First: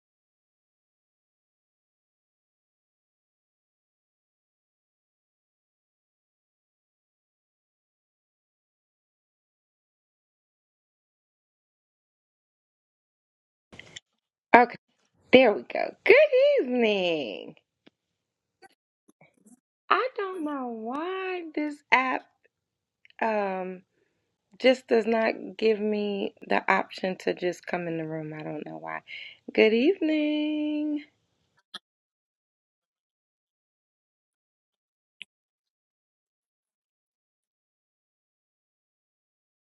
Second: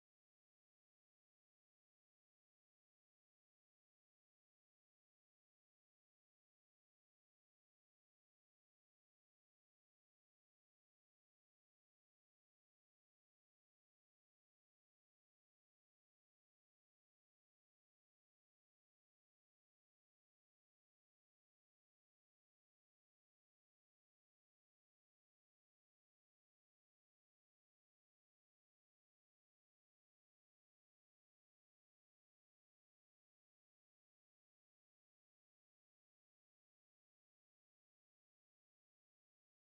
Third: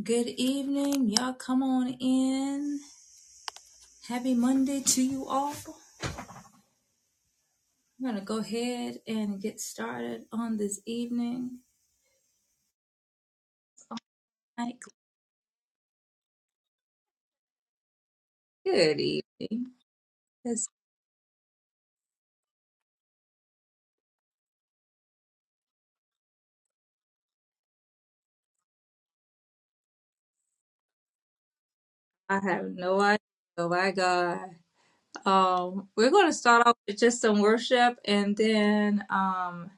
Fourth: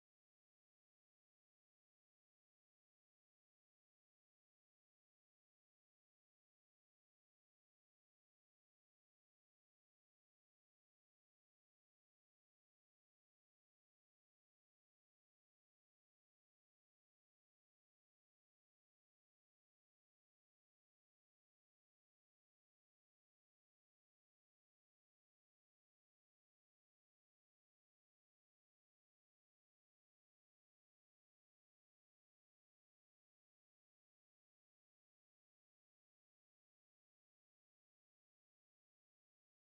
Good evening. Y'all come on in. Happy Monday to you all. I'm going to go ahead and get started on this evening. Okay, Like, there we go. Good evening. good evening. I don't know This- why this app um just does not give me the option to just come in the room. I don't know why. Good evening. I have no idea. Oh my God. Um, we're going to start off with just some worship and then um,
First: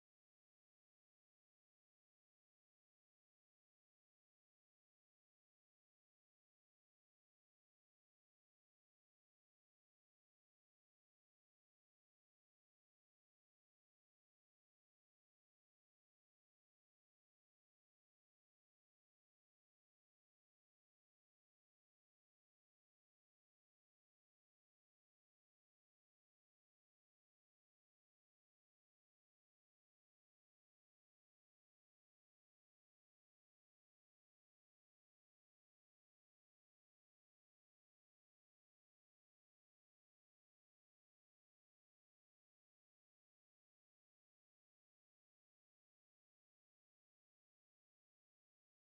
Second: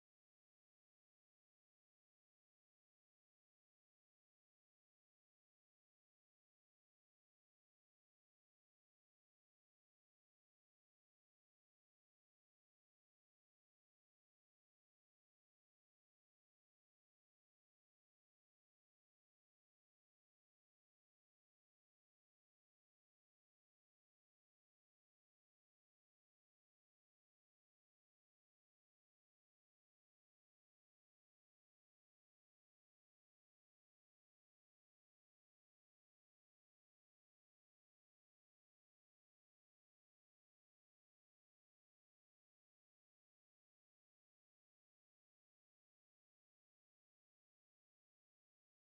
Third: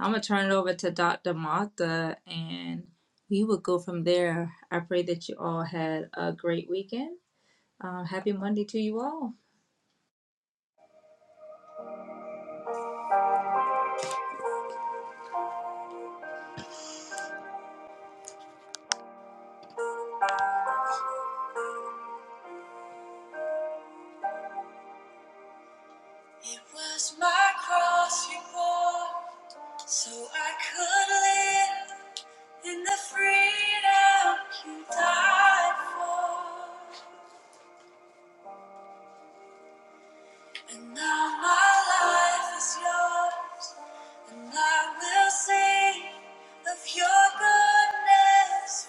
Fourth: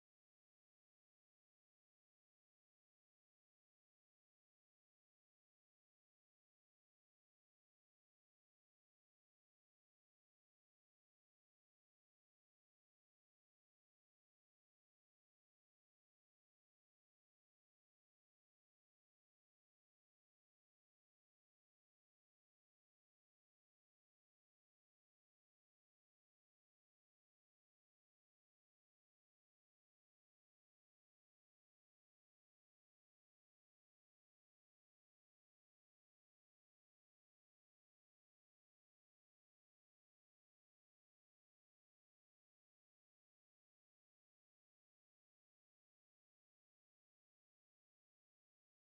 I'm going to turn it over to Dr. Martha and we will go from there. I pray that you all had a great weekend. Um, happy Monday to you all. It was my cross you bore, so I could live in the freedom you died for. And now my life is yours, and I will sing of your goodness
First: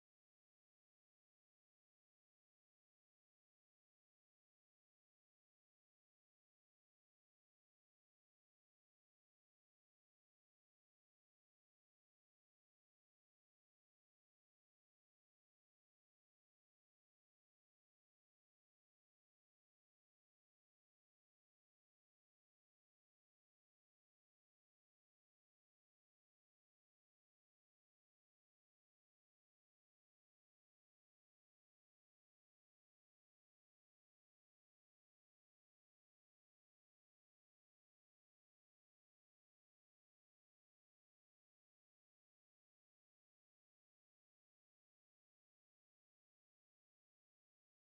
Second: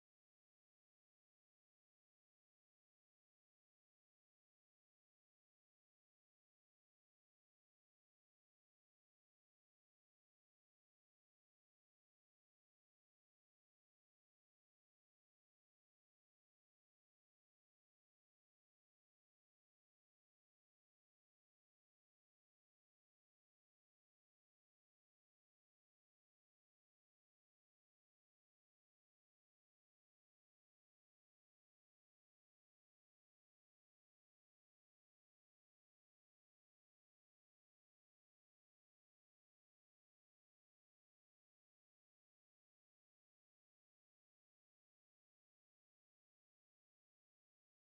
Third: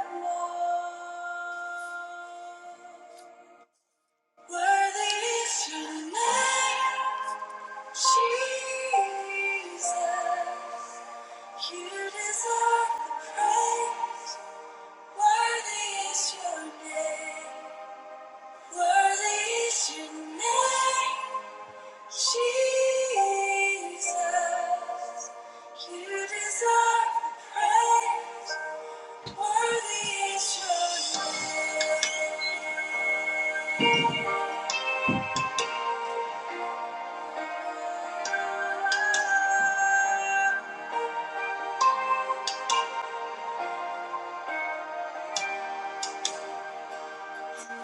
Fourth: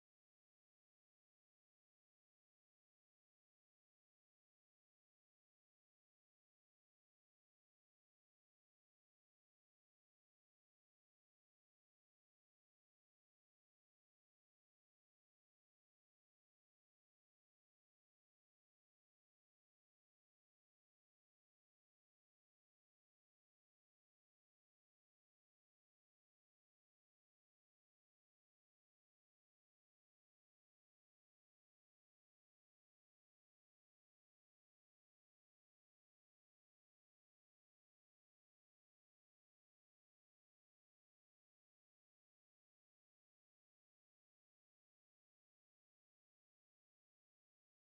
forevermore. Worthy is your name. Jesus, you deserve the praise. Worthy is your name. Worthy is your name. Jesus, you deserve the praise. Worthy is your name.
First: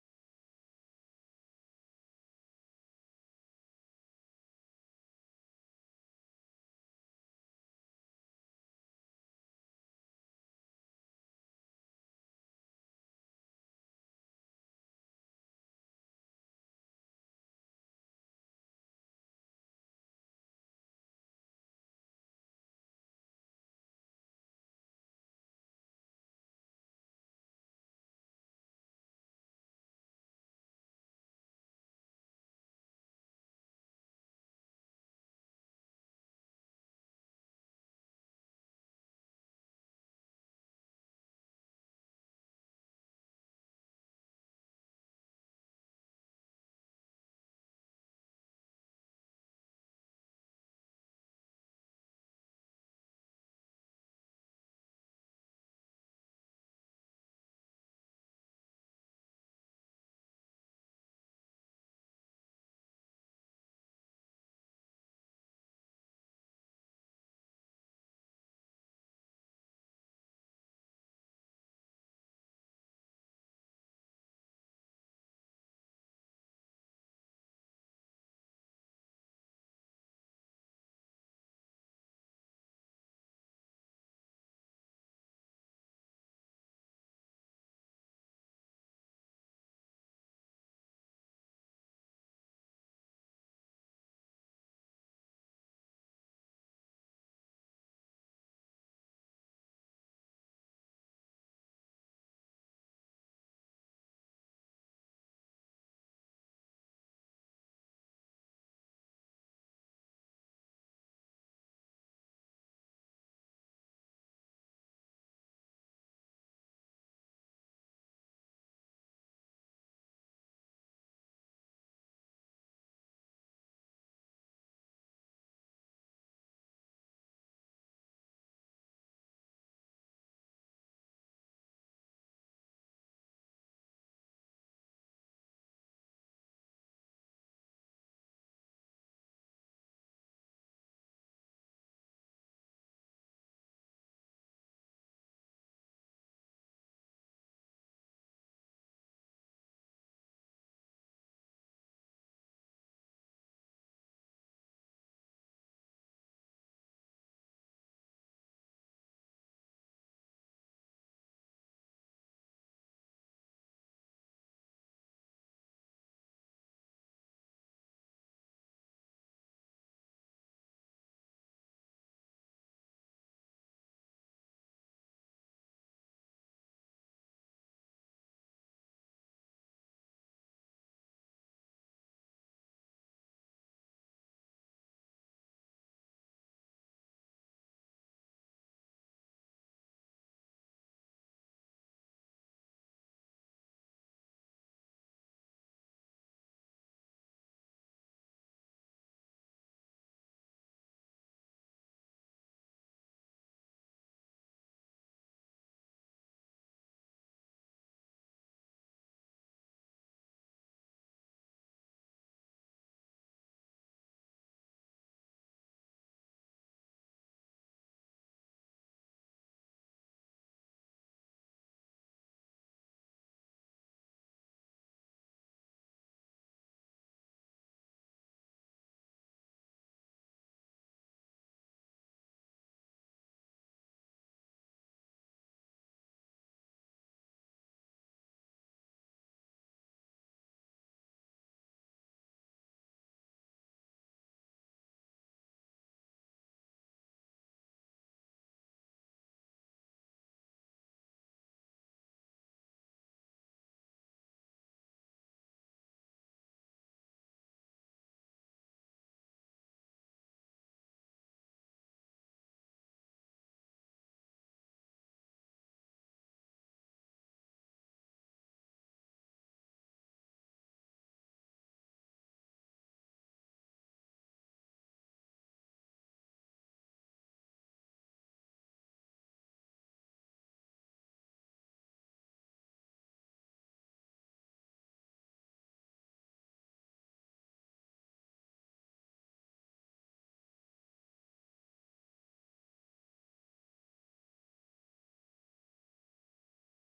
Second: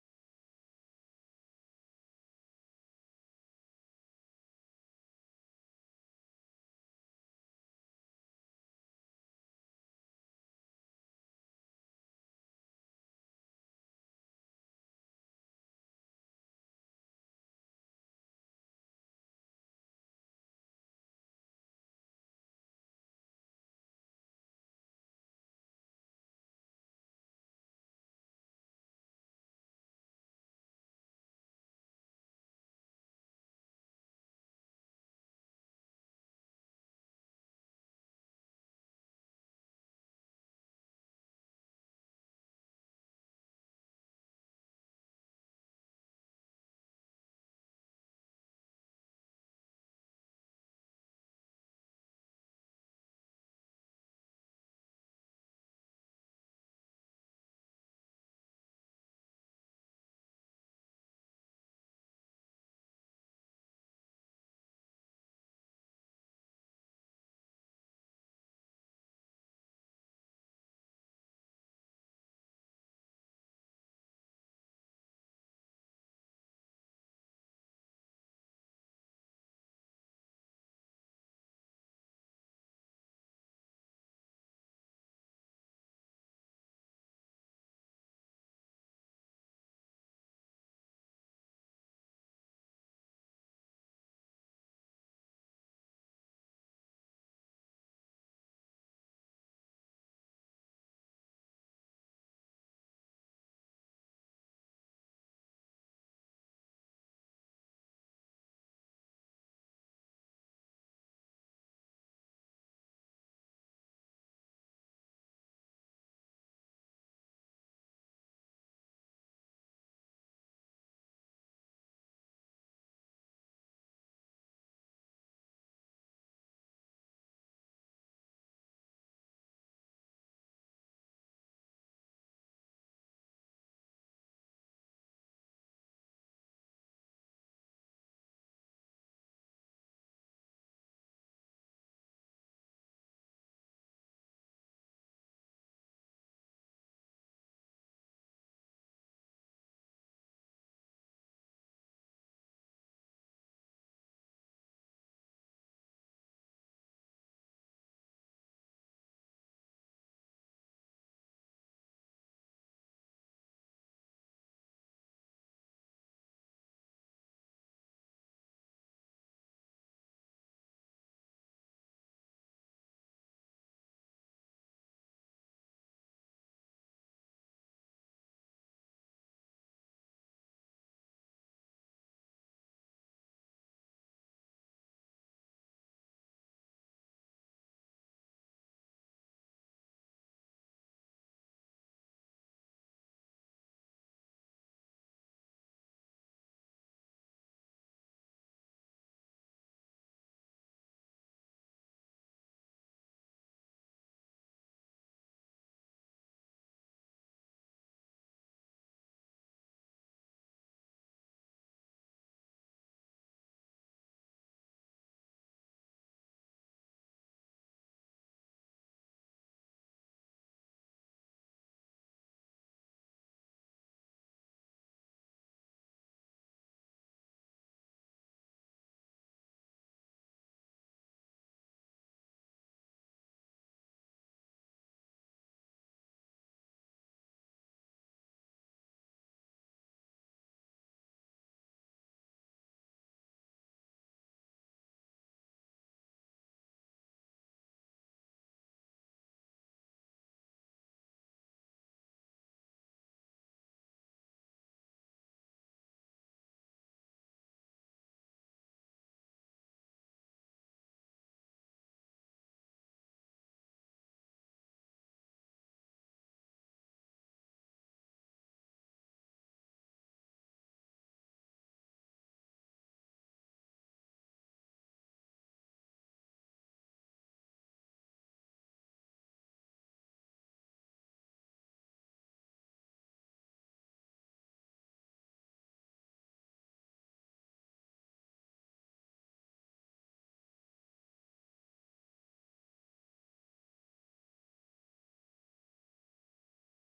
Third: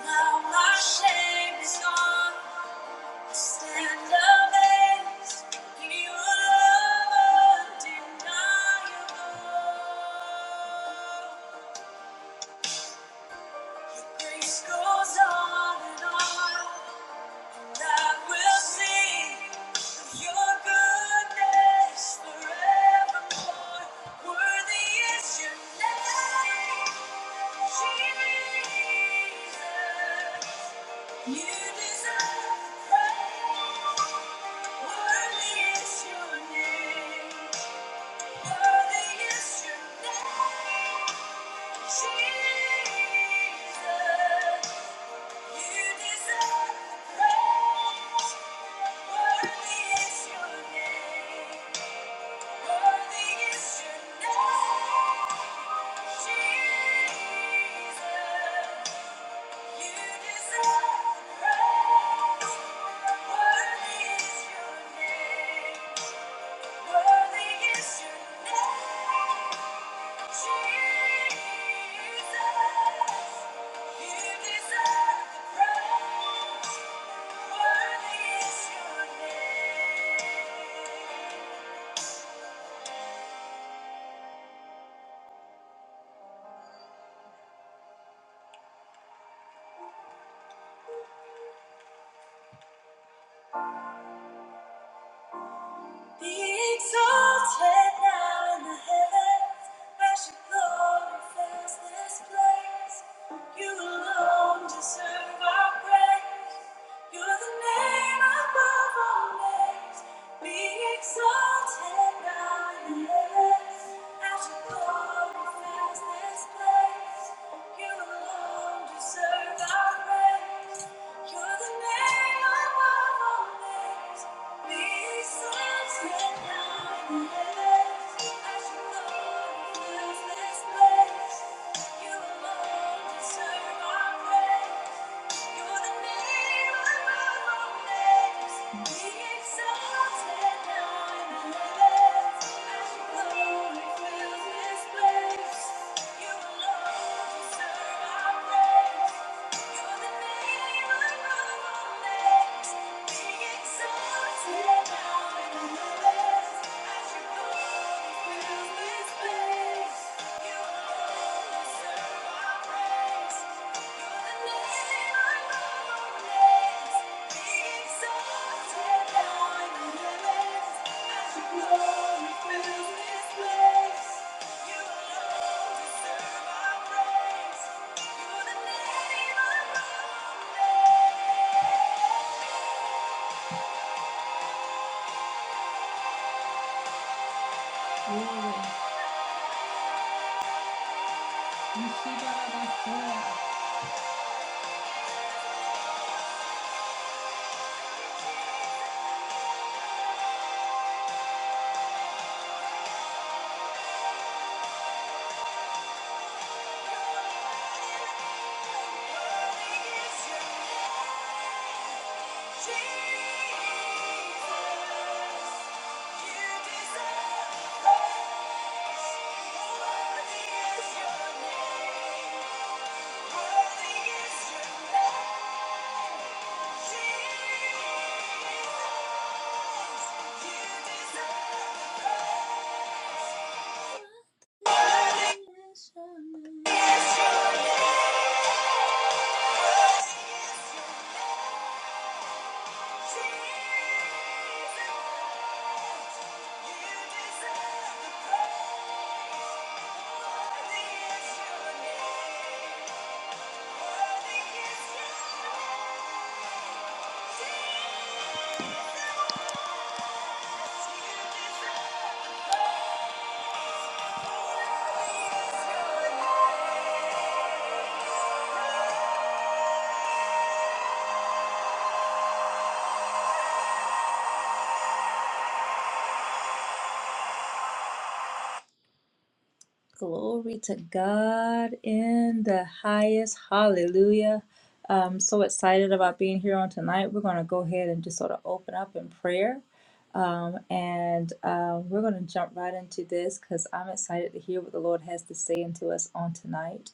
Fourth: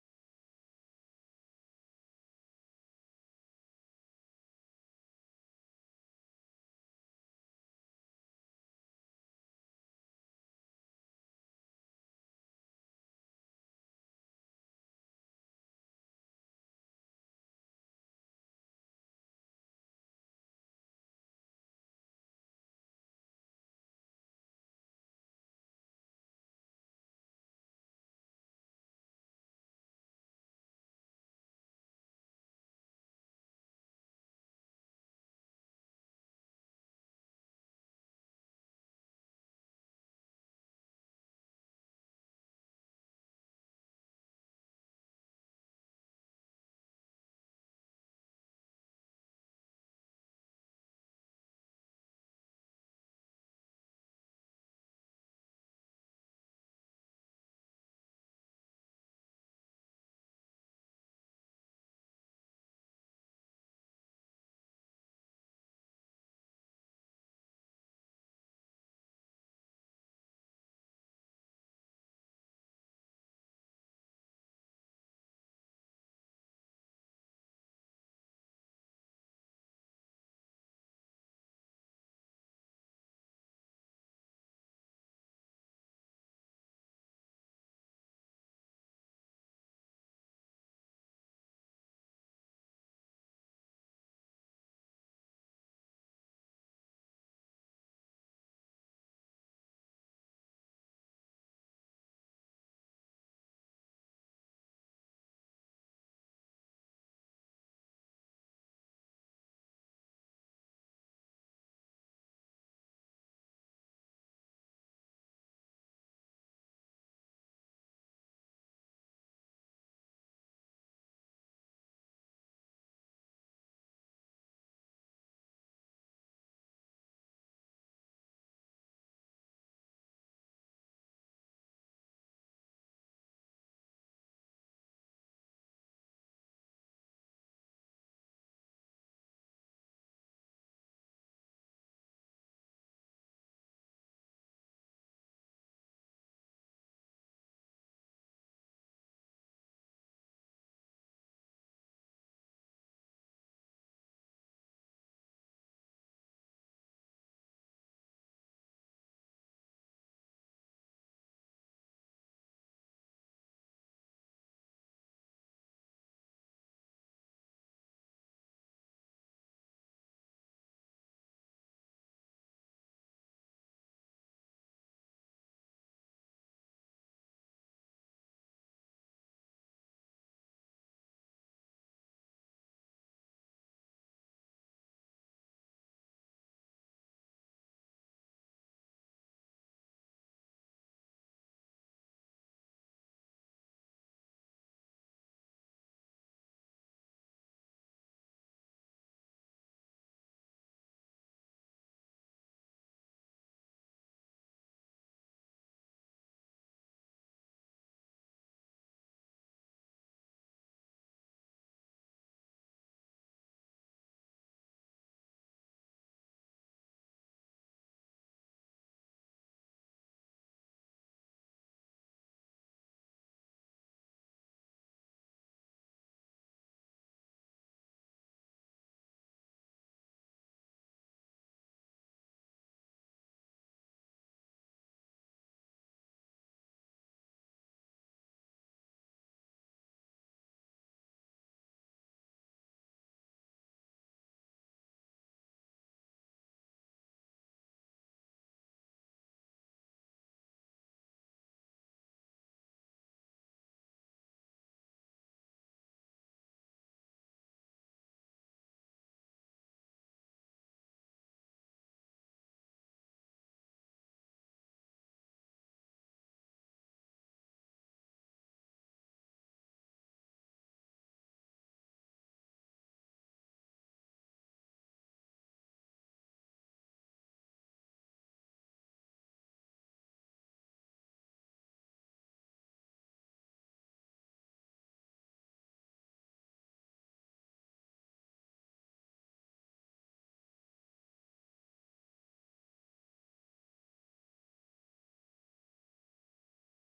Now my shame is gone. Stand amazed, you are undeniable. Your grace goes on and on, and I will sing of your goodness forevermore. Worthy is your name, Jesus. You deserve praise. Worthy is Thank you. Worthy is Thank you. Be exalted now in the heavens, as your glory fills this place. You alone deserve our praise. You're the name above all names. Be exalted now in the heavens, as your glory fills praise. you be exalted now in the Thank you. go. Glory. You see that about prayer. Thank you. Thank you. Glory to God in the highest. Hallelujah. I'm so excited about being here on tonight. We're going to go ahead and just sort of open up in prayer. Um, and uh, we're going to jump right into this because I'm excited to hear what the Lord has to say into us on tonight.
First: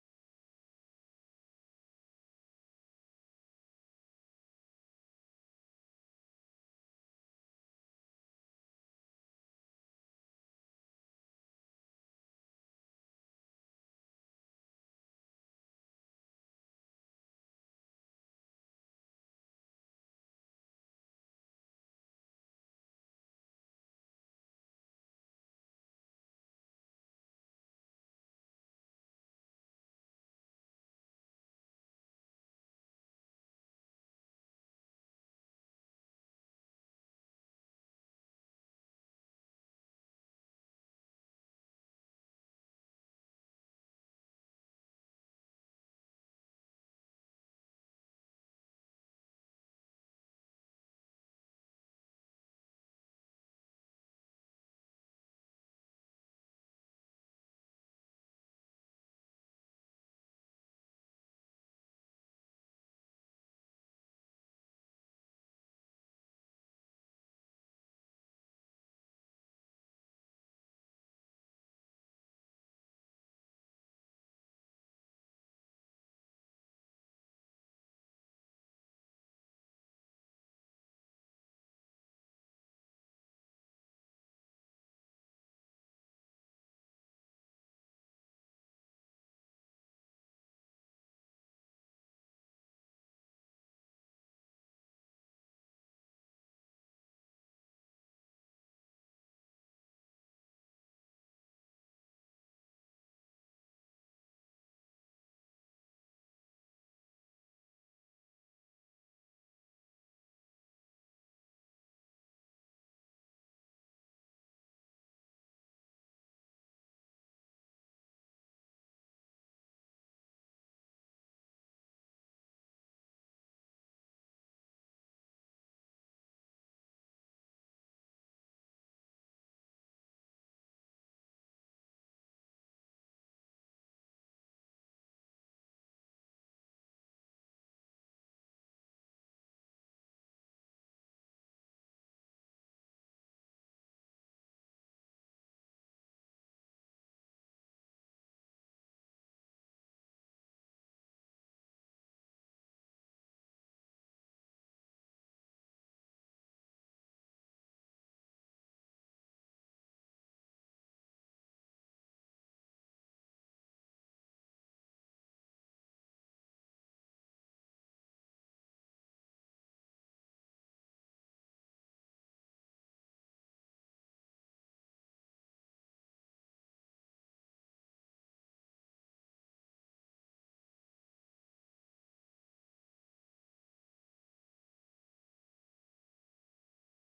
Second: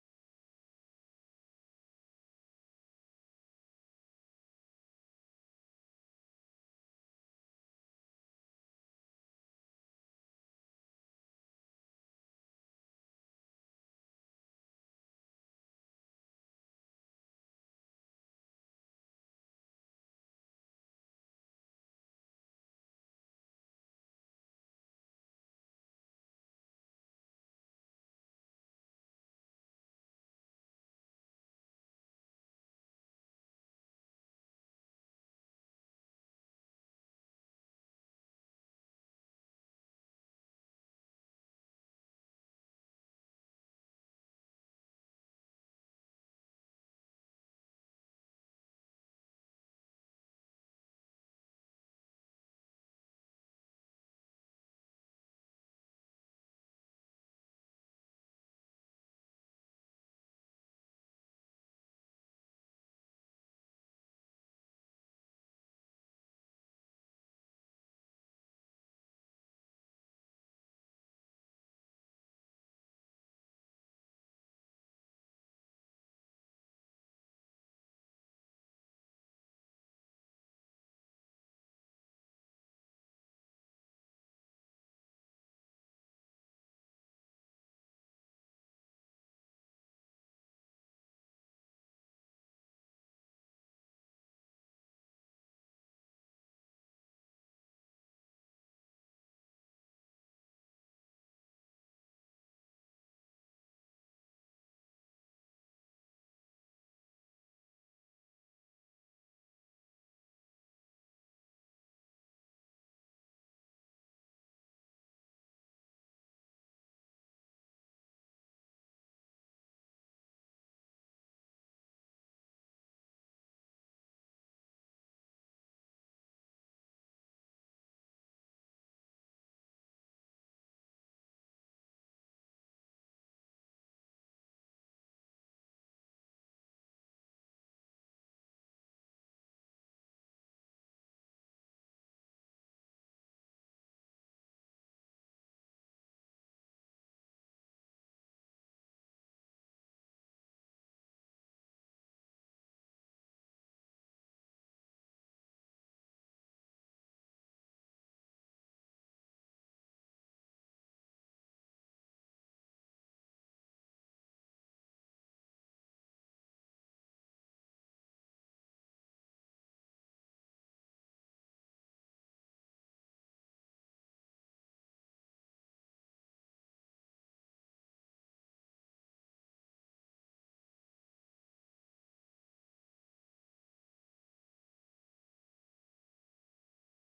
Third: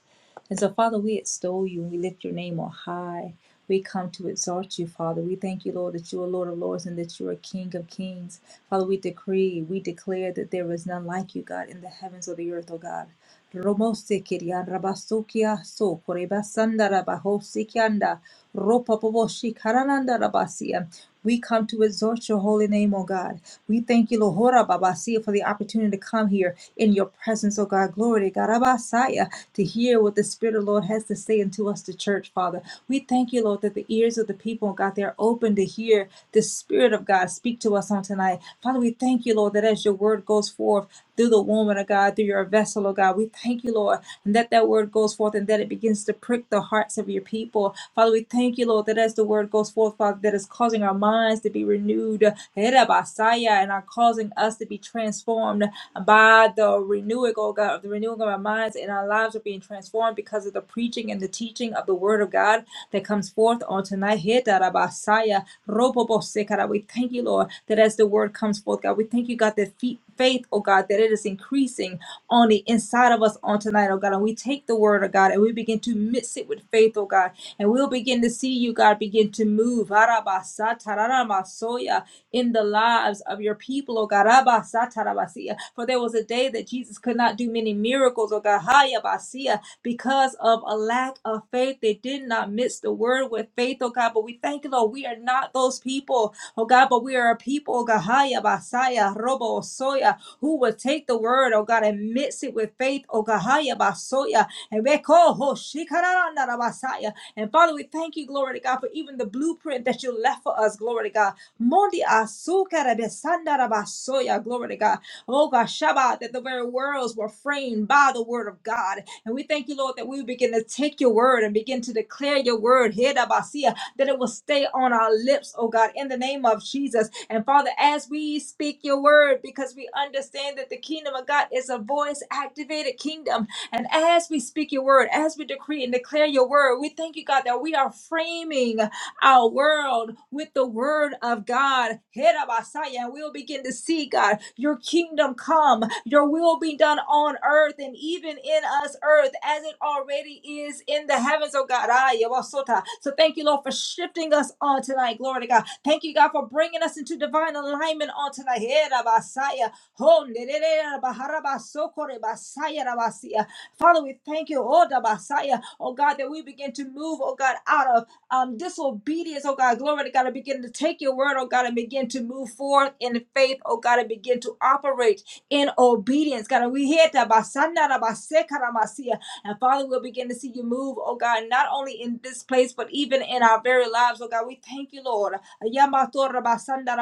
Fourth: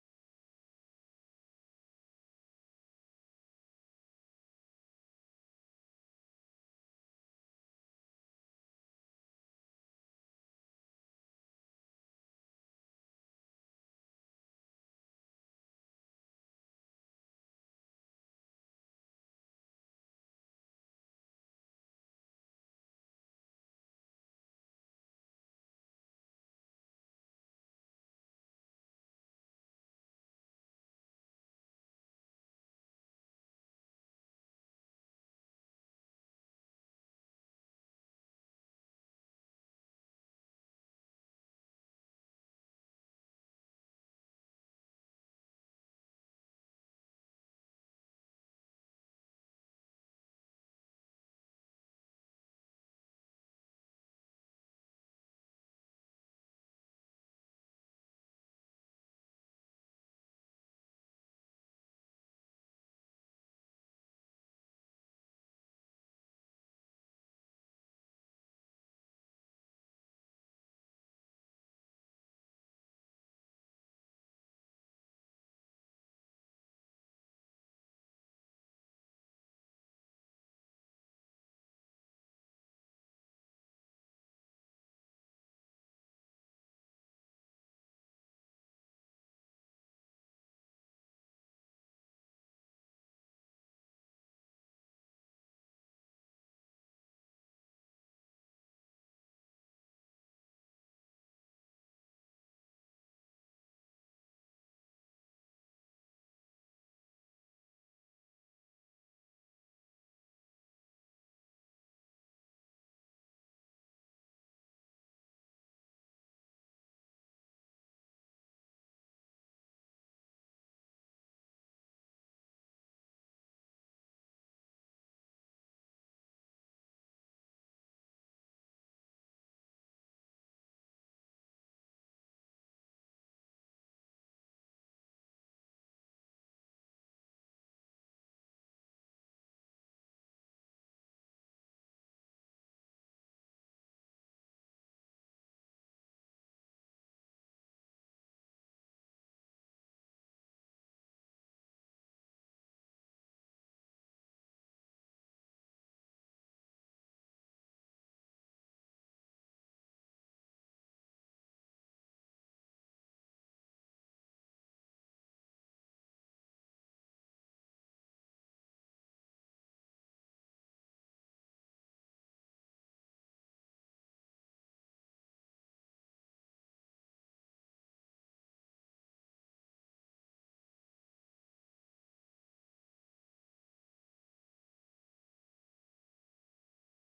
And so, Father, we extol you and we lift your name on high. We come to exalt you, Father. We thank you, Lord, that you are Lord of Lords and that you are King of Kings. Father, we decree, we declare that there is none like you, God, in the heavens or the earth, O God. Romosekiria rabasukia so korebasanda rabahosekianda Ropapoboshi karananda rabasia. We come to exalt your holy name, O God. We thank you, Lohora Babasia, for the opportunity to come here in your presence, O God. Glory to God, Rabasaya, to hear what the Spirit of the Lord has to say unto us, the church, Father. We thank you, Lord, that the ears of the people, O God, they are open to hear the Spirit of God. God, speak to us on tonight. Father, we thank you, Lord, that as your word goes forth through the woman of God, through your vessel, oh God, we thank you, Lord, and that that word goes forth and that it begins to prick the hearts of your people. Father, we thank you, Lord, that as the word goes forth, Father, that is causing our minds to be renewed, eh, basaya, and are causing us to be transformed by the renewing, oh God, of the renewing of our minds and our lives are being transformed because of the preaching and the teaching of the word of God that comes forth on tonight. Hetarabasaya, robobosekara. We thank you, Lord, that as the word comes forth, God, we thank you, God, that fe- faith, oh God, that it is increasing on the inside of us on tonight, oh God. And we take the word of God and we begin to mix it with faith, oh God. And we'll begin to see you, God, begin to move Arabasa, tararamasoya, in the lives of your people, oh God. Arabasa, tarabasiya. For there was a day that Jesus could not do many miracles, oh God, hayabasiya, because of a lack of faith. They did not miss the word with faith, oh God. But we thank you, Lord, we are not those people, oh God, but we are a people, oh God, hayabasaya, robo soya, who will take the word, oh God, and mix it with faith, oh God, hayabasoya, and we call, oh, shikaranda, rabasaya. And Father, we thank you, glory to God, for even the blueprint that you left for us, glory to God. Mondi asukara besandarabasoya, glory to God. Oh God, Shabbat, that the very worlds were framed by the word of God. And we thank you, Lord, that we begin to take your word and begin to declare your word, Hidabasia, that it will stay on our lips, oh God, in the name of Jesus. And Father, as we speak your word, because we understand that the kingdom of God is a voice activated kingdom, and as we speak your word, as we decree and declare your word, we thank you, God, that we are framing our world with the word of God. Herabasaya, And we'll begin to see, God, your kingdom come, your will be done on earth and even in us, earth, as it already is in the heavens, oh God. Aya wasota. So thank you, Lord, for shifting us on tonight. Glory to God. Thank you, God, for bringing us into divine alignment on tonight. Herabasaya. Ho nerere rabaharabasokore basaya rabasia. Father, we thank you, oh, the Messiah, oh God, that we begin to move, oh God, out of um, disobedience, oh God, glory to God, and begin to take your word, oh God, and begin to move forth in faith, oh God, and begin to operate in obedience, God. And we hear that, Basanda, da Baseka, Masia. and Father, we'll begin to see you move, oh God, not only in this place, but even in our very lives, oh God. We thank you, Lord, Yamato, da Basanda,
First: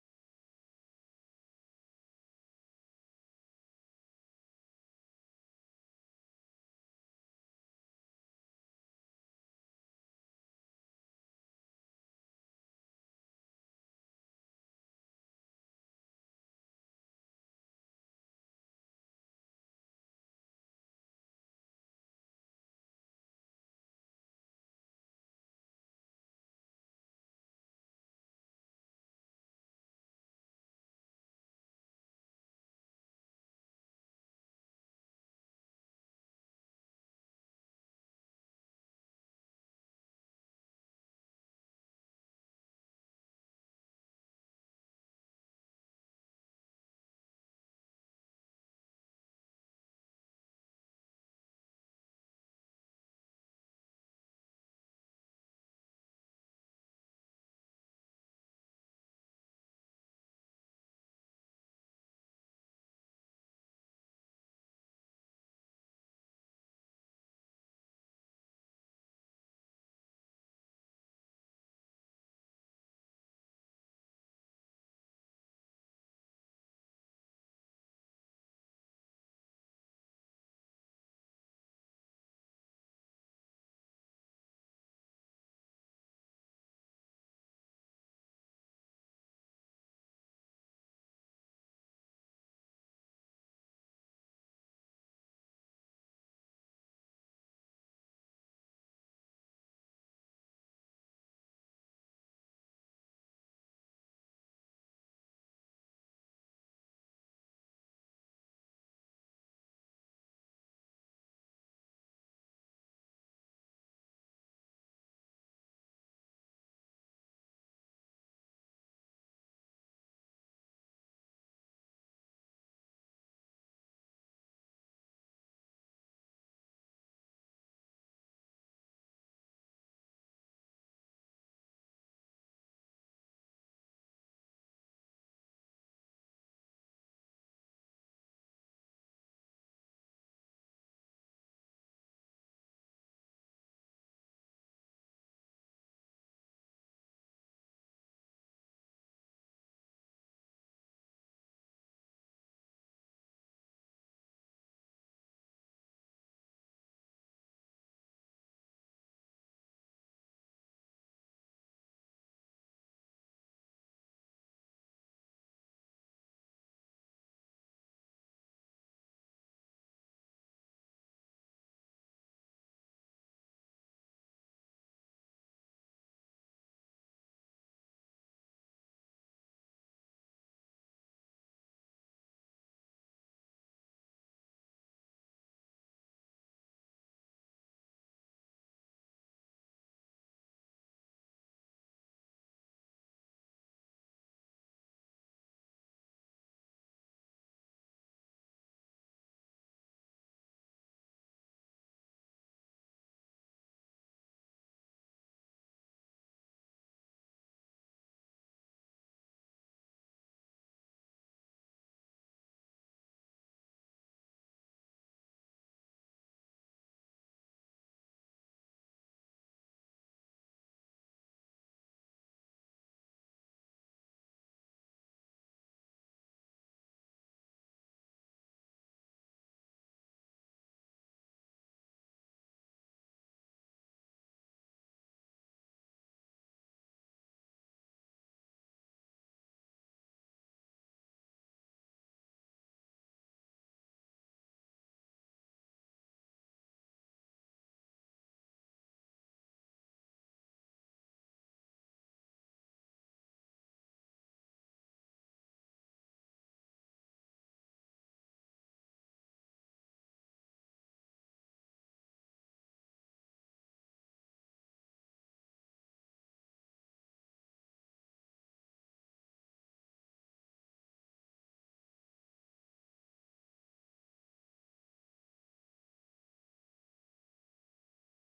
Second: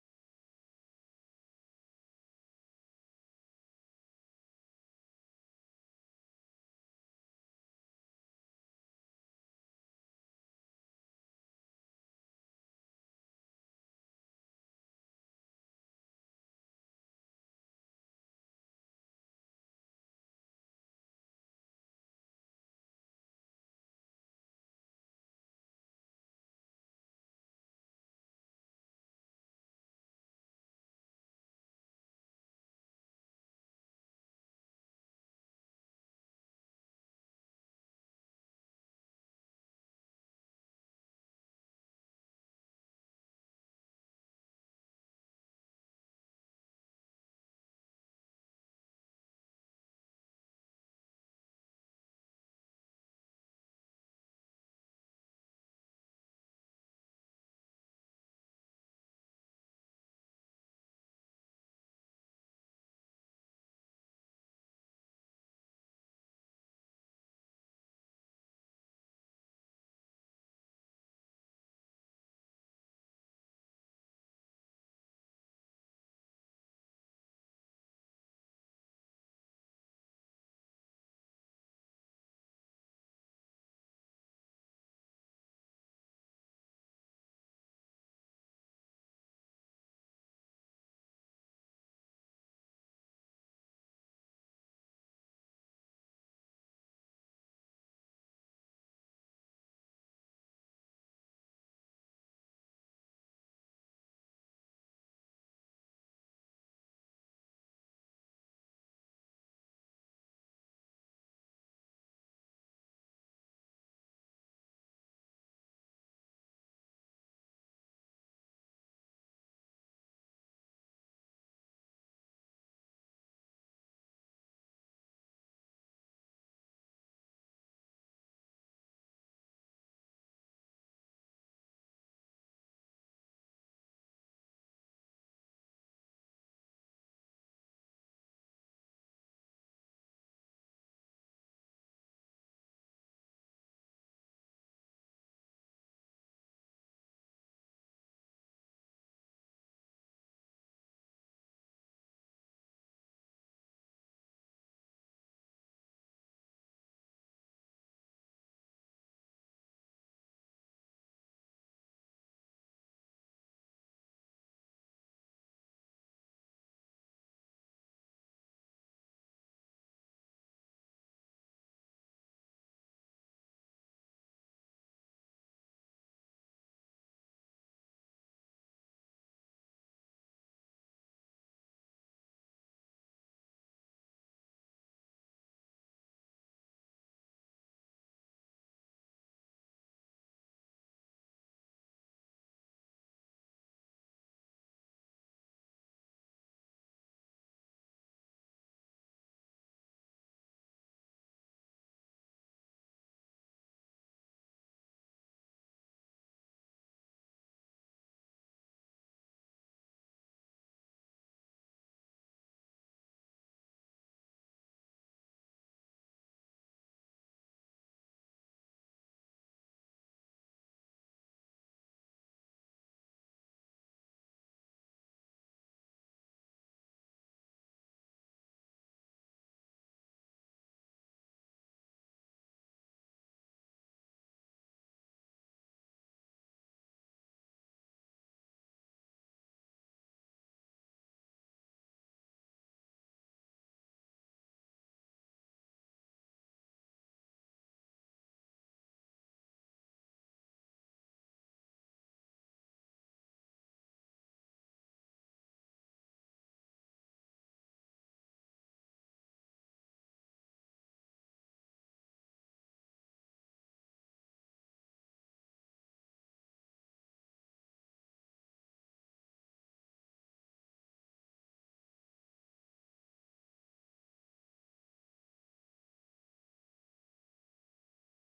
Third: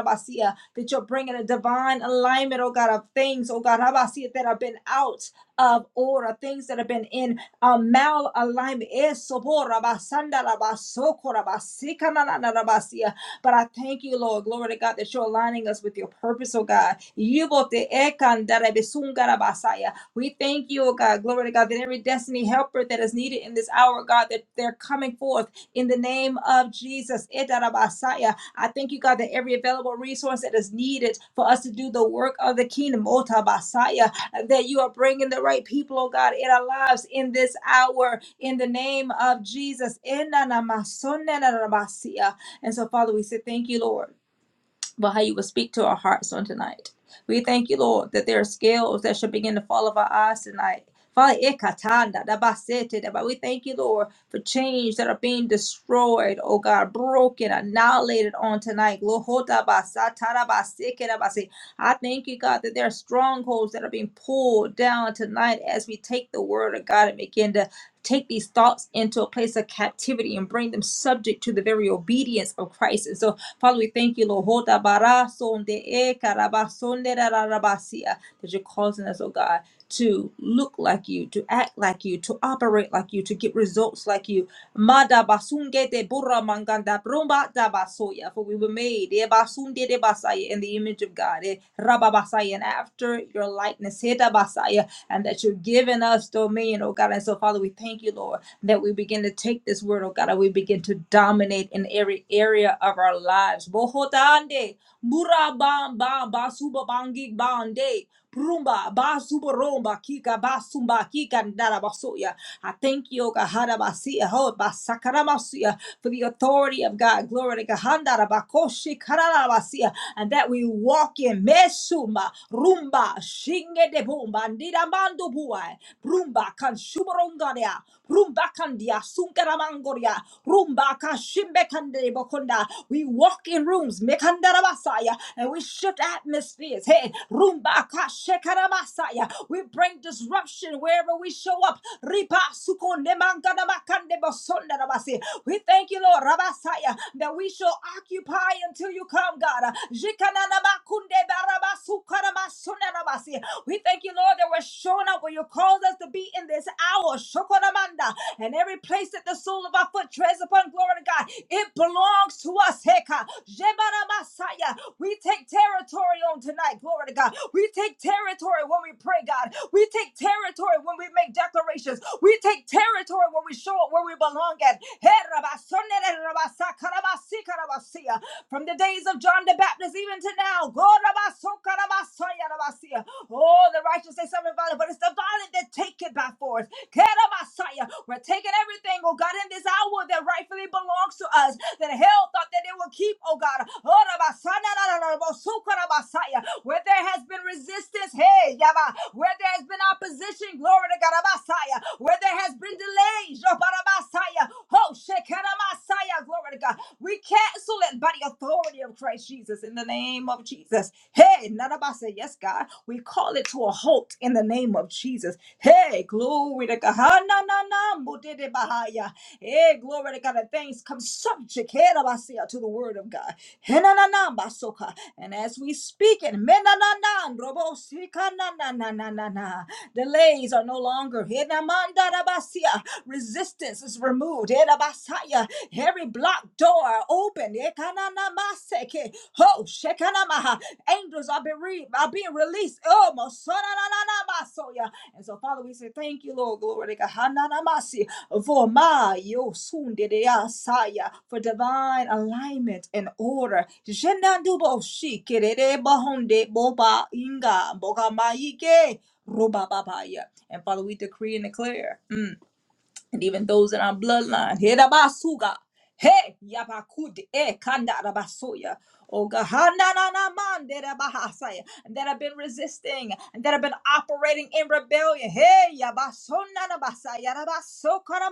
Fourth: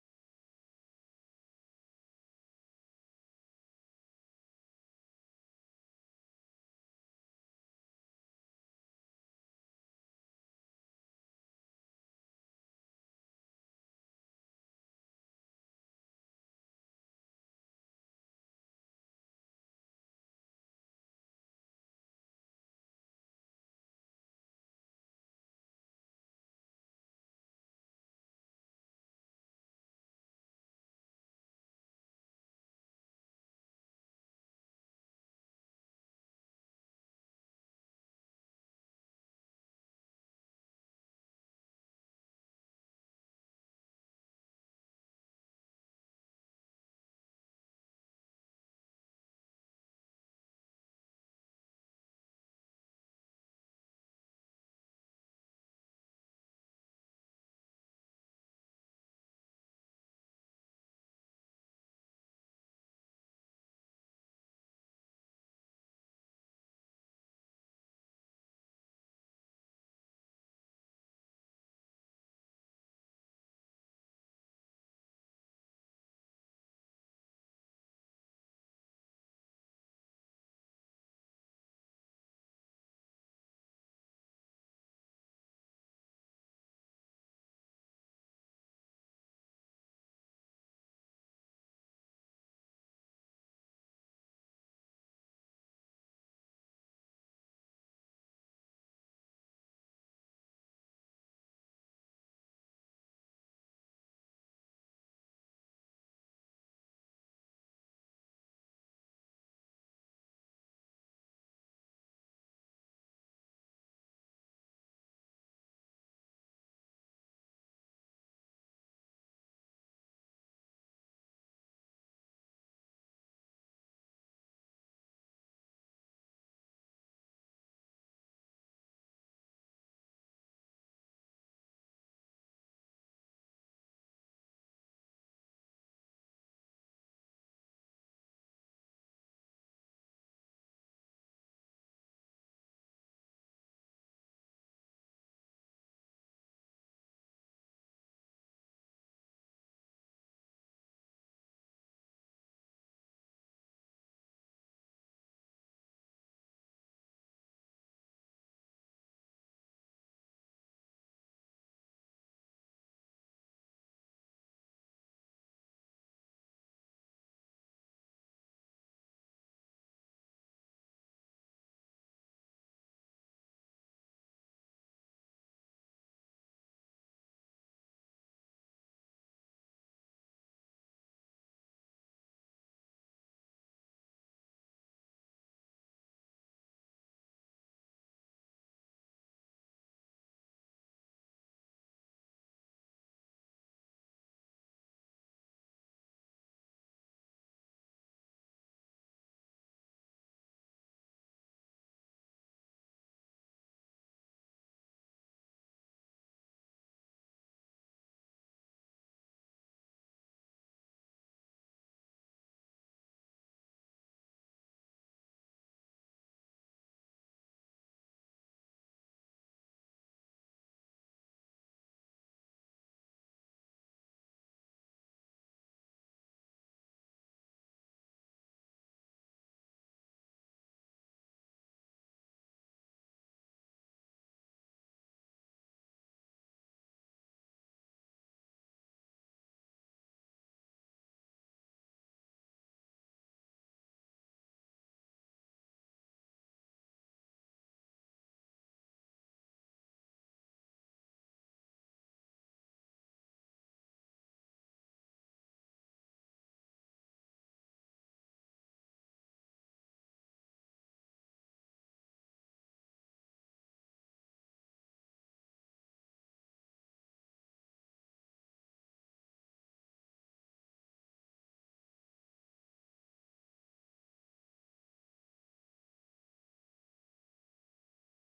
that you're bringing a divine alignment, oh God, of things, oh God, Rabasia, that have been out of order, things that have been in um, malalignment. Eh, sobora basanda la basokora basika na na na na basia. But I thank you, Lord, glory to God, that you're aligning us with your purpose, oh God. Yibote ekandara besungara basaya. We thank you, oh God, glory to God, that every destiny helper that is needed in this hour, God, that they're coming forth in the name of Jesus. Etara basaya. I thank you, God, that every available resource that is needed for us to do the work of the kingdom, that you are bringing the right people, oh God, in our lives in this hour, in the name of Jesus. And so, Father, we say thank you, Lord but how you will speak to our hearts on tonight. We thank you, Lord, that there are scales that should begin to fall off our eyes tonight. Father, ikatanda, dabasete, daba- we thank you, Lord, for change that are being destroyed, oh God, broken, annihilated on tonight. Lohotaba, satarabaseke, dabase. I thank you, God, that there are strongholds that are being pulled down tonight as we take the word of God and begin to take these thoughts into a place of captivity and bring them subject to the very obedience of Christ. And so Father, we thank you, Lord. Hoda bara sonde e karaba sonde ra ra ra basia. That you're causing us, oh God, to look like you, to act like you, to operate like you, to get results like you. Mada basunge de burra manganda brumba da basoya. For we were made e basunde de basaya in the image of God. E raba basaya, and after your likeness. Heda basaya. And that you're giving us dominion, oh God. And so, Father, we thank you, Lord that we begin to take this word, oh God, and we begin to dominate in every area of our lives. Bohotande, burabam, bam, basuba, bangi, bande. Rumba basuboromba kika basumba kika ndarabasuya. I thank you, O God, Hadabasiya, Ho, Basakarabasiya, for the authority of God. Glory to God. Handarabakoshi kararabasiya. And that we walk in Mesuma Rumba Shinge de Bumba Ndiramando Buai Rumba Kansuborongaria Rumba Kandia Sunkaramangoria Rumba Bakashimbekandelebokunda. We walk in rooms, mekandarabasaya, and we shift atmospheres. Hey, rumbakashekaramasaya. we bring disruption wherever we show up. Ribasukonemanganamakandebosondarabasi. We thank you, Lord, Rabasaya, that we shall occupy until you come, God. Jikananamakundebarabasukaramasunarabasi. We thank you, Lord, that we're showing up where you called us to be in this hour. Shokoramanda. And every place that the sole of our foot treads upon glory to God, it belongs to us. Heka. Jebaramasaya. We take territory on tonight. Glory to God. We take territory when we pray, God. We take territory when we make declarations. We take territory when we show up where we belong at. Hey, Rabasonere, Rabasakarabasi, Karabasia. From the days of John the Baptist even to now. Go, Rabasokarabasaya, Rabasia. Oh, the righteous say something violent, but it's the violent that take it by force. Kedamasaya. We're taking everything, oh God, in this hour that rightfully belongs to us, that hell thought that it would keep, oh God. Oh, Rabasaya. Where there has been resistance, hey, Yaba. Where there has been opposition, glory to God, Rabasaya. Where there has been delays, Rabasaya. Oh, Shekeramasaya, glory to God. We cancel it by the authority of Christ Jesus in the name of Jesus. Hey, Say Yes, God. We call it to a halt in the name of Jesus. Hey, glory to God. Ha, Na na na mudede bahaya. Hey, glory to God. And things come subject hey, Rabasa, to the word of God. He, na na na basoka. And as we speak it, me, na na na robosika, na na na na na na. Delays are no longer. He, na man, da, da, basia. Resistance is removed. He, da, basaya. Every blocked door are open. Ekananamaseke. Oh, shekanamaha. Angels are being, re- are being released. Oh, mosonananamasoya. And so, Father, we say thank you, Lord. Glory to God. Hananamasi. For my yosundedeasaya. for divine alignment and order. Jenandubo shikerere bahonde boba inga boga maike bogamayike robababaya. And Father, we decree and declare and even those in our bloodline. Hedabasuga. Hey, yabakude, eh, kanda rabasuya. Oh God, ha, na, na, na, man, that have been resisting, and that have been operating in rebellion. Hey, yabasona na basaya, rabasoka na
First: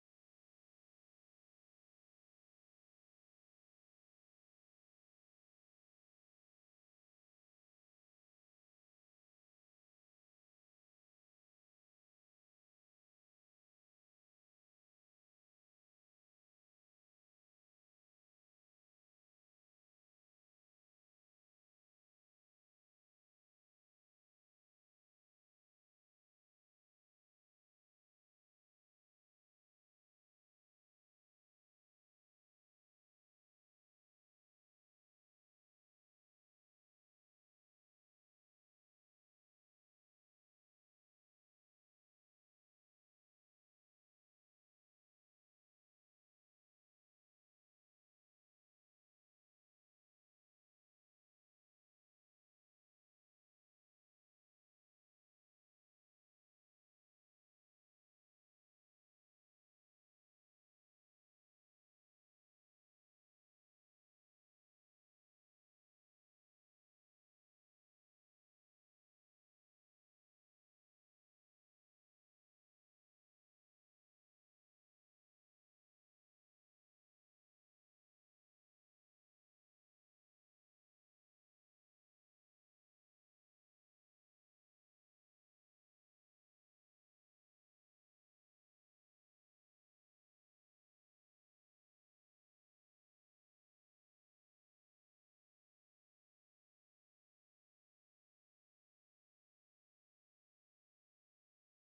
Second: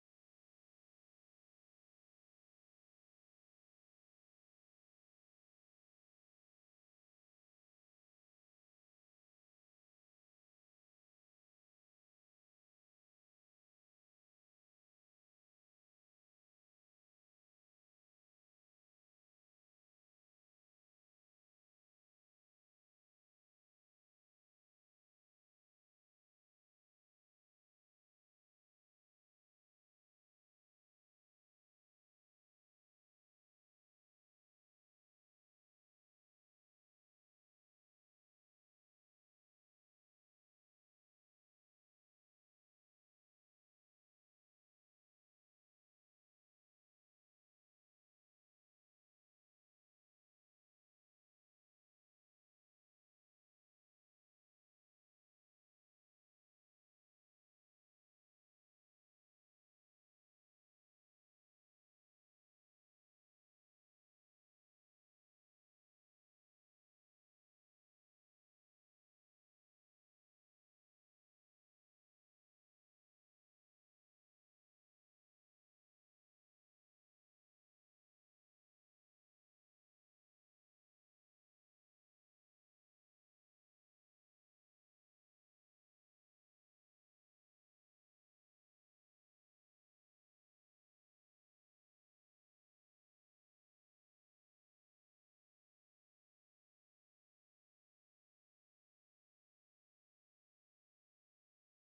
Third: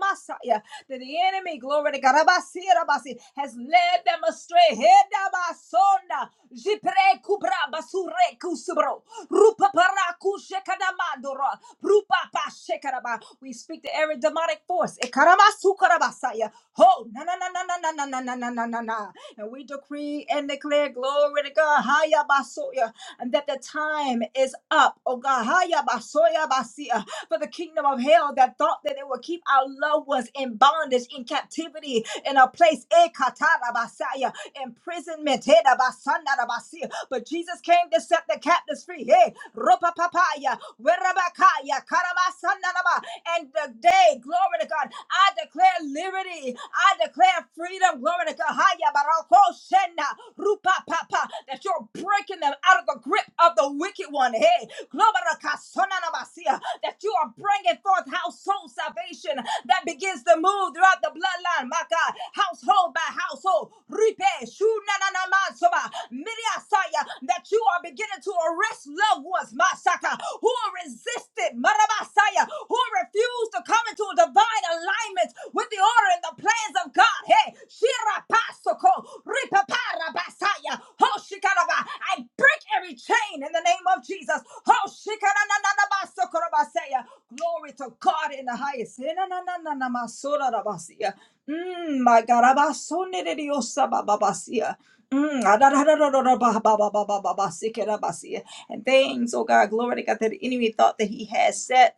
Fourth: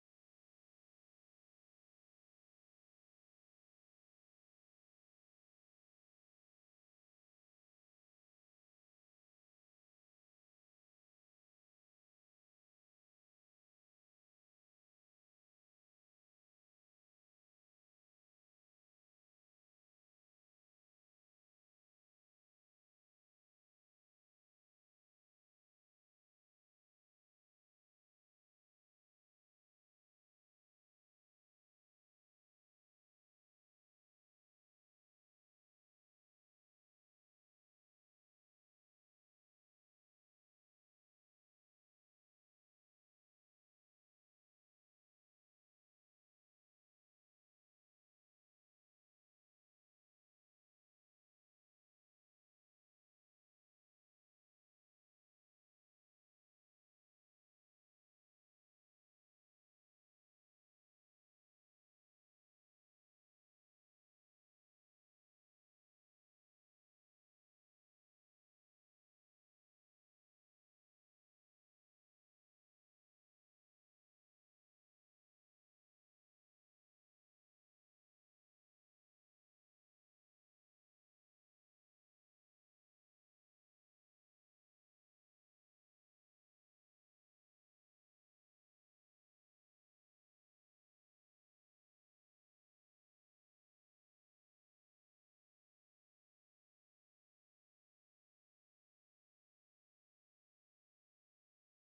that the enemy, glory to God, rabasi, rabasi, has led them astray. Hedabasona, jipre kubra basure kusubro. Rupa paraku shekanamadora. Rupa pa shekaraba. We speak to every demonic force. Ekaramasu karabasaya. Ho, na na na na na na na na na na na na. And we decree and declare glory to God. Haya basoya. And that the time is up. Oh God, haya basoya basia. For the kingdom of hell that thought that it would keep our loved ones in bondage, in captivity, in a place. Ekatara basaya imprisonment. Hey, da ba san da da ba si. But Jesus came to set the captives free. Hey, ropa papaya, werabakaya, karabasandaba. And today, glory to God, I declare liberty. I declare freedom. Glory to God. Haya barako shena, rupa papa. That you're breaking them out of the grip of the wicked one. Hey, glory to God. sonanabasi that you are bringing forth household salvation that begins to move throughout the bloodline, my God, household by household. Ripe, shunananamansoba, miriasaya, That you are beginning to arrest loved ones, my Saka, who are resistant, marabasaya, who refuse to come into a divine alignment with the order and the plans of God. Hey, shirapasoko, Ripaparabasaya. Oh, shikaraba. I break every chain in the name of Jesus. Oh, shikarabasaya. Glory to God in the highest. Enananananamasorarabasiya. Mm, my God. Abasoneridiosabababasiya. Mm, adadadadadadababababababasikerabasiya. And things, oh God, glory to God, that the enemy thought that he had set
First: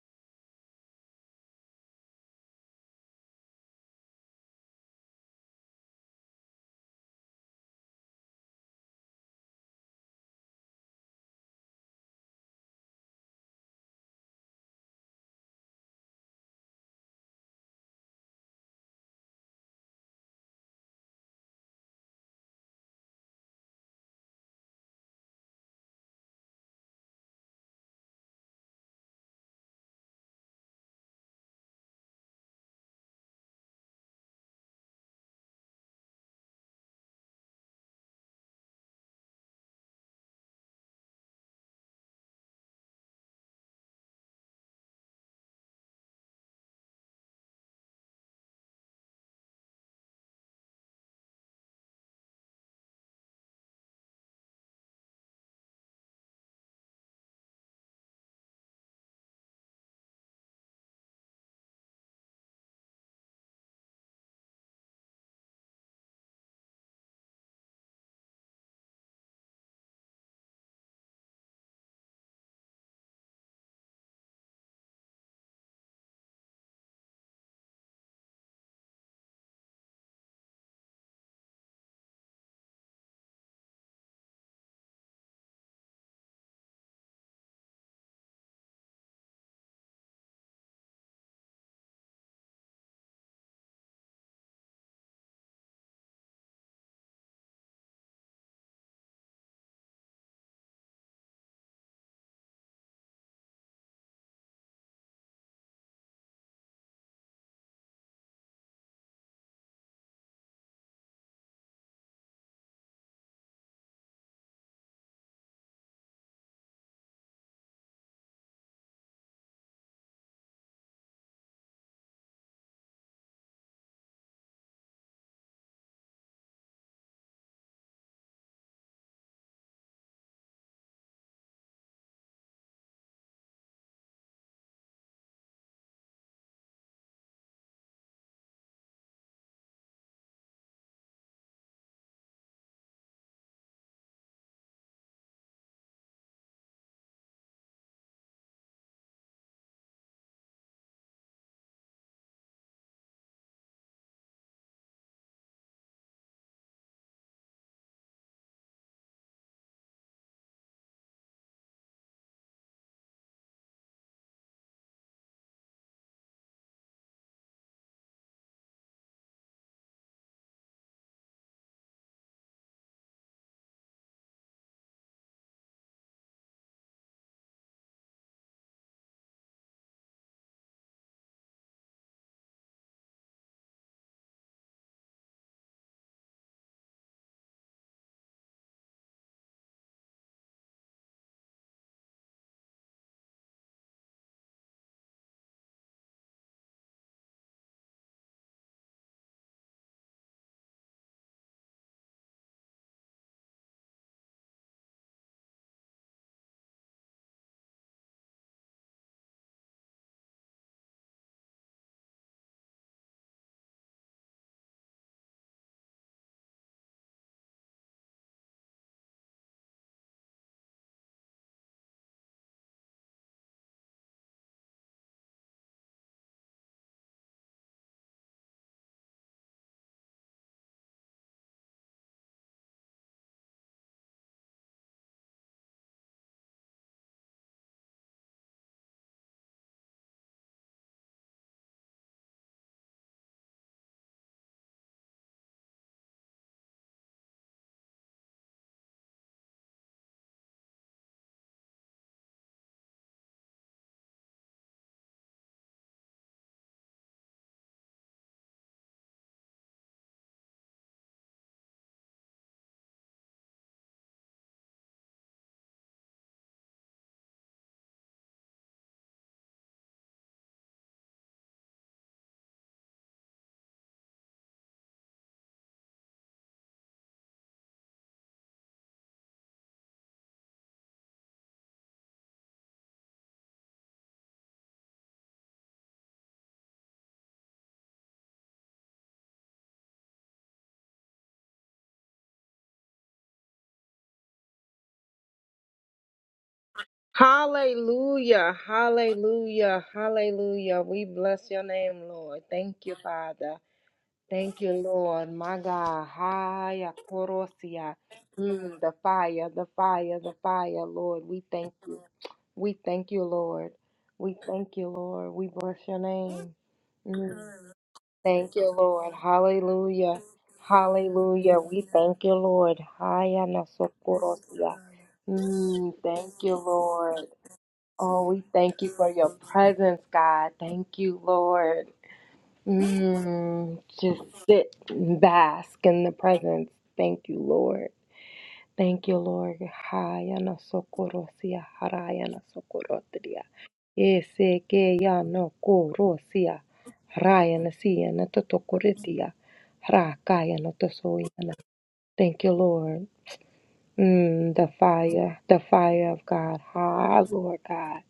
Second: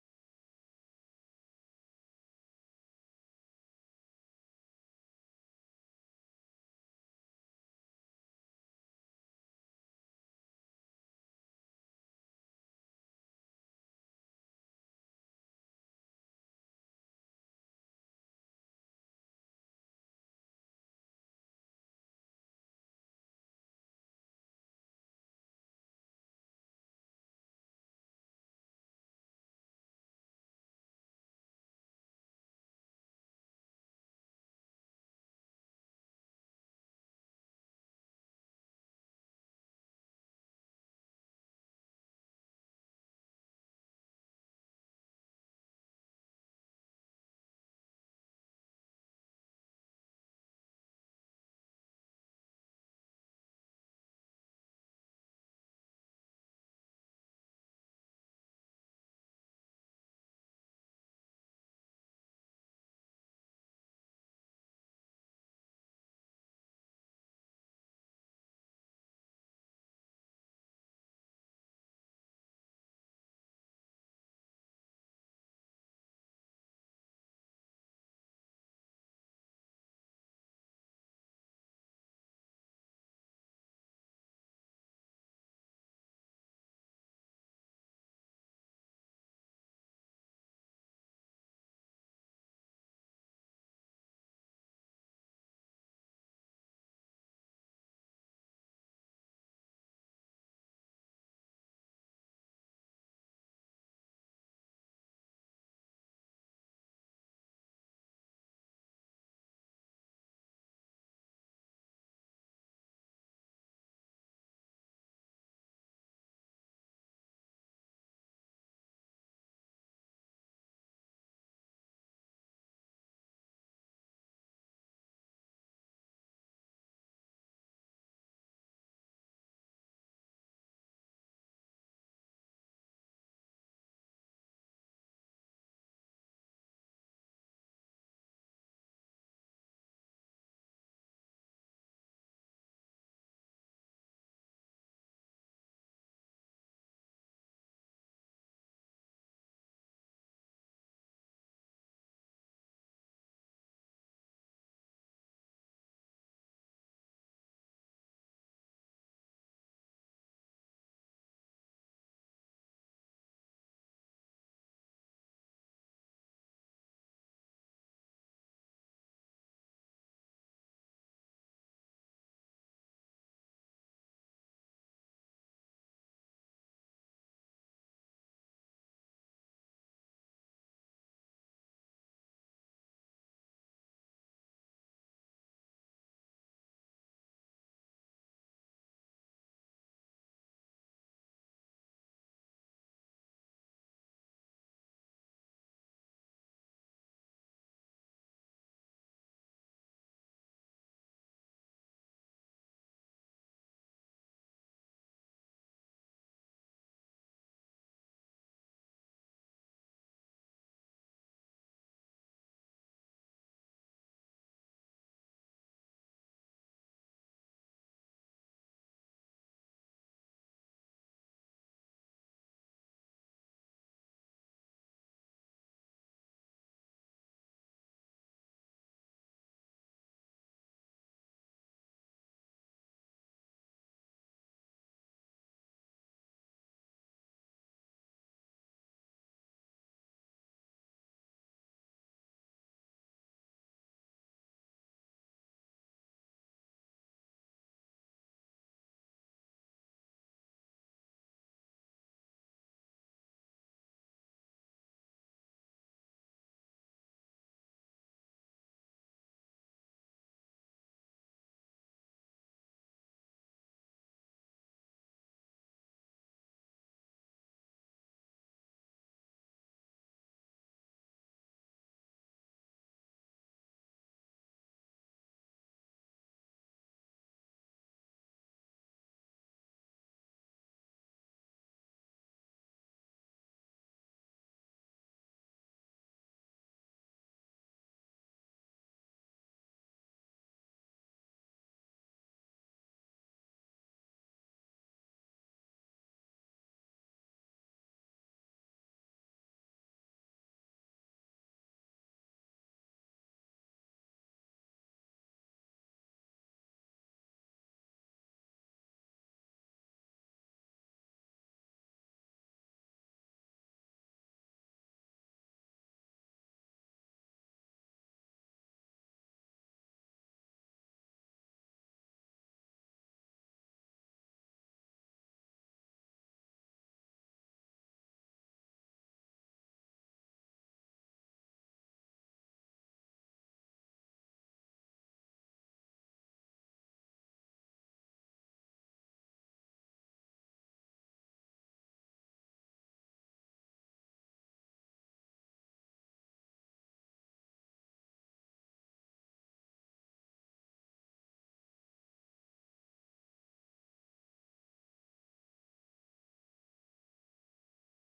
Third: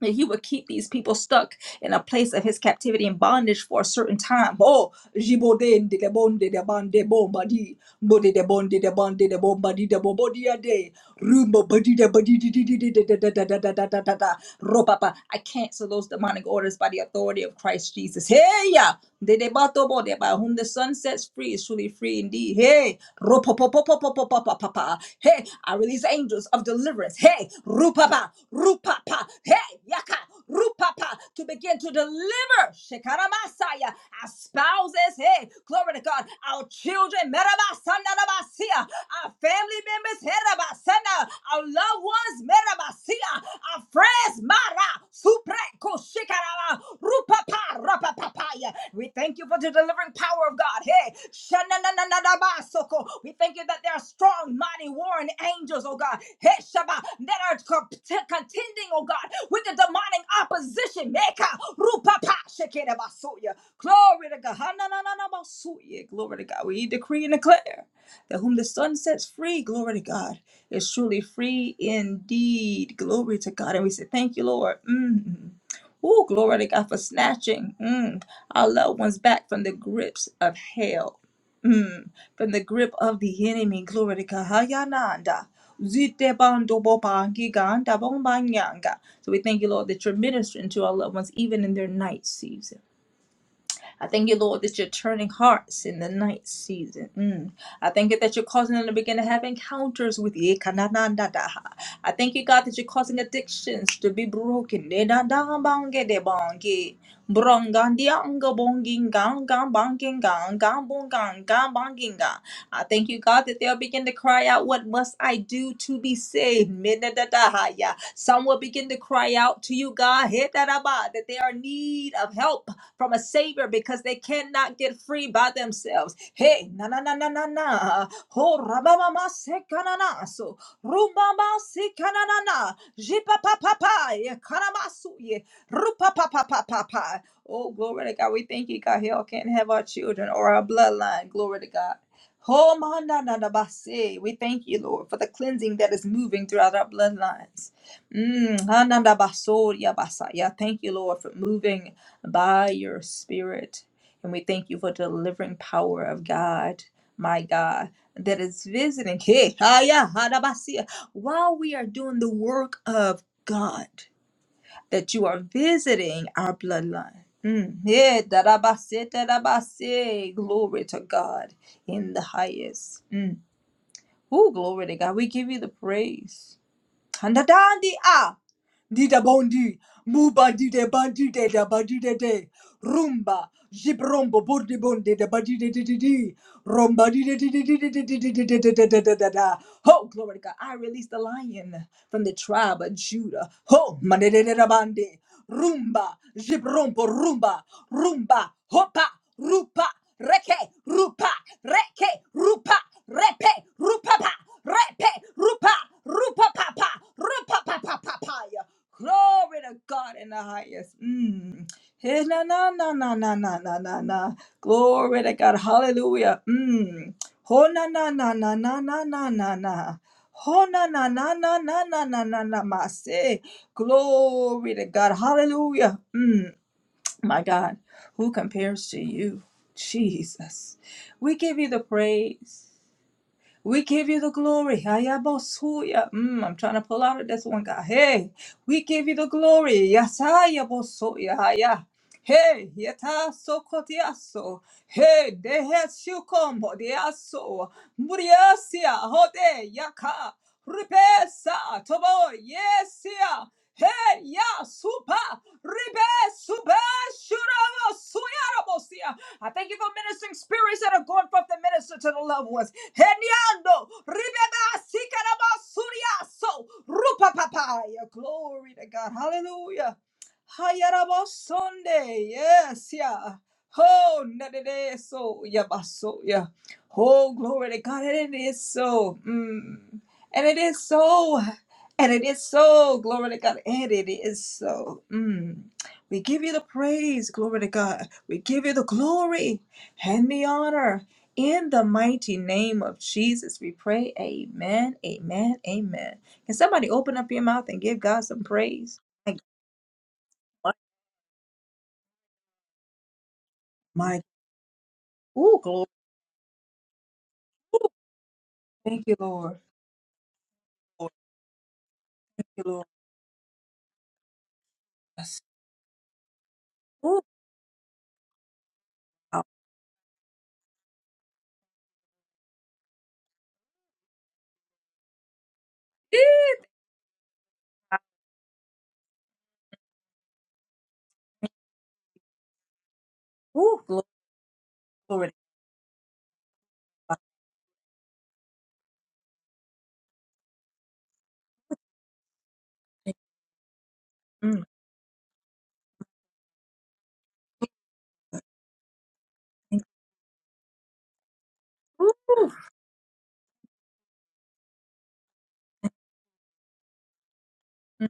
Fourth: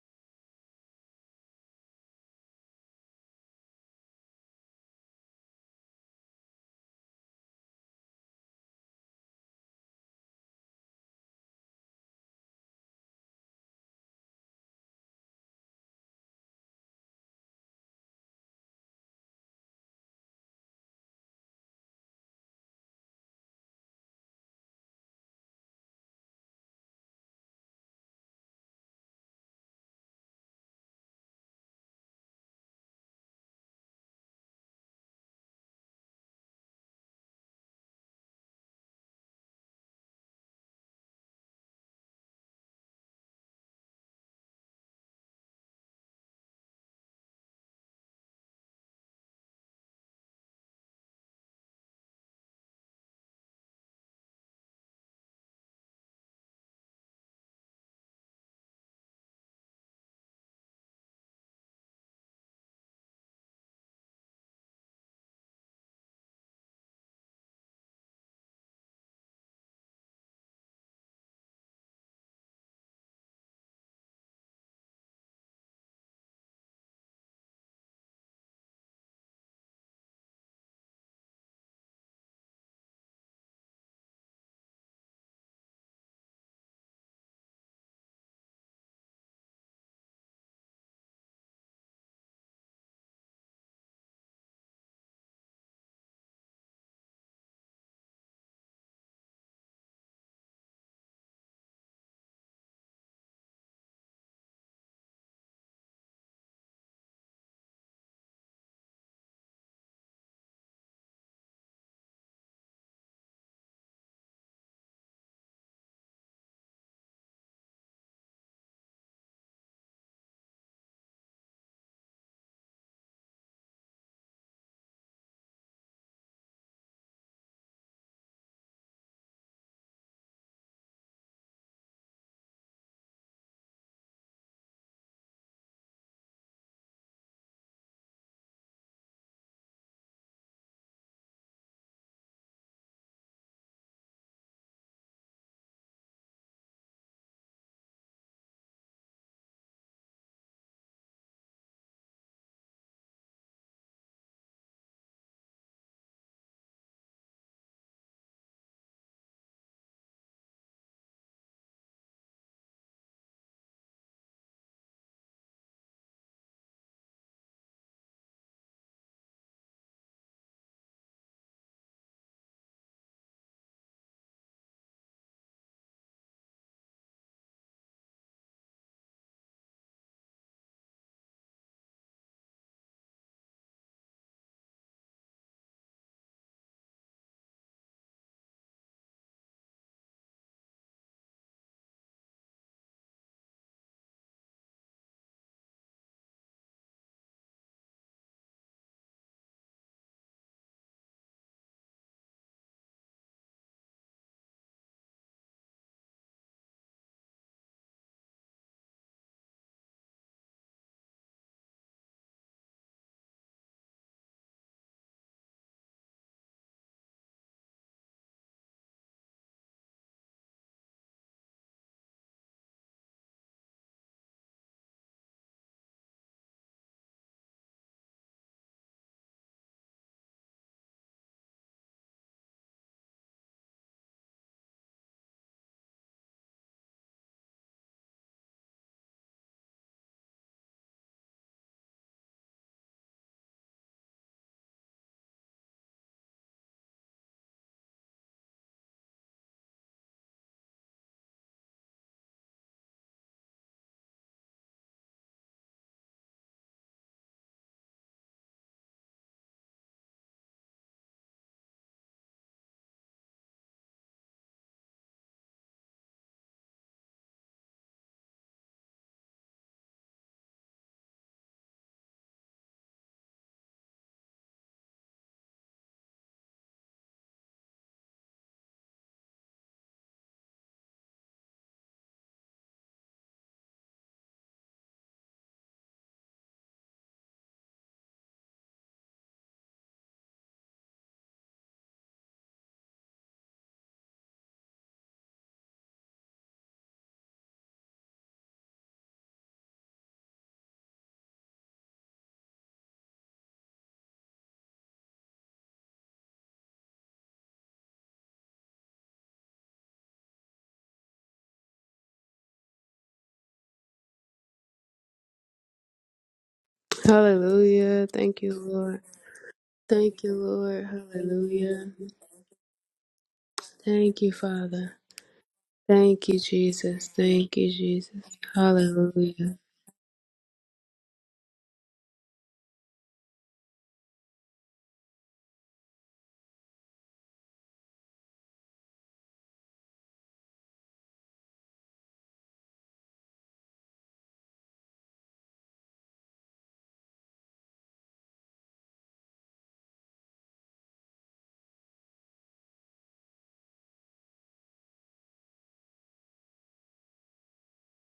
that he would keep these people stuck in a place of his captivity and bondage for a certain time. Oh, jibode de de bon de de bon de bon body, body de bon de de bon de de bon body de bon body a day, rumbo body de body de de de de de de de de de de de de de Ropapa. I cancel those demonic orders by the authority of Christ Jesus. Hey ya, de de bato bo de ba. Whom the sun sets free is truly free indeed. Hey, ropopopopopopopopopapa. Hey, I release angels of deliverance. Hey, rupapa, rupapa. Hey, yaka, rupapa. To begin to deliver. Shekaramasaya. Our spouses. Hey, glory to God. Our children. Merabasanarabasia. Our family members. Herabasana. Our loved ones. Merabasia. Our friends. Mara. Supreko shikaraba, rupapa, rapapapaya. We thank you for the delivering power of God. Hey, shananananabasoko. we thank you that there are strong, mighty, warring angels, oh God. Hey, Shaba, that are co- t- contending, oh God, with the demonic opposition. Meka, rupapa, shikirabasuya. Glory to God. Hananananabasuya. Glory to God. We decree and declare that whom the Son sets free, glory to God, is truly free indeed. Glory to God. And we say, Thank you, Lord. Mm. Ooh, glory to God for snatching mm, our loved ones back from the grips of hell, mm, from the grip of the enemy. Glory to God. Hayananda. Zite bando boba giganda bomba nyanga. So we thank you, Lord, that you're ministering to our loved ones even in their night season. I thank you, Lord, that you're turning hearts in the night season. Mm. I thank you that you're causing them to begin to have encounters with you. Kananandadaha. I thank you, God, that you're causing addictions to be broken. Nedadabangedebonge. Brongandiangabongingangambangingangangbongangambangingang. I thank you, God, that they'll begin to cry out, What must I do to be saved? Minadadahaya. Some will begin to cry out to you, God, Hetaraba, that they are in need of help from a savior because they cannot get free by themselves. Hey, na na na na na na. Ho rabama sekanana so rumama sekanana jipa pa pa pa ye kanamasu ye rupa pa pa pa pa pa. Oh, glory to God. We thank you, God. Hell can't have our children or our bloodline. Glory to God. Oh, ma na na na ba We thank you, Lord, for the cleansing that is moving throughout our bloodlines. Mm, ha na na ba so Thank you, Lord, for moving by your spirit. And we thank you for the delivering power of God, my God, that is visiting Hey, haya, hadabasia, while we are doing the work of God, that you are visiting our bloodline. Mm, yeah, dadabasi, dadabasi. Glory to God in the highest. Mm. Oh, glory to God. We give you the praise. Handadandi a Dida bondi Muba dide bandi de da bandi de de Rumba Jibrombo bondi bondi da bandi de de de de Rumba di de de de de de de de de de de de de de de da Ho glory to God I release the lion from the tribe of Judah Ho mande de de da bandi Rumba Jibrombo rumba rumba Hopa rupa reke rupa reke rupa repe rupa pa repe rupa rupa papa Rupapapapapaya. Glory to God in the highest. Mm. Hey, na, na, na, na, na, na, na, na, na. Glory to God. Hallelujah. Mm. Ho, na, na, na, na, na, na, na, na, na. Ho, na, na, na, na, na, na, na, na, na, ma, say. Glory to God. Hallelujah. Mm. My God, who compares to you? Jesus. We give you the praise. We give you the glory. Hayabasuya. Mm, I'm trying to pull out of this one, God. Hey, we give you the glory. Yasaya bosuya. Haya. Hey, yata sokotiaso. Hey, deheshukom hodiaso. Muriasia hode yaka. Ripesa tobo yesia. Hey, ya supa. Ribe supa shuramo suyarabosia. I thank you for ministering spirits that are going forth to minister to the loved ones. Hey, Ando, Ribeba, Sikaraba, Suriaso, Rupa Papaya. Glory to God. Hallelujah. Hayaraba Sunday. Yes, yeah. Oh, nadede so yabaso yeah. Oh, glory to God. And it is so. Mm. And it is so. And it is so. Glory to God. And it is so. Mm. We give you the praise. Glory to God. We give you the glory and the honor. In the mighty name of Jesus, we pray. Amen. Amen. Amen. Can somebody open up your mouth and give God some Hallelujah, praise? My hallelujah, God. hallelujah. We bless your name, Lord. Thank you, Father. My Thank you, Lord. My Ooh, glory. God. Haya Ooh, korosia. Mm, the thank you, fire, Lord. the fire, the fire, Lord, Lord. We thank you. Thank We you, Lord. thank you, Lord. We thank you, Lord. Yes. We bless your name. ooh, Mm, Hallelujah. Thank you, Thank you, Lord. Lord. glory. Hallelujah. Thank you, Lord. Hallelujah. We Hallelujah. thank you, Lord. Haya Thank you, nasokorosia. Father. Mm, Thank Thank you, you, Jesus. Lord. Thank you, Jesus. Oh, we thank you for your Hallelujah. presence, God. Thank you, Lord. Mm, Ooh, glory. just sit and Lord, bask in the presence. Thank you, Lord. Thank you, Lord. Haya na sokorosia, haraya na sokorotia. Ese Mm. que ya no korosia, haraya na siya na totokoritia, thank you. harakaya na tosoyana. Thank you, Ooh. Lord. Mm, the fire, the fire of God. Ha, Lord God.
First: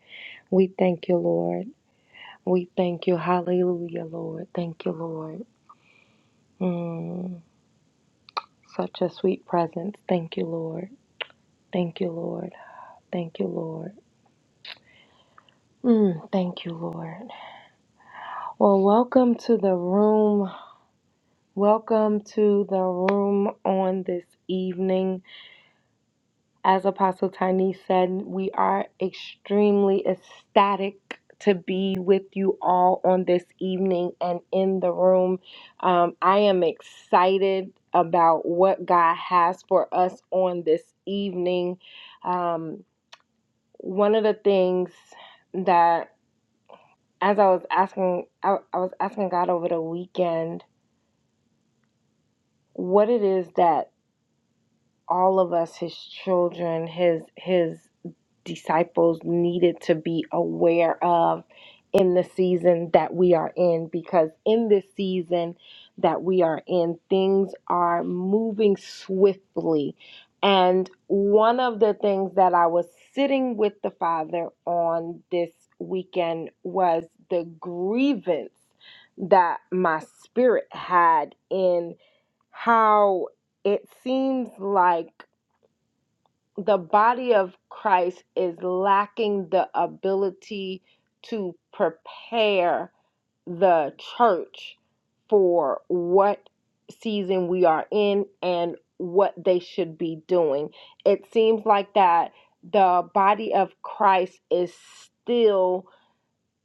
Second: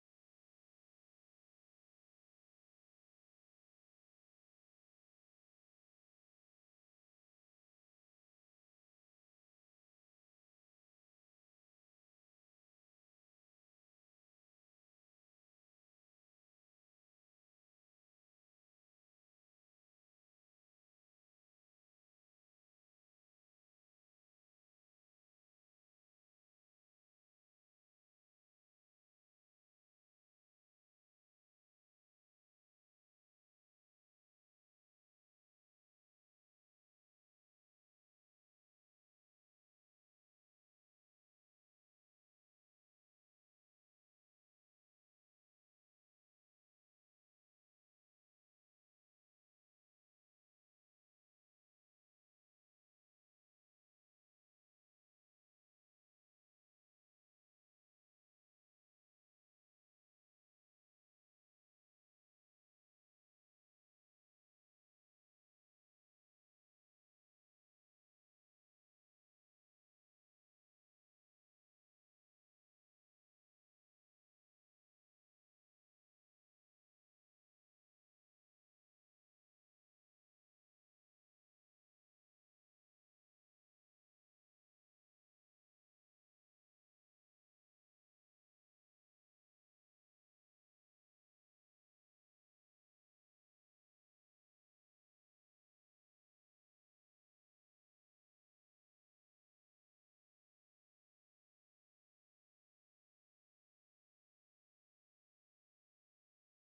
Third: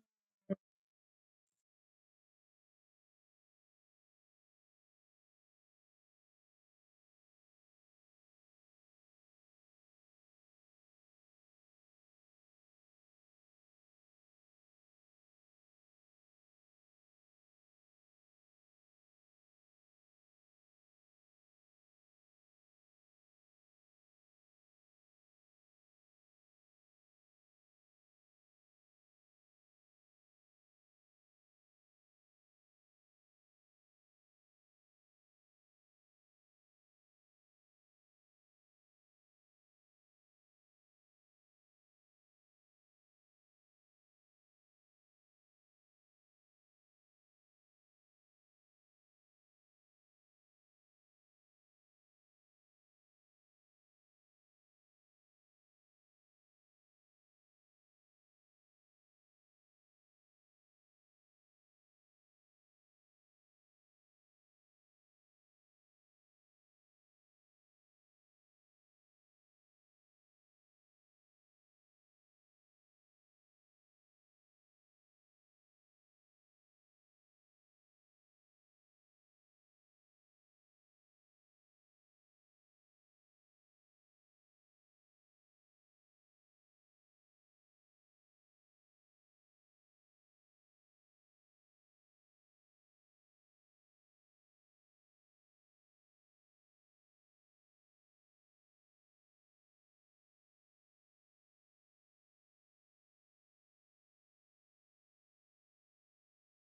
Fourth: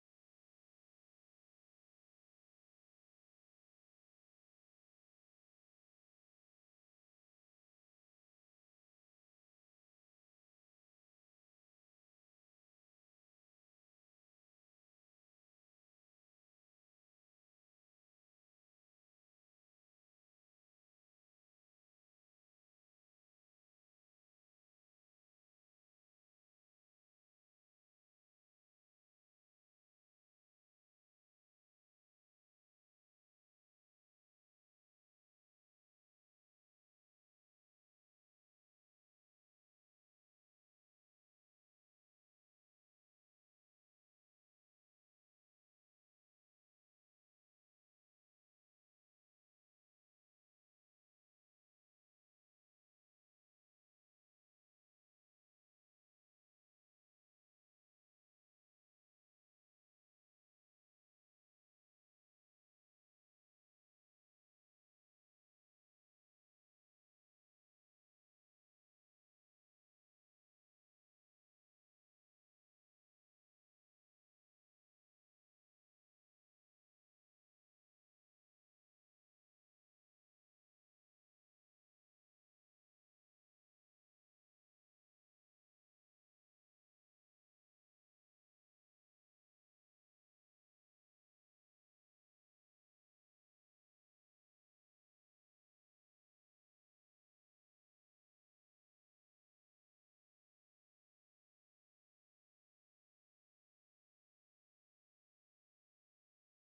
We thank you, Lord. We thank you. Hallelujah, Lord. Thank you, Lord. Mm. Such a sweet presence. Thank you, Lord. Thank you, Lord. Thank you, Lord. Mm, thank you, Lord. Well, welcome to the room. Welcome to the room on this evening. As Apostle Tiny said, we are extremely ecstatic to be with you all on this evening and in the room. Um, I am excited about what God has for us on this evening. Um, one of the things that as I was asking I, I was asking God over the weekend what it is that all of us his children his his disciples needed to be aware of in the season that we are in because in this season that we are in things are moving swiftly and one of the things that I was sitting with the father on this weekend was the grievance that my spirit had in how it seems like the body of Christ is lacking the ability to prepare the church for what season we are in and what they should be doing. It seems like that the body of Christ is still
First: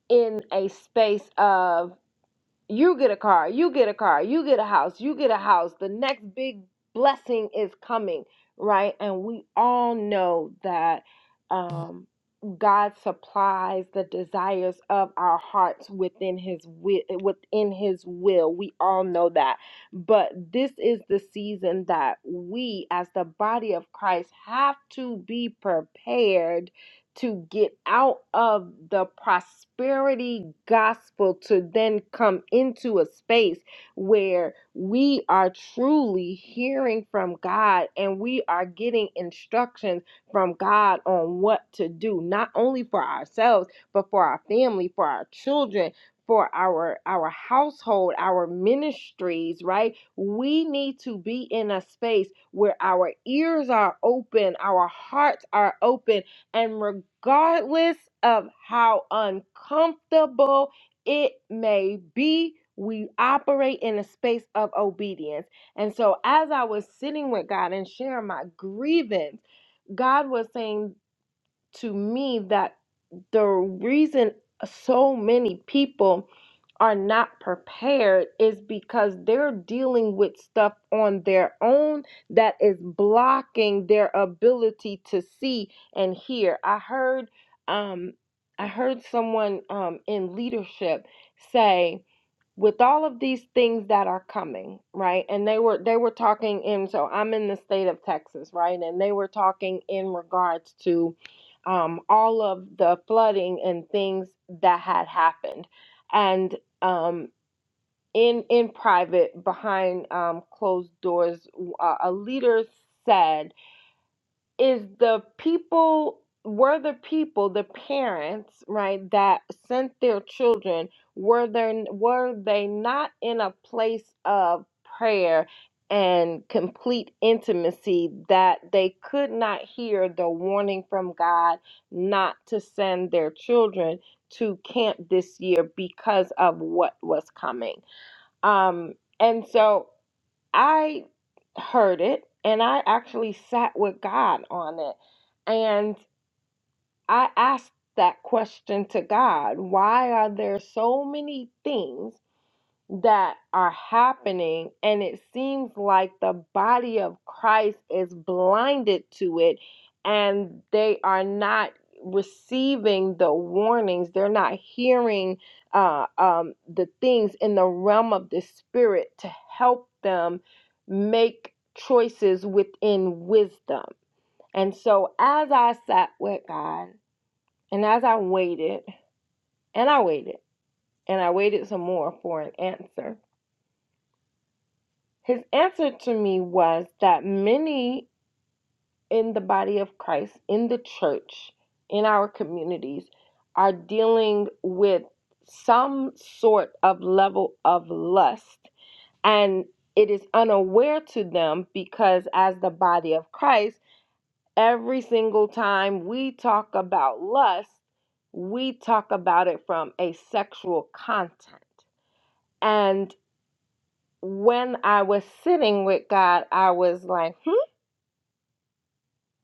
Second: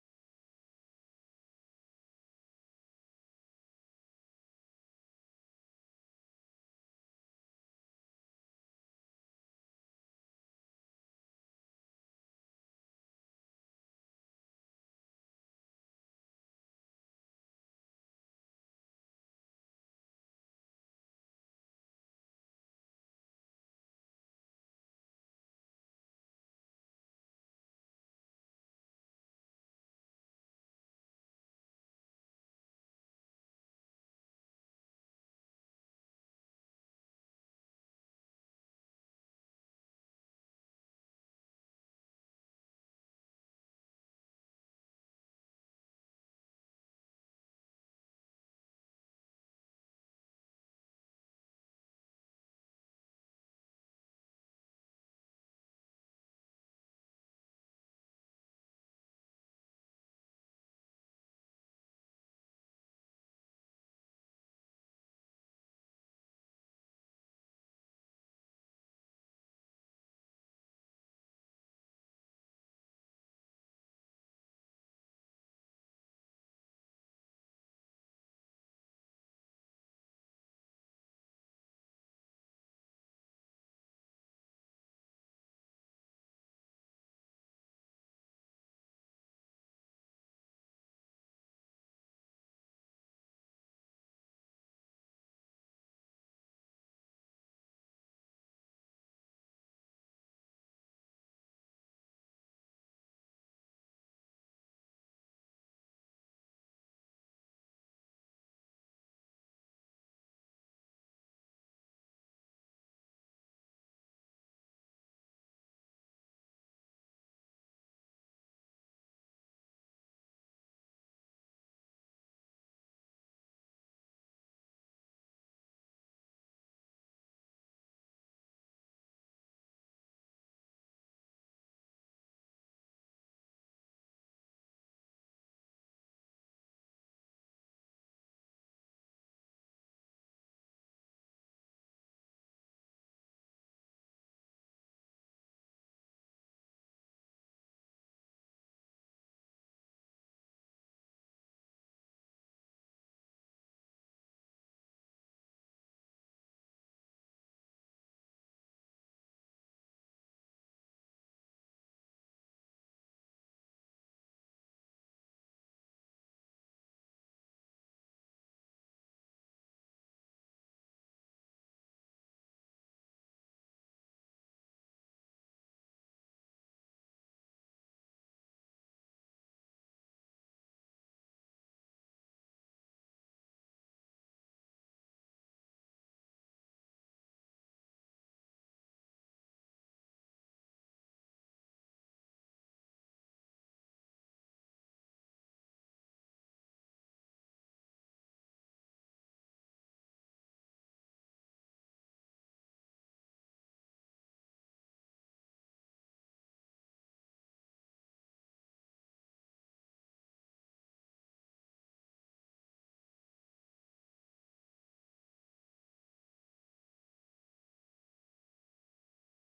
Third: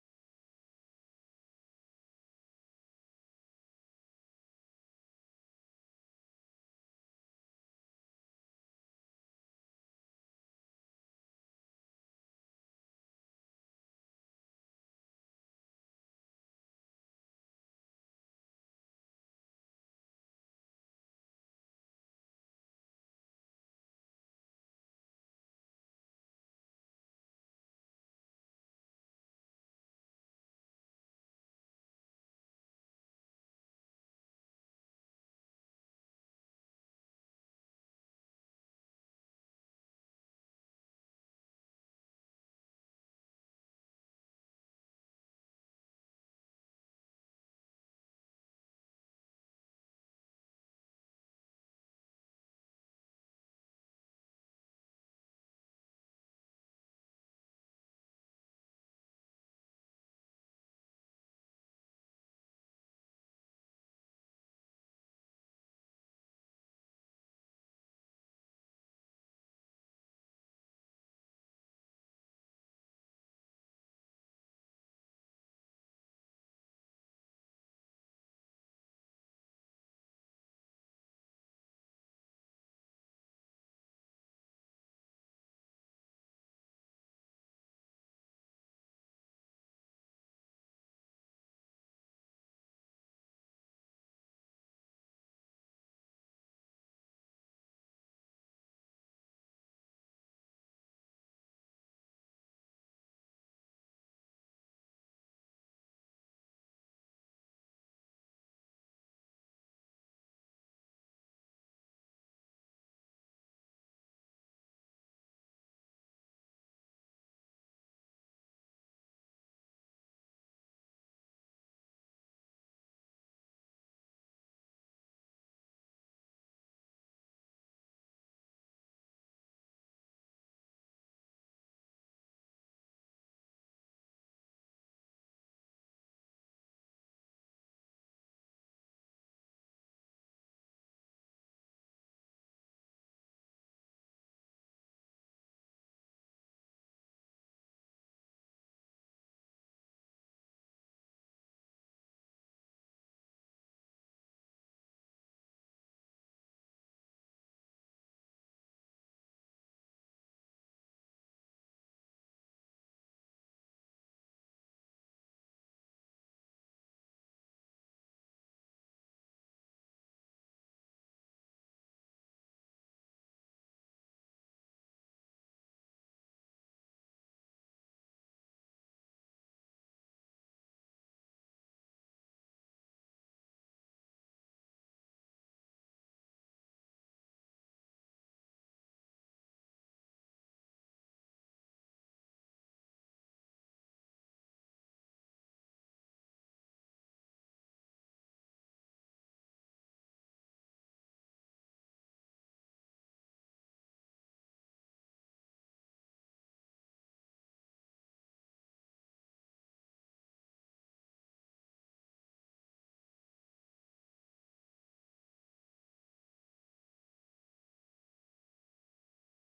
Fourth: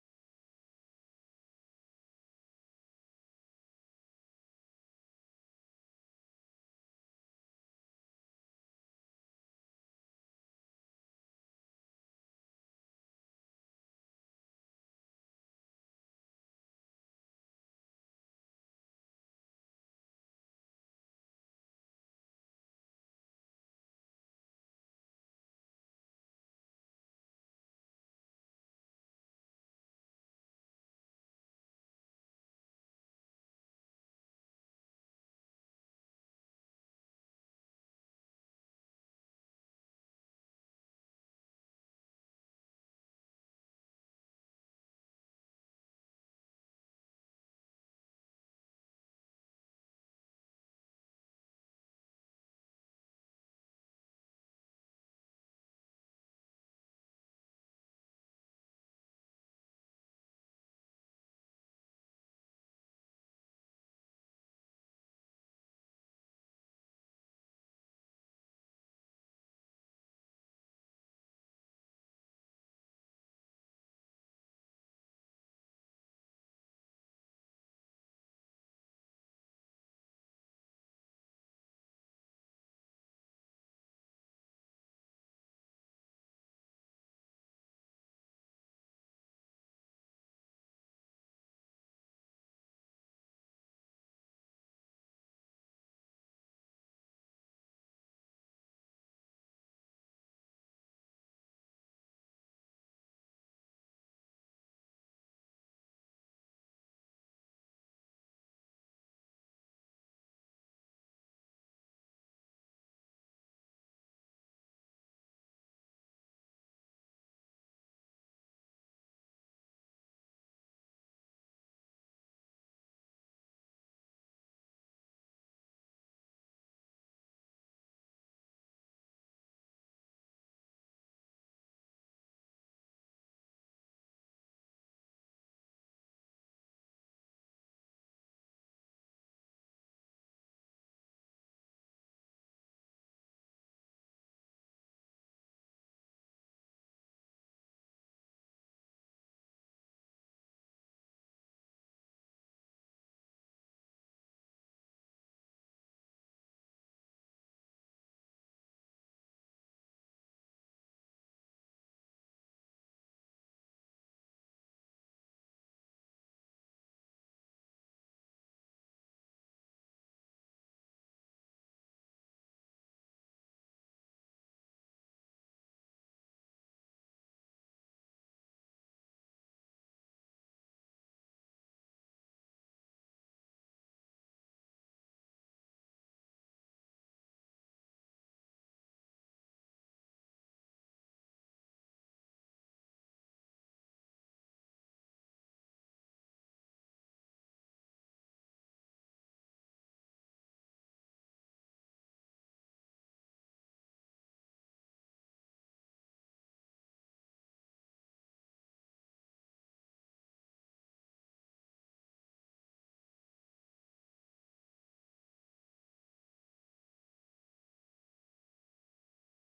in a space of you get a car, you get a car, you get a house, you get a house. The next big blessing is coming, right? And we all know that um, God supplies the desires of our hearts within His wi- within His will. We all know that, but this is the season that we, as the body of Christ, have to be prepared to get out of the prosperity gospel to then come into a space where we are truly hearing from God and we are getting instructions from God on what to do, not only for ourselves, but for our family, for our children. For our our household, our ministries, right? We need to be in a space where our ears are open, our hearts are open, and regardless of how uncomfortable it may be, we operate in a space of obedience. And so, as I was sitting with God and sharing my grievance, God was saying to me that the reason so many people are not prepared is because they're dealing with stuff on their own that is blocking their ability to see and hear. I heard um I heard someone um in leadership say with all of these things that are coming, right? And they were they were talking in so I'm in the state of Texas, right? And they were talking in regards to um, all of the flooding and things that had happened, and um, in in private behind um, closed doors, uh, a leader said is the people were the people the parents right that sent their children were there were they not in a place of prayer and complete intimacy that they could not hear the warning from God not to send their children to camp this year because of what was coming um and so I heard it and I actually sat with God on it. And I asked that question to God why are there so many things? that are happening, and it seems like the body of Christ is blinded to it and they are not receiving the warnings, they're not hearing uh, um, the things in the realm of the spirit to help them make choices within wisdom. And so, as I sat with God and as I waited, and I waited, and I waited some more for an answer His answer to me was that many in the body of Christ, in the church, in our communities, are dealing with some sort of level of lust. And it is unaware to them because, as the body of Christ, every single time we talk about lust, we talk about it from a sexual content. And when I was sitting with God, I was like, hmm,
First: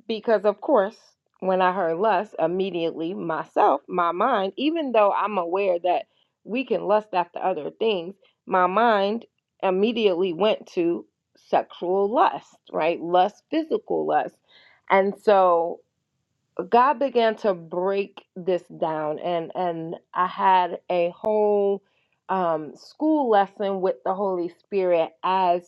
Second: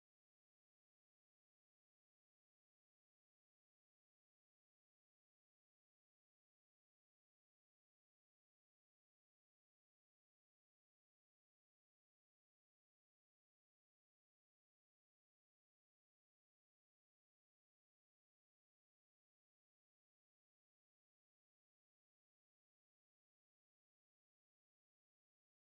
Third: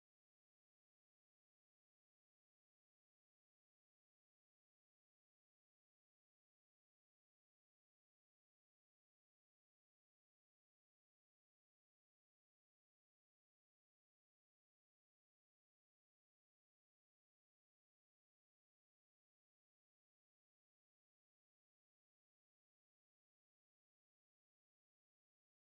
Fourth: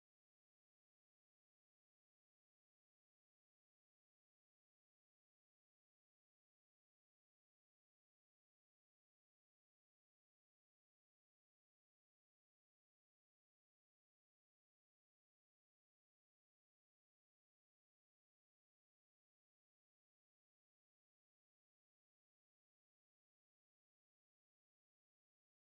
Because, of course, when I heard lust, immediately myself, my mind, even though I'm aware that we can lust after other things, my mind immediately went to sexual lust, right? Lust, physical lust. And so God began to break this down, and, and I had a whole um, school lesson with the Holy Spirit as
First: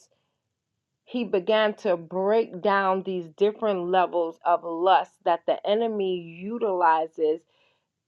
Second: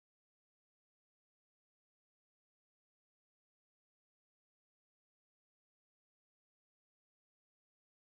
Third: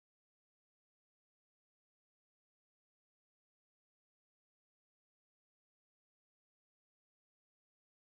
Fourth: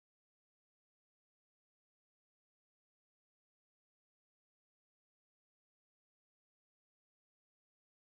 he began to break down these different levels of lust that the enemy utilizes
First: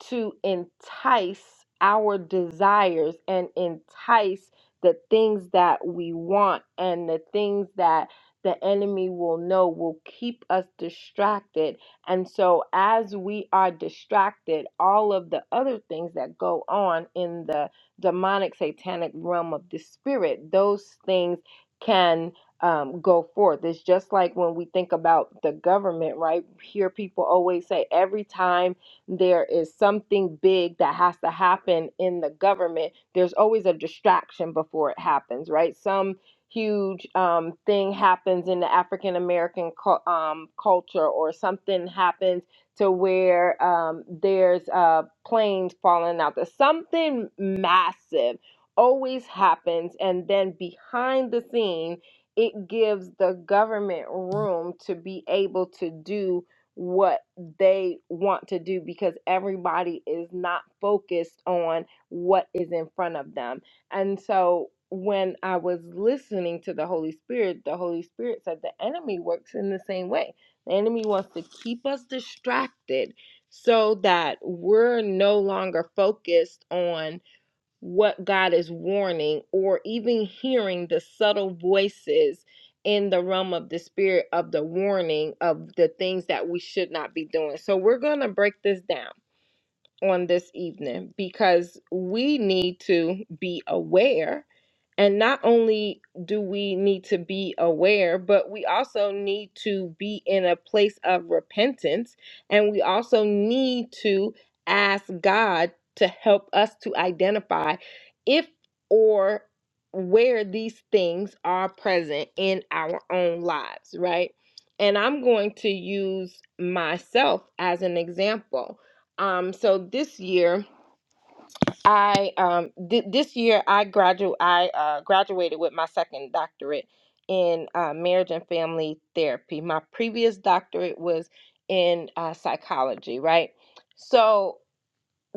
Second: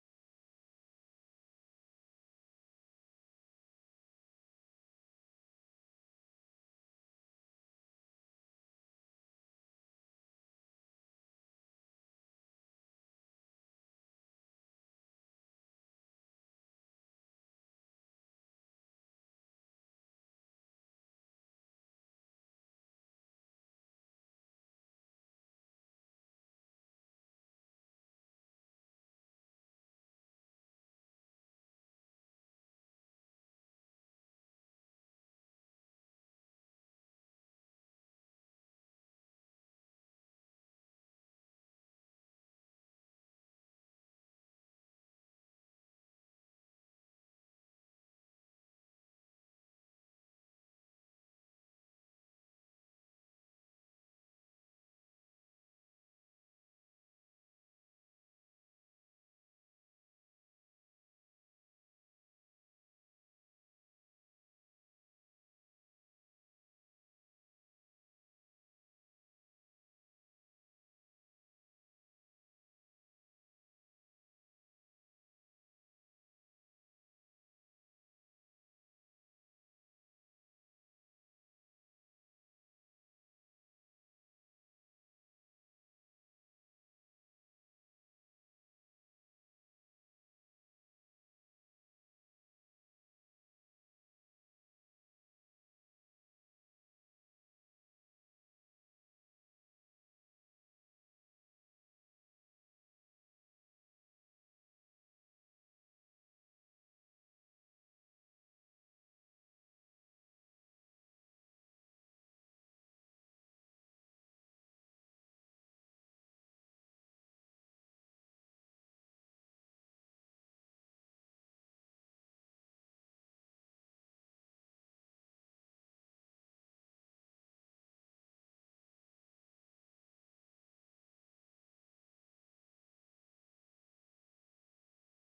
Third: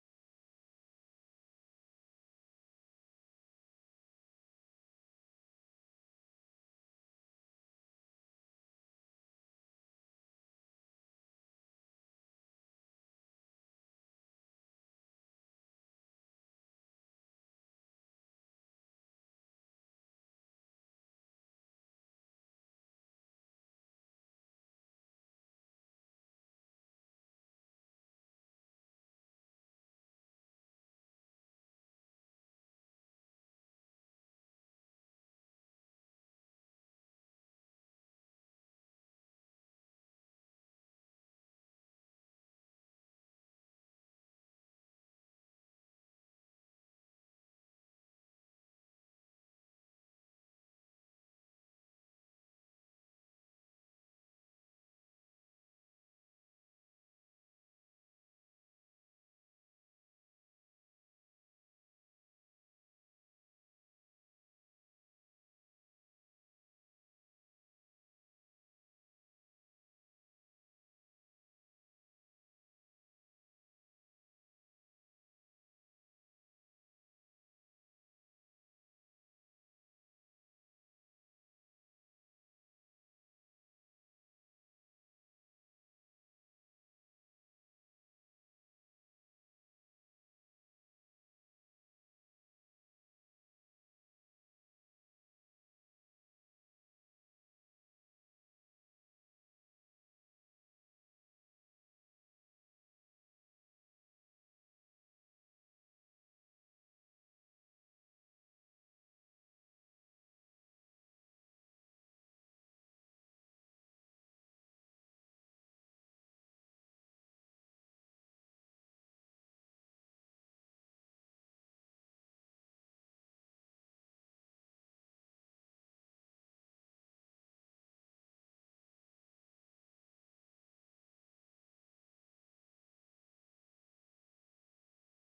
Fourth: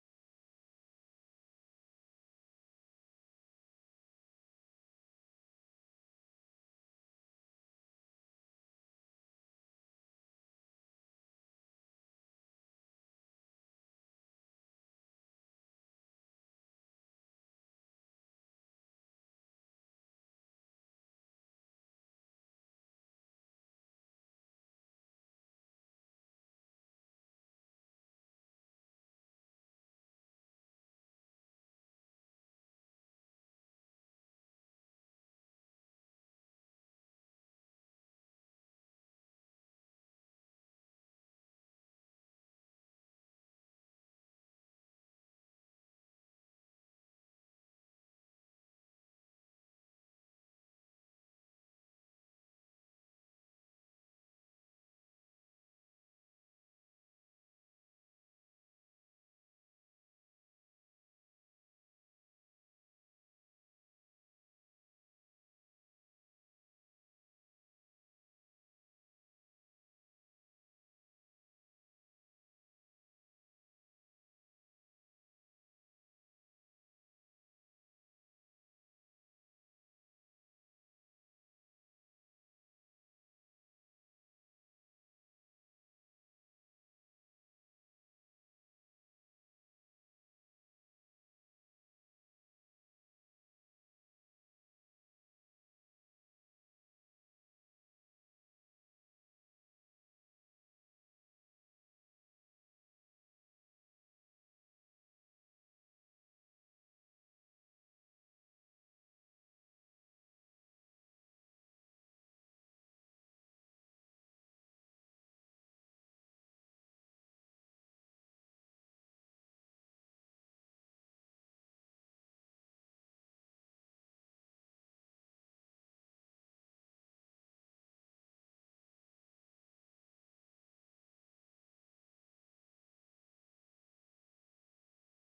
to entice our desires and entice the things that we want and the things that the enemy will know will keep us distracted. And so, as we are distracted, all of the other things that go on in the demonic, satanic realm of the spirit, those things can um, go forth. It's just like when we think about the government, right? Here, people always say every time there is something big that has to happen in the government, there's always a distraction before it happens, right? Some huge um, thing happens in the African American cu- um, culture, or something happens to where um, there's uh, planes falling out. There's something massive always happens, and then behind the scene, it gives the government room to be able to do what they want to do because everybody is not focused on what is in front of them. And so when I was listening to the Holy Spirit, the Holy Spirit said the enemy works in the same way. The enemy wants to keep us distracted so that we're no longer focused on what God is warning or even hearing the subtle voices in the realm of the spirit of the warning of the things that we should not be doing. So we're going to break this down on this evening because we need to be aware. And not only do we need to be aware, but we also need to be in a place of repentance. And we also need to ask God to help us to identify if or where these things are present in our own lives, right? And I'm going to use myself as an example um, so this year, I um, thi- this year I gradu I uh, graduated with my second doctorate in uh, marriage and family therapy. My previous doctorate was in uh, psychology, right? So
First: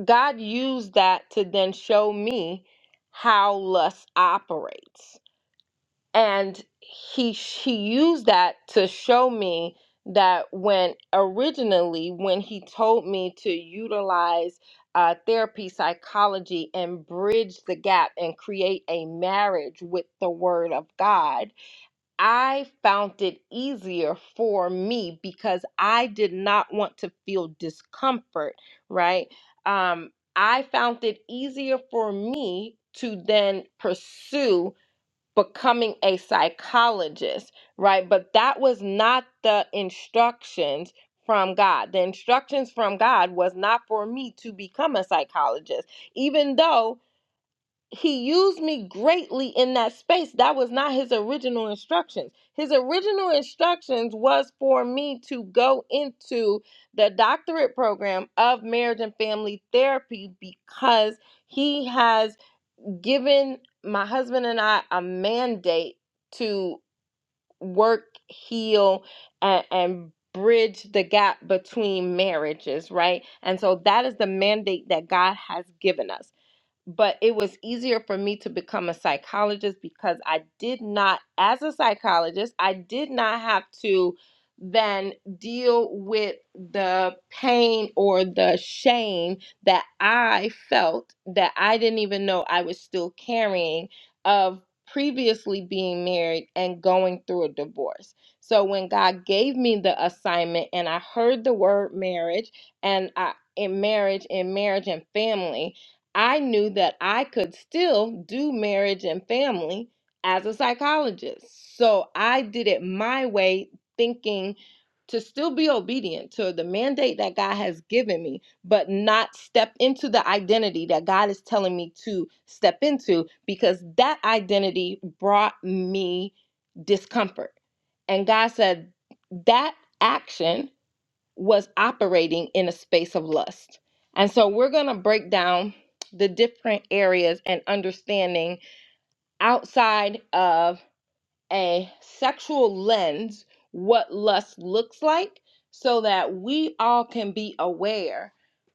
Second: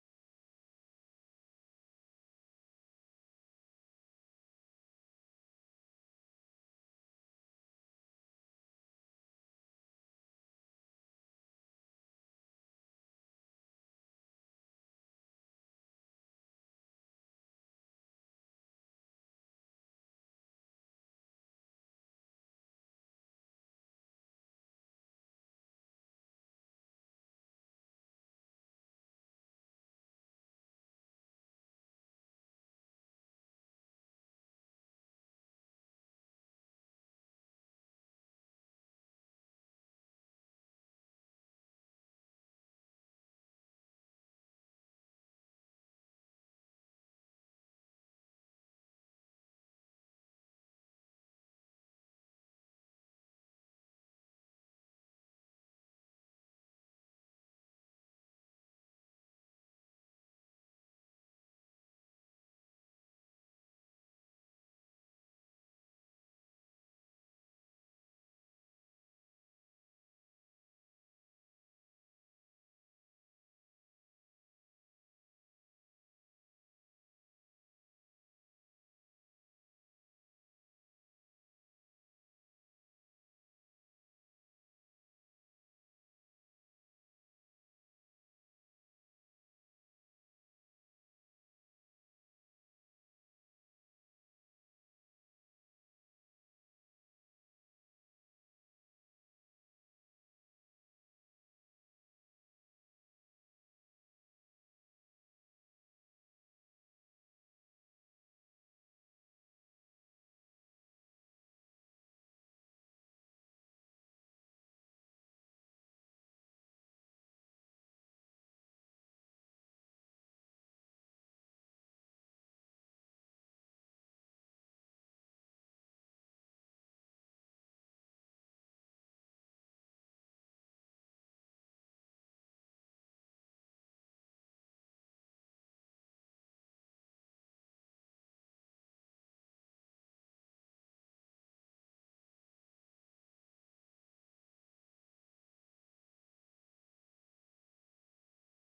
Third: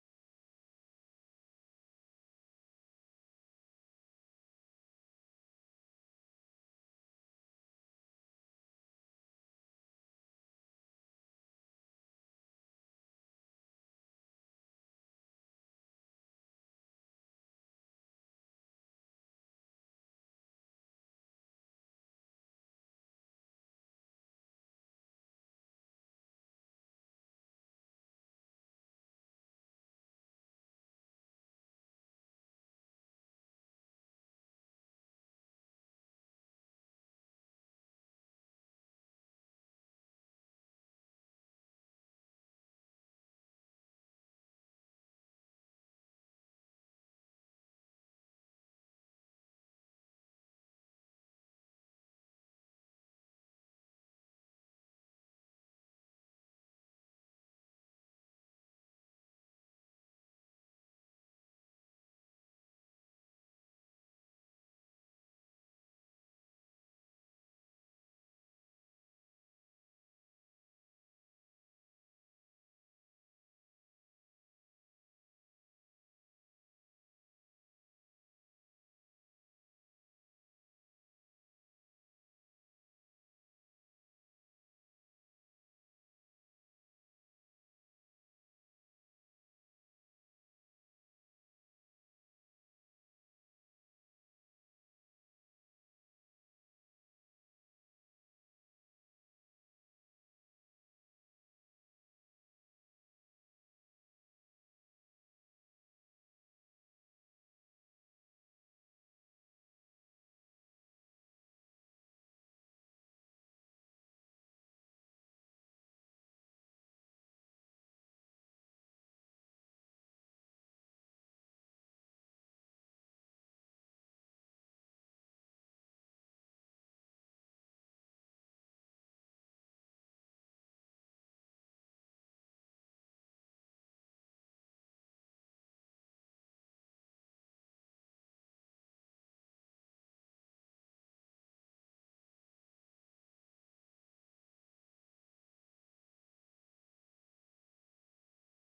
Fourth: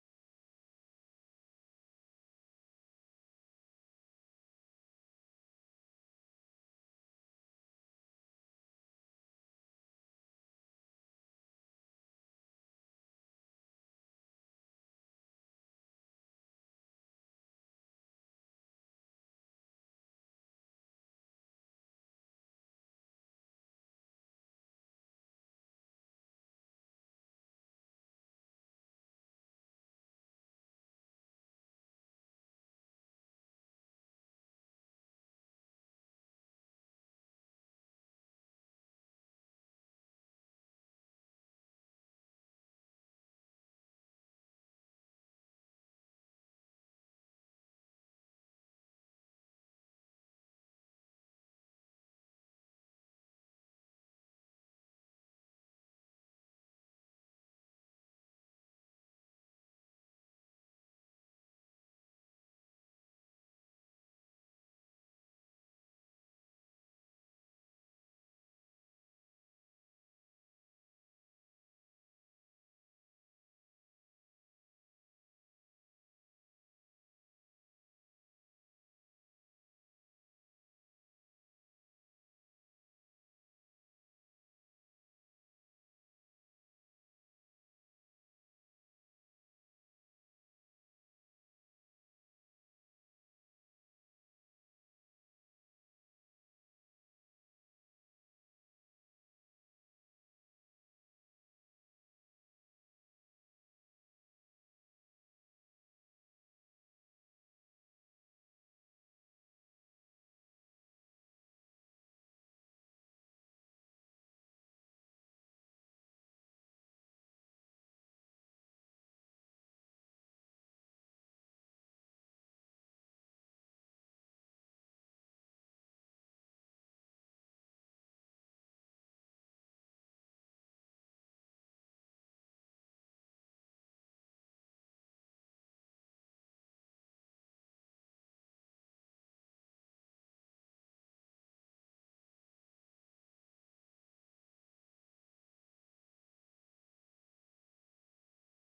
God used that to then show me how lust operates and he he used that to show me that when originally when he told me to utilize uh, therapy psychology and bridge the gap and create a marriage with the word of god i found it easier for me because i did not want to feel discomfort right um i found it easier for me to then pursue becoming a psychologist, right? But that was not the instructions from God. The instructions from God was not for me to become a psychologist, even though he used me greatly in that space. That was not his original instructions. His original instructions was for me to go into the doctorate program of marriage and family therapy because he has given my husband and I a mandate to work, heal, and, and bridge the gap between marriages, right? And so that is the mandate that God has given us but it was easier for me to become a psychologist because I did not, as a psychologist, I did not have to then deal with the pain or the shame that I felt that I didn't even know I was still carrying of previously being married and going through a divorce. So when God gave me the assignment and I heard the word marriage and I in marriage in marriage and family I knew that I could still do marriage and family as a psychologist. So I did it my way, thinking to still be obedient to the mandate that God has given me, but not step into the identity that God is telling me to step into because that identity brought me discomfort. And God said, That action was operating in a space of lust. And so we're going to break down the different areas and understanding outside of a sexual lens what lust looks like so that we all can be aware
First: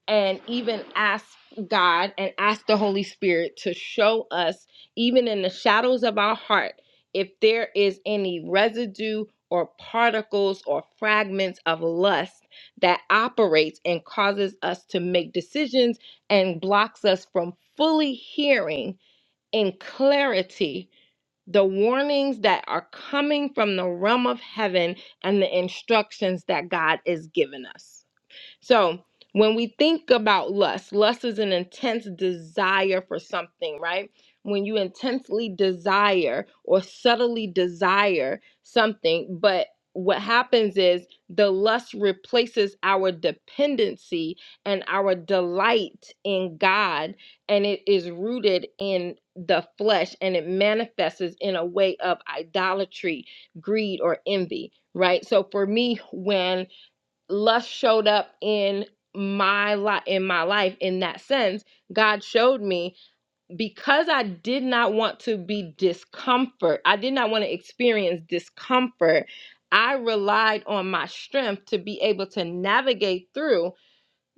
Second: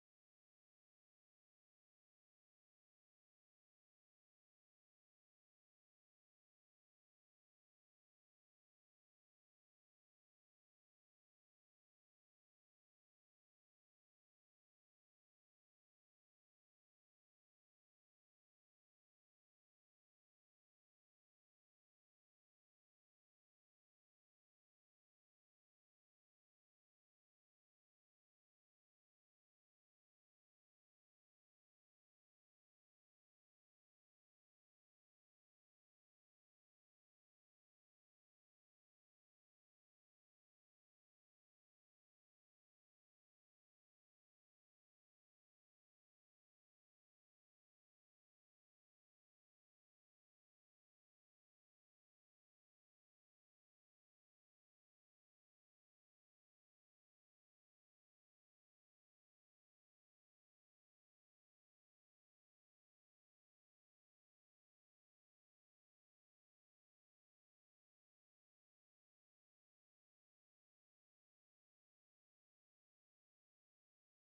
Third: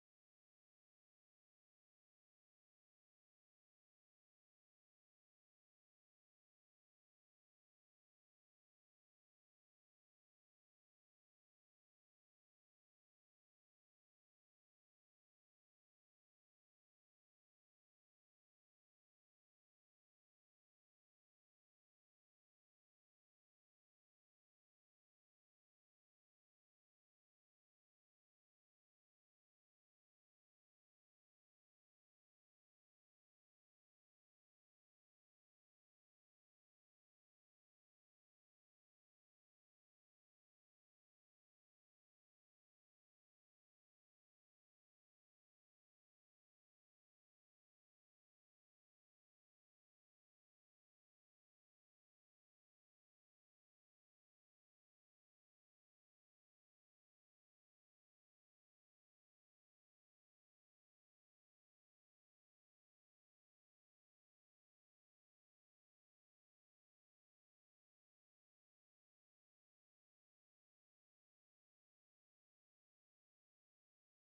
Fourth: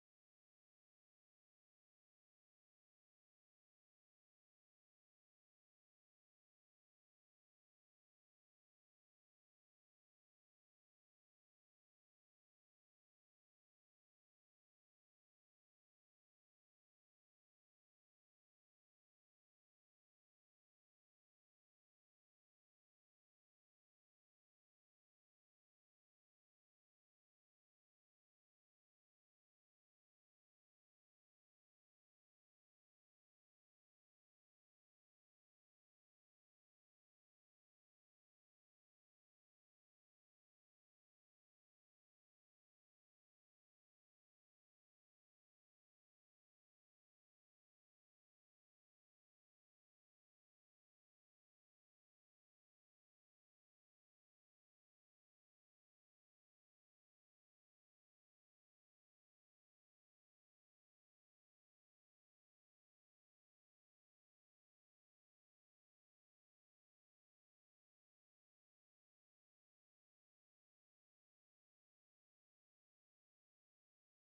and even ask God and ask the Holy Spirit to show us, even in the shadows of our heart, if there is any residue or particles or fragments of lust that operates and causes us to make decisions and blocks us from fully hearing in clarity the warnings that are coming from the realm of heaven and the instructions that God is giving us. So when we think about lust, lust is an intense desire for something, right? When you intensely desire or subtly desire something, but what happens is the lust replaces our dependency and our delight in God, and it is rooted in the flesh and it manifests in a way of idolatry, greed, or envy, right? So for me, when lust showed up in my life in my life in that sense god showed me because i did not want to be discomfort i did not want to experience discomfort i relied on my strength to be able to navigate through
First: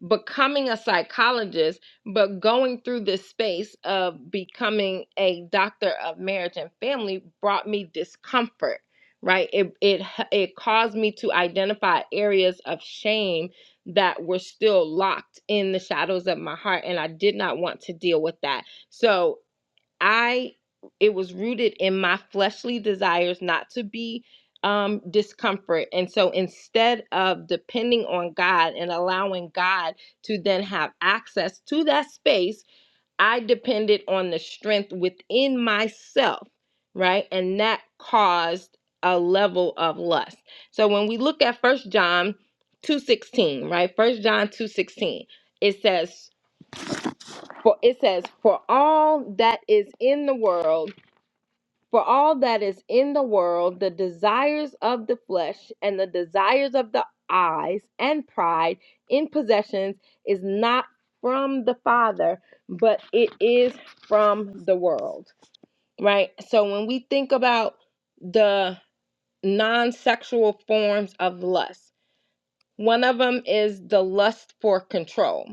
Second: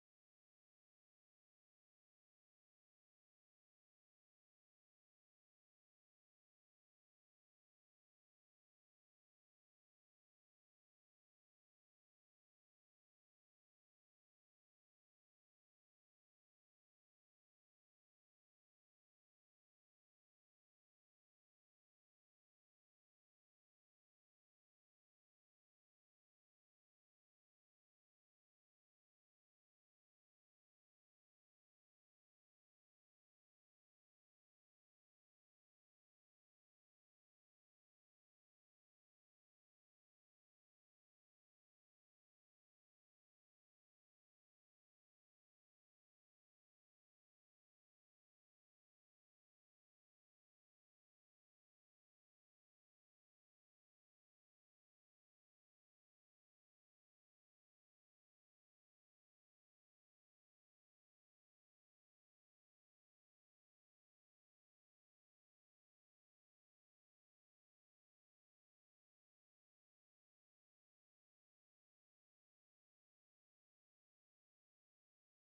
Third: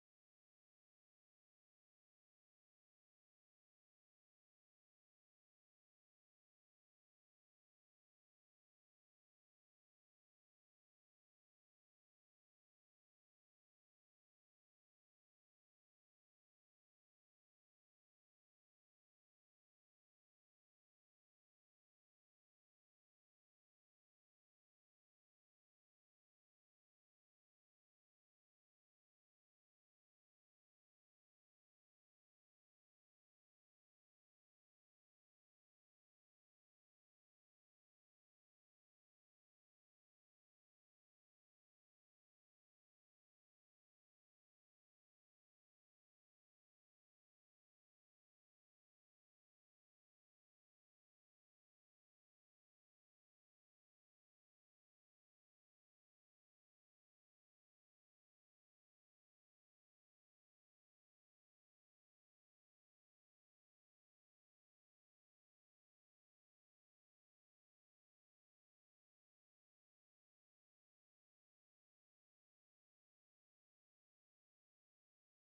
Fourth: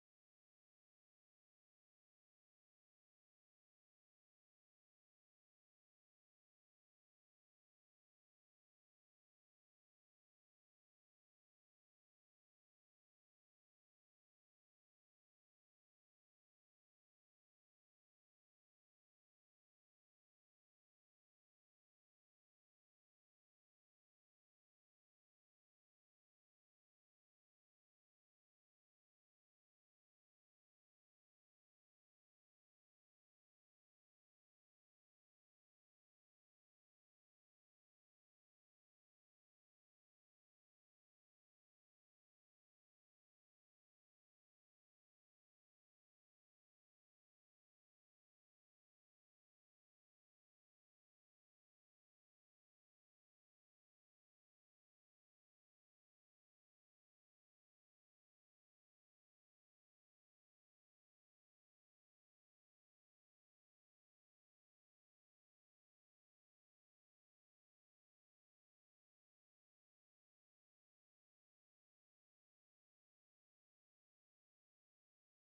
becoming a psychologist, but going through this space of becoming a doctor of marriage and family brought me discomfort, right? It it it caused me to identify areas of shame that were still locked in the shadows of my heart and I did not want to deal with that. So, I it was rooted in my fleshly desires not to be um discomfort. And so instead of depending on God and allowing God to then have access to that space, I depended on the strength within myself, right? And that caused a level of lust. So when we look at First John 2:16, right? First John 2:16, it says for it says for all that is in the world for all that is in the world, the desires of the flesh and the desires of the eyes and pride in possessions is not from the Father, but it is from the world. Right? So when we think about the non sexual forms of lust, one of them is the lust for control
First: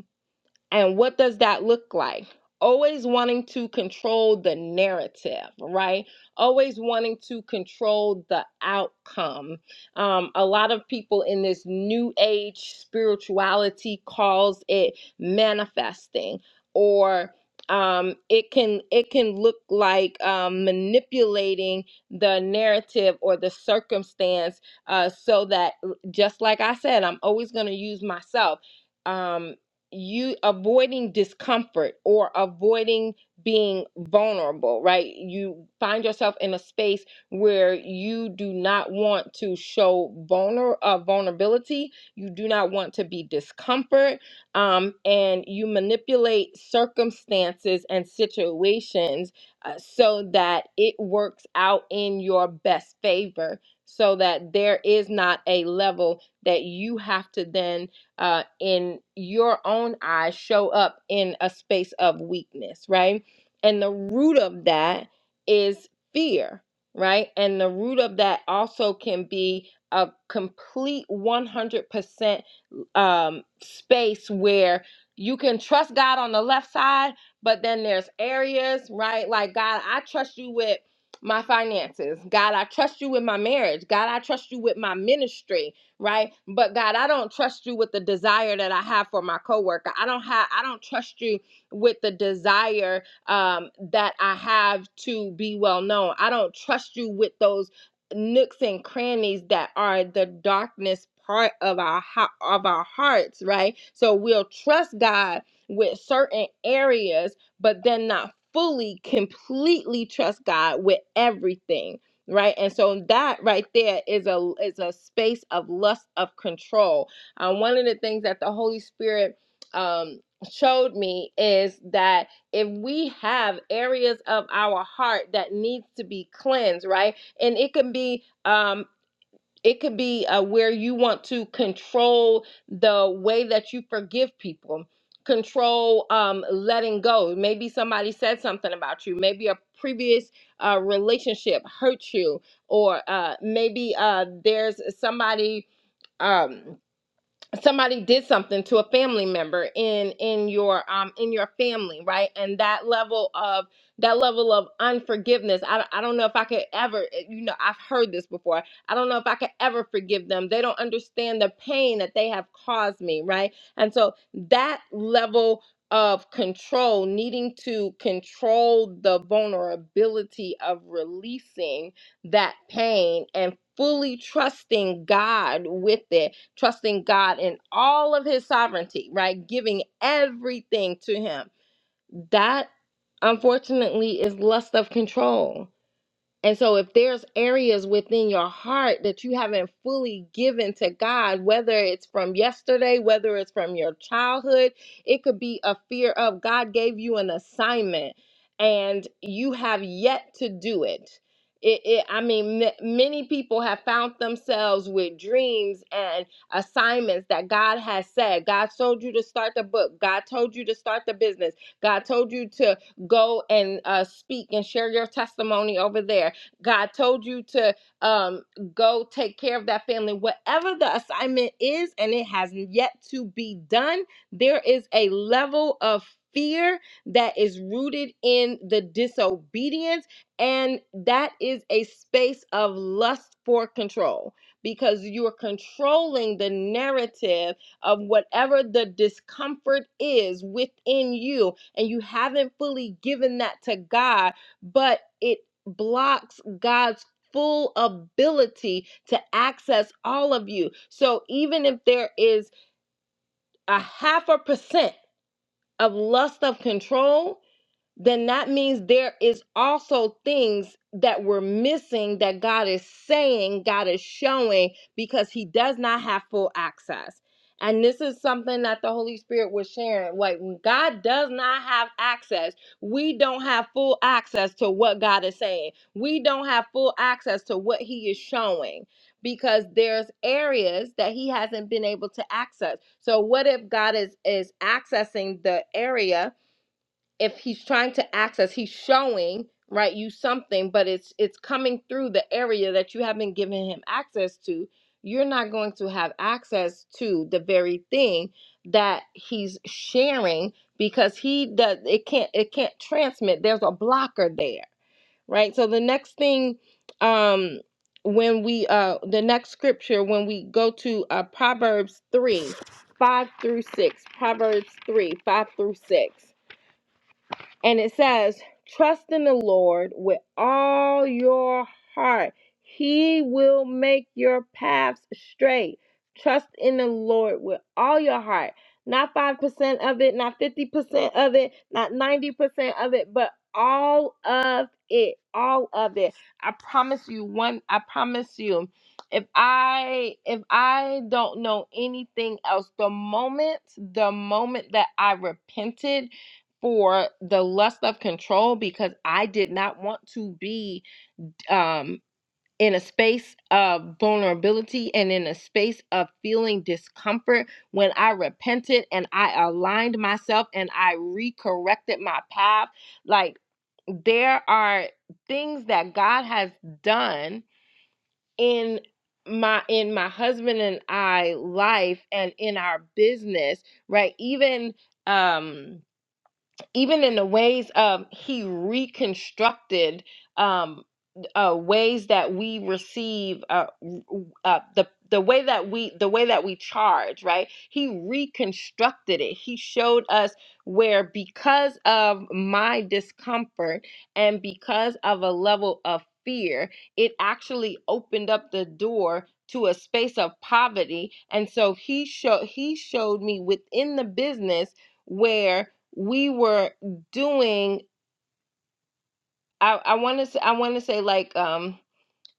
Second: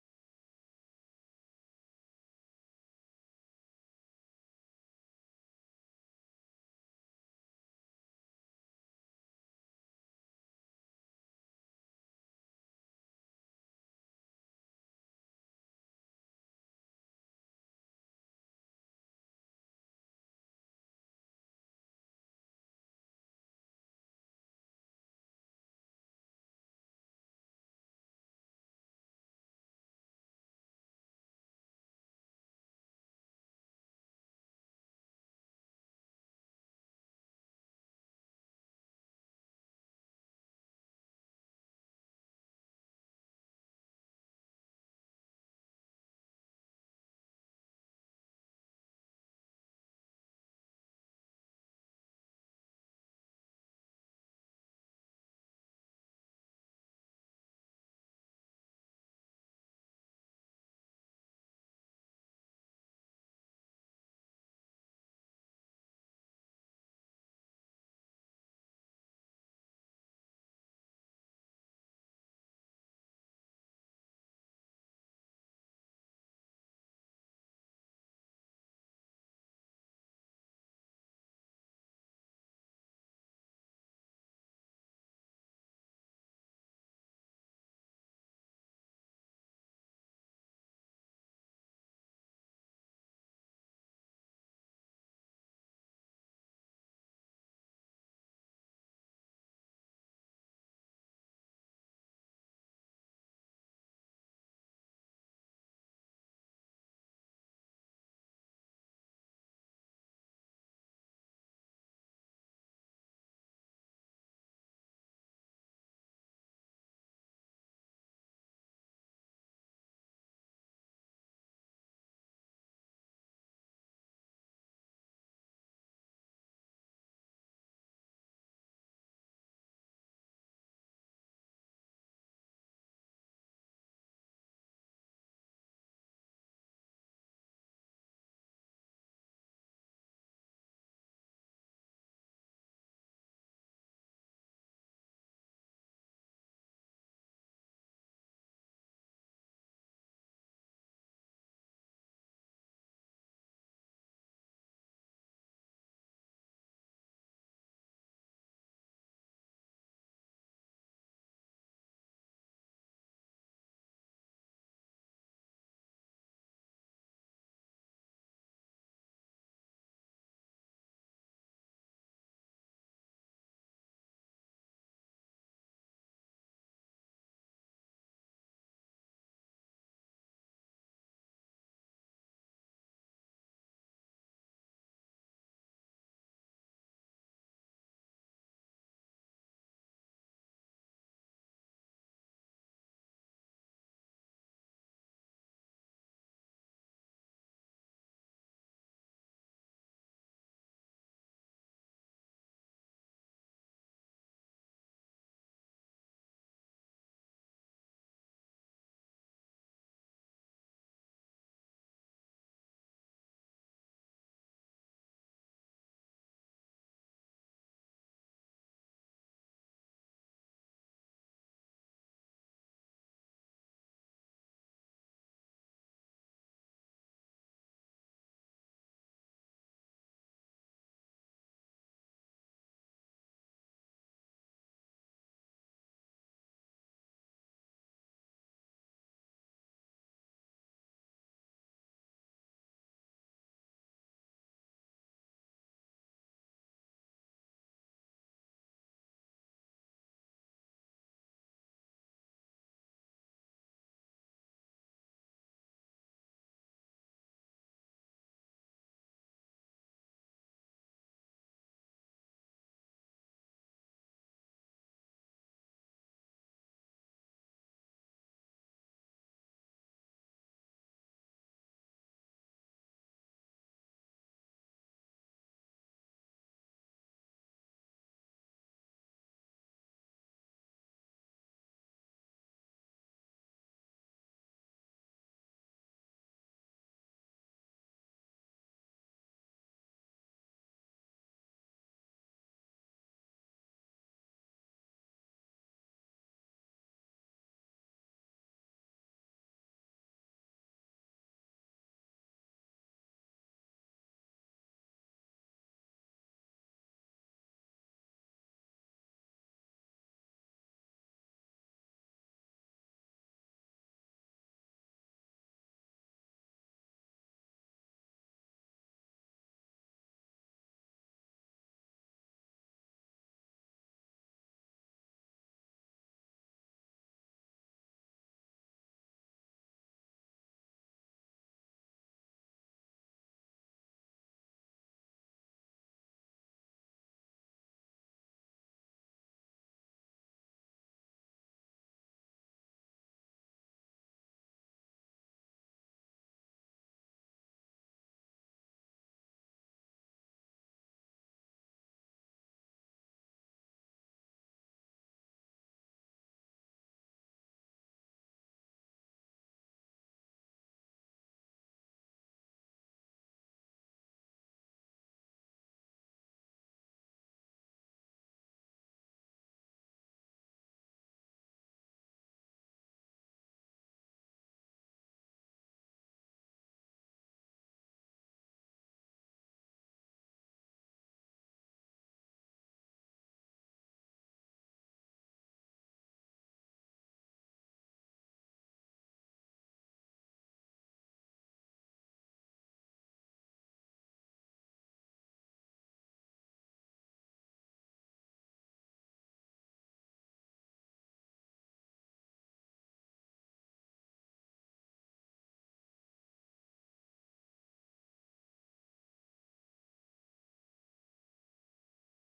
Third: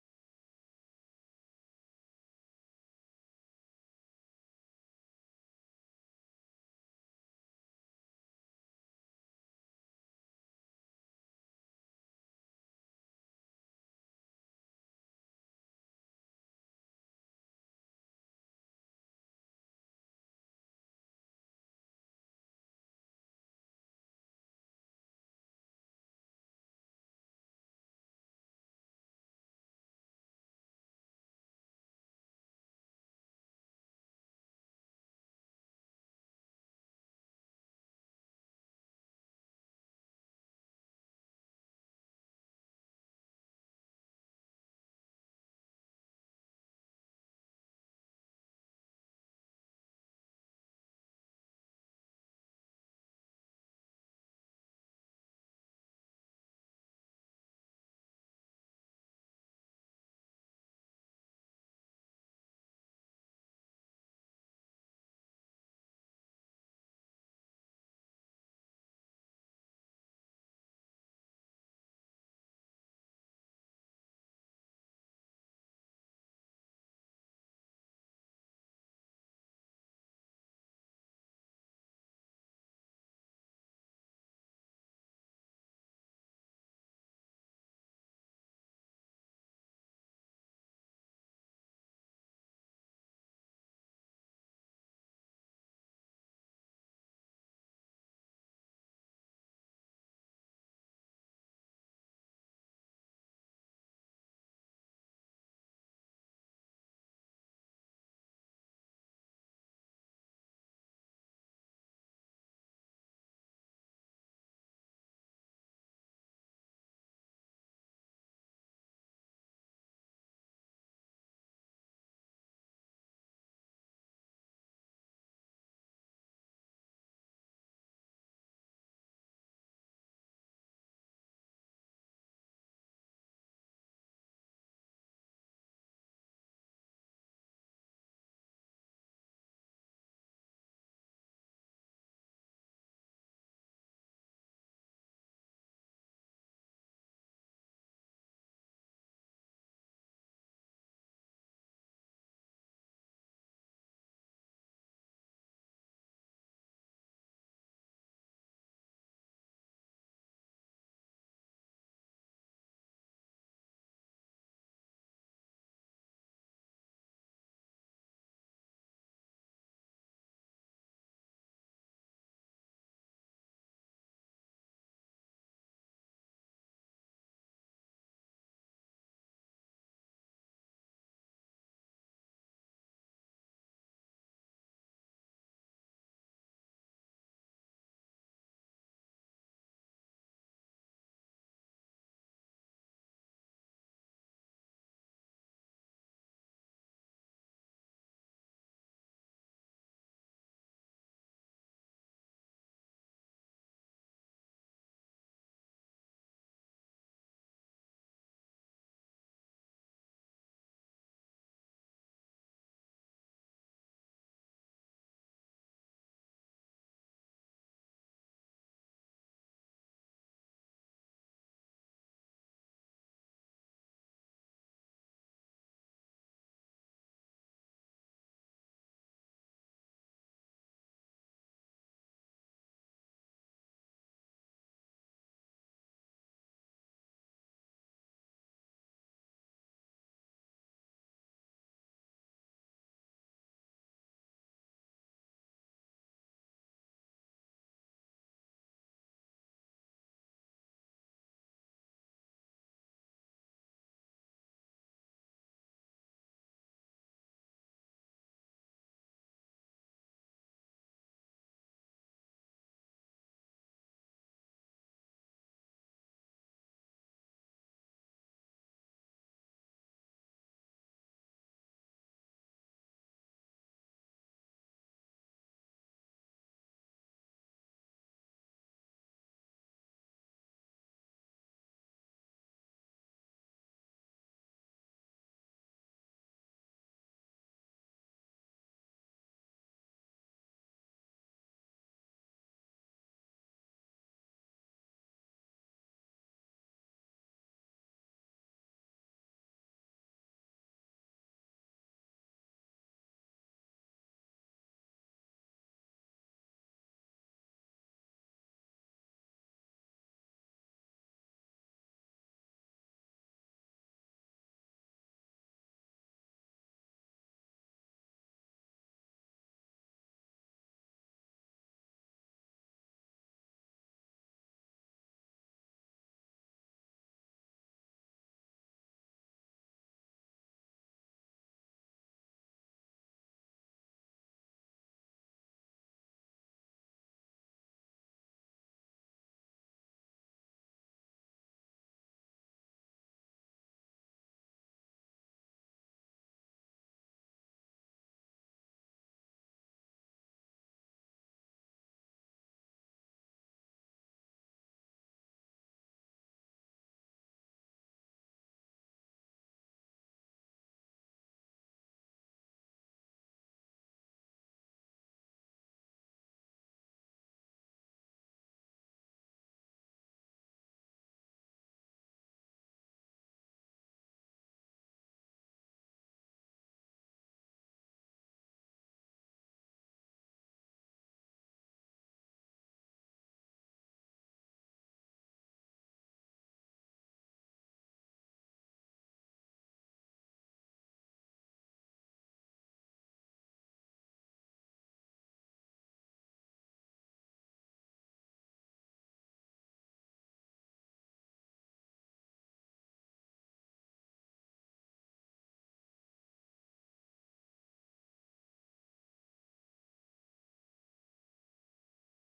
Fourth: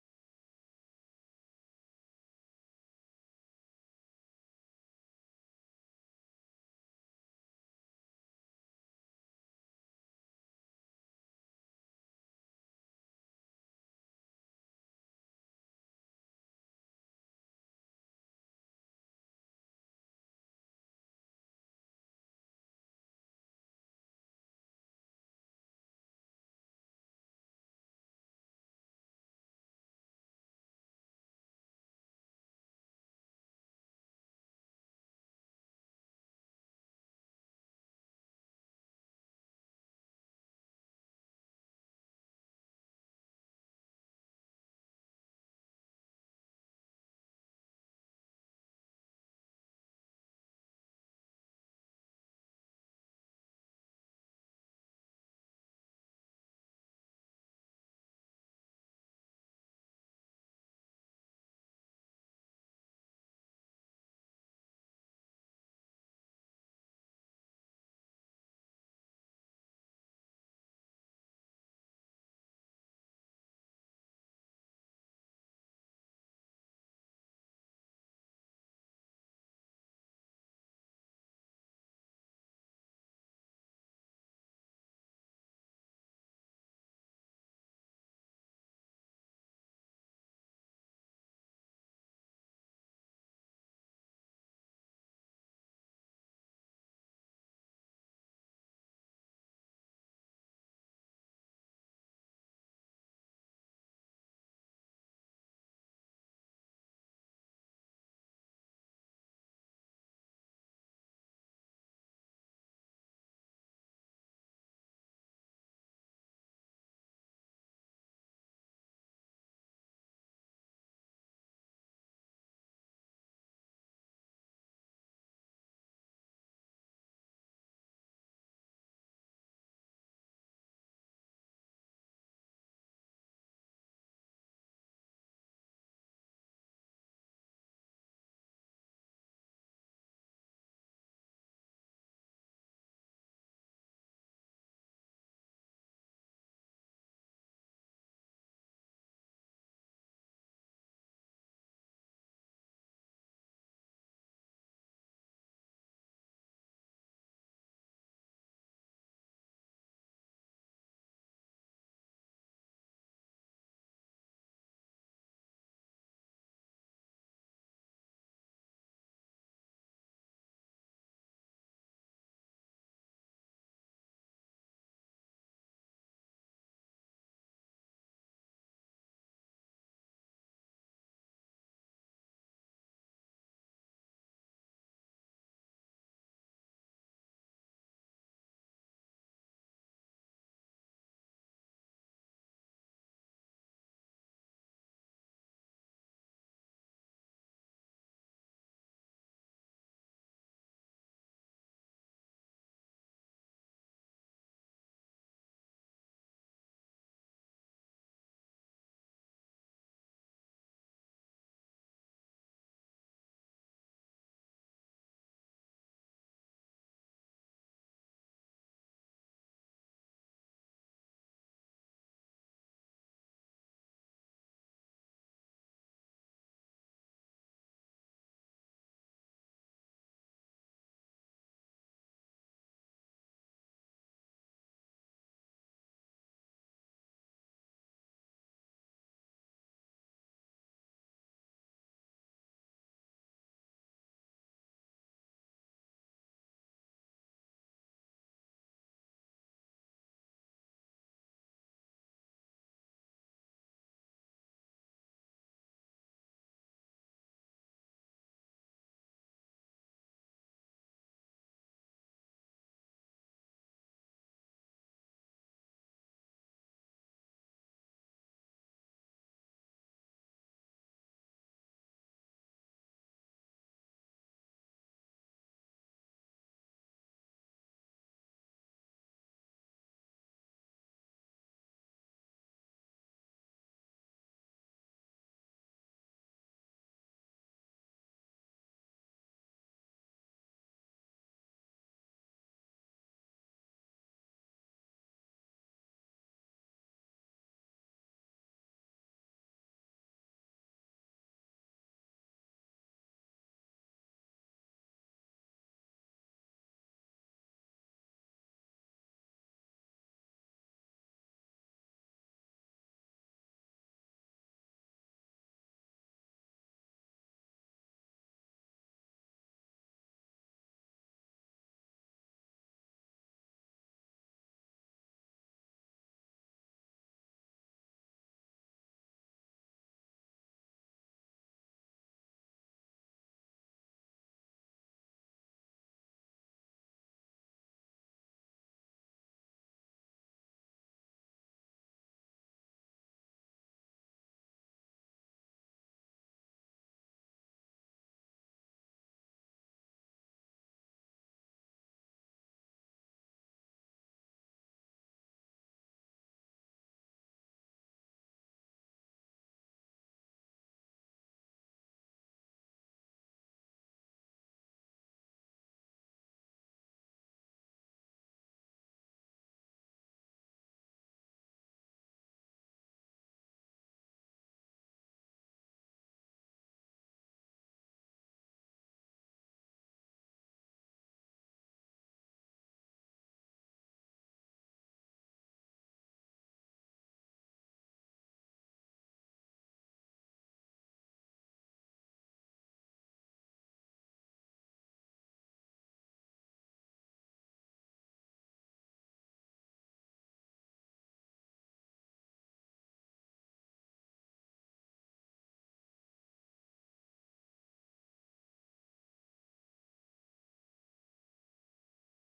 and what does that look like? Always wanting to control the narrative, right? Always wanting to control the outcome. Um, a lot of people in this new age spirituality calls it manifesting, or um, it can it can look like um, manipulating the narrative or the circumstance uh, so that, just like I said, I'm always going to use myself Um, you avoiding discomfort or avoiding being vulnerable, right? You find yourself in a space where you do not want to show vulner uh, vulnerability. You do not want to be discomfort, um, and you manipulate circumstances and situations uh, so that it works out in your best favor. So that there is not a level that you have to then uh, in your own eyes show up in a space of weakness, right? And the root of that is fear, right? And the root of that also can be a complete 100% um, space where you can trust God on the left side, but then there's areas, right? Like, God, I trust you with my finances. God, I trust you with my marriage. God, I trust you with my ministry right? But God, I don't trust you with the desire that I have for my coworker. I don't have I don't trust you with the desire um, that I have to be well known. I don't trust you with those nooks and crannies that are the darkness part of our of our hearts, right? So we'll trust God with certain areas, but then not fully, completely trust God with everything right and so that right there is a is a space of lust of control um, one of the things that the holy spirit um showed me is that if we have areas of our heart that needs to be cleansed right and it can be um, it could be uh, where you want to control the way that you forgive people control um, letting go maybe somebody said something about you maybe a previous uh, relationship hurt you or uh, maybe uh, there's somebody um, somebody did something to a family member in in your um in your family right and that level of that level of unforgiveness I, don't- I don't know if i could ever eh, you know i've heard this before i don't know if i could ever forgive them they don't understand the pain that they have caused me right and so that level of control needing to control the vulnerability of releasing that pain and fully trusting god with it trusting God in all of his sovereignty, right? Giving everything to him. That unfortunately is lust of control. And so, if there's areas within your heart that you haven't fully given to God, whether it's from yesterday, whether it's from your childhood, it could be a fear of God gave you an assignment and you have yet to do it. It, it, I mean, m- many people have found themselves with dreams and assignments that God has said. God told you to start the book. God told you to start the business. God told you to go and uh, speak and share your testimony over there God told you to um, go take care of that family. Whatever the assignment is, and it has yet to be done, there is a level of fear that is rooted in the disobedience, and that is a space of lust for control because you are controlling the narrative of whatever the discomfort is within you, and you haven't fully given that to God but it blocks God's full ability to access all of you. So even if there is a half a percent of lust of control, then that means there is also things that we're missing that God is saying, God is showing because he does not have full access. And this is something that the Holy Spirit was sharing. Like when God does not have access. We don't have full access to what God is saying. We don't have full access to what he is showing because there's areas that he hasn't been able to access. So what if God is is accessing the area if he's trying to access he's showing right you something but it's it's coming through the area that you haven't given him access to you're not going to have access to the very thing that he's sharing because he does it can't it can't transmit there's a blocker there right so the next thing um when we uh the next scripture when we go to uh proverbs 3 5 through 6 proverbs 3 5 through 6 and it says, Trust in the Lord with all your heart. He will make your paths straight. Trust in the Lord with all your heart. Not 5% of it, not 50% of it, not 90% of it, but all of it. All of it. I promise you one, I promise you. If I if I don't know anything else, the moment the moment that I repented for the lust of control because I did not want to be um, in a space of vulnerability and in a space of feeling discomfort when I repented and I aligned myself and I recorrected my path. Like, there are things that God has done in my in my husband and I life and in our business, right? Even um even in the ways of he reconstructed um, uh, ways that we receive uh, w- uh, the the way that we the way that we charge right he reconstructed it he showed us where because of my discomfort and because of a level of fear it actually opened up the door to a space of poverty and so he showed he showed me within the business where we were doing i i want to i want to say like um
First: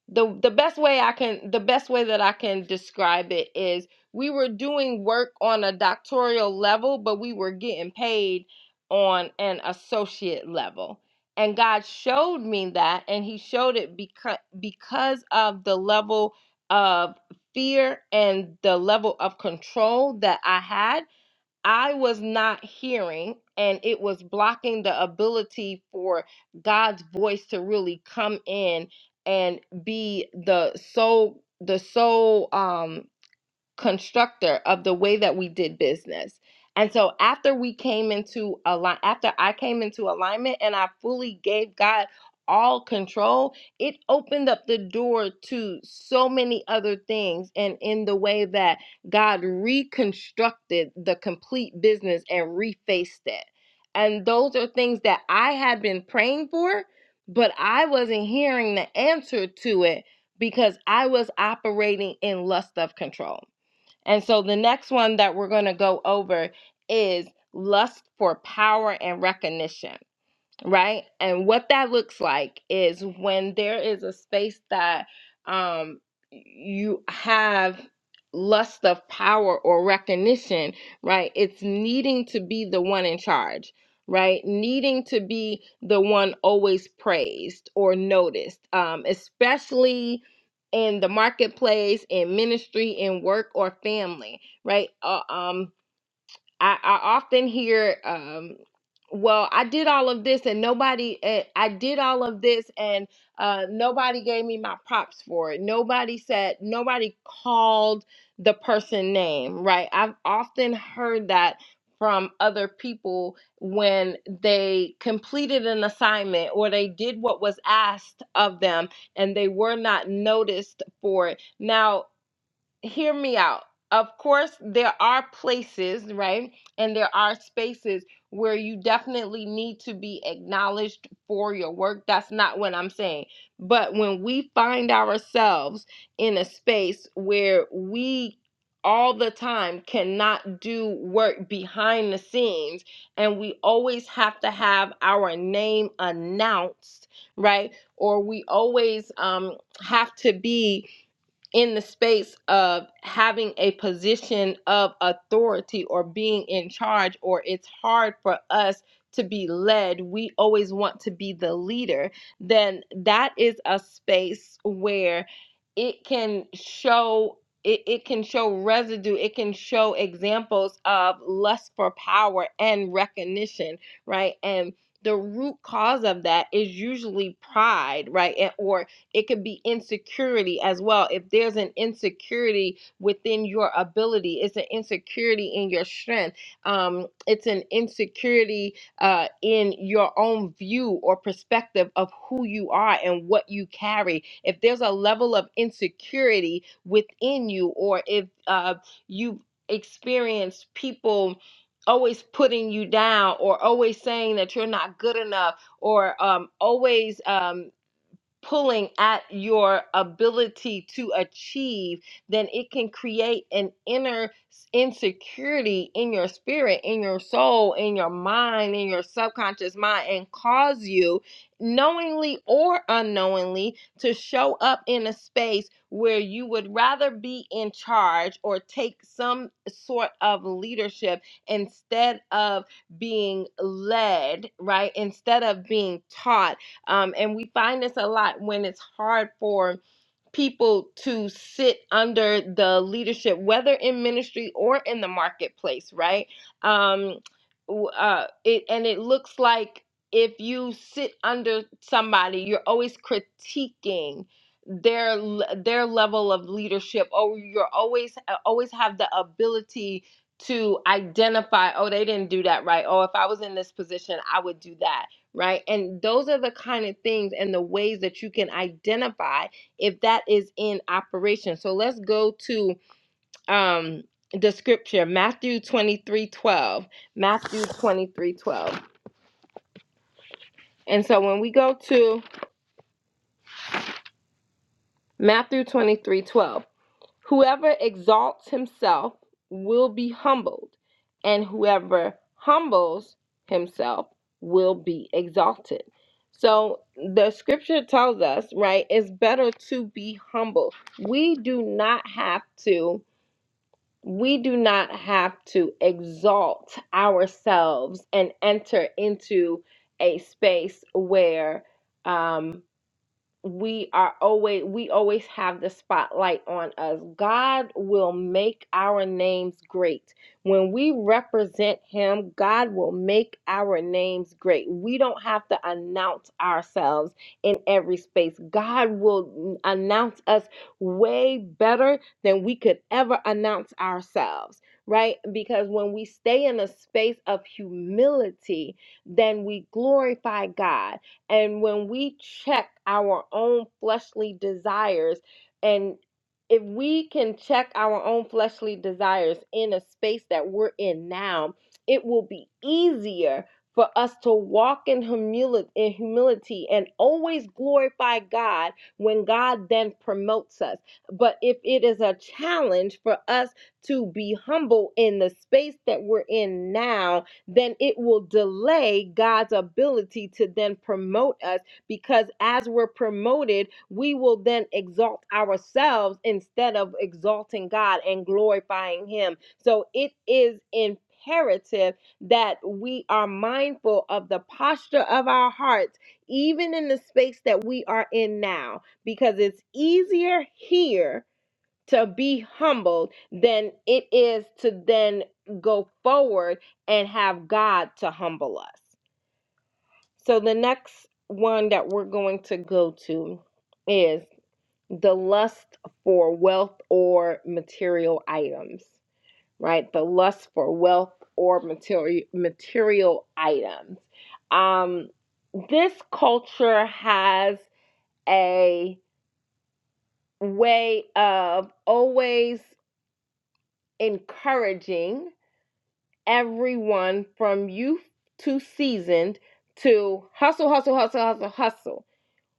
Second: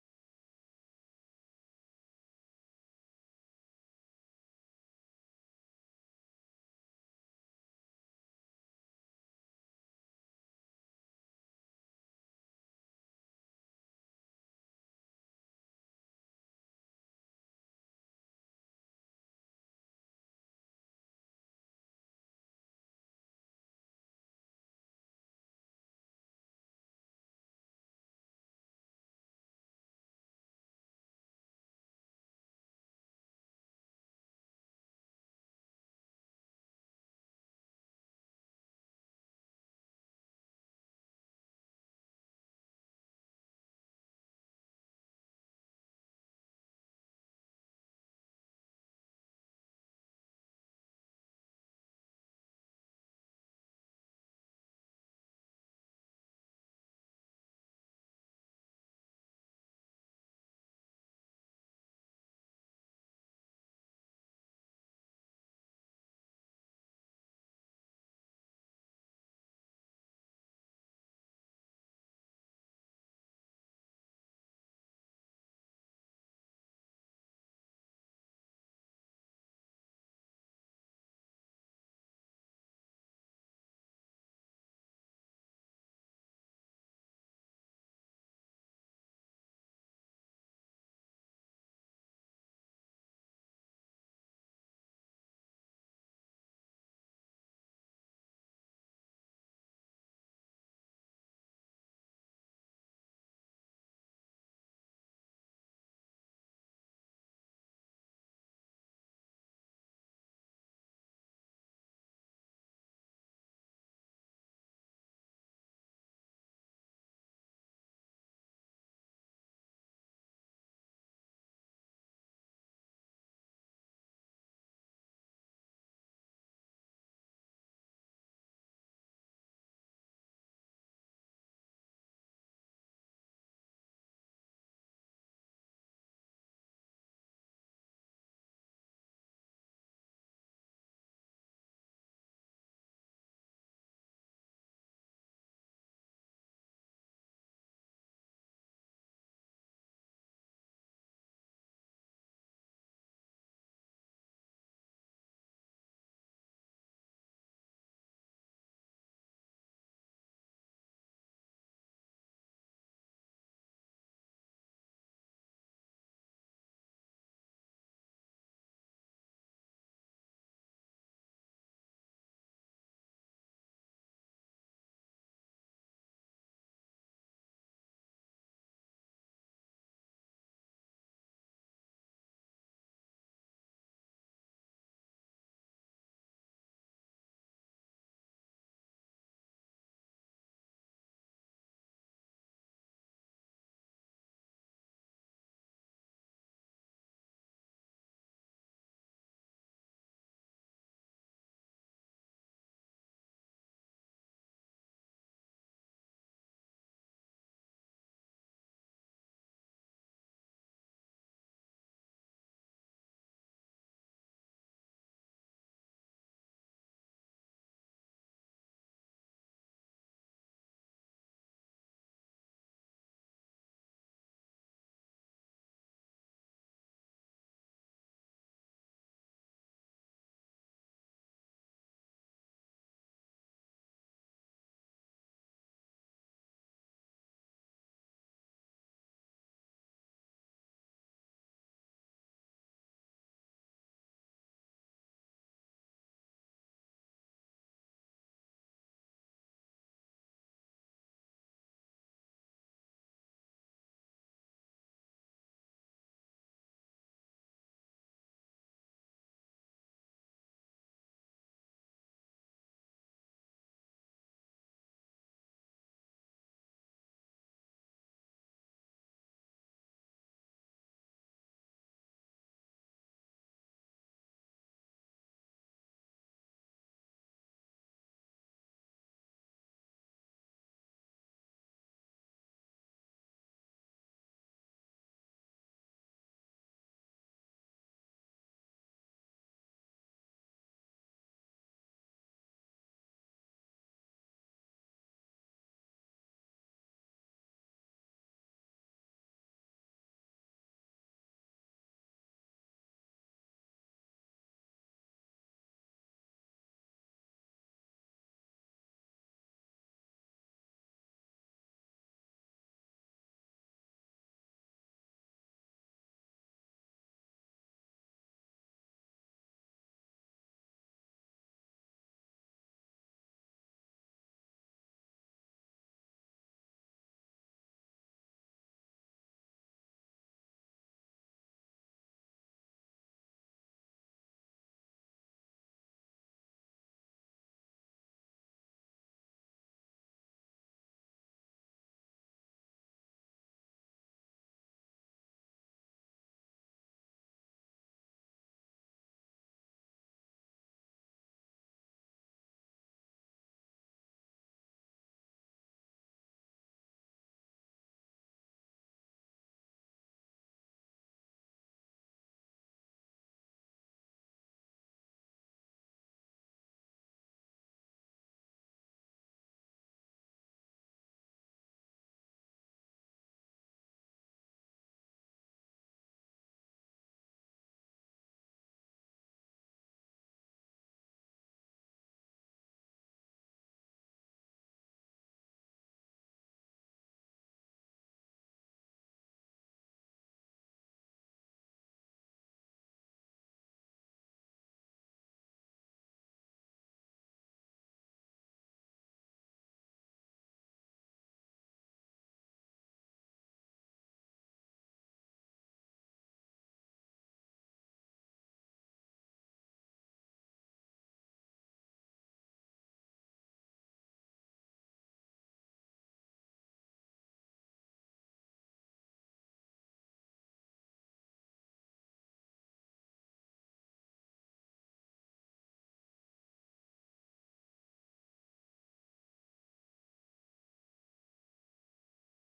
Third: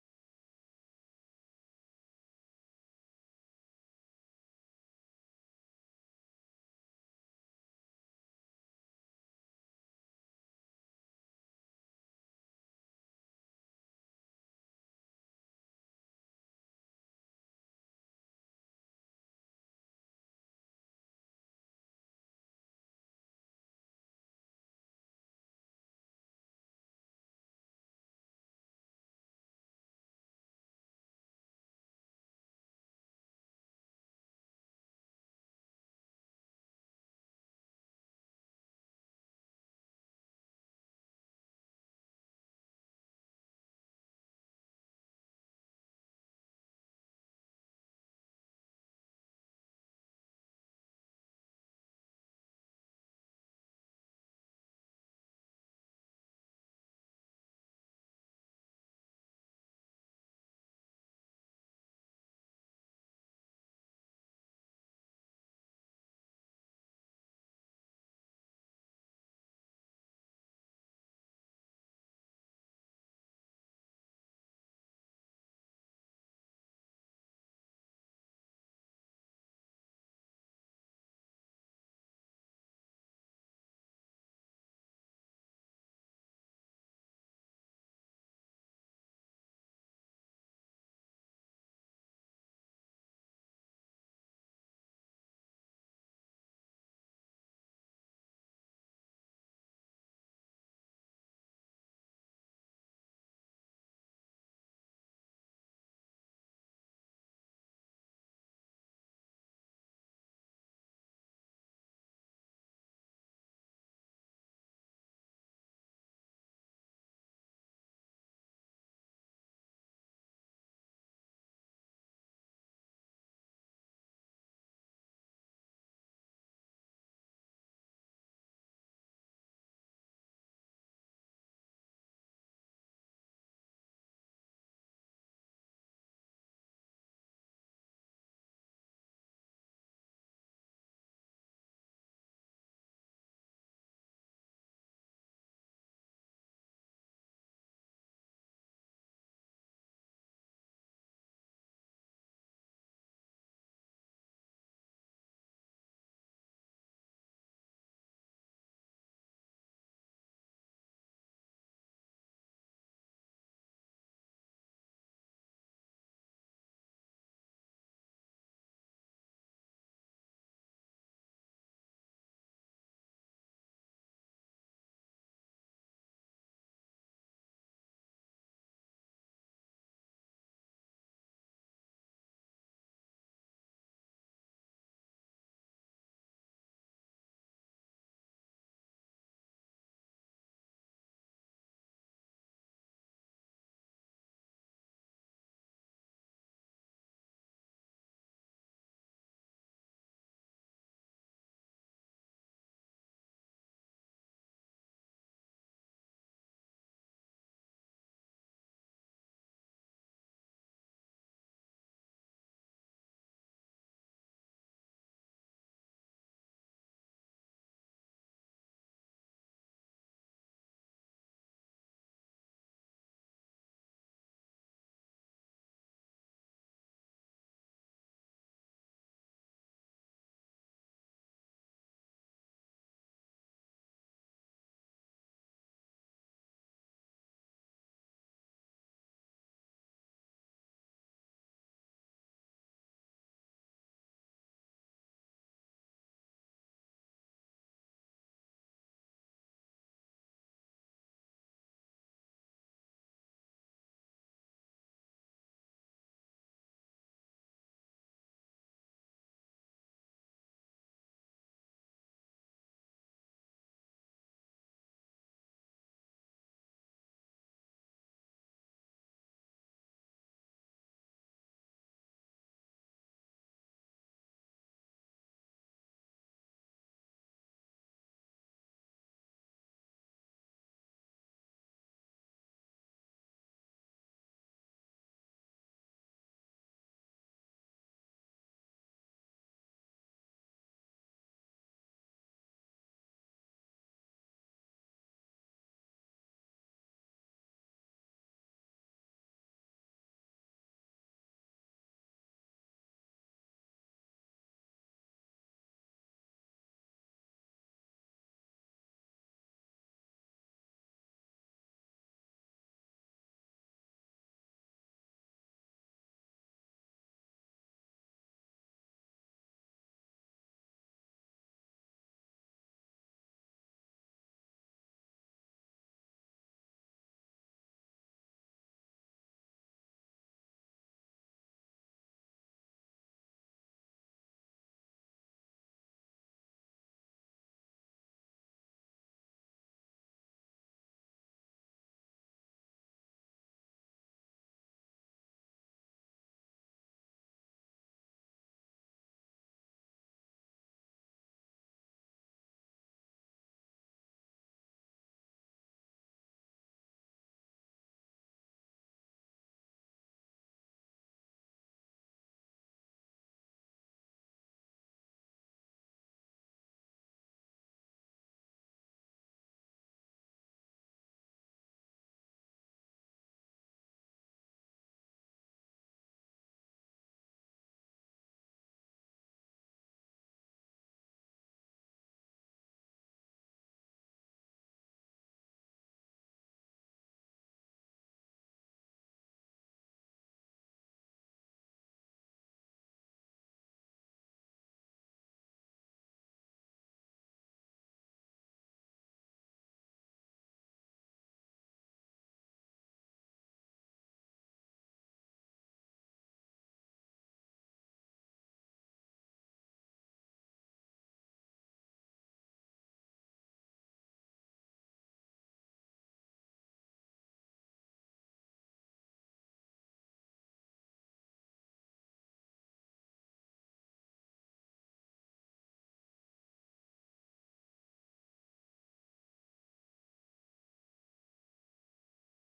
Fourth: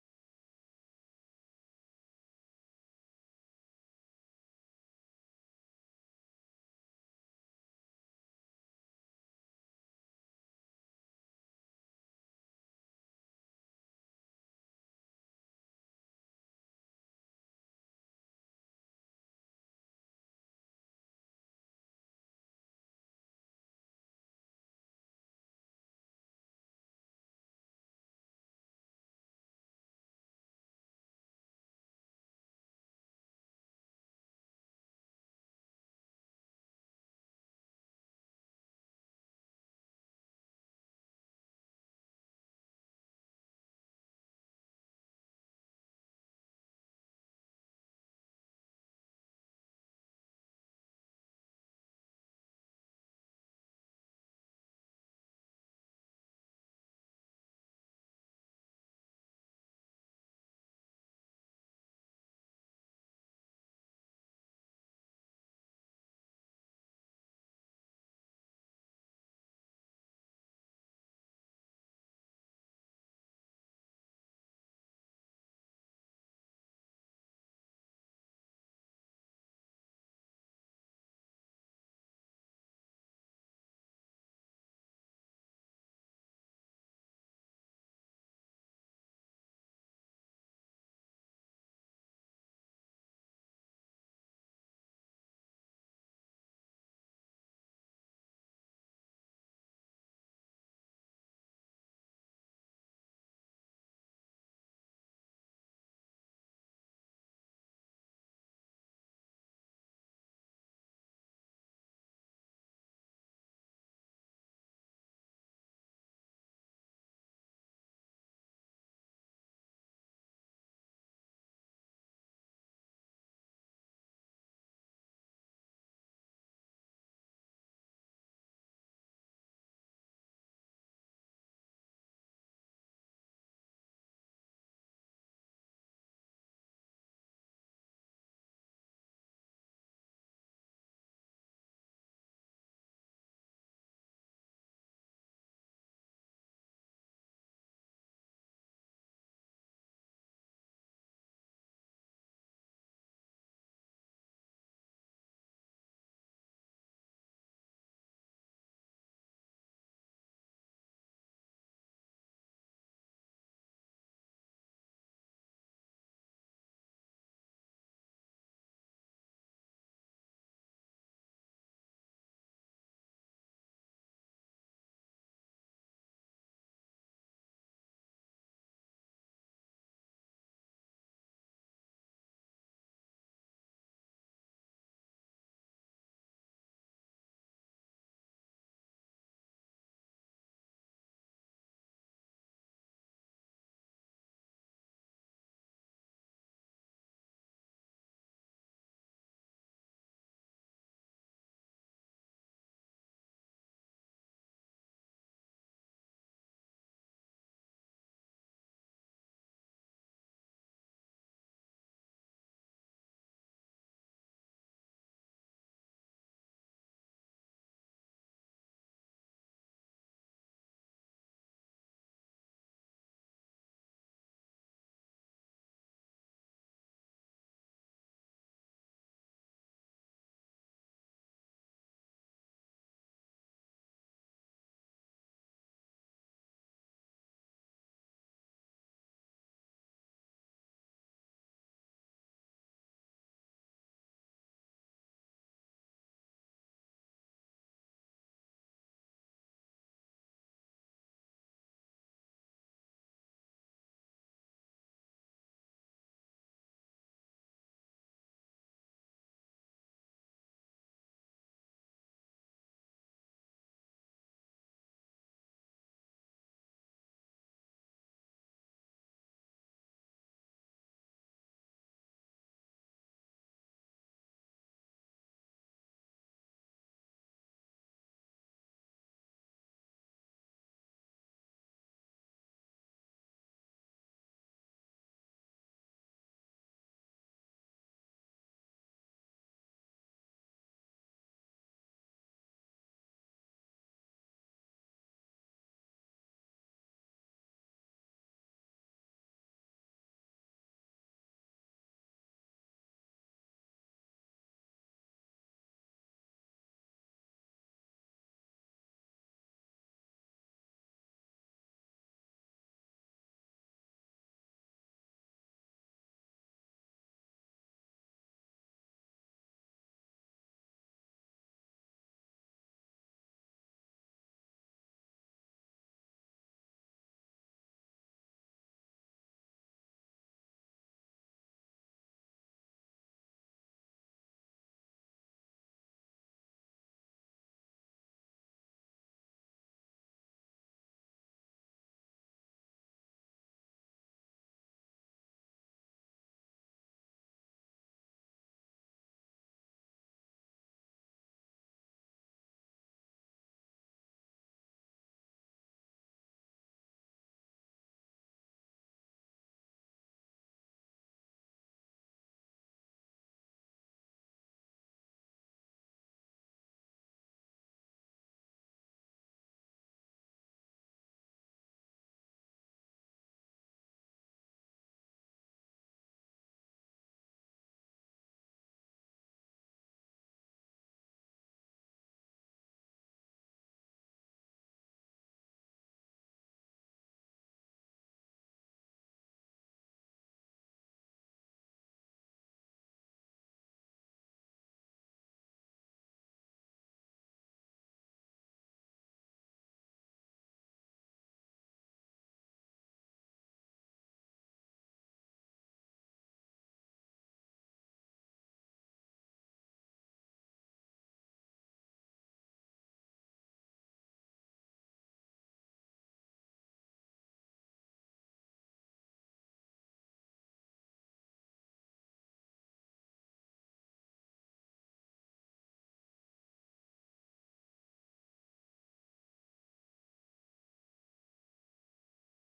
the the best way i can the best way that i can describe it is we were doing work on a doctoral level but we were getting paid on an associate level and god showed me that and he showed it because because of the level of fear and the level of control that i had I was not hearing, and it was blocking the ability for God's voice to really come in and be the sole the sole um constructor of the way that we did business. And so after we came into align after I came into alignment and I fully gave God all control, it opened up the door to so many other things and in the way that God reconstructed the complete business and refaced it. And those are things that I had been praying for, but I wasn't hearing the answer to it because I was operating in lust of control. And so the next one that we're going to go over is lust for power and recognition right? And what that looks like is when there is a space that um, you have lust of power or recognition, right? It's needing to be the one in charge, right? Needing to be the one always praised or noticed, um, especially in the marketplace, in ministry, in work, or family, right? Uh, um, I, I often hear, um, well, I did all of this and nobody, eh, I did all of this and uh, nobody gave me my props for it. Nobody said, nobody called the person name, right? I've often heard that from other people when they completed an assignment or they did what was asked of them and they were not noticed for it. Now, hear me out. Of course, there are places, right? And there are spaces where you definitely need to be acknowledged for your work. That's not what I'm saying. But when we find ourselves in a space where we all the time cannot do work behind the scenes and we always have to have our name announced, right? Or we always um have to be in the space of having a position of authority or being in charge, or it's hard for us to be led, we always want to be the leader, then that is a space where it can show. It, it can show residue. It can show examples of lust for power and recognition, right? And the root cause of that is usually pride, right? and- Or it could be insecurity as well. If there's an insecurity within your ability, it's an insecurity in your strength. Um, it's an insecurity uh, in your own view or perspective of who you are and what you carry. If there's a level of insecurity within you, or if uh, you've experienced people always putting you down or always saying that you're not good enough or um, always um pulling at your ability to achieve, then it can create an inner insecurity in your spirit, in your soul, in your mind, in your subconscious mind, and cause you, knowingly or unknowingly, to show up in a space where you would rather be in charge or take some sort of leadership instead of being led, right? Instead of being taught um, and we find this a lot when it's hard for people to sit under the leadership, whether in ministry or in the marketplace, right? Um, uh, it and it looks like if you sit under somebody, you're always critiquing their their level of leadership, or you're always uh, always have the ability to identify, oh, they didn't do that right. Oh, if I was in this position, I would do that, right? And those are the kind of things and the ways that you can identify if that is in operation. So let's go to um, the scripture, Matthew 23 12. Matthew 23 12. And so when we go to Matthew 23 12, whoever exalts himself will be humbled, and whoever humbles himself will be exalted. So the scripture tells us, right, it's better to be humble. We do not have to we do not have to exalt ourselves and enter into a space where um, we are always we always have the spotlight on us. God will make our names great. When we represent him, God will make our names great. We don't have to announce ourselves in every space. God will announce us way better than we could ever announce ourselves, right? Because when we stay in a space of humility, then we glorify God and when we check our own fleshly desires, and if we can check our own fleshly desires in a space that we're in now, it will be easier for us to walk in humility, in humility and always glorify God when God then promotes us. But if it is a challenge for us to be humble in the space that we're in now, then it will delay God's ability to then promote us because as we're promoted, we will then exalt ourselves instead of exalting God and glorifying Him. So it is imperative that we are mindful of the posture of our hearts, even in the space that we are in now, because it's easier here to be humbled than it is to then go forward and have God to humble us. So the next one that we're going to go to is the lust for wealth or material items, right? The lust for wealth or material material items. Um this culture has a way of always encouraging everyone from youth to seasoned to hustle, hustle, hustle, hustle, hustle.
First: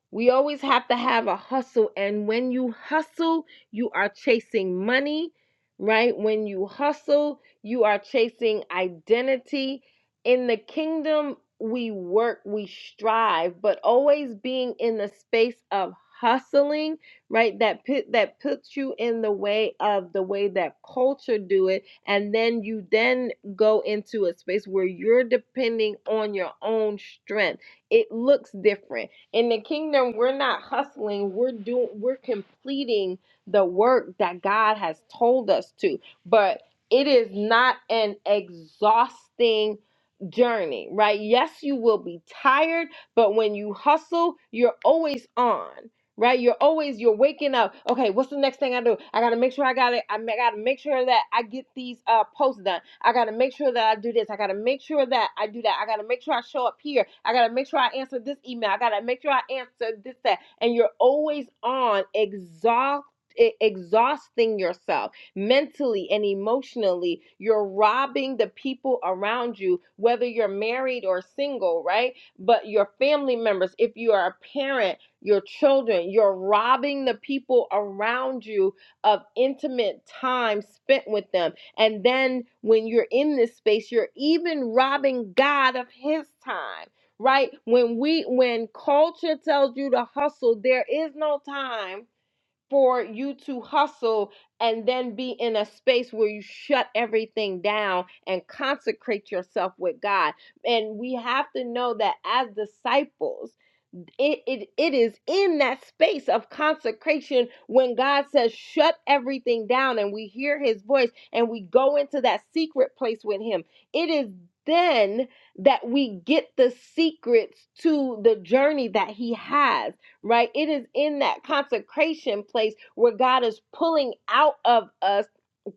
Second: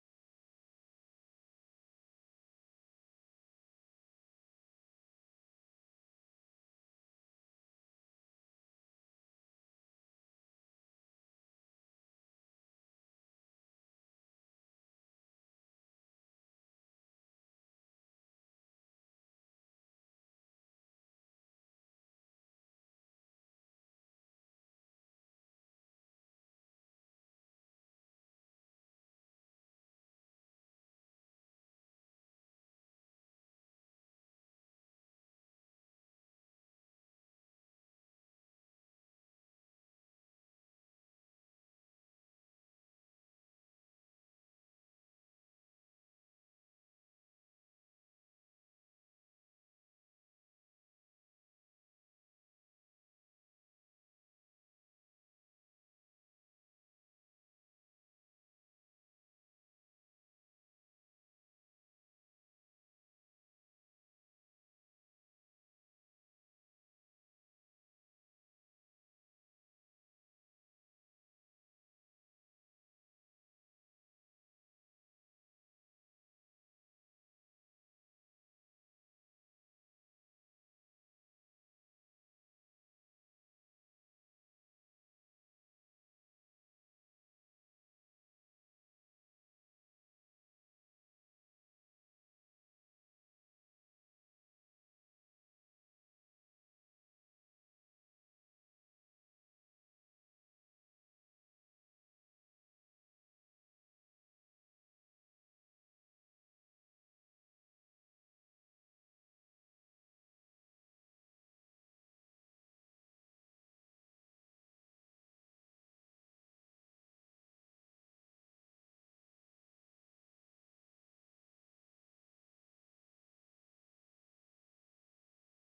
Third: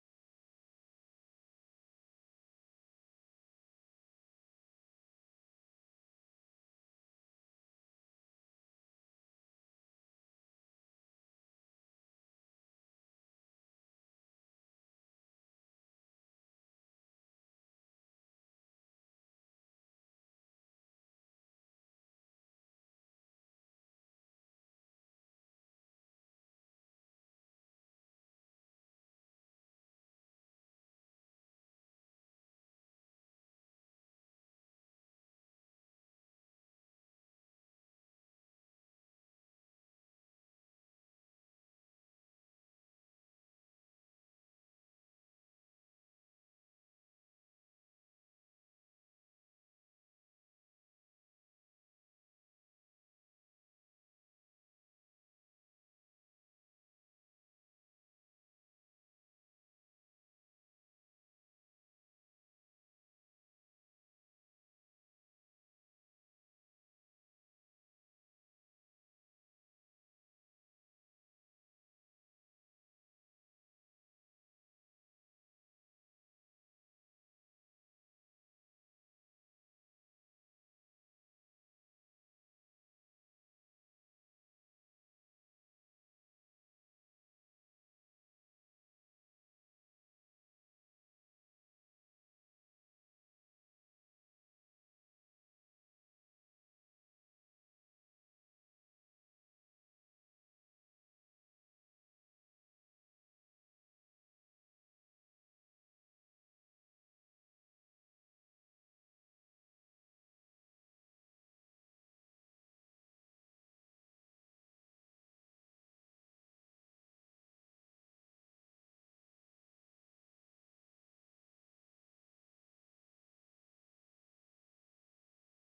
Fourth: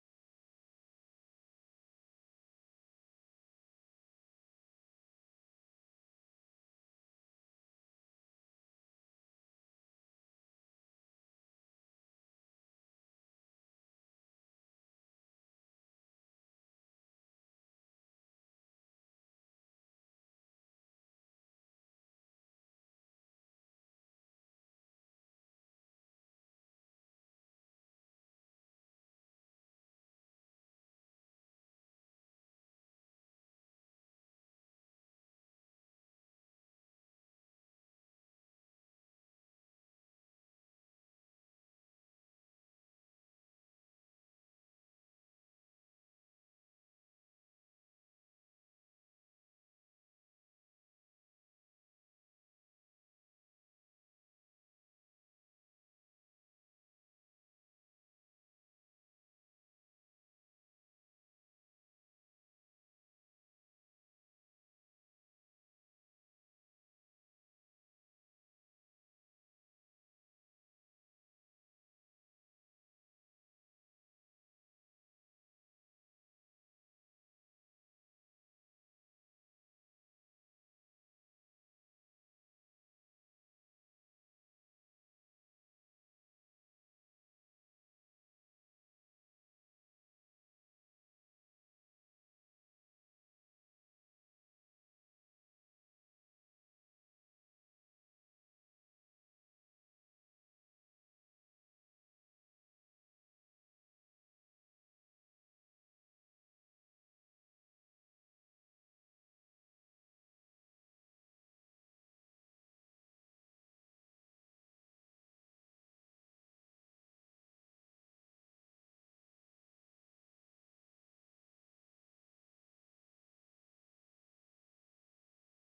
We always have to have a hustle. And when you hustle, you are chasing money, right? When you hustle, you are chasing identity. In the kingdom, we work, we strive, but always being in the space of hustling, right? That pit that puts you in the way of the way that culture do it. And then you then go into a space where you're depending on your own strength. It looks different in the kingdom we're not hustling we're doing we're completing the work that god has told us to but it is not an exhausting journey right yes you will be tired but when you hustle you're always on right? You're always you're waking up. Okay, what's the next thing I do? I gotta make sure I got it. I gotta make sure that I get these uh posts done. I gotta make sure that I do this. I gotta make sure that I do that. I gotta make sure I show up here. I gotta make sure I answer this email. I gotta make sure I answer this that. And you're always on exhaust. e- Exhausting yourself mentally and emotionally, you're robbing the people around you, whether you're married or single, right? But your family members, if you are a parent, your children. You're robbing the people around you of intimate time spent with them. And then when you're in this space, you're even robbing God of his time. Right? When we when culture tells you to hustle, there is no time for you to hustle and then be in a space where you shut everything down and consecrate yourself with God. And we have to know that as disciples, it, it it is in that space of consecration when God says shut everything down and we hear his voice and we go into that secret place with him it is then that we get the secrets to the journey that he has right? It is in that consecration place where God is pulling out of us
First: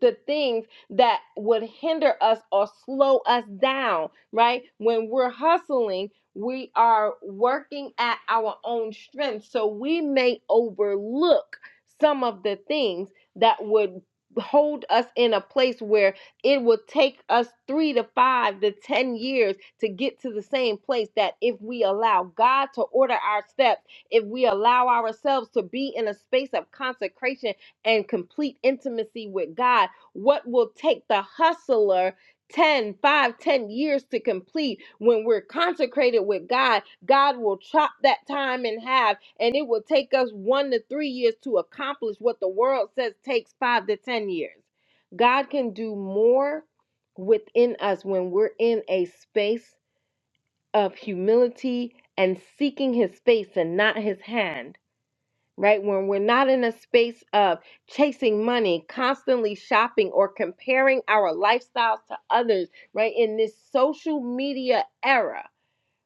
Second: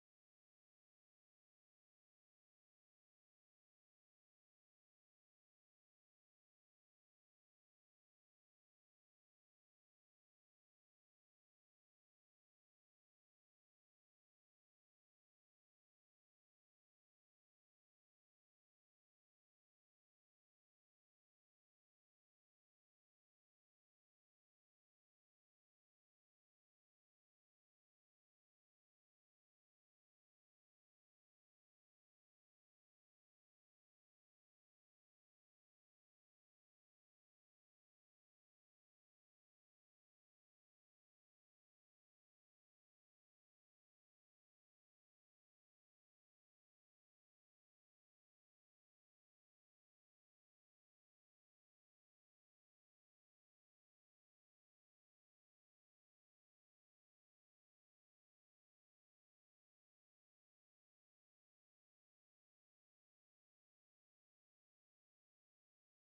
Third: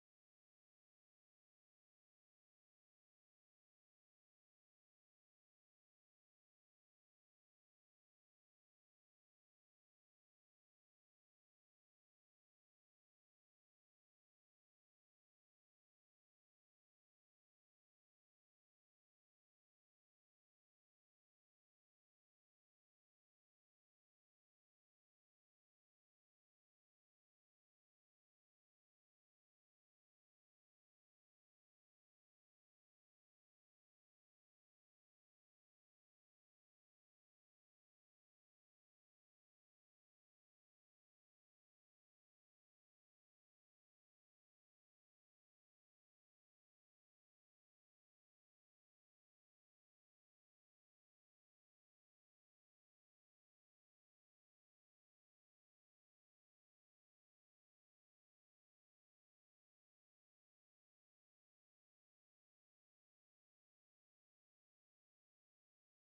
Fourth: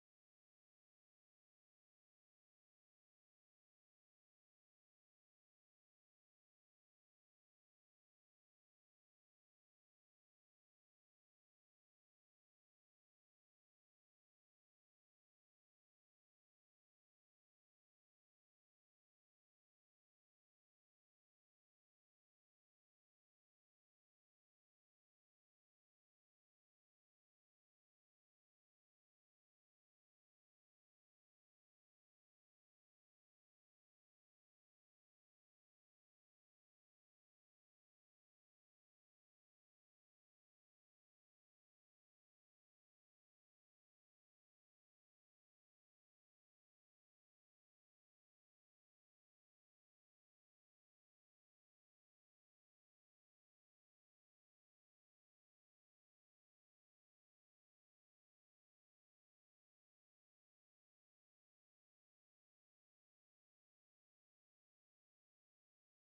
the things that would hinder us or slow us down, right? When we're hustling, we are working at our own strength. So we may overlook some of the things that would hold us in a place where it will take us three to five to ten years to get to the same place that if we allow God to order our steps if we allow ourselves to be in a space of consecration and complete intimacy with God, what will take the hustler 10, 5, 10 years to complete when we're consecrated with God, God will chop that time in half and it will take us one to three years to accomplish what the world says takes five to 10 years. God can do more within us when we're in a space of humility and seeking his face and not his hand, right? When we're not in a space of chasing money, constantly shopping, or comparing our lifestyles to others, right? In this social media era,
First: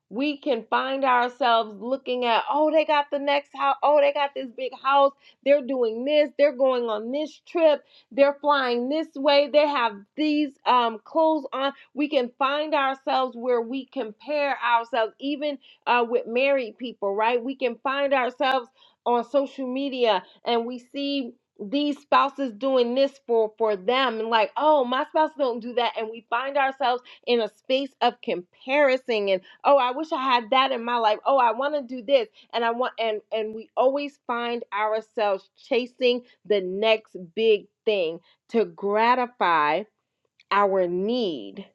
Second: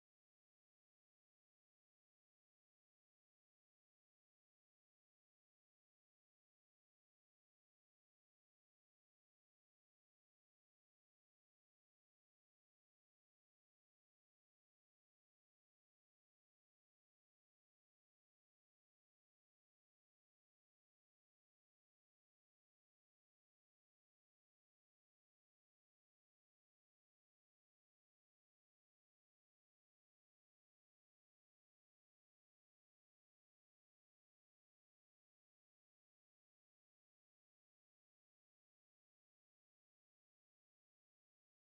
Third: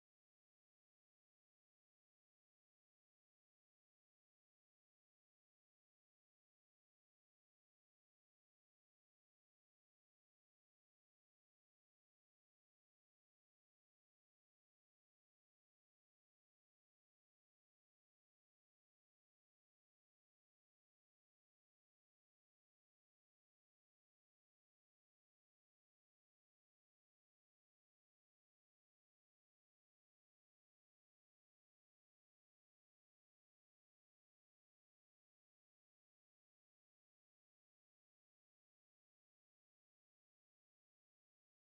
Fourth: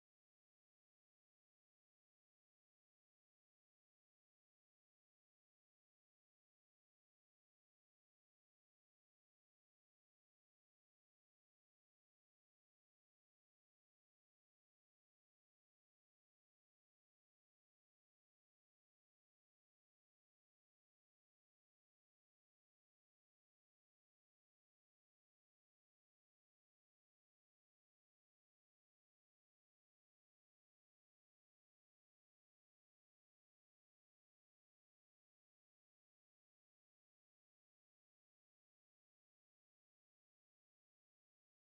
we can find ourselves looking at, oh, they got the next house. Oh, they got this big house. They're doing this. They're going on this trip. They're flying this way. They have these um, clothes on. We can find ourselves where we compare ourselves, even uh, with married people, right? We can find ourselves on social media and we see these spouses doing this for for them and like oh my spouse don't do that and we find ourselves in a space of comparison and oh i wish i had that in my life oh i want to do this and i want and and we always find ourselves chasing the next big thing to gratify our need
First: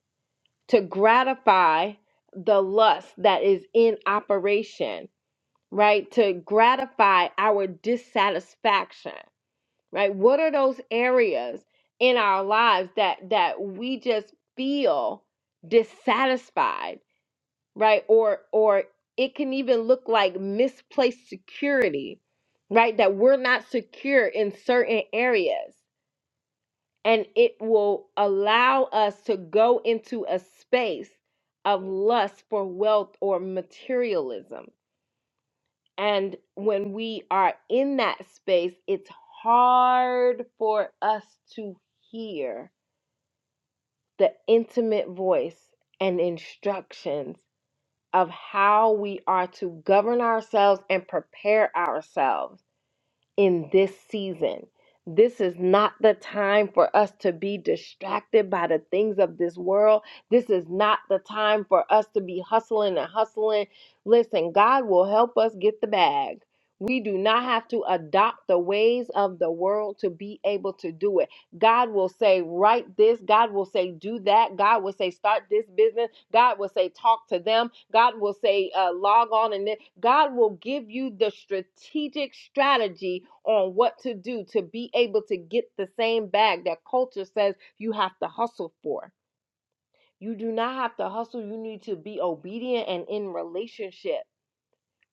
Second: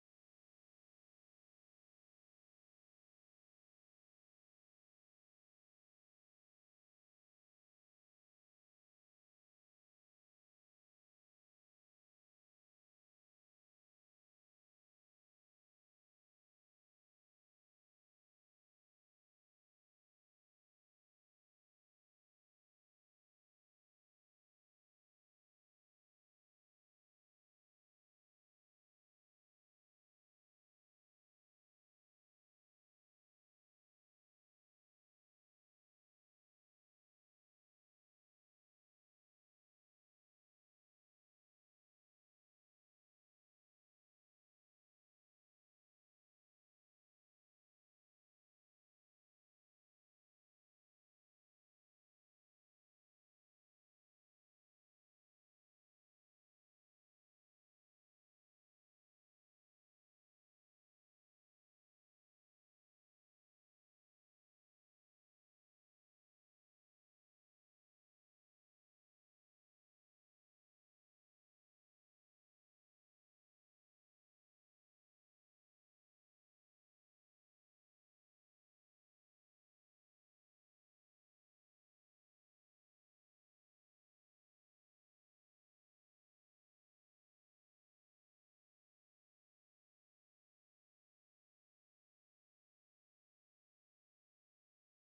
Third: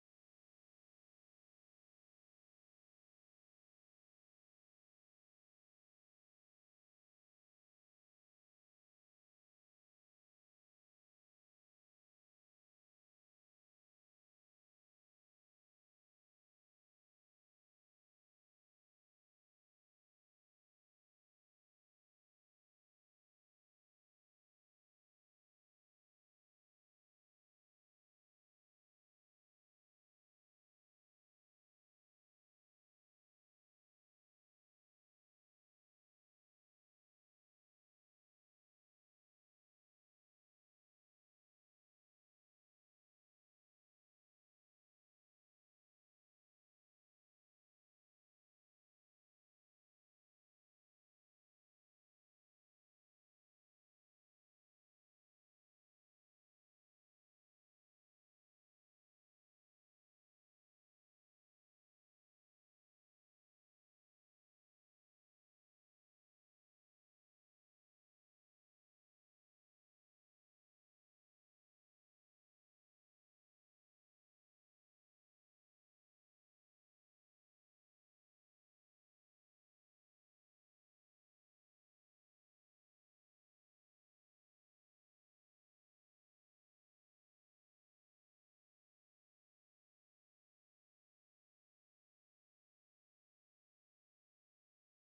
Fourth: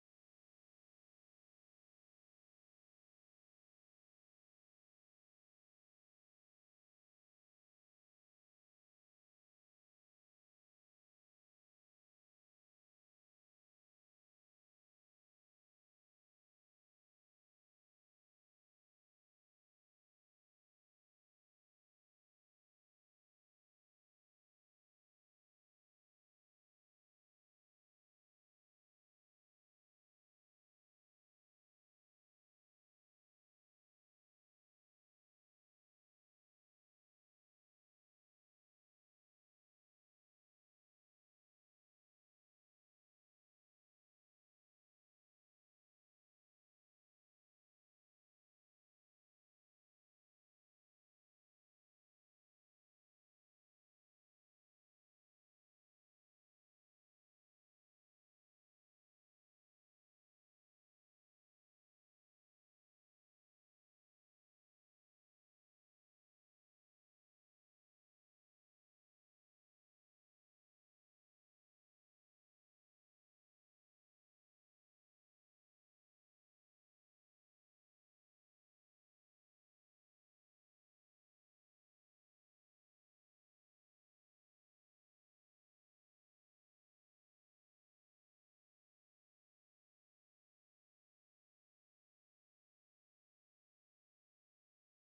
to gratify the lust that is in operation right to gratify our dissatisfaction right what are those areas in our lives that that we just feel dissatisfied right or or it can even look like misplaced security right that we're not secure in certain areas and it will allow us to go into a space of lust for wealth or materialism and when we are in that space, it's hard for us to hear the intimate voice and instructions of how we are to govern ourselves and prepare ourselves in this season. This is not the time for us to be distracted by the things of this world. This is not the time for us to be hustling and hustling. Listen, God will help us get the bag. We do not have to adopt the ways of the world to be able to do it. God will say, write this. God will say, do that. God will say, start this business. God will say, talk to them. God will say, uh, log on. And then God will give you the strategic strategy on what to do to be able to get the same bag that culture says you have to hustle for. You do not have to hustle. You need to be obedient and in relationship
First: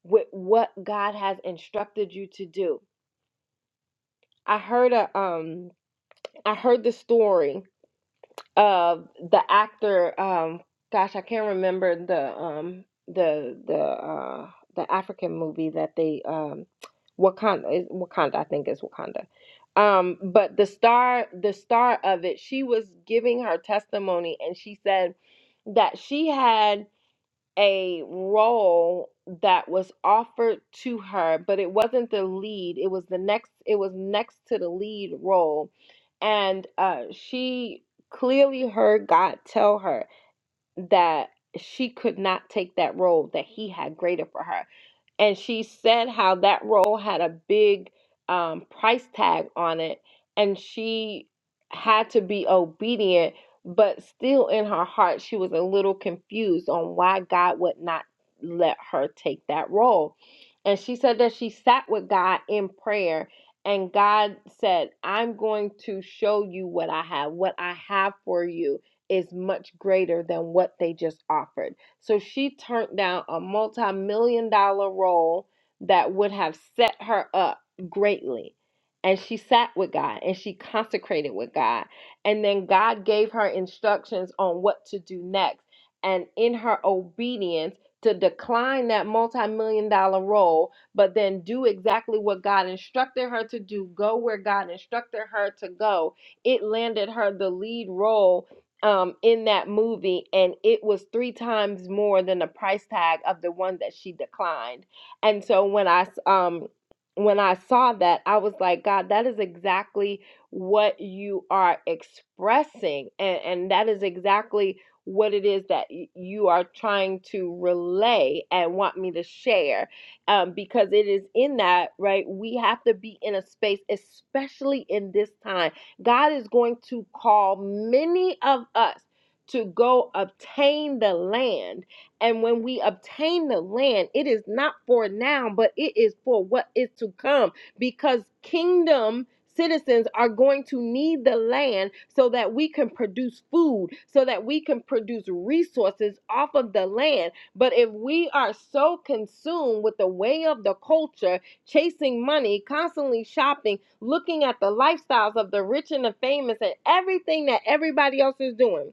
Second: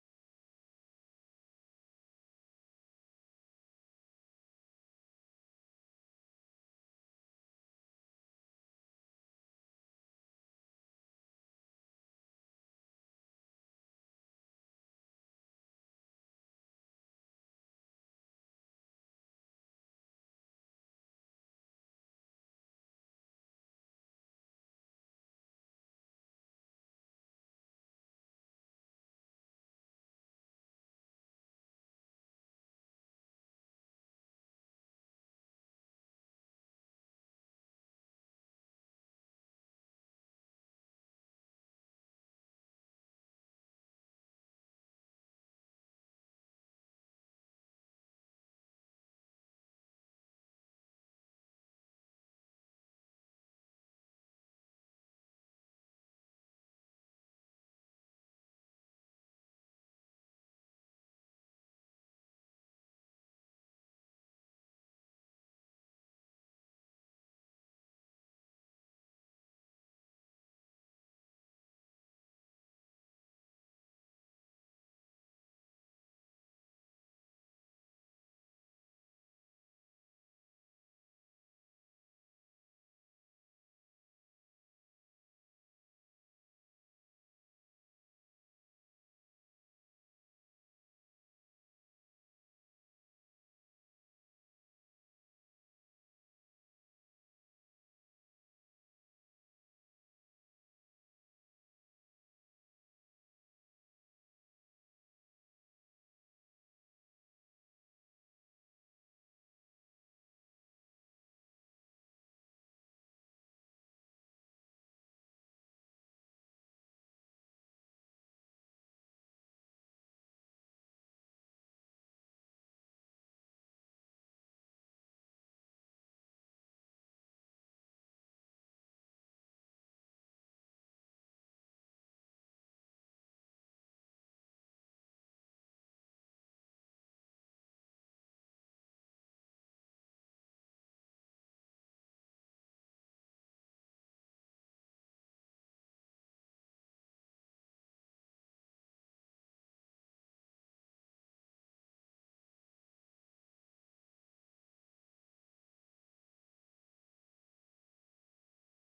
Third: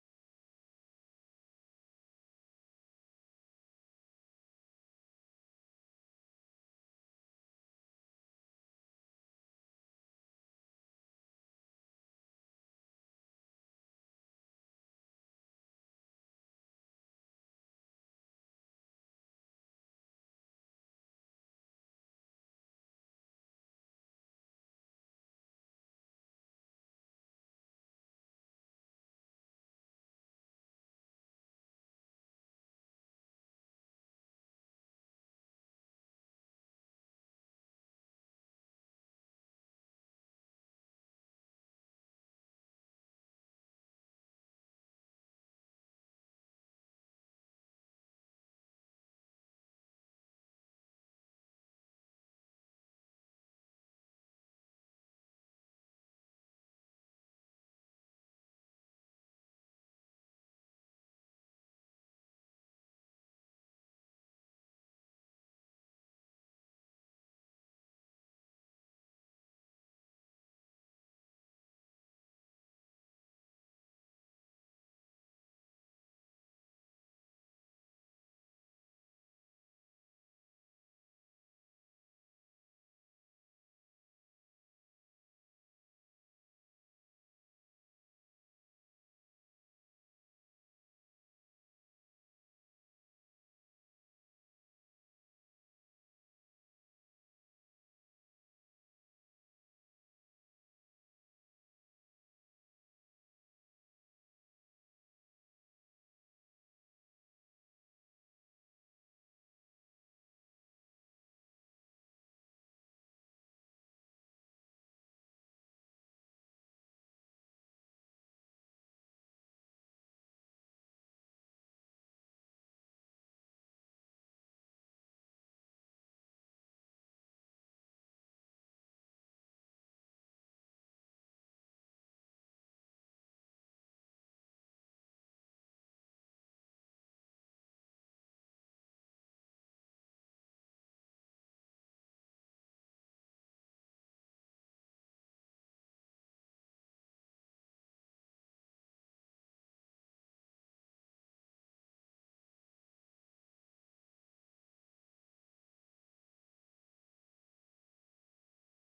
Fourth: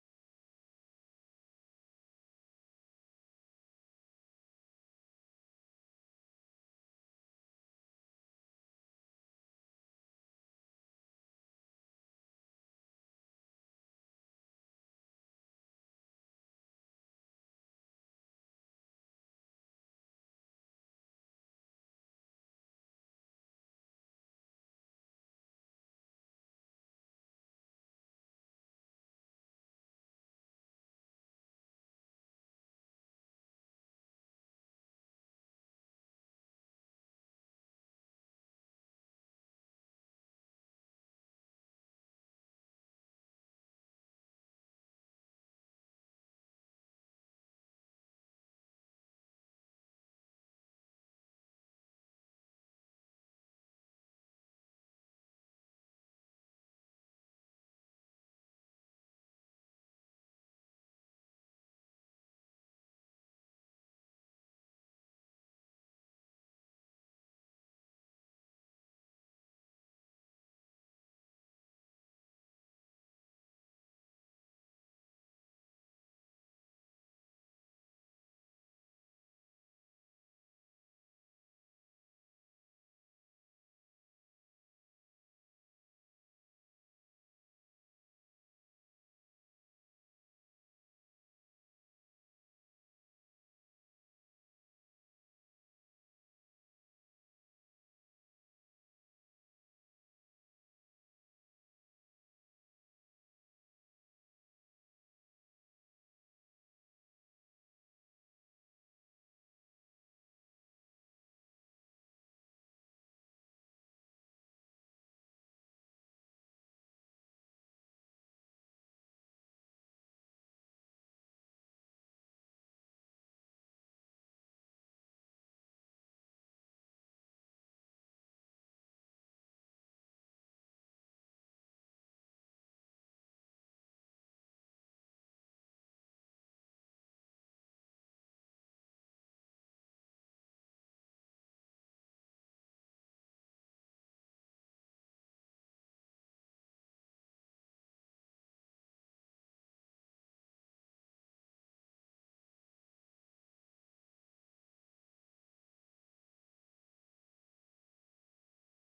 with what God has instructed you to do. I heard a um I heard the story uh the actor um gosh i can't remember the um the the uh the african movie that they um wakanda is wakanda i think is wakanda um but the star the star of it she was giving her testimony and she said that she had a role that was offered to her, but it wasn't the lead. It was the next. It was next to the lead role, and uh, she clearly heard God tell her that she could not take that role. That He had greater for her and she said how that role had a big um, price tag on it and she had to be obedient but still in her heart she was a little confused on why god would not let her take that role and she said that she sat with god in prayer and god said i'm going to show you what i have what i have for you is much greater than what they just offered so she turned down a multi million dollar role that would have set her up greatly. And she sat with God and she consecrated with God. And then God gave her instructions on what to do next. And in her obedience, to decline that multi million dollar role, but then do exactly what God instructed her to do, go where God instructed her to go. It landed her the lead role um, in that movie, and it was three times more than the price tag of the one that she declined. And so when I um when I saw that, I was like, God, that is exactly what you are expressing, and and that is exactly what it is that y- you are trying to relay and want me to share um, because it is in that right we have to be in a space especially in this time God is going to call many of us to go obtain the land. And when we obtain the land, it is not for now, but it is for what is to come because kingdom citizens are going to need the land so that we can produce food, so that we can produce resources off of the land. But if we are so consumed with the way of the culture, chasing money, constantly shopping, looking at the lifestyles of the rich and the famous and everything that everybody else is doing.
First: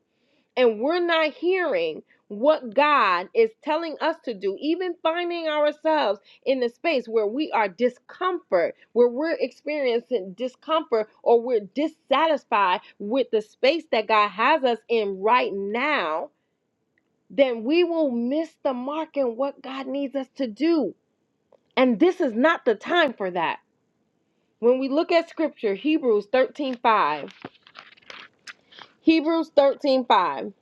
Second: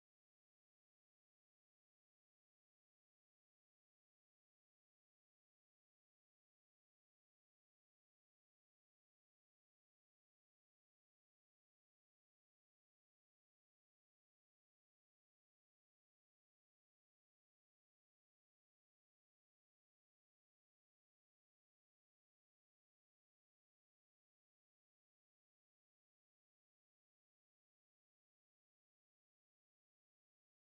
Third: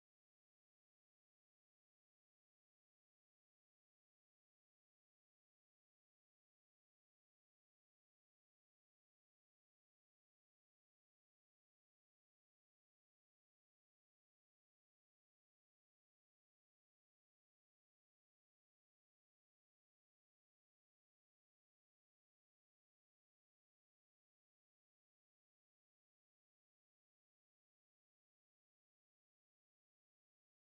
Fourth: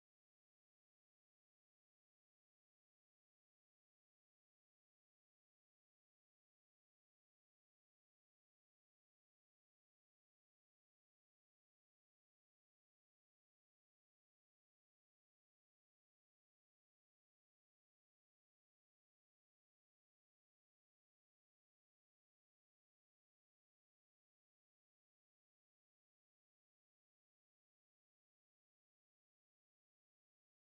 And we're not hearing what God is telling us to do, even finding ourselves in the space where we are discomfort, where we're experiencing discomfort or we're dissatisfied with the space that God has us in right now, then we will miss the mark in what God needs us to do. And this is not the time for that. When we look at scripture, Hebrews 13:5, Hebrews 13:5,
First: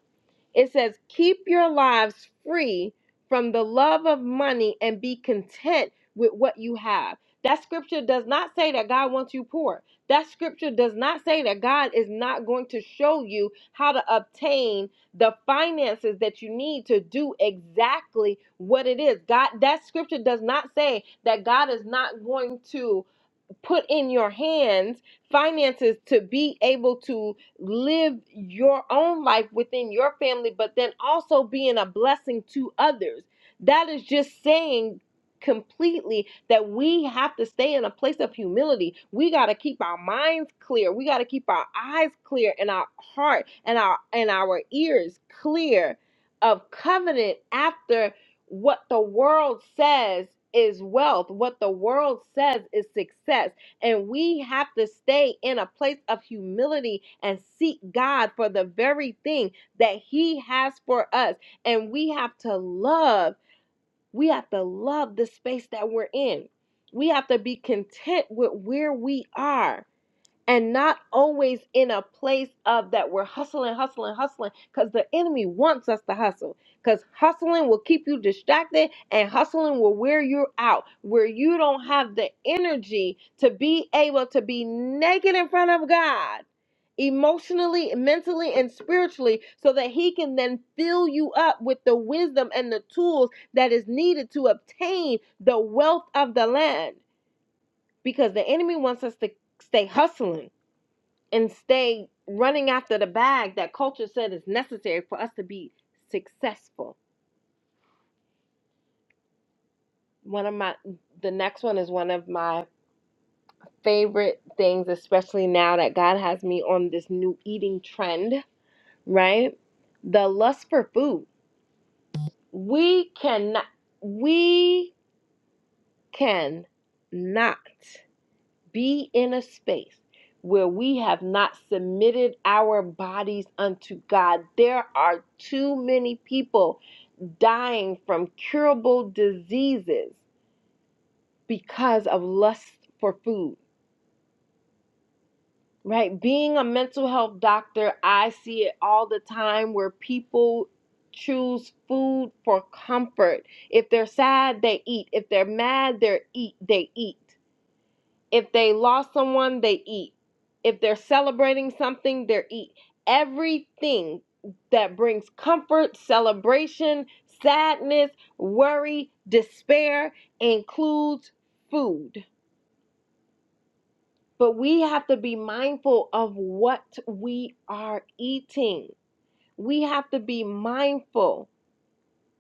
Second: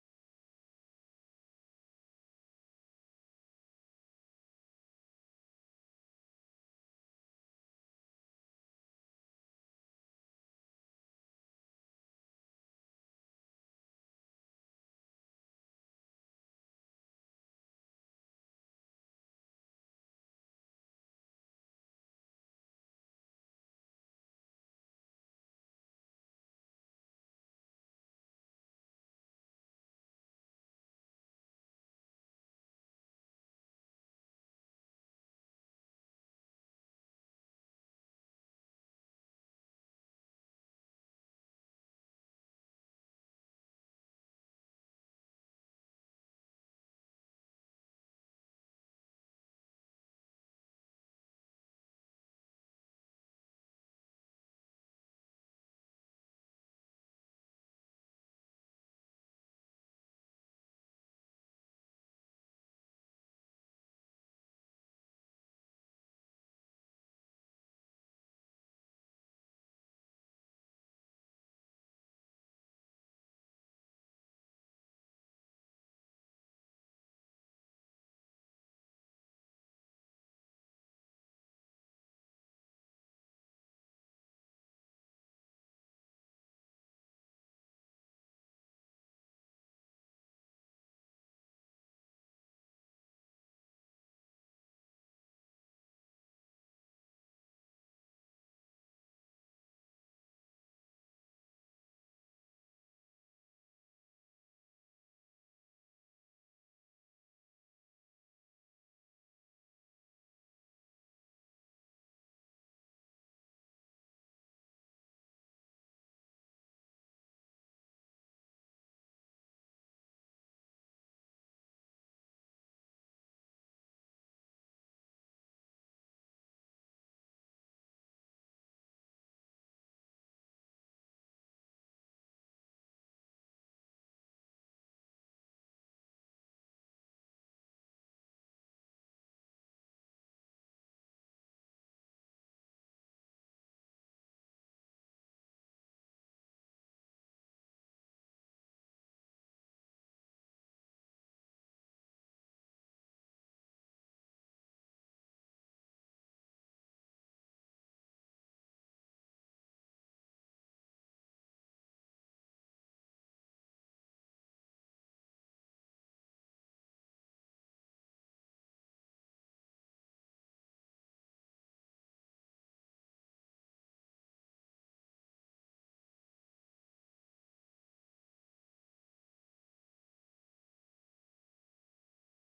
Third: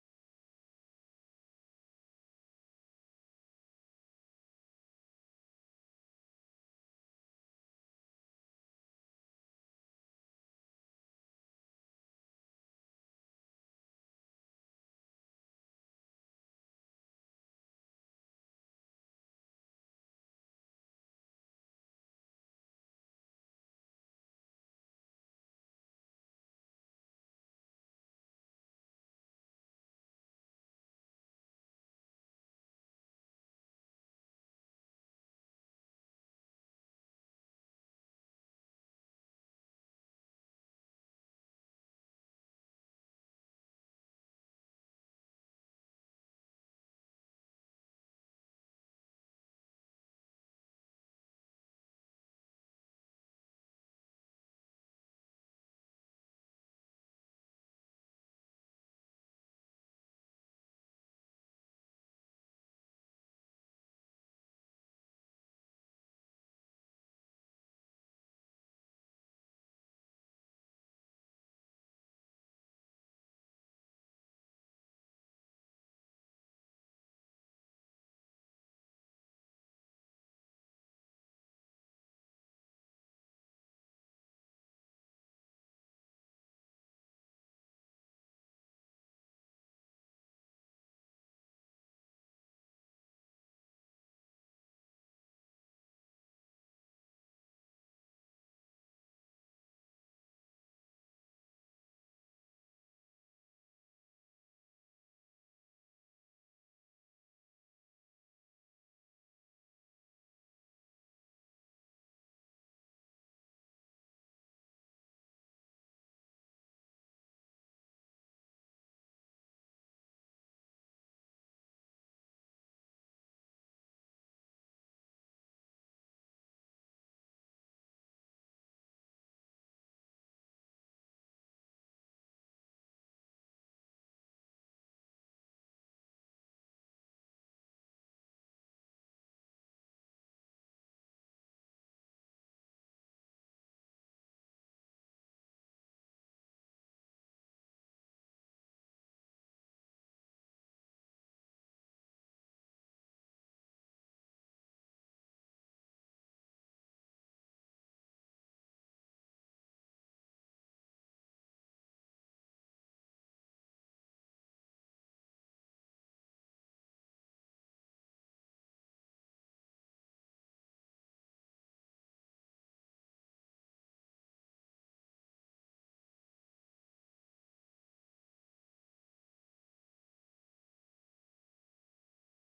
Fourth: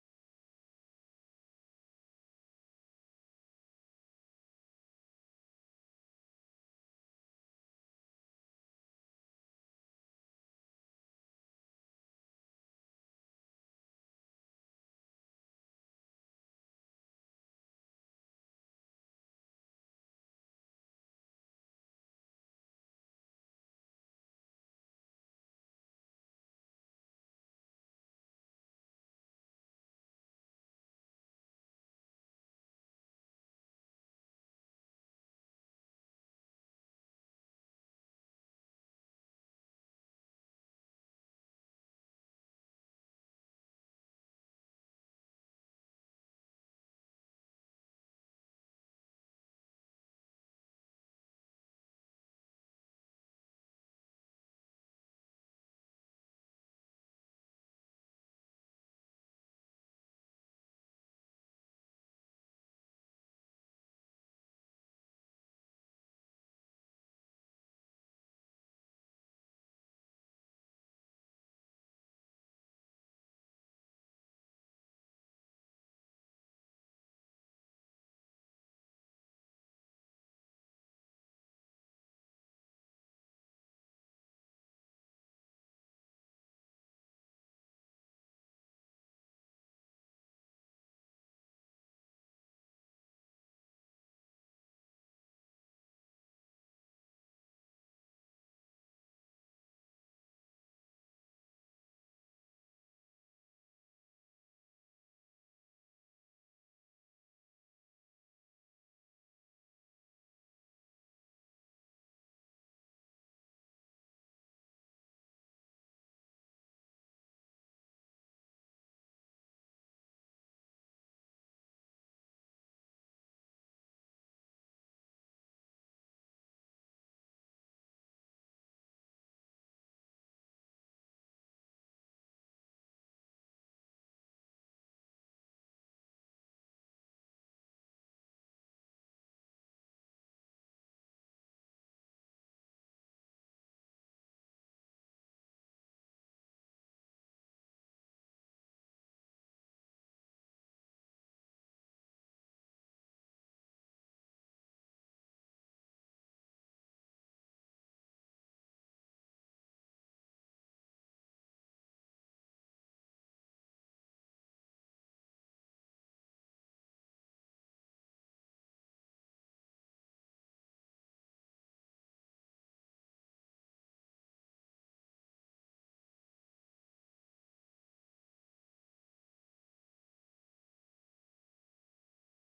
it says, "Keep your lives free from the love of money and be content with what you have." That scripture does not say that God wants you poor. That scripture does not say that God is not going to show you how to obtain the finances that you need to do exactly what it is. God that scripture does not say that God is not going to put in your hands finances to be able to live your own life within your family, but then also being a blessing to others. That is just saying completely that we have to stay in a place of humility. We got to keep our minds clear. We got to keep our eyes clear and our heart and our and our ears clear of covenant after what the world says is wealth, what the world says is success and we have to stay in a place of humility and seek God for the very thing that He has for us. And we have to love, we have to love the space that we're in. We have to be content with where we are and not always in a place of that we're hustling, hustling, hustling, because the enemy wants us to hustle. Because hustling will keep you distracted and hustling will wear you out, where you don't have the energy to be able to be naked in front of God emotionally, mentally, and spiritually, so that He can then fill you up with the wisdom and the tools that is needed to obtain the wealth of the land. Because the enemy wants us to stay hustling and stay running after the bag that culture said is necessary for us to be successful. One of my the next one is one of my favorite things, especially now that God has me on this new eating trend, right? The lust for food. We cannot we can not be in a space where we have not submitted our bodies unto God. There are too many people dying from curable diseases because of lust for food, right? Being a mental health doctor, I see it all the time where people choose food for comfort. If they're sad, they eat. If they're mad, they eat, they eat. If they lost someone, they eat. If they're celebrating something, they eat. Everything that brings comfort, celebration, sadness, worry, despair includes food. But we have to be mindful of what we are eating. We have to be mindful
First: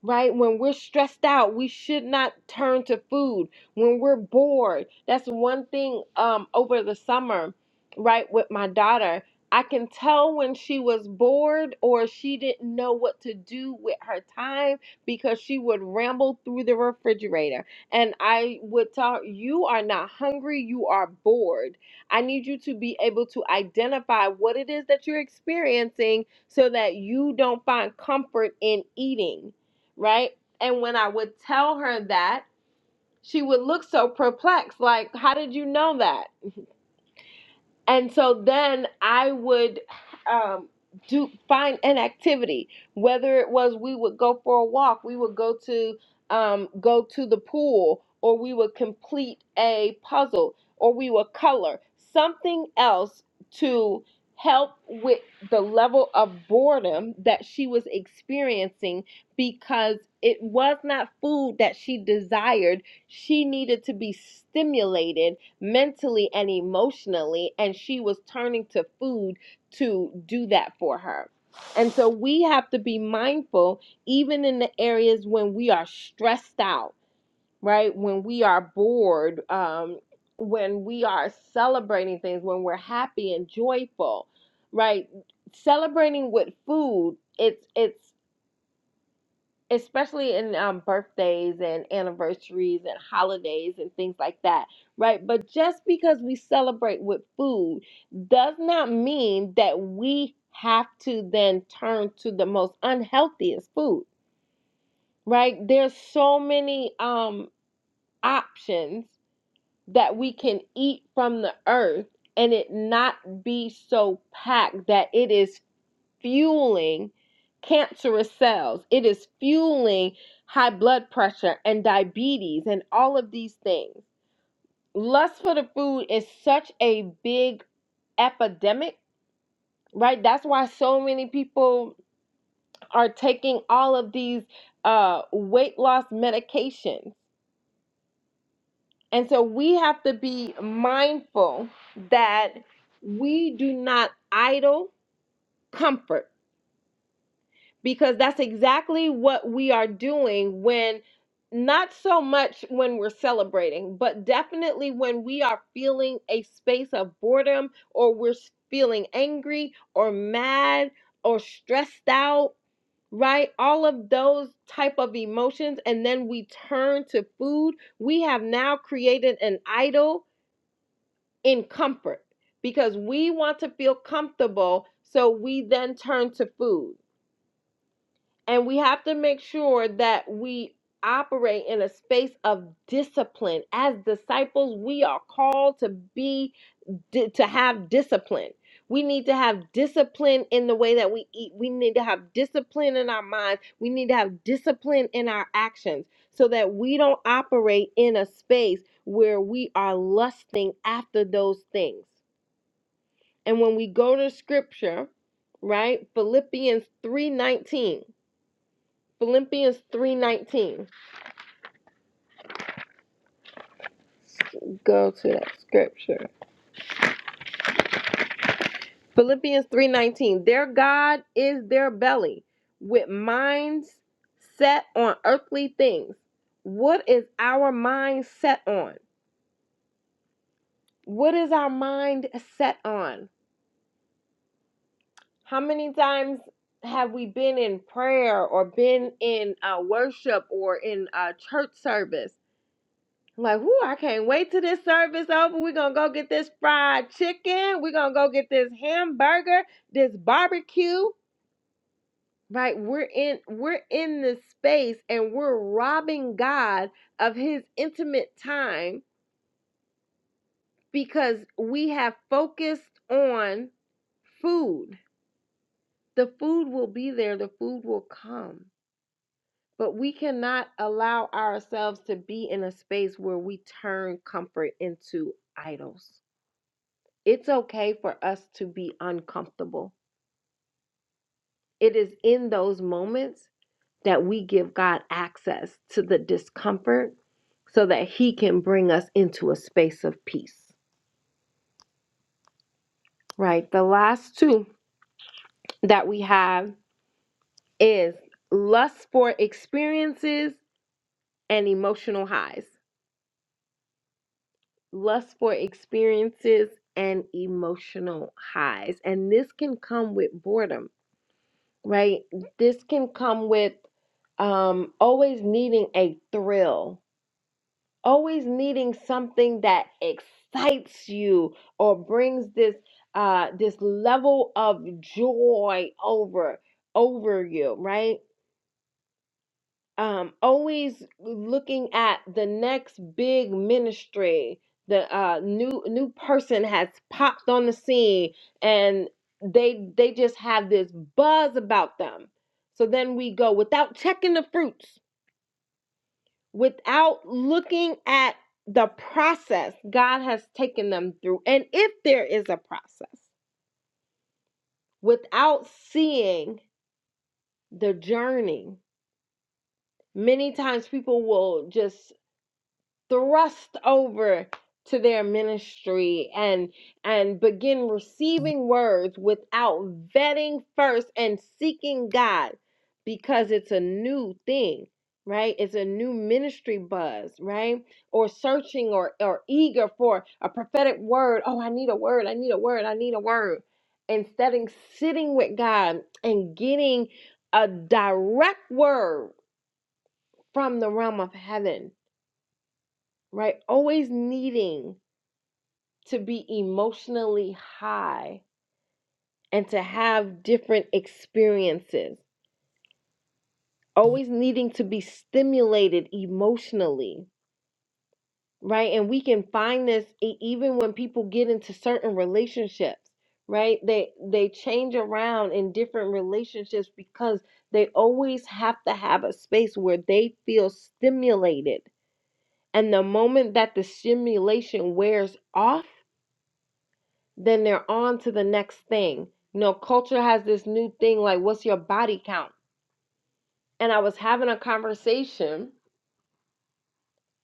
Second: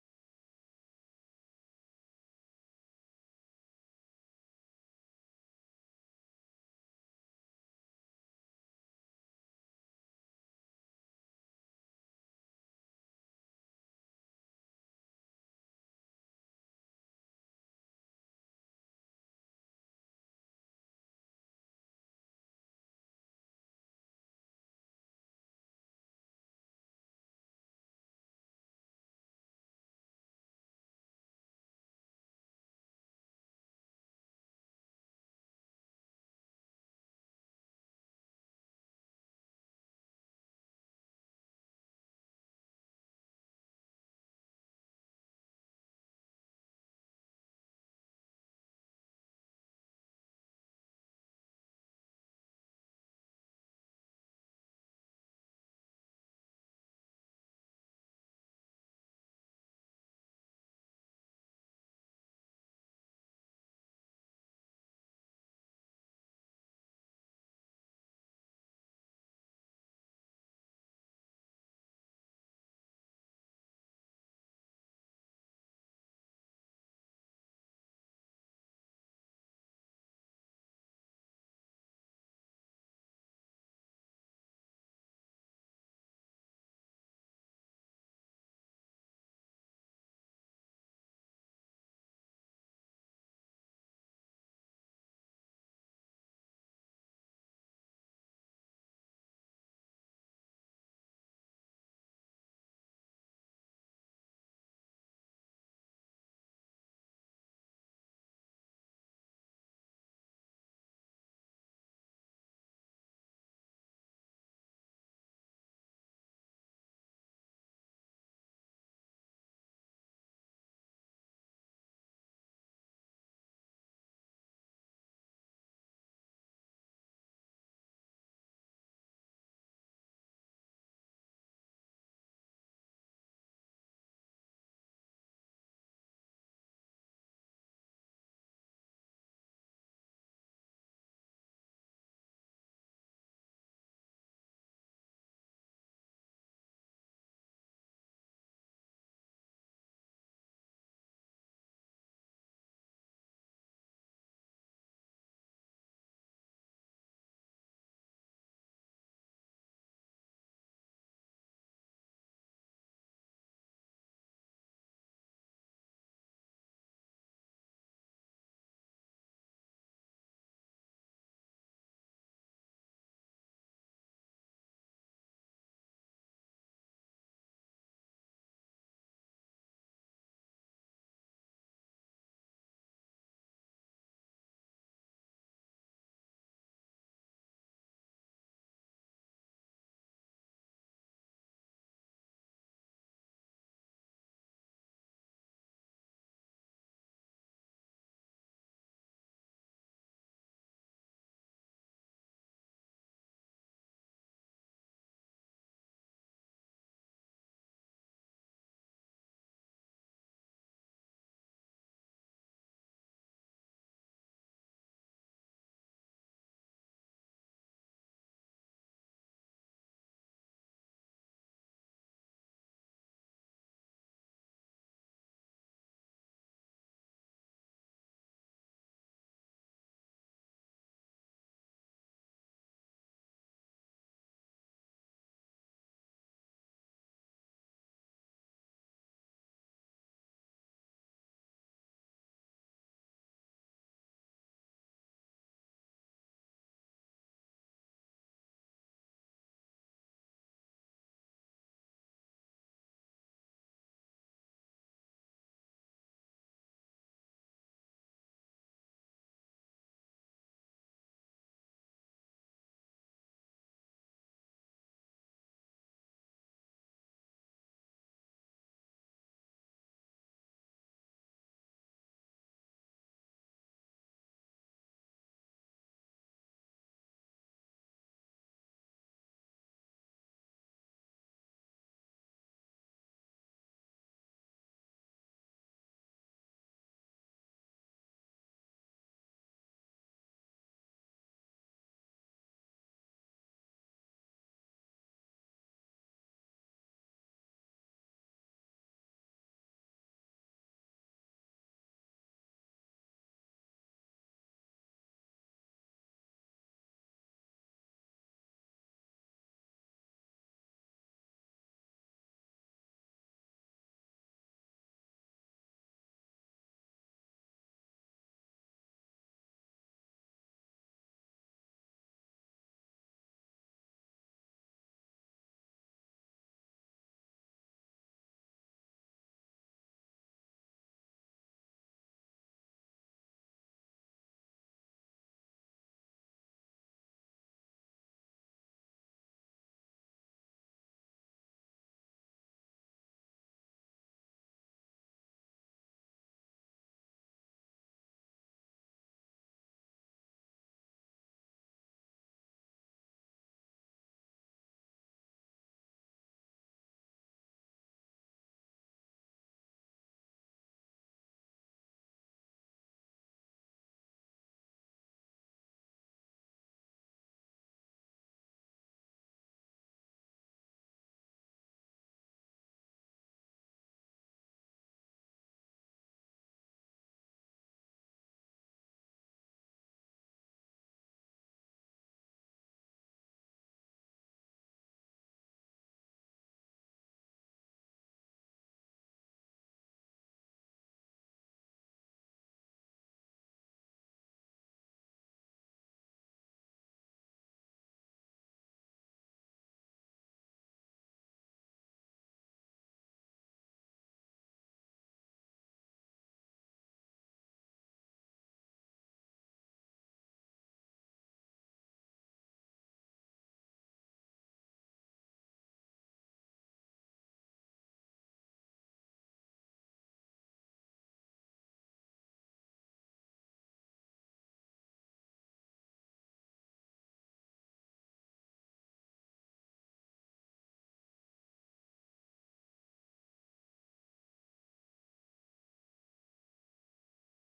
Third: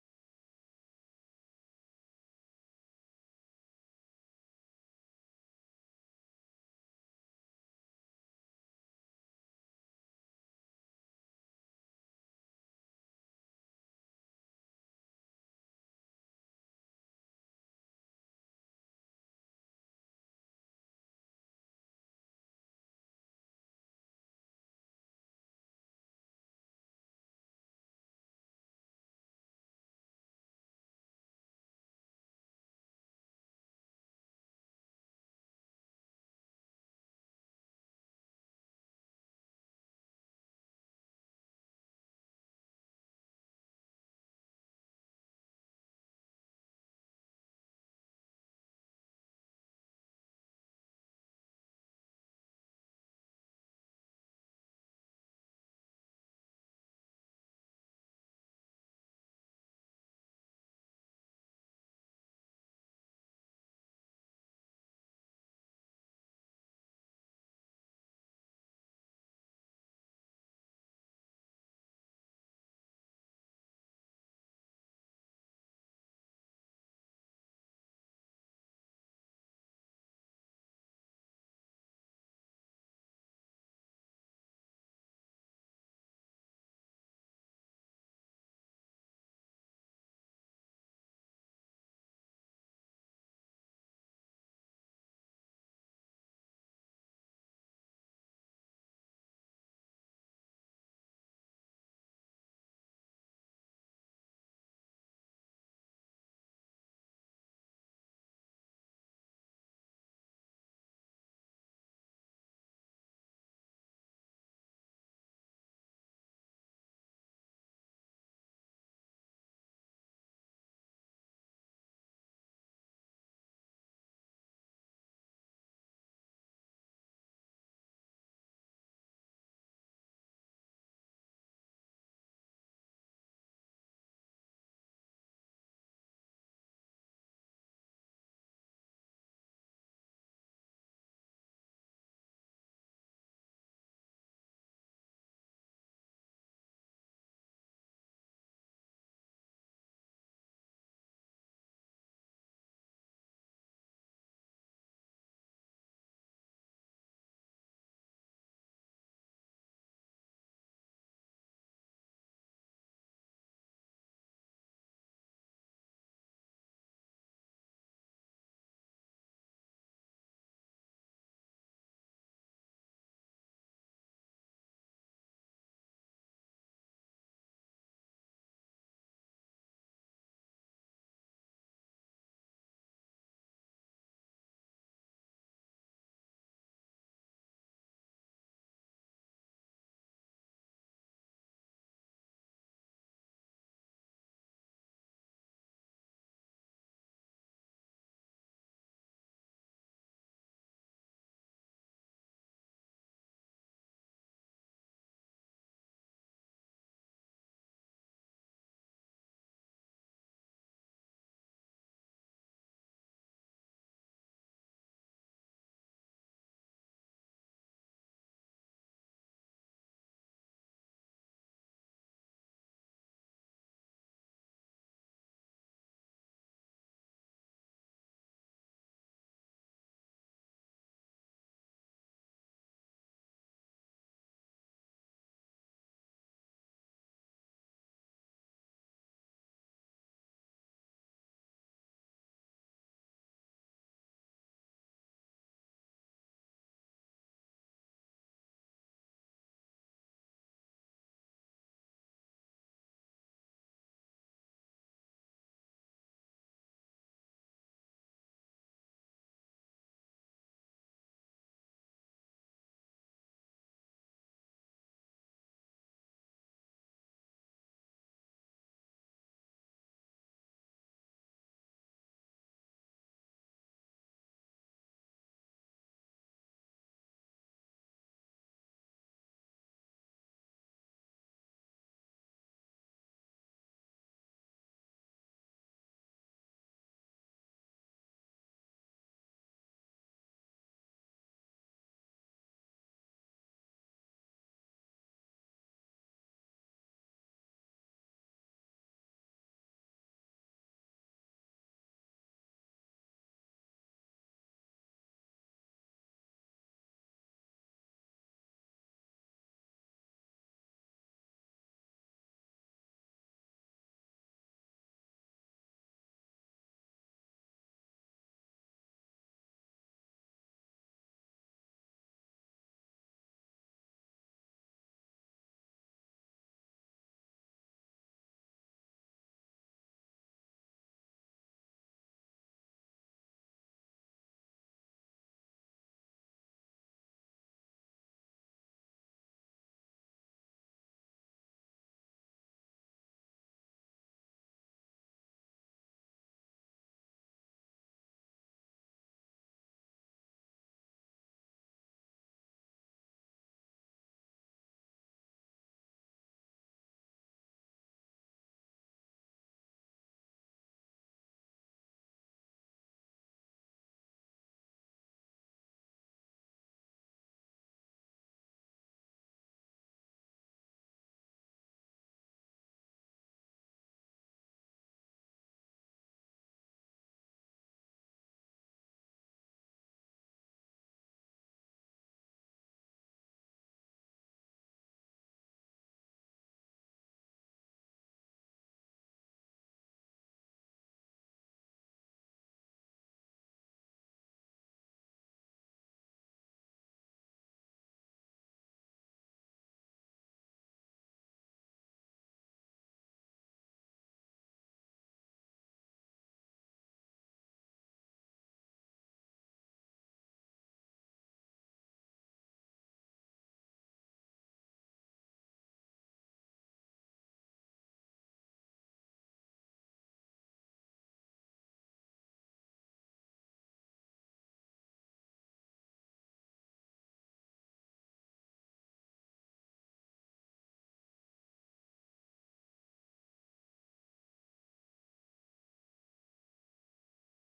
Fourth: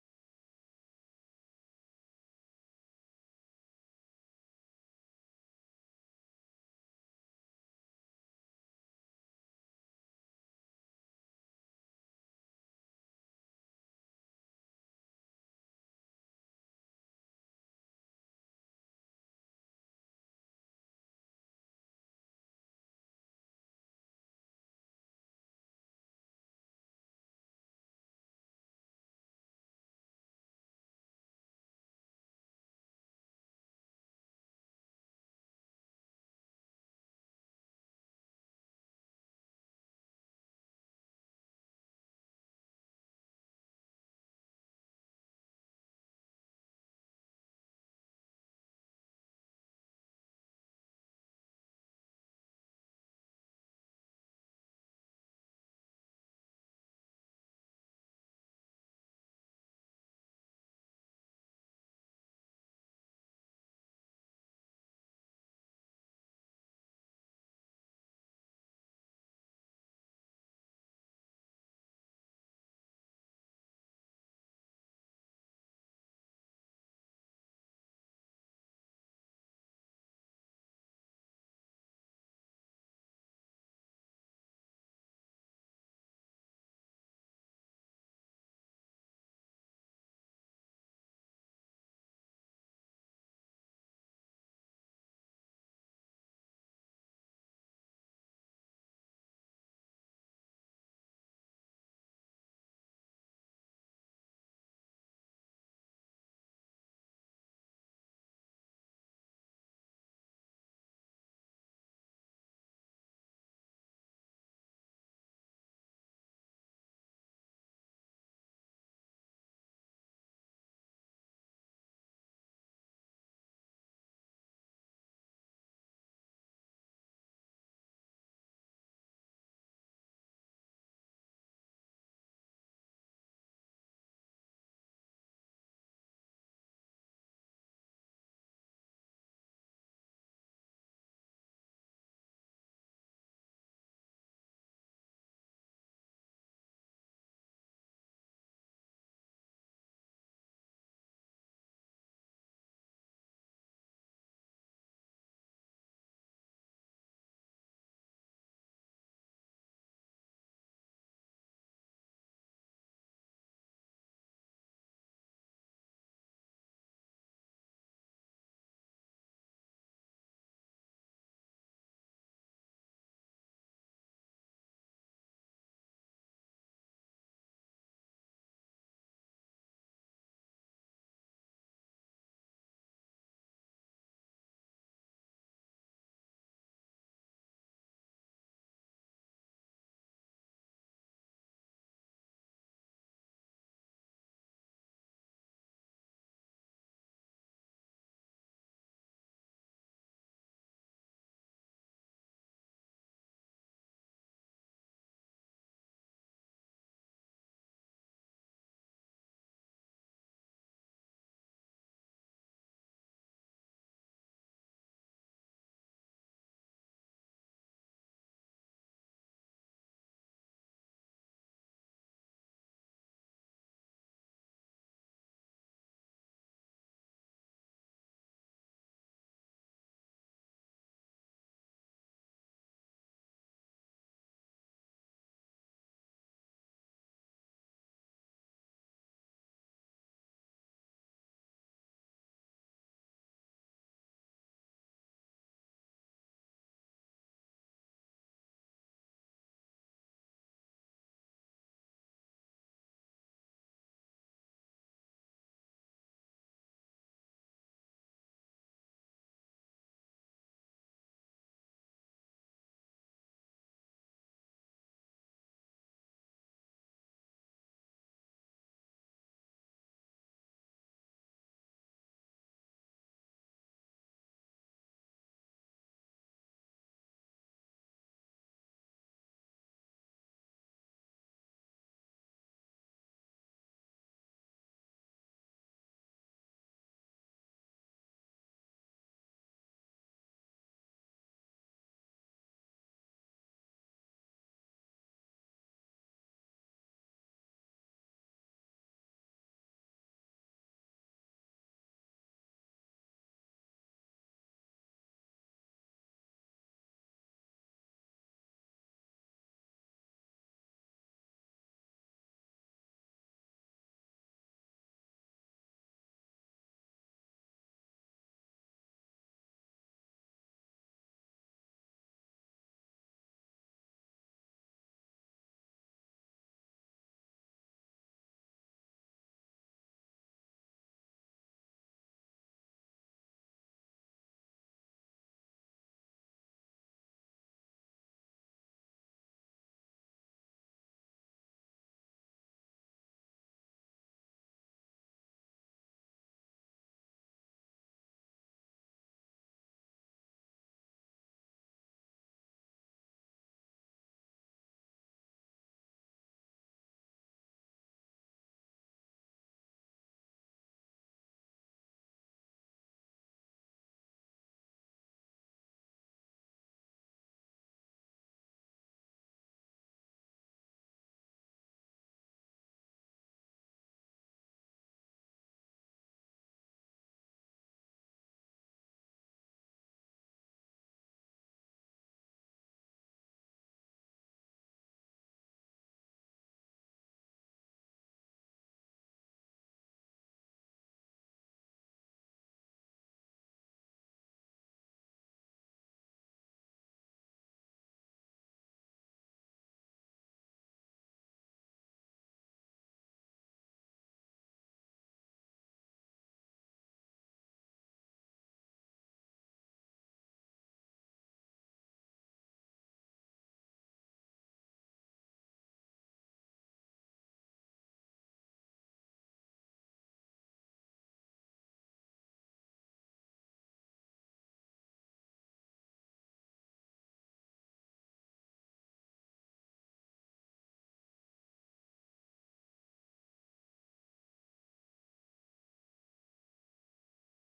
right? When we're stressed out, we should not turn to food. When we're bored, that's one thing um, over the summer, right? With my daughter, I can tell when she was bored or she didn't know what to do with her time because she would ramble through the refrigerator. And I would tell her, You are not hungry, you are bored. I need you to be able to identify what it is that you're experiencing so that you don't find comfort in eating right? And when I would tell her that, she would look so perplexed, like, How did you know that? and so then I would um, do find an activity, whether it was we would go for a walk, we would go to um, go to the pool, or we would complete a puzzle, or we would color something else to help with the level of boredom that she was experiencing because it was not food that she desired she needed to be stimulated mentally and emotionally, and she was turning to food to do that for her. And so we have to be mindful, even in the areas when we are stressed out, right? When we are bored, um, when we are celebrating things, when we're happy and joyful, right? Celebrating with food, it's it's especially in um, birthdays and anniversaries and holidays and things like that, right? But just because we celebrate with food does not mean that we have to then turn to the most unhealthiest food, right? There's so many um, options that we can eat from the earth and it not be so packed that it is fueling cancerous cells. It is fueling high blood pressure and diabetes and all of these things. Lust for the food is such a big epidemic, right? That's why so many people are taking all of these uh, weight loss medications. And so we have to be mindful that we do not idle comfort because that's exactly what we are doing when not so much when we're celebrating, but definitely when we are feeling a space of boredom or we're s- feeling angry or mad or stressed out, right? All of those type of emotions and then we turn to food, we have now created an idol in comfort because we want to feel comfortable, so we then turn to food and we have to make sure that we operate in a space of discipline. As disciples, we are called to be to have discipline. We need to have discipline in the way that we eat. We need to have discipline in our minds. We need to have discipline in our actions so that we don't operate in a space where we are lusting after those things. And when we go to scripture, right? Philippians 3:19 Philippians 3:19. Go to that scripture. Philippians 3:19. Their God is their belly, with minds set on earthly things. What is our mind set on? What is our mind set on? How many times have we been in prayer or been in uh, worship or in uh, church service I'm like, whoo, I can't wait till this service over. We're gonna go get this fried chicken. We're gonna go get this hamburger, this barbecue. Right? We're in we're in this space and we're robbing God of his intimate time because we have focused on food. The food will be there, the food will come. But we cannot allow ourselves to be in a space where we turn comfort into idols it's okay for us to be uncomfortable. It is in those moments that we give God access to the discomfort so that He can bring us into a space of peace. Right. The last two that we have is lust for experiences and emotional highs. Lust for experiences and emotional highs. And this can come with boredom right? This can come with um, always needing a thrill, always needing something that excites you or brings this uh, this level of joy over over you, right? um, always looking at the next big ministry. The uh, new new person has popped on the scene, and they they just have this buzz about them. So then we go without checking the fruits, without looking at the process God has taken them through, and if there is a process, without seeing the journey. Many times people will just thrust over to their ministry and and begin receiving words without vetting first and seeking God because it's a new thing, right? It's a new ministry buzz, right? Or searching or or eager for a prophetic word. Oh, I need a word. I need a word. I need a word. Instead of sitting with God and getting a direct word from the realm of heaven right? Always needing to be emotionally high and to have different experiences, always needing to be stimulated emotionally, right? And we can find this e- even when people get into certain relationships right they they change around in different relationships because they always have to have a space where they feel stimulated and the moment that the stimulation wears off then they're on to the next thing. You know, culture has this new thing like, what's your body count? And I was having a conversation,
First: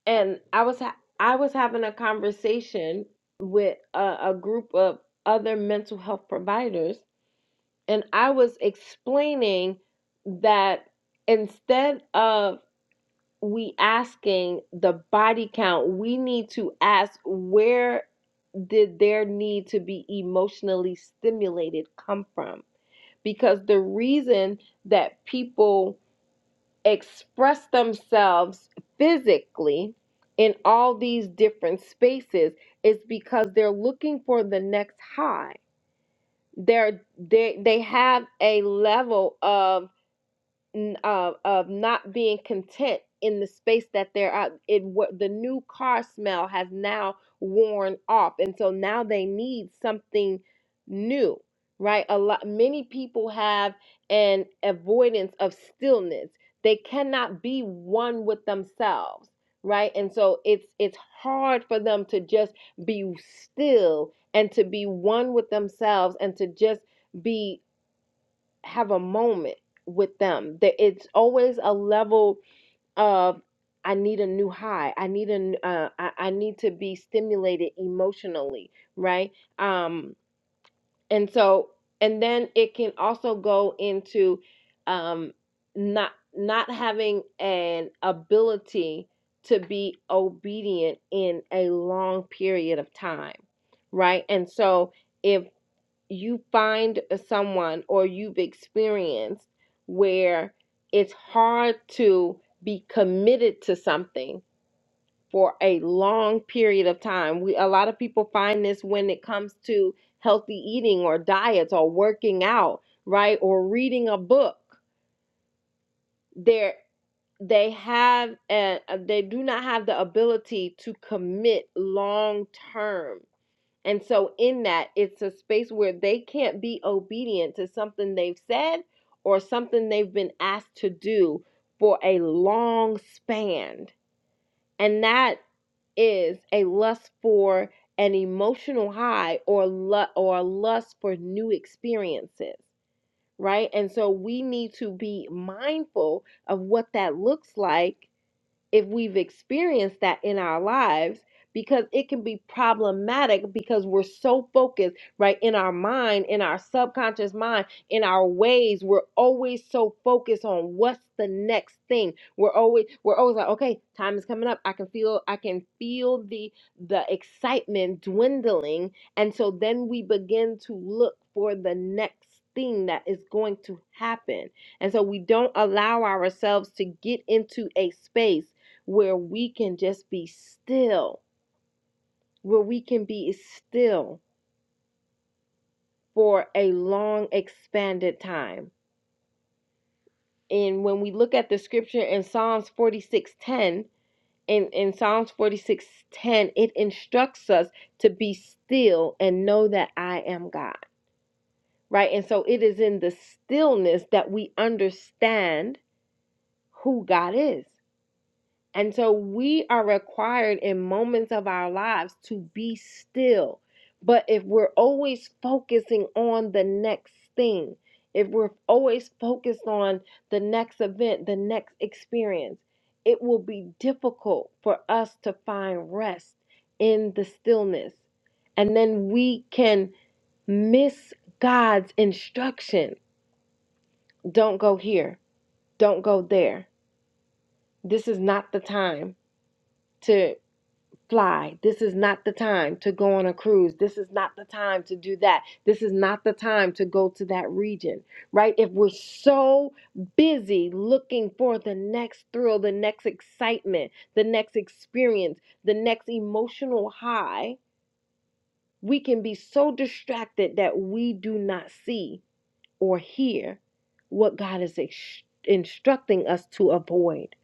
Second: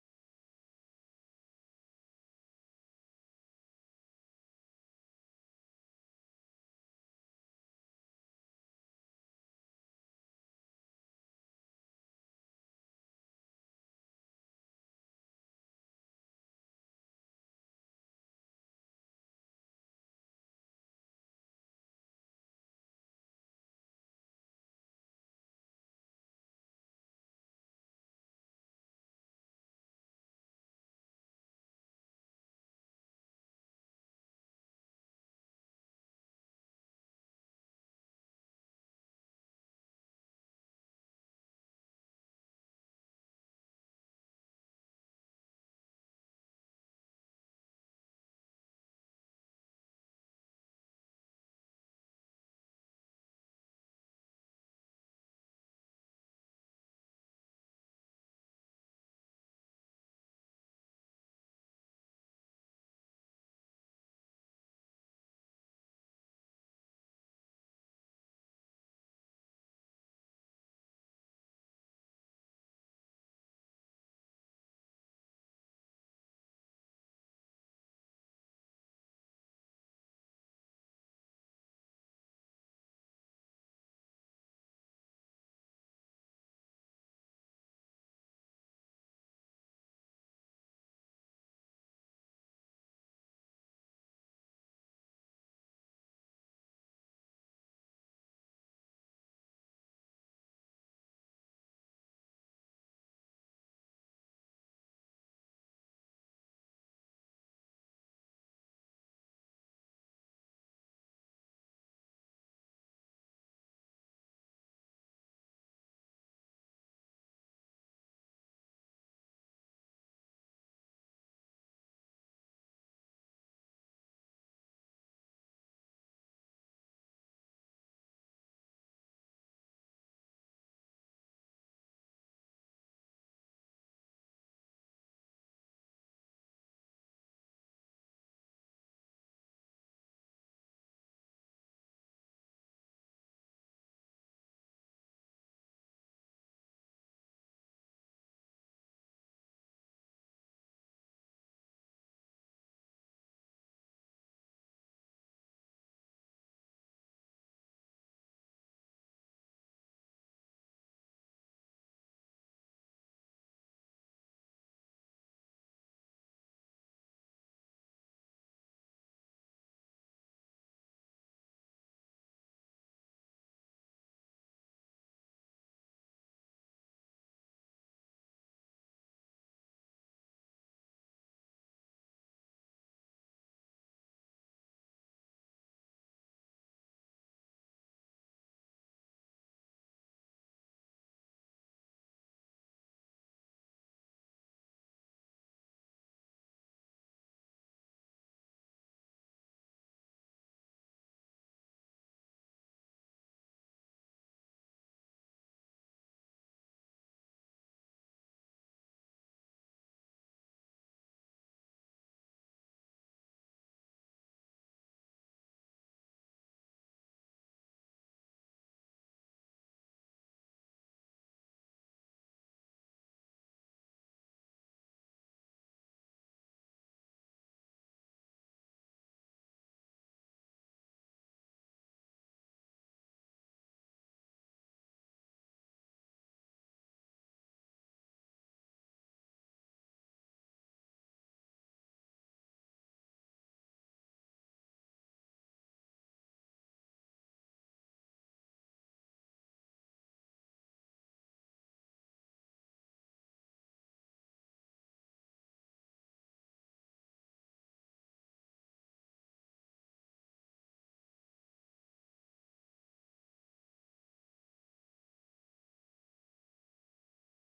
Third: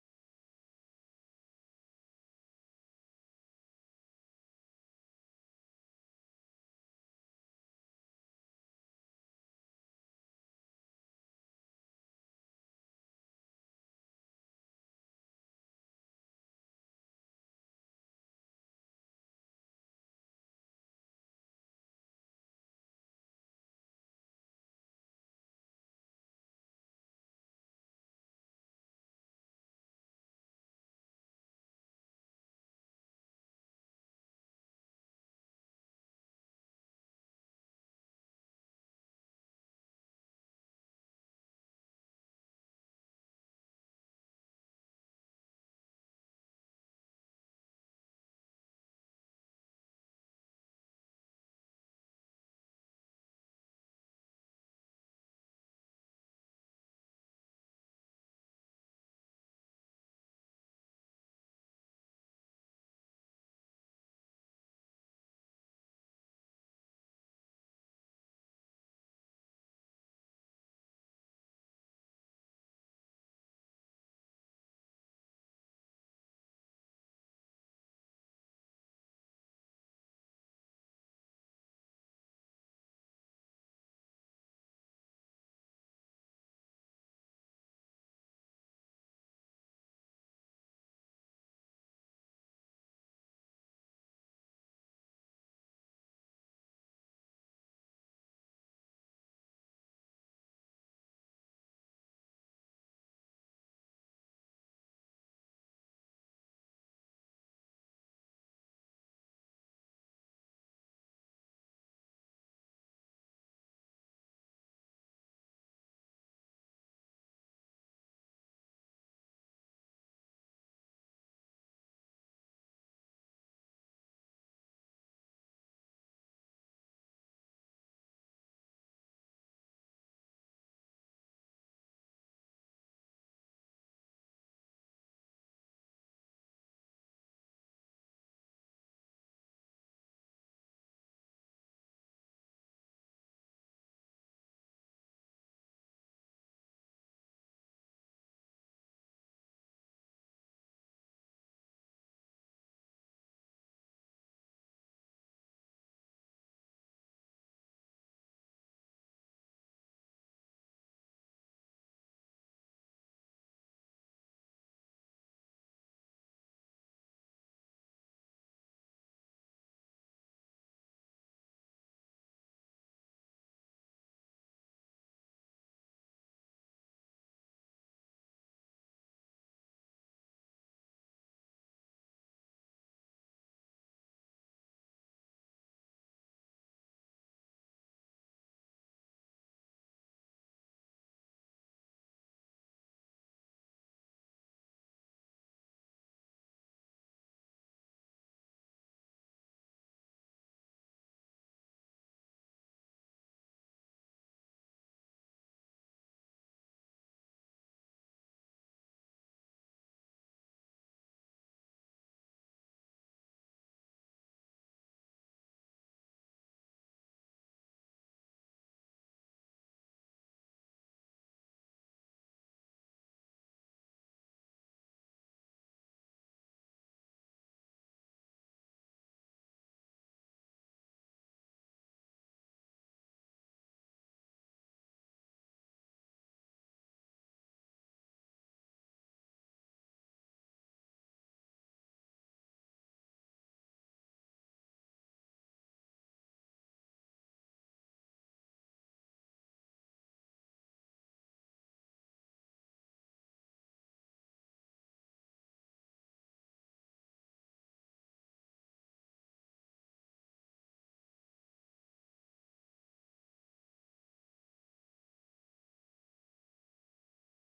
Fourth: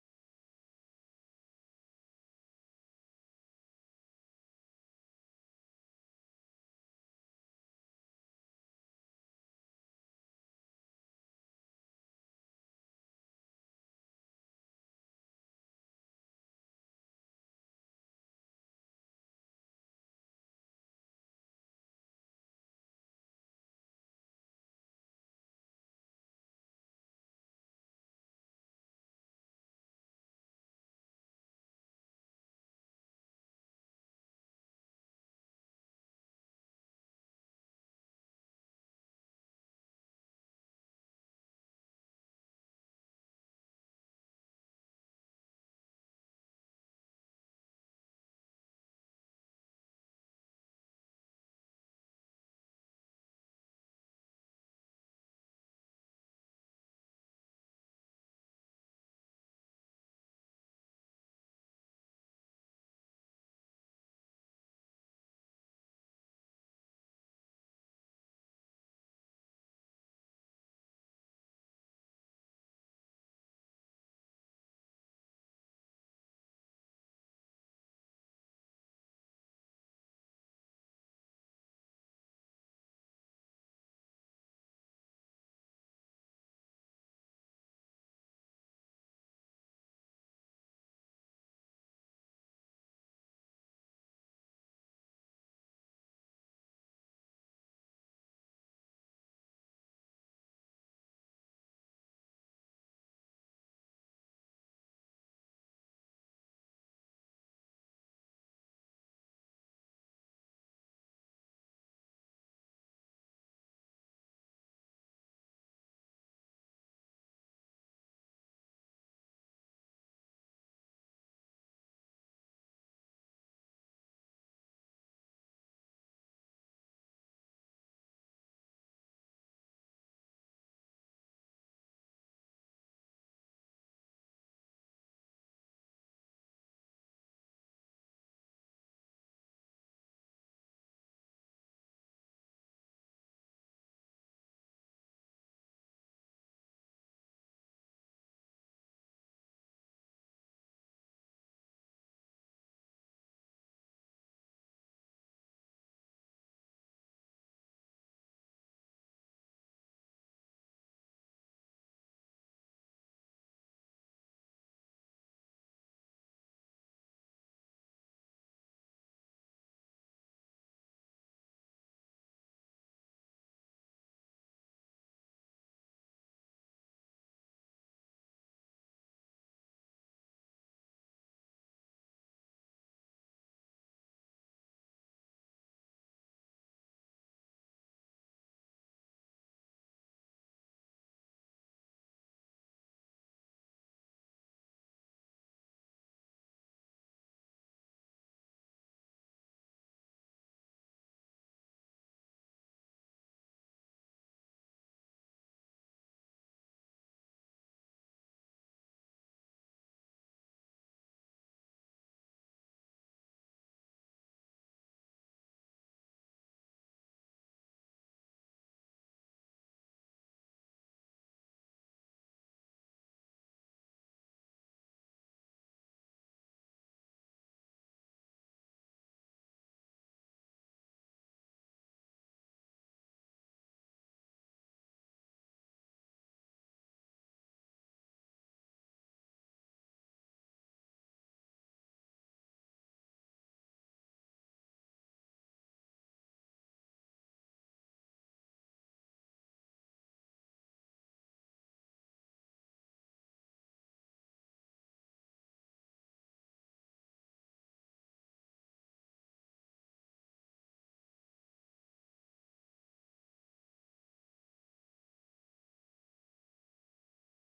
and I was ha- I was having a conversation with a, a group of other mental health providers, and I was explaining that instead of we asking the body count, we need to ask where did their need to be emotionally stimulated come from because the reason that people express themselves physically in all these different spaces is because they're looking for the next high. They're they they have a level of n- uh, of not being content in the space that they're at. It what the new car smell has now worn off, and so now they need something new, right? A lot many people have an avoidance of stillness. They cannot be one with themselves, right? And so it's it's hard for them to just be still and to be one with themselves and to just be have a moment with them. That it's always a level of I need a new high. I need an uh, I, I need to be stimulated emotionally, right? Um, and so and then it can also go into um, not not having an ability to be obedient in a long period of time, right? And so if you find someone or you've experienced where it's hard to be committed to something for a long period of time. We a lot of people find this when it comes to healthy eating or diets or working out, right? Or reading a book. They're they have and they do not have the ability to commit long term and so, in that, it's a space where they can't be obedient to something they've said or something they've been asked to do for a long span. And that is a lust for an emotional high or lu- or a lust for new experiences, right? And so we need to be mindful of what that looks like if we've experienced that in our lives because it can be problematic because we're so focused right in our mind in our subconscious mind in our ways we're always so focused on what's the next thing we're always we're always like okay time is coming up i can feel i can feel the the excitement dwindling and so then we begin to look for the next thing that is going to happen and so we don't allow ourselves to get into a space where we can just be still, where we can be still for a long expanded time. And when we look at the scripture in Psalms 46:10, in, in Psalms 46:10, it instructs us to be still and know that I am God. Right? And so it is in the stillness that we understand who God is. And so we are required in moments of our lives to be still. But if we're always focusing on the next thing, if we're always focused on the next event, the next experience, it will be difficult for us to find rest in the stillness. And then we can miss God's instruction. Don't go here. Don't go there. This is not the time to. fly. This is not the time to go on a cruise. This is not the time to do that. This is not the time to go to that region, right? If we're so busy looking for the next thrill, the next excitement, the next experience, the next emotional high, we can be so distracted that we do not see or hear what God is ex- instructing us to avoid.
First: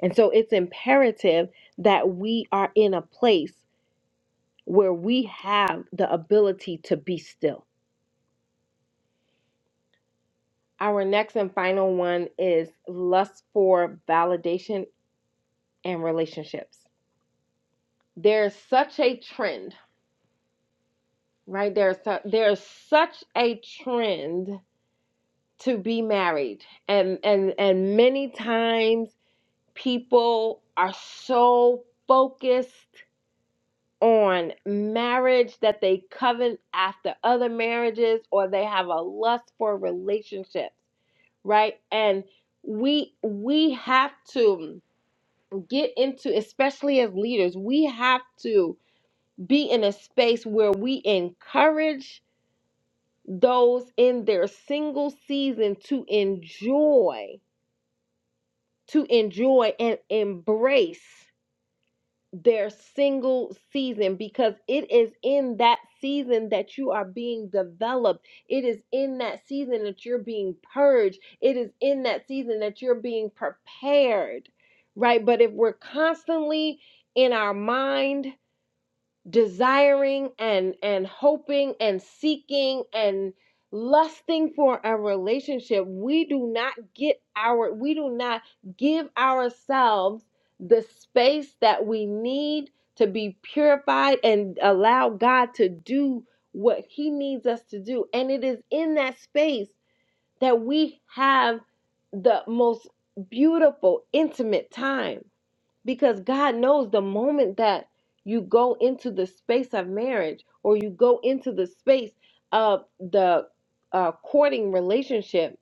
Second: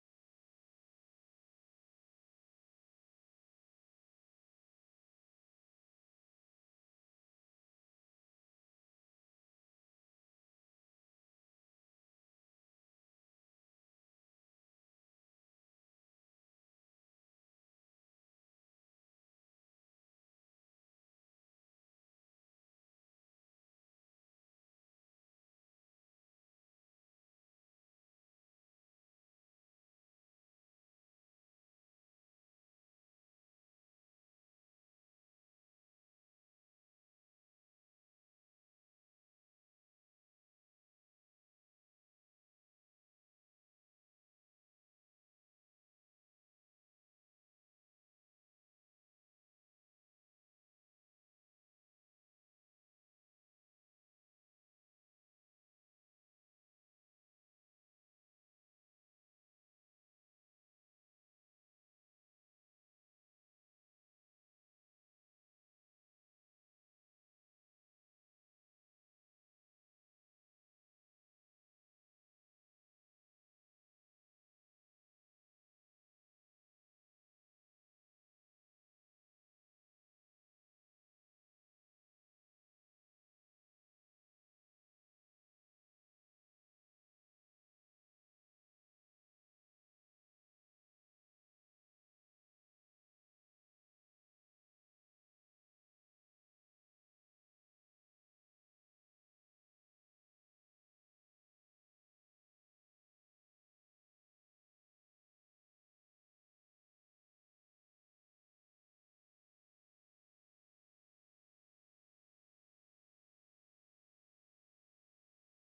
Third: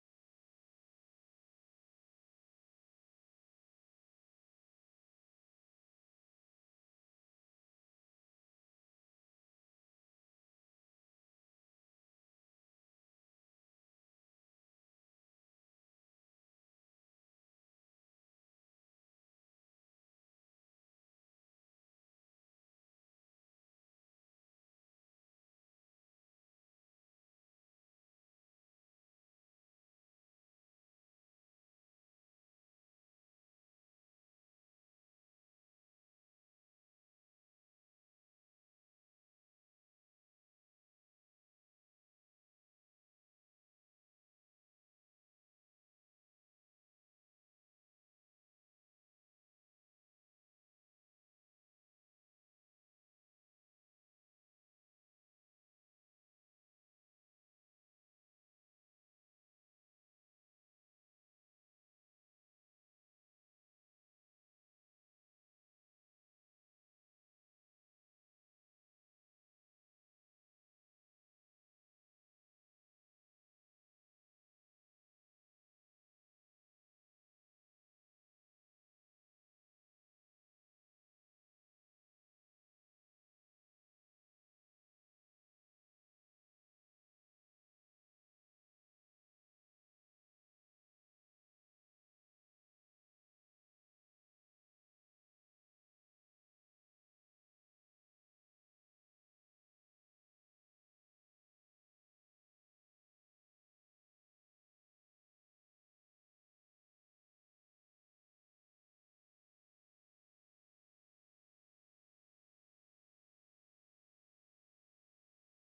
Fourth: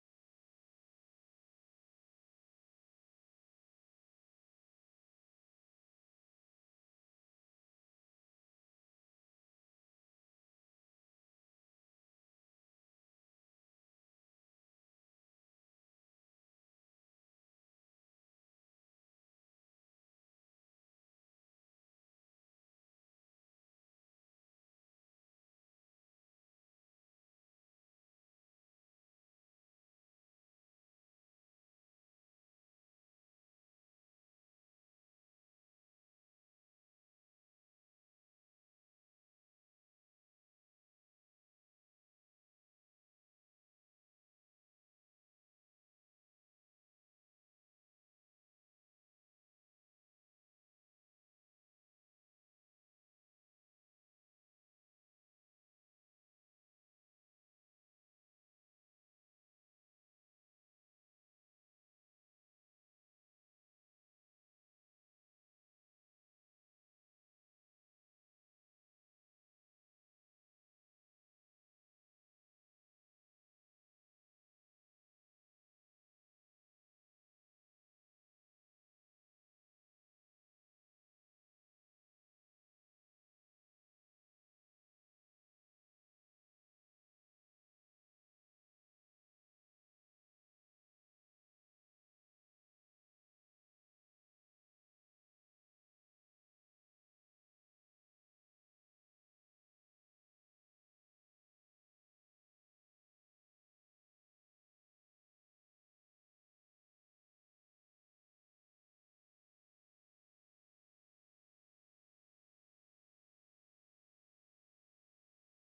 And so it's imperative that we are in a place where we have the ability to be still. Our next and final one is lust for validation and relationships. There's such a trend, right? There's su- there's such a trend to be married, and and and many times people are so focused on marriage that they covet after other marriages or they have a lust for relationships right and we we have to get into especially as leaders we have to be in a space where we encourage those in their single season to enjoy to enjoy and embrace their single season because it is in that season that you are being developed. It is in that season that you're being purged. It is in that season that you're being prepared, right? But if we're constantly in our mind, desiring and and hoping and seeking and lusting for a relationship we do not get our we do not give ourselves the space that we need to be purified and allow God to do what he needs us to do and it is in that space that we have the most beautiful intimate time because God knows the moment that you go into the space of marriage or you go into the space of the uh, courting relationship,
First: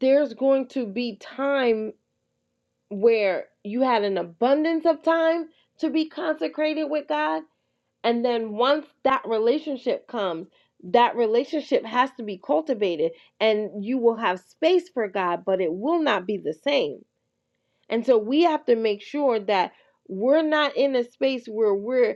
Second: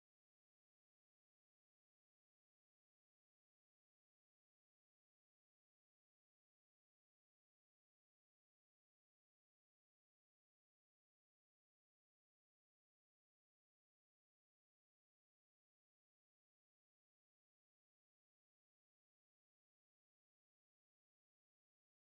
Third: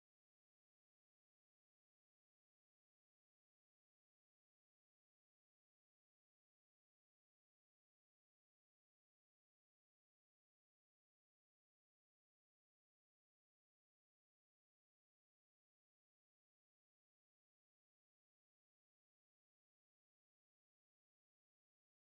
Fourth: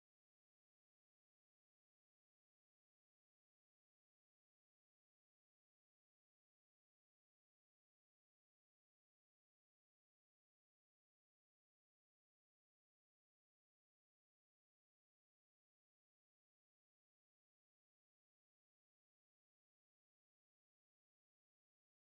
there's going to be time where you had an abundance of time to be consecrated with God. And then once that relationship comes, that relationship has to be cultivated and you will have space for God, but it will not be the same and so we have to make sure that we're not in a space where we're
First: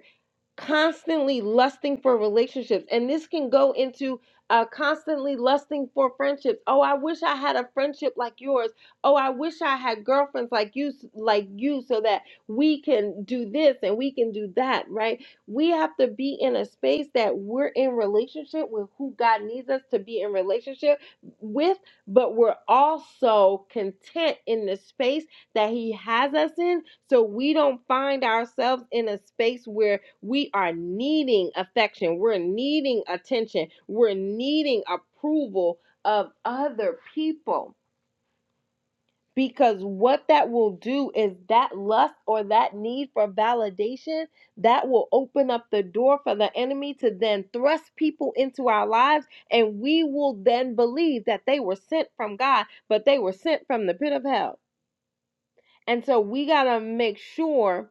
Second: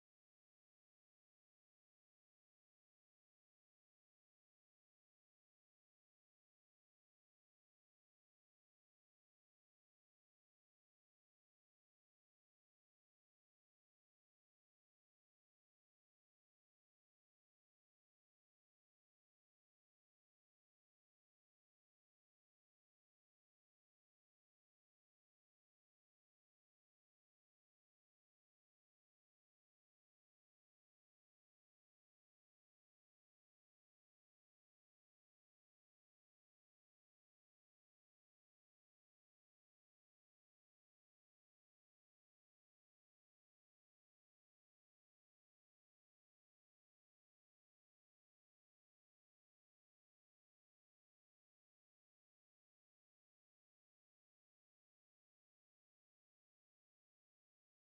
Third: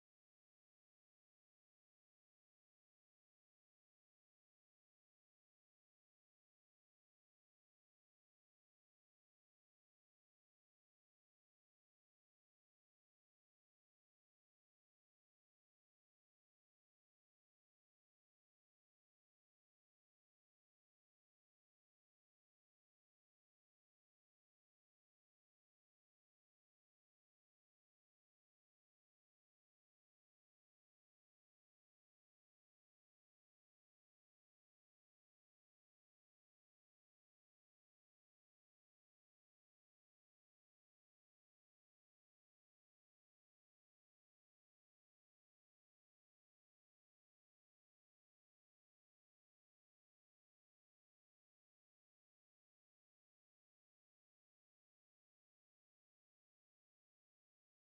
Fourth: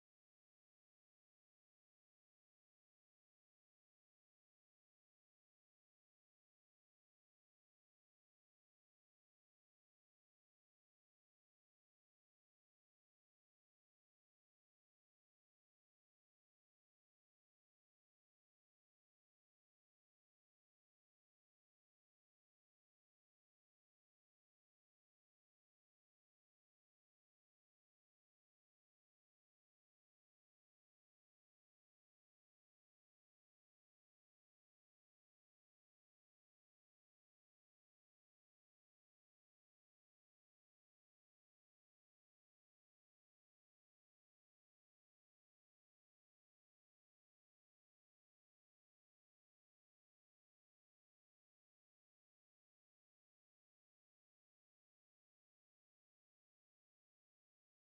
constantly lusting for relationships and this can go into uh, constantly lusting for friendships oh i wish i had a friendship like yours oh i wish i had girlfriends like you like you so that we can do this and we can do that right we have to be in a space that we're in relationship with who god needs us to be in relationship with but we're also content in the space that he has us in so we don't find ourselves in a space where we are needing affection. We're needing attention. We're needing approval of other people. Because what that will do is that lust or that need for validation that will open up the door for the enemy to then thrust people into our lives. And we will then believe that they were sent from God, but they were sent from the pit of hell. And so we got to make sure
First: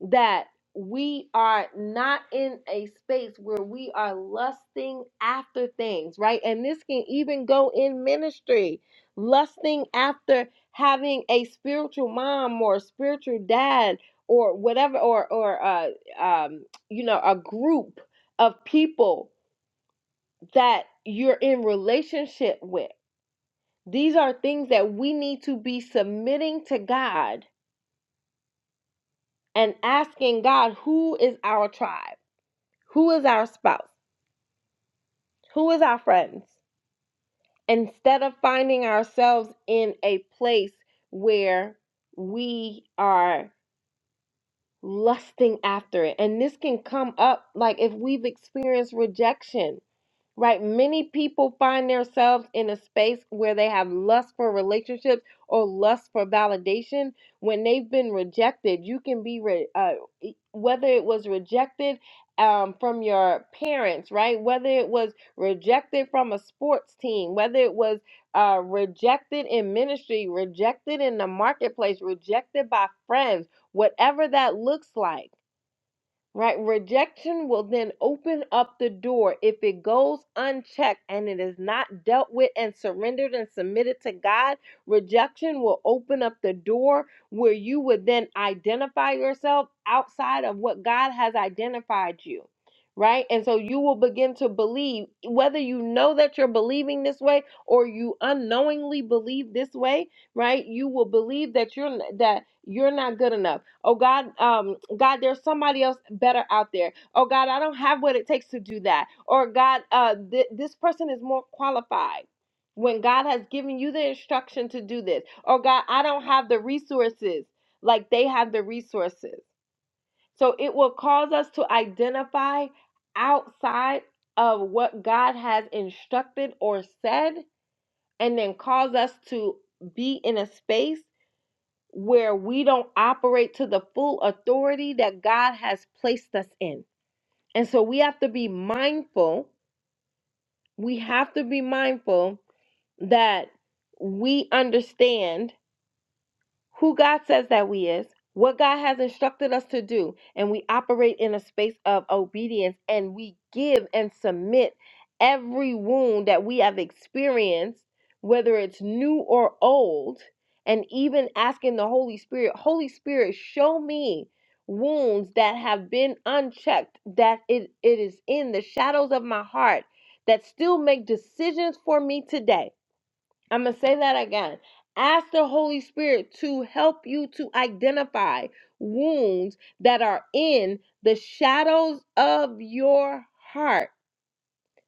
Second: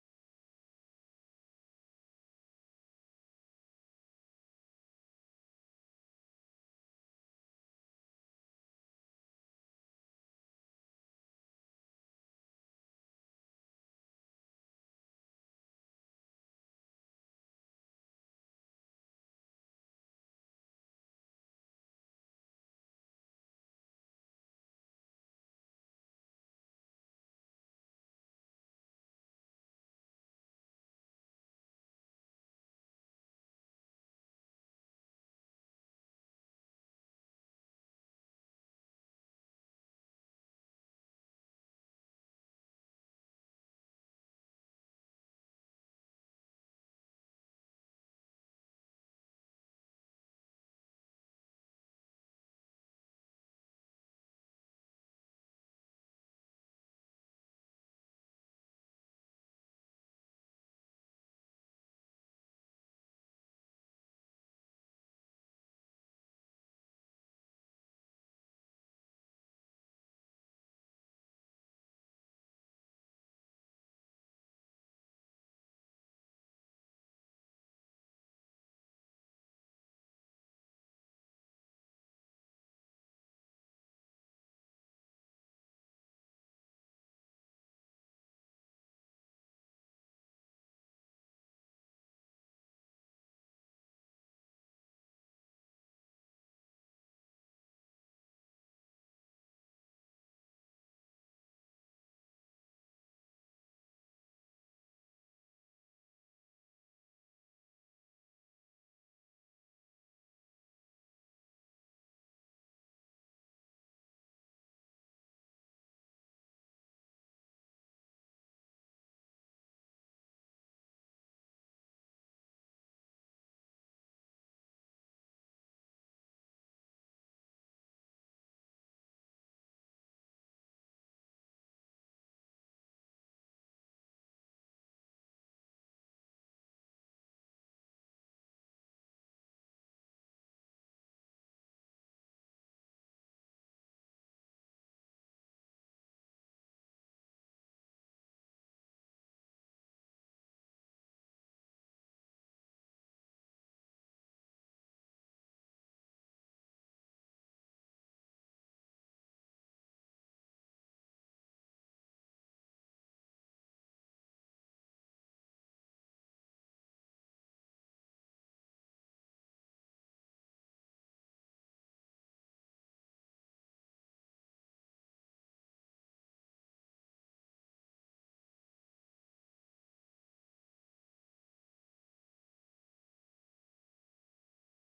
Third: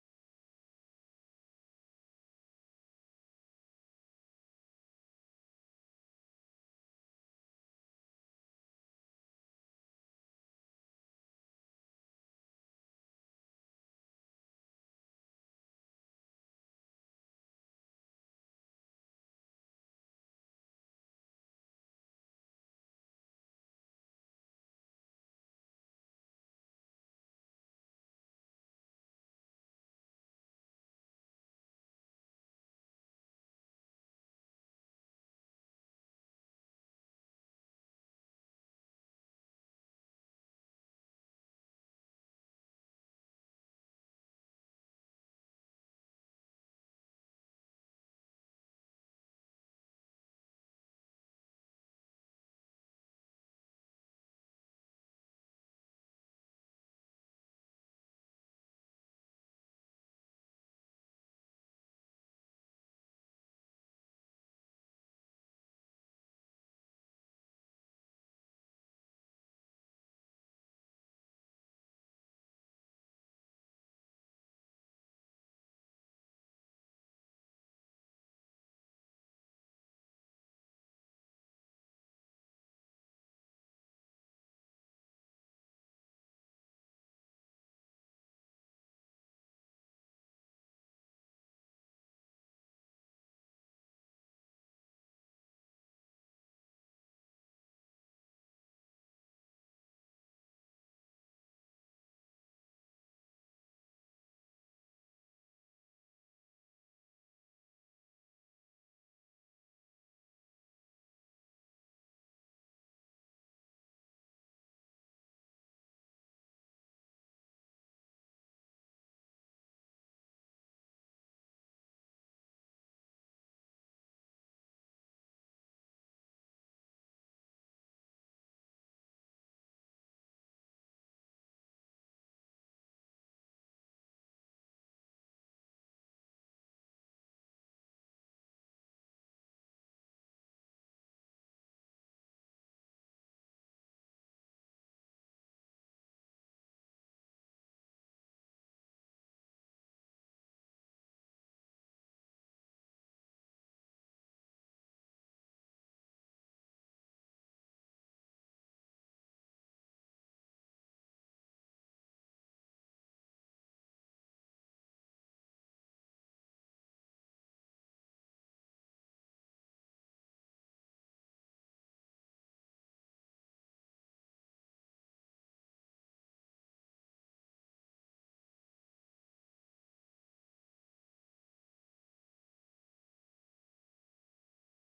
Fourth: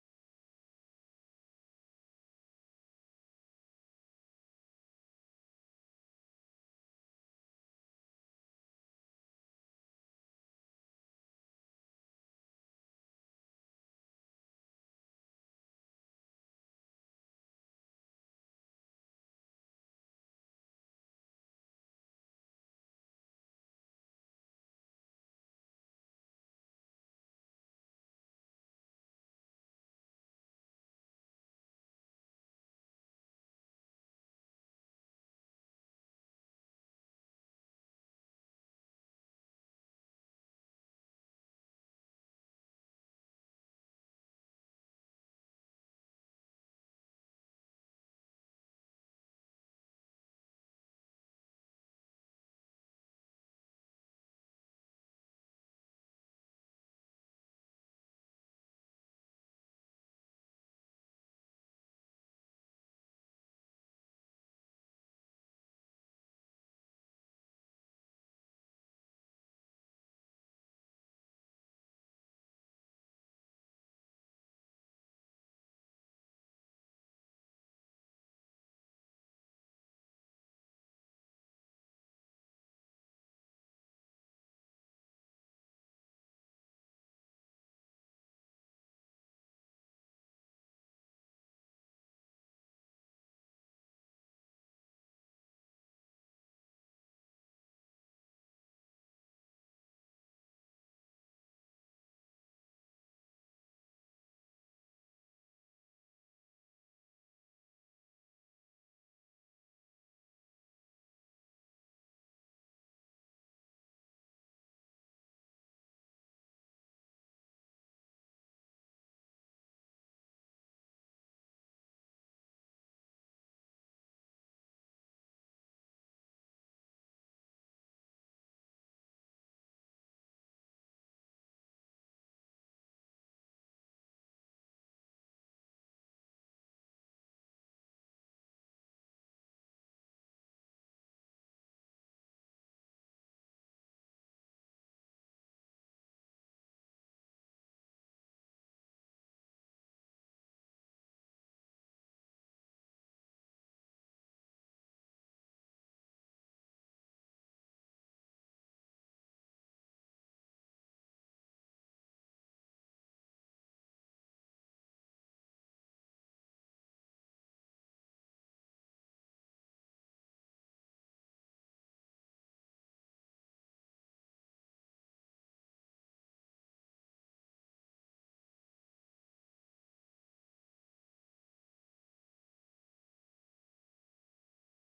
that we are not in a space where we are lusting after things, right? And this can even go in ministry, lusting after having a spiritual mom or a spiritual dad or whatever, or or uh, um, you know, a group of people that you're in relationship with. These are things that we need to be submitting to God and asking God, who is our tribe? Who is our spouse? Who is our friends? Instead of finding ourselves in a place where we are lusting after it. And this can come up like if we've experienced rejection right? Many people find themselves in a space where they have lust for relationships or lust for validation when they've been rejected. You can be re- uh, e- whether it was rejected um, from your parents, right? Whether it was rejected from a sports team, whether it was uh, rejected in ministry, rejected in the marketplace, rejected by friends, whatever that looks like Right? Rejection will then open up the door if it goes unchecked and it is not dealt with and surrendered and submitted to God. Rejection will open up the door where you would then identify yourself outside of what God has identified you. Right? And so you will begin to believe, whether you know that you're believing this way or you unknowingly believe this way, right? You will believe that you're that you're not good enough Oh God, um, God, there's somebody else better out there. Oh God, I don't have what it takes to do that. Or God, uh, th- this person is more qualified. When God has given you the instruction to do this, oh God, I don't have the resources like they have the resources. So it will cause us to identify outside of what God has instructed or said, and then cause us to be in a space where we don't operate to the full authority that God has placed us in. And so we have to be mindful. We have to be mindful that we understand who God says that we is, what God has instructed us to do, and we operate in a space of obedience and we give and submit every wound that we have experienced, whether it's new or old, and even asking the Holy Spirit, Holy Spirit, show me wounds that have been unchecked, that it, it is in the shadows of my heart that still make decisions for me today I'm going to say that again. Ask the Holy Spirit to help you to identify wounds that are in the shadows of your heart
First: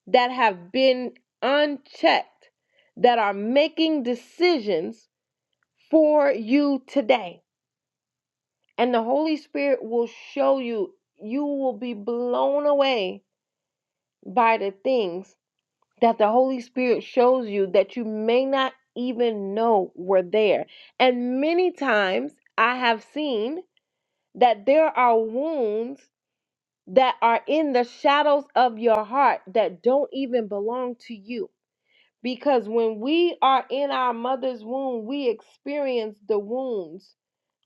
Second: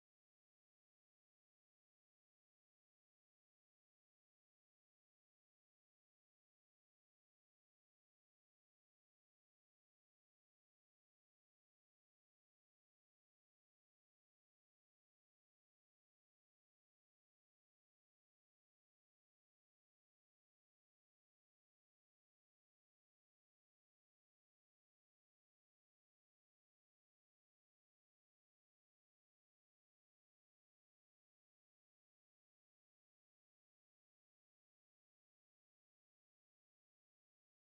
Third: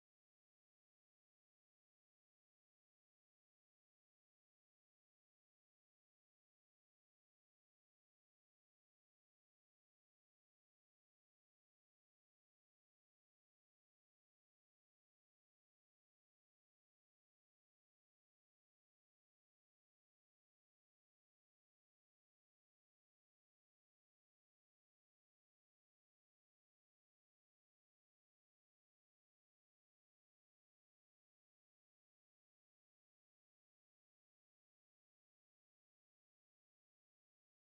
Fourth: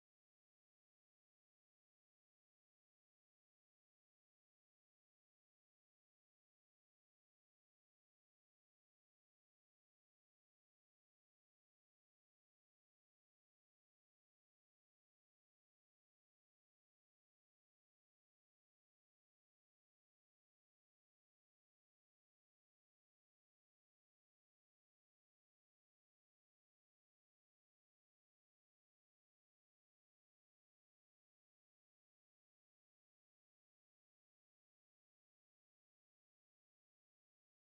that have been unchecked, that are making decisions for you today. And the Holy Spirit will show you, you will be blown away by the things that the Holy Spirit shows you that you may not even know were there. And many times I have seen that there are wounds that are in the shadows of your heart that don't even belong to you. Because when we are in our mother's womb, we experience the wounds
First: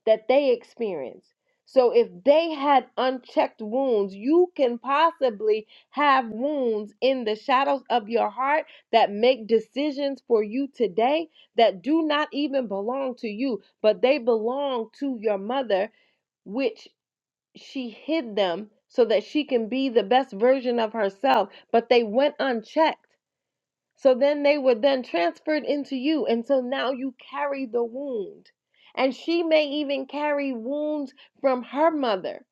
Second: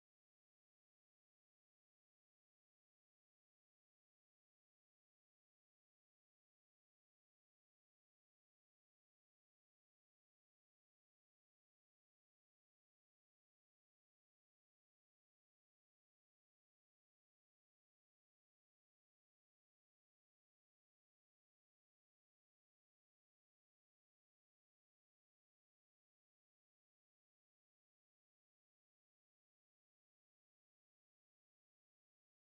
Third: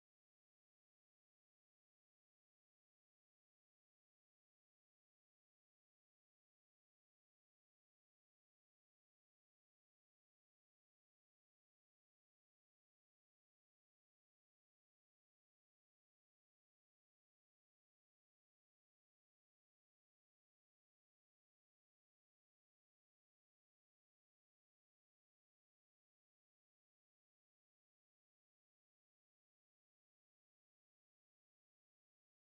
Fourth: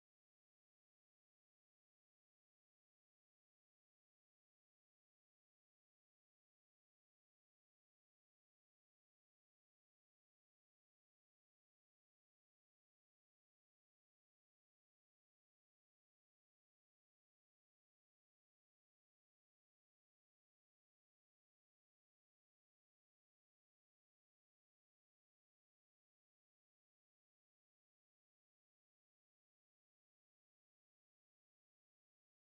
that they experience. So if they had unchecked wounds, you can possibly have wounds in the shadows of your heart that make decisions for you today that do not even belong to you, but they belong to your mother, which she hid them so that she can be the best version of herself, but they went unchecked. So then they were then transferred into you. And so now you carry the wound. And she may even carry wounds from her mother.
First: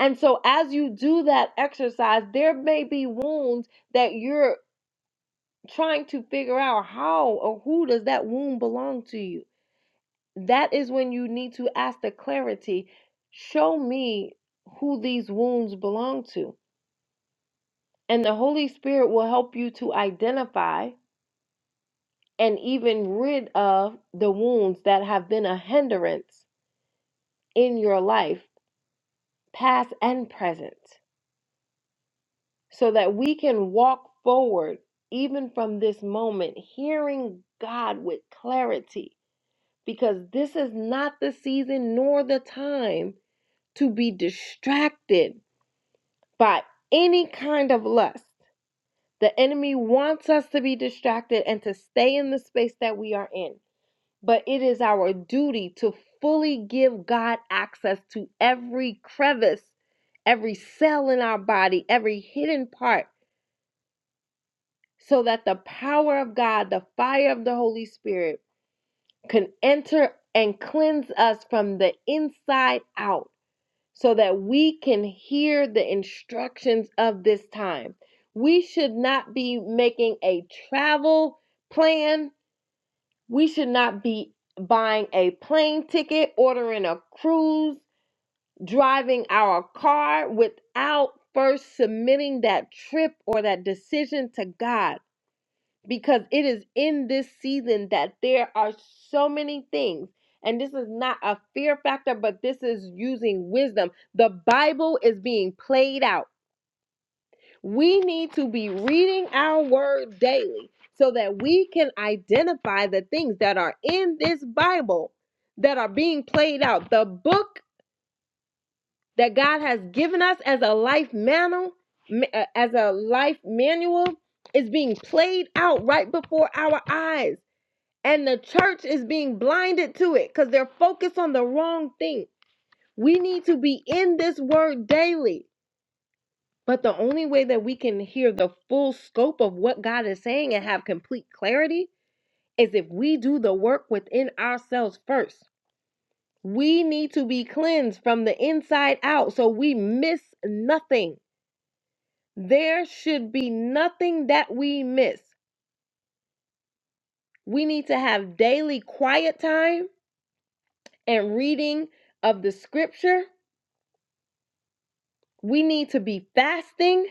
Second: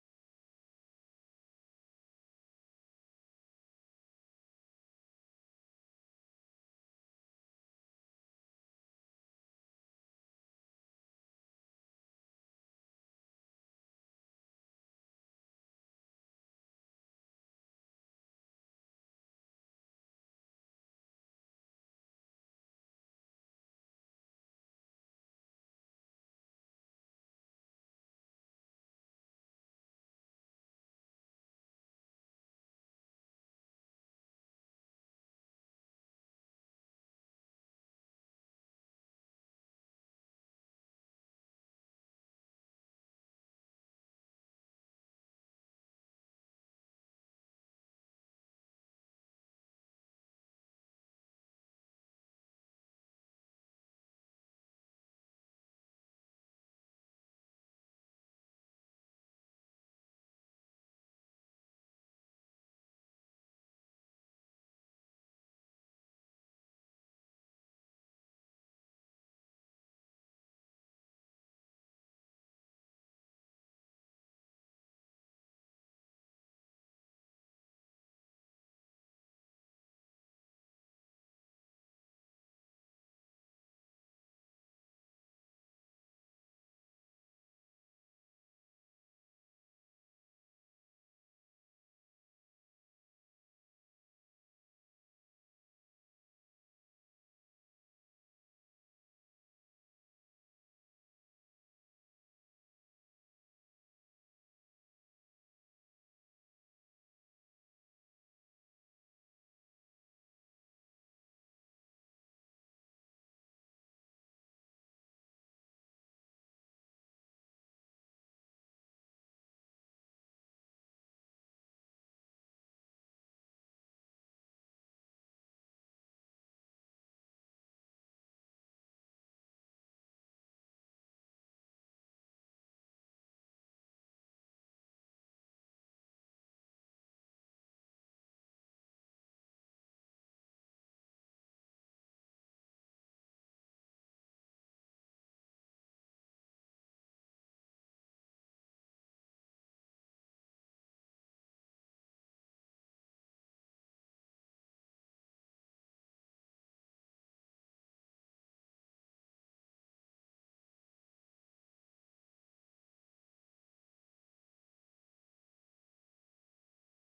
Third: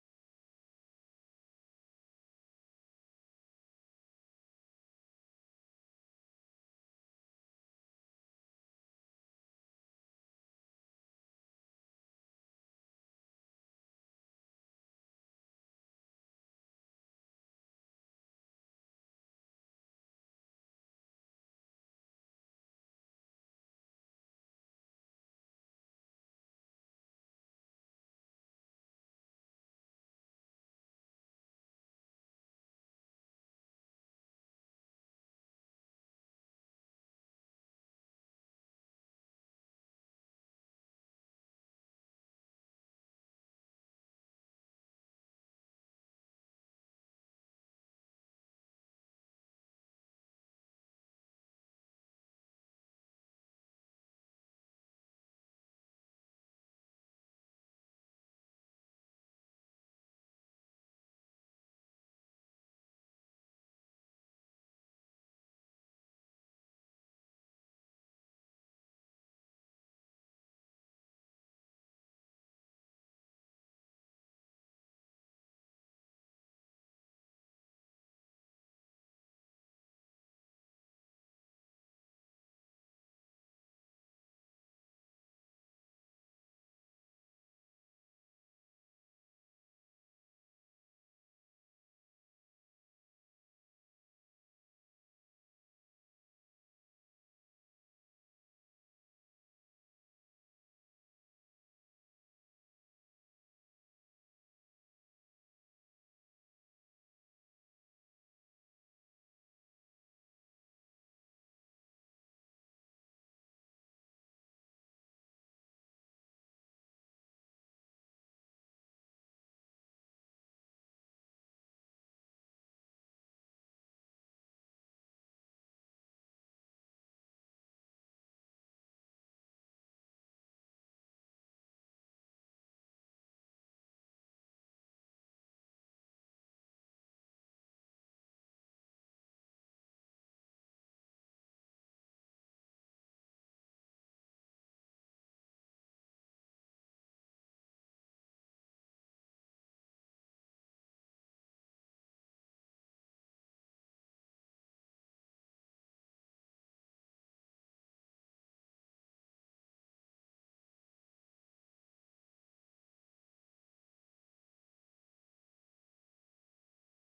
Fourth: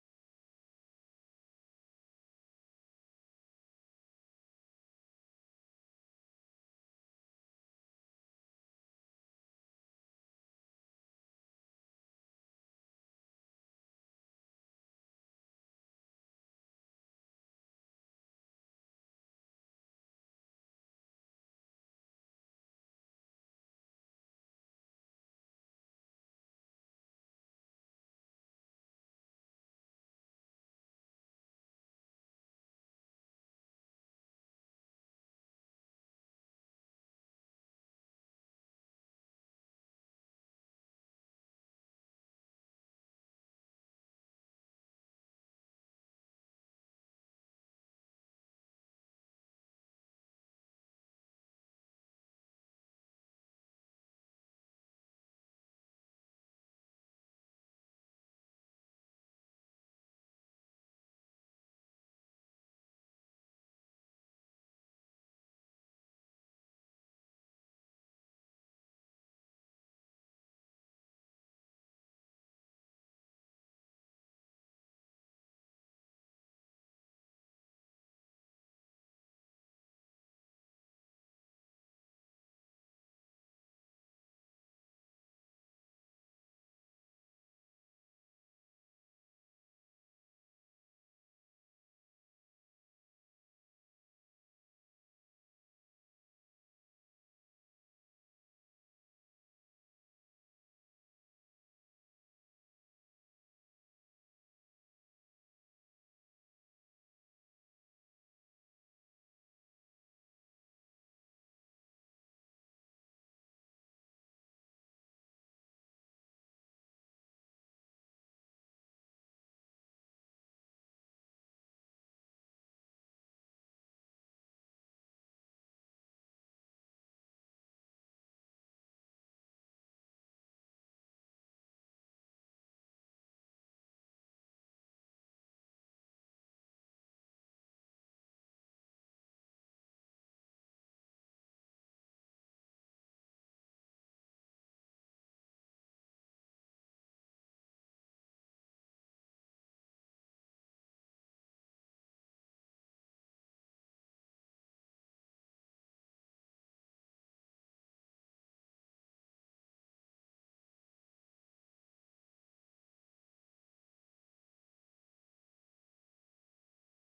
And so as you do that exercise, there may be wounds that you're trying to figure out how or who does that wound belong to you. That is when you need to ask the clarity show me who these wounds belong to. And the Holy Spirit will help you to identify and even rid of the wounds that have been a hindrance in your life, past and present, so that we can walk forward even from this moment, hearing God with clarity, because this is not the season nor the time to be distracted by any kind of lust. The enemy wants us to be distracted and to stay in the space that we are in. but it is our duty to fully give God access to every crevice, every cell in our body, every hidden part, so that the power of God, the fire of the Holy Spirit, can enter and cleanse us from the inside out, so that we can hear the instructions of this time. We should not be making a travel plan We should not be buying a plane ticket, ordering a cruise, driving our car without first submitting that trip or that decision to God. Because it is in this season that there are so many things. And this is not a fear factor, but this is using wisdom. The Bible is being played out. We need to be reading our word daily so that we can identify the things that are in this Bible that are being played out. The book that God has given us as a life manual, uh, as a life manual is being played out right before our eyes and the church is being blinded to it cuz they're focused on the wrong thing. We need to be in this word daily. But the only way that we can hear the full scope of what God is saying and have complete clarity is if we do the work within ourselves first. We need to be cleansed from the inside out so we miss nothing. There should be nothing that we miss. We need to have daily quiet time and reading of the scripture. We need to be fasting.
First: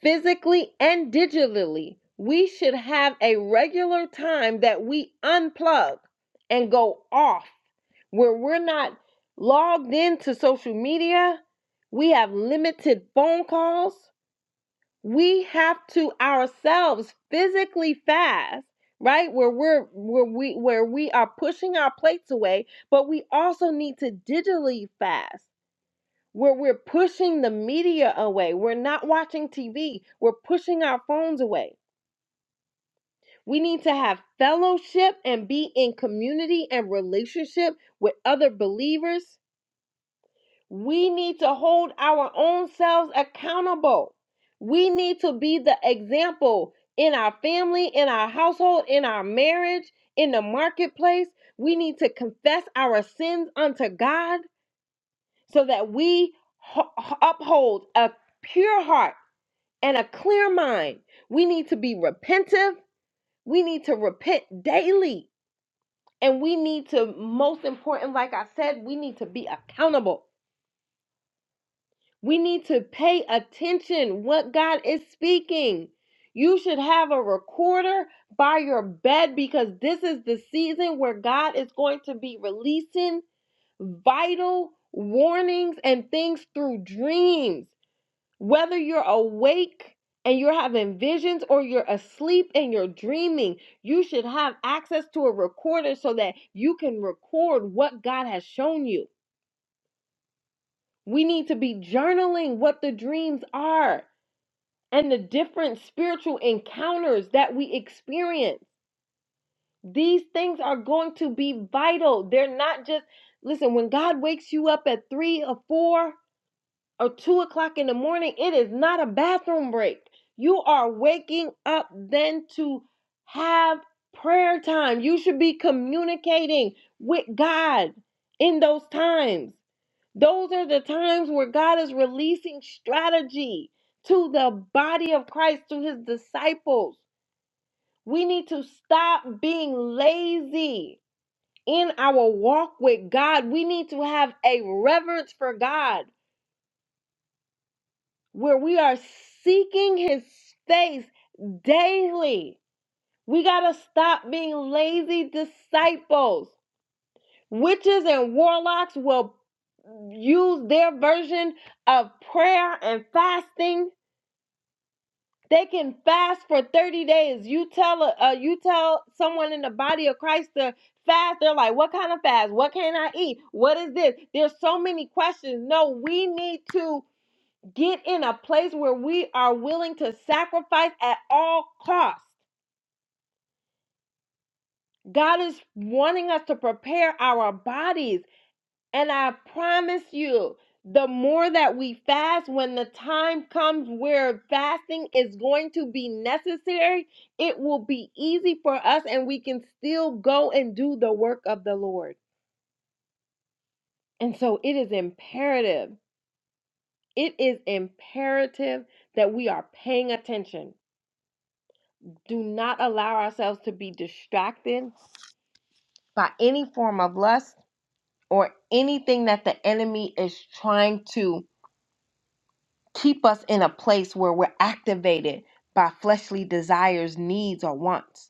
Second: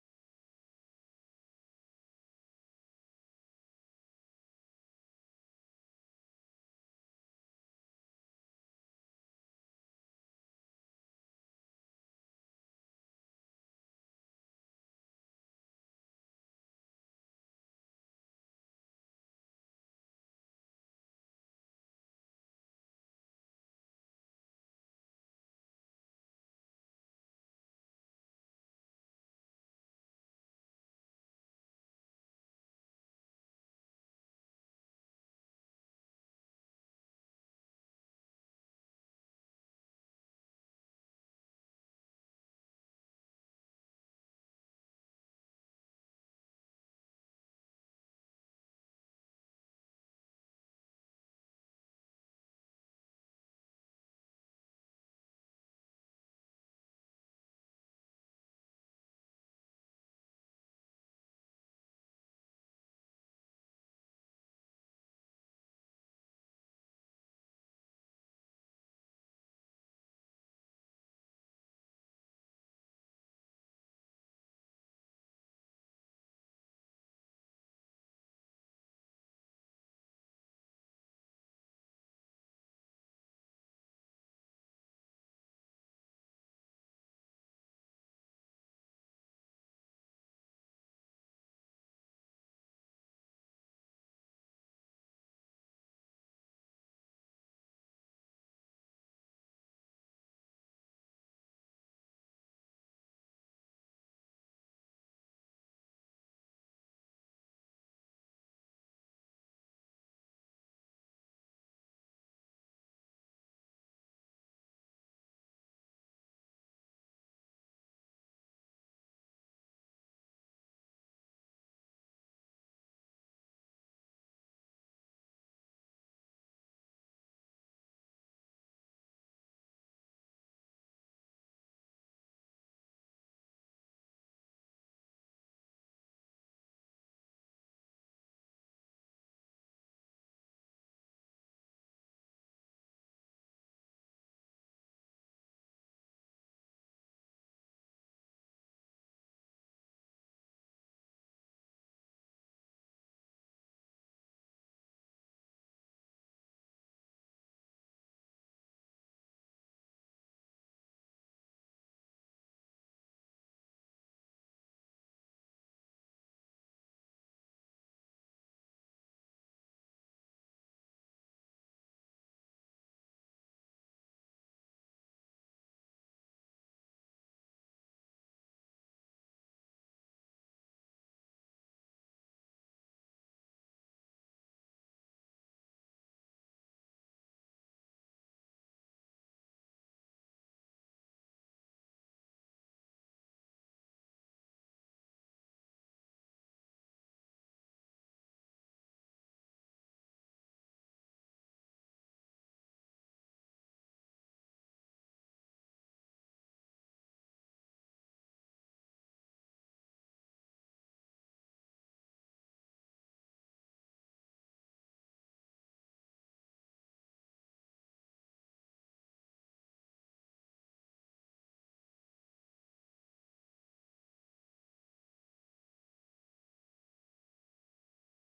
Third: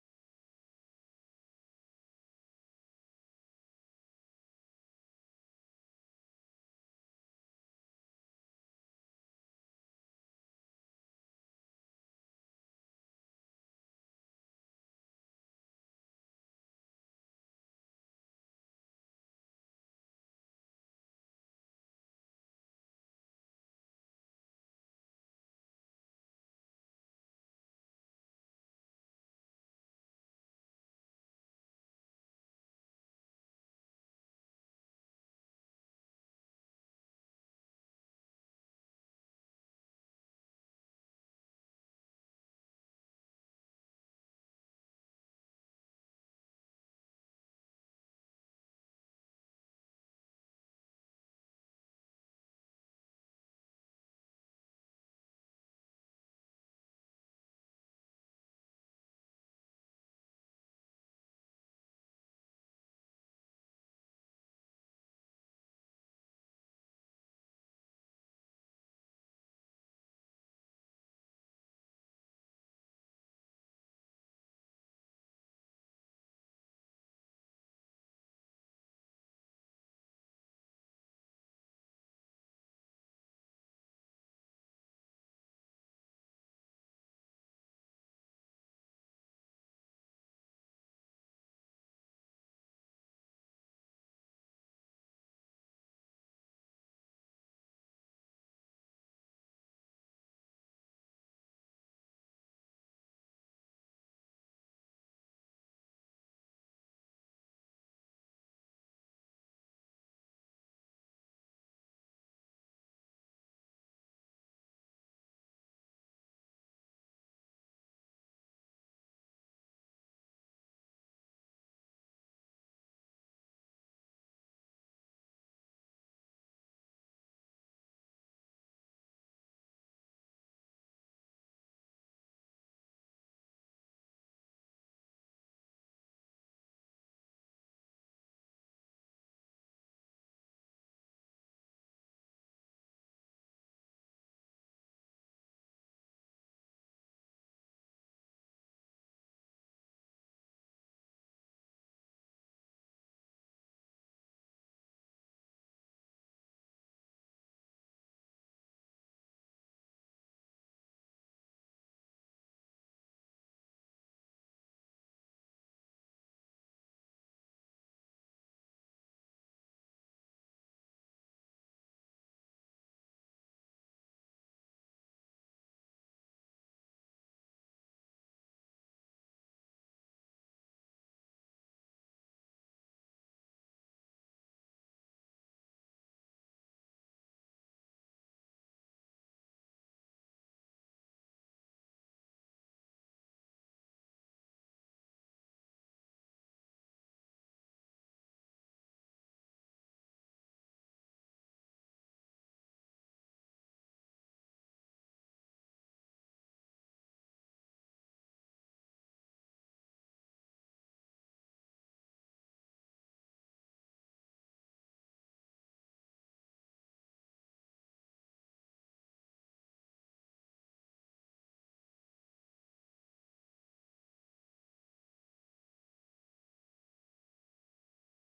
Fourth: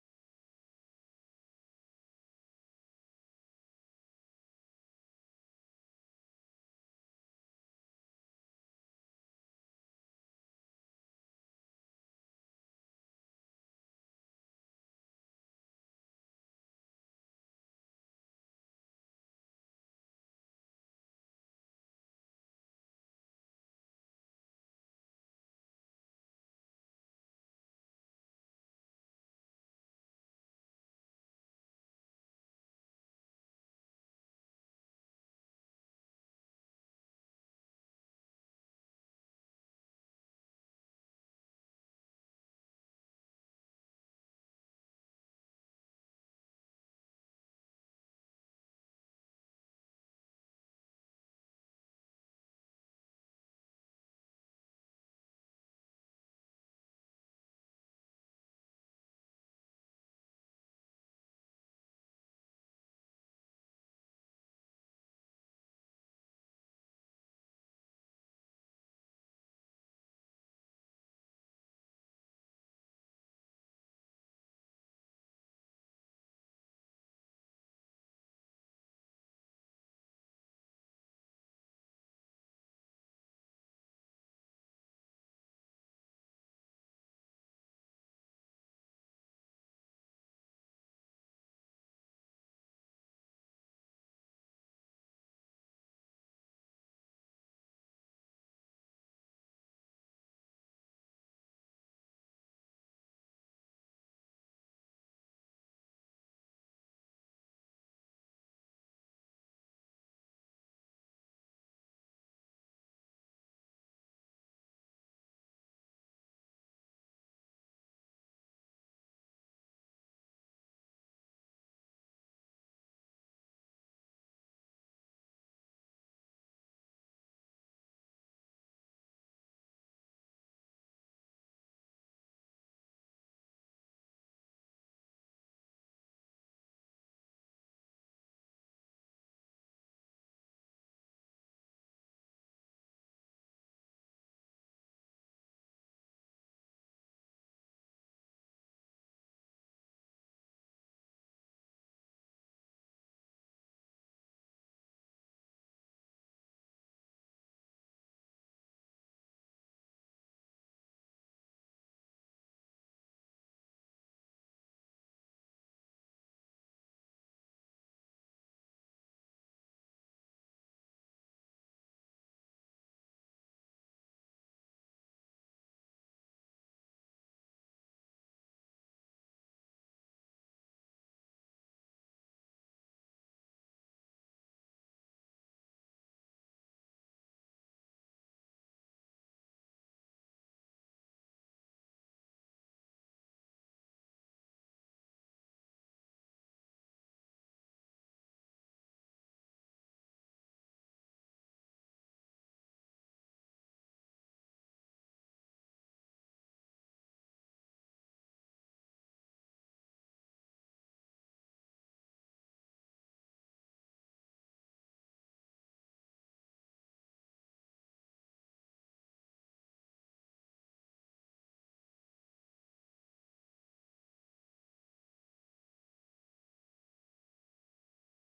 physically and digitally, we should have a regular time that we unplug and go off where we're not logged into social media. We have limited phone calls. We have to ourselves physically fast, right? Where we're where we where we are pushing our plates away, but we also need to digitally fast where we're pushing the media away. We're not watching TV. We're pushing our phones away. We need to have fellowship and be in community and relationship with other believers. We need to hold our own selves accountable. We need to be the example in our family, in our household, in our marriage, in the marketplace. We need to confess our sins unto God so that we uphold a pure heart and a clear mind. We need to be repentive. We need to repent daily. And we need to, most important, like I said, we need to be accountable. We need to pay attention what God is speaking. You should have a recorder by your bed because this is the season where God is going to be releasing vital warnings and things through dreams. Whether you're awake and you're having visions or you're asleep and you're dreaming, you should have access to a recorder so that you can record what God has shown you. We need to be journaling what the dreams are and the different spiritual encounters that we experience. These things are going to be vital. They're not just, listen, when God wakes you up at three or four, or two o'clock in the morning, it is not a bathroom break. You are waking up then to have prayer time. You should be communicating with God in those times. Those are the times where God is releasing strategy to the body of Christ, to his disciples. We need to stop being lazy in our walk with God. We need to have a reverence for God. where we are seeking his face daily. We got to stop being lazy disciples. Witches and warlocks will use their version of prayer and fasting. They can fast for 30 days. You tell a, uh, you tell someone in the body of Christ to fast. They're like, "What kind of fast? What can I eat? What is this?" There's so many questions. No, we need to Get in a place where we are willing to sacrifice at all costs. God is wanting us to prepare our bodies. And I promise you, the more that we fast, when the time comes where fasting is going to be necessary, it will be easy for us and we can still go and do the work of the Lord. And so it is imperative. It is imperative that we are paying attention do not allow ourselves to be distracted by any form of lust or anything that the enemy is trying to keep us in a place where we're activated by fleshly desires, needs, or wants.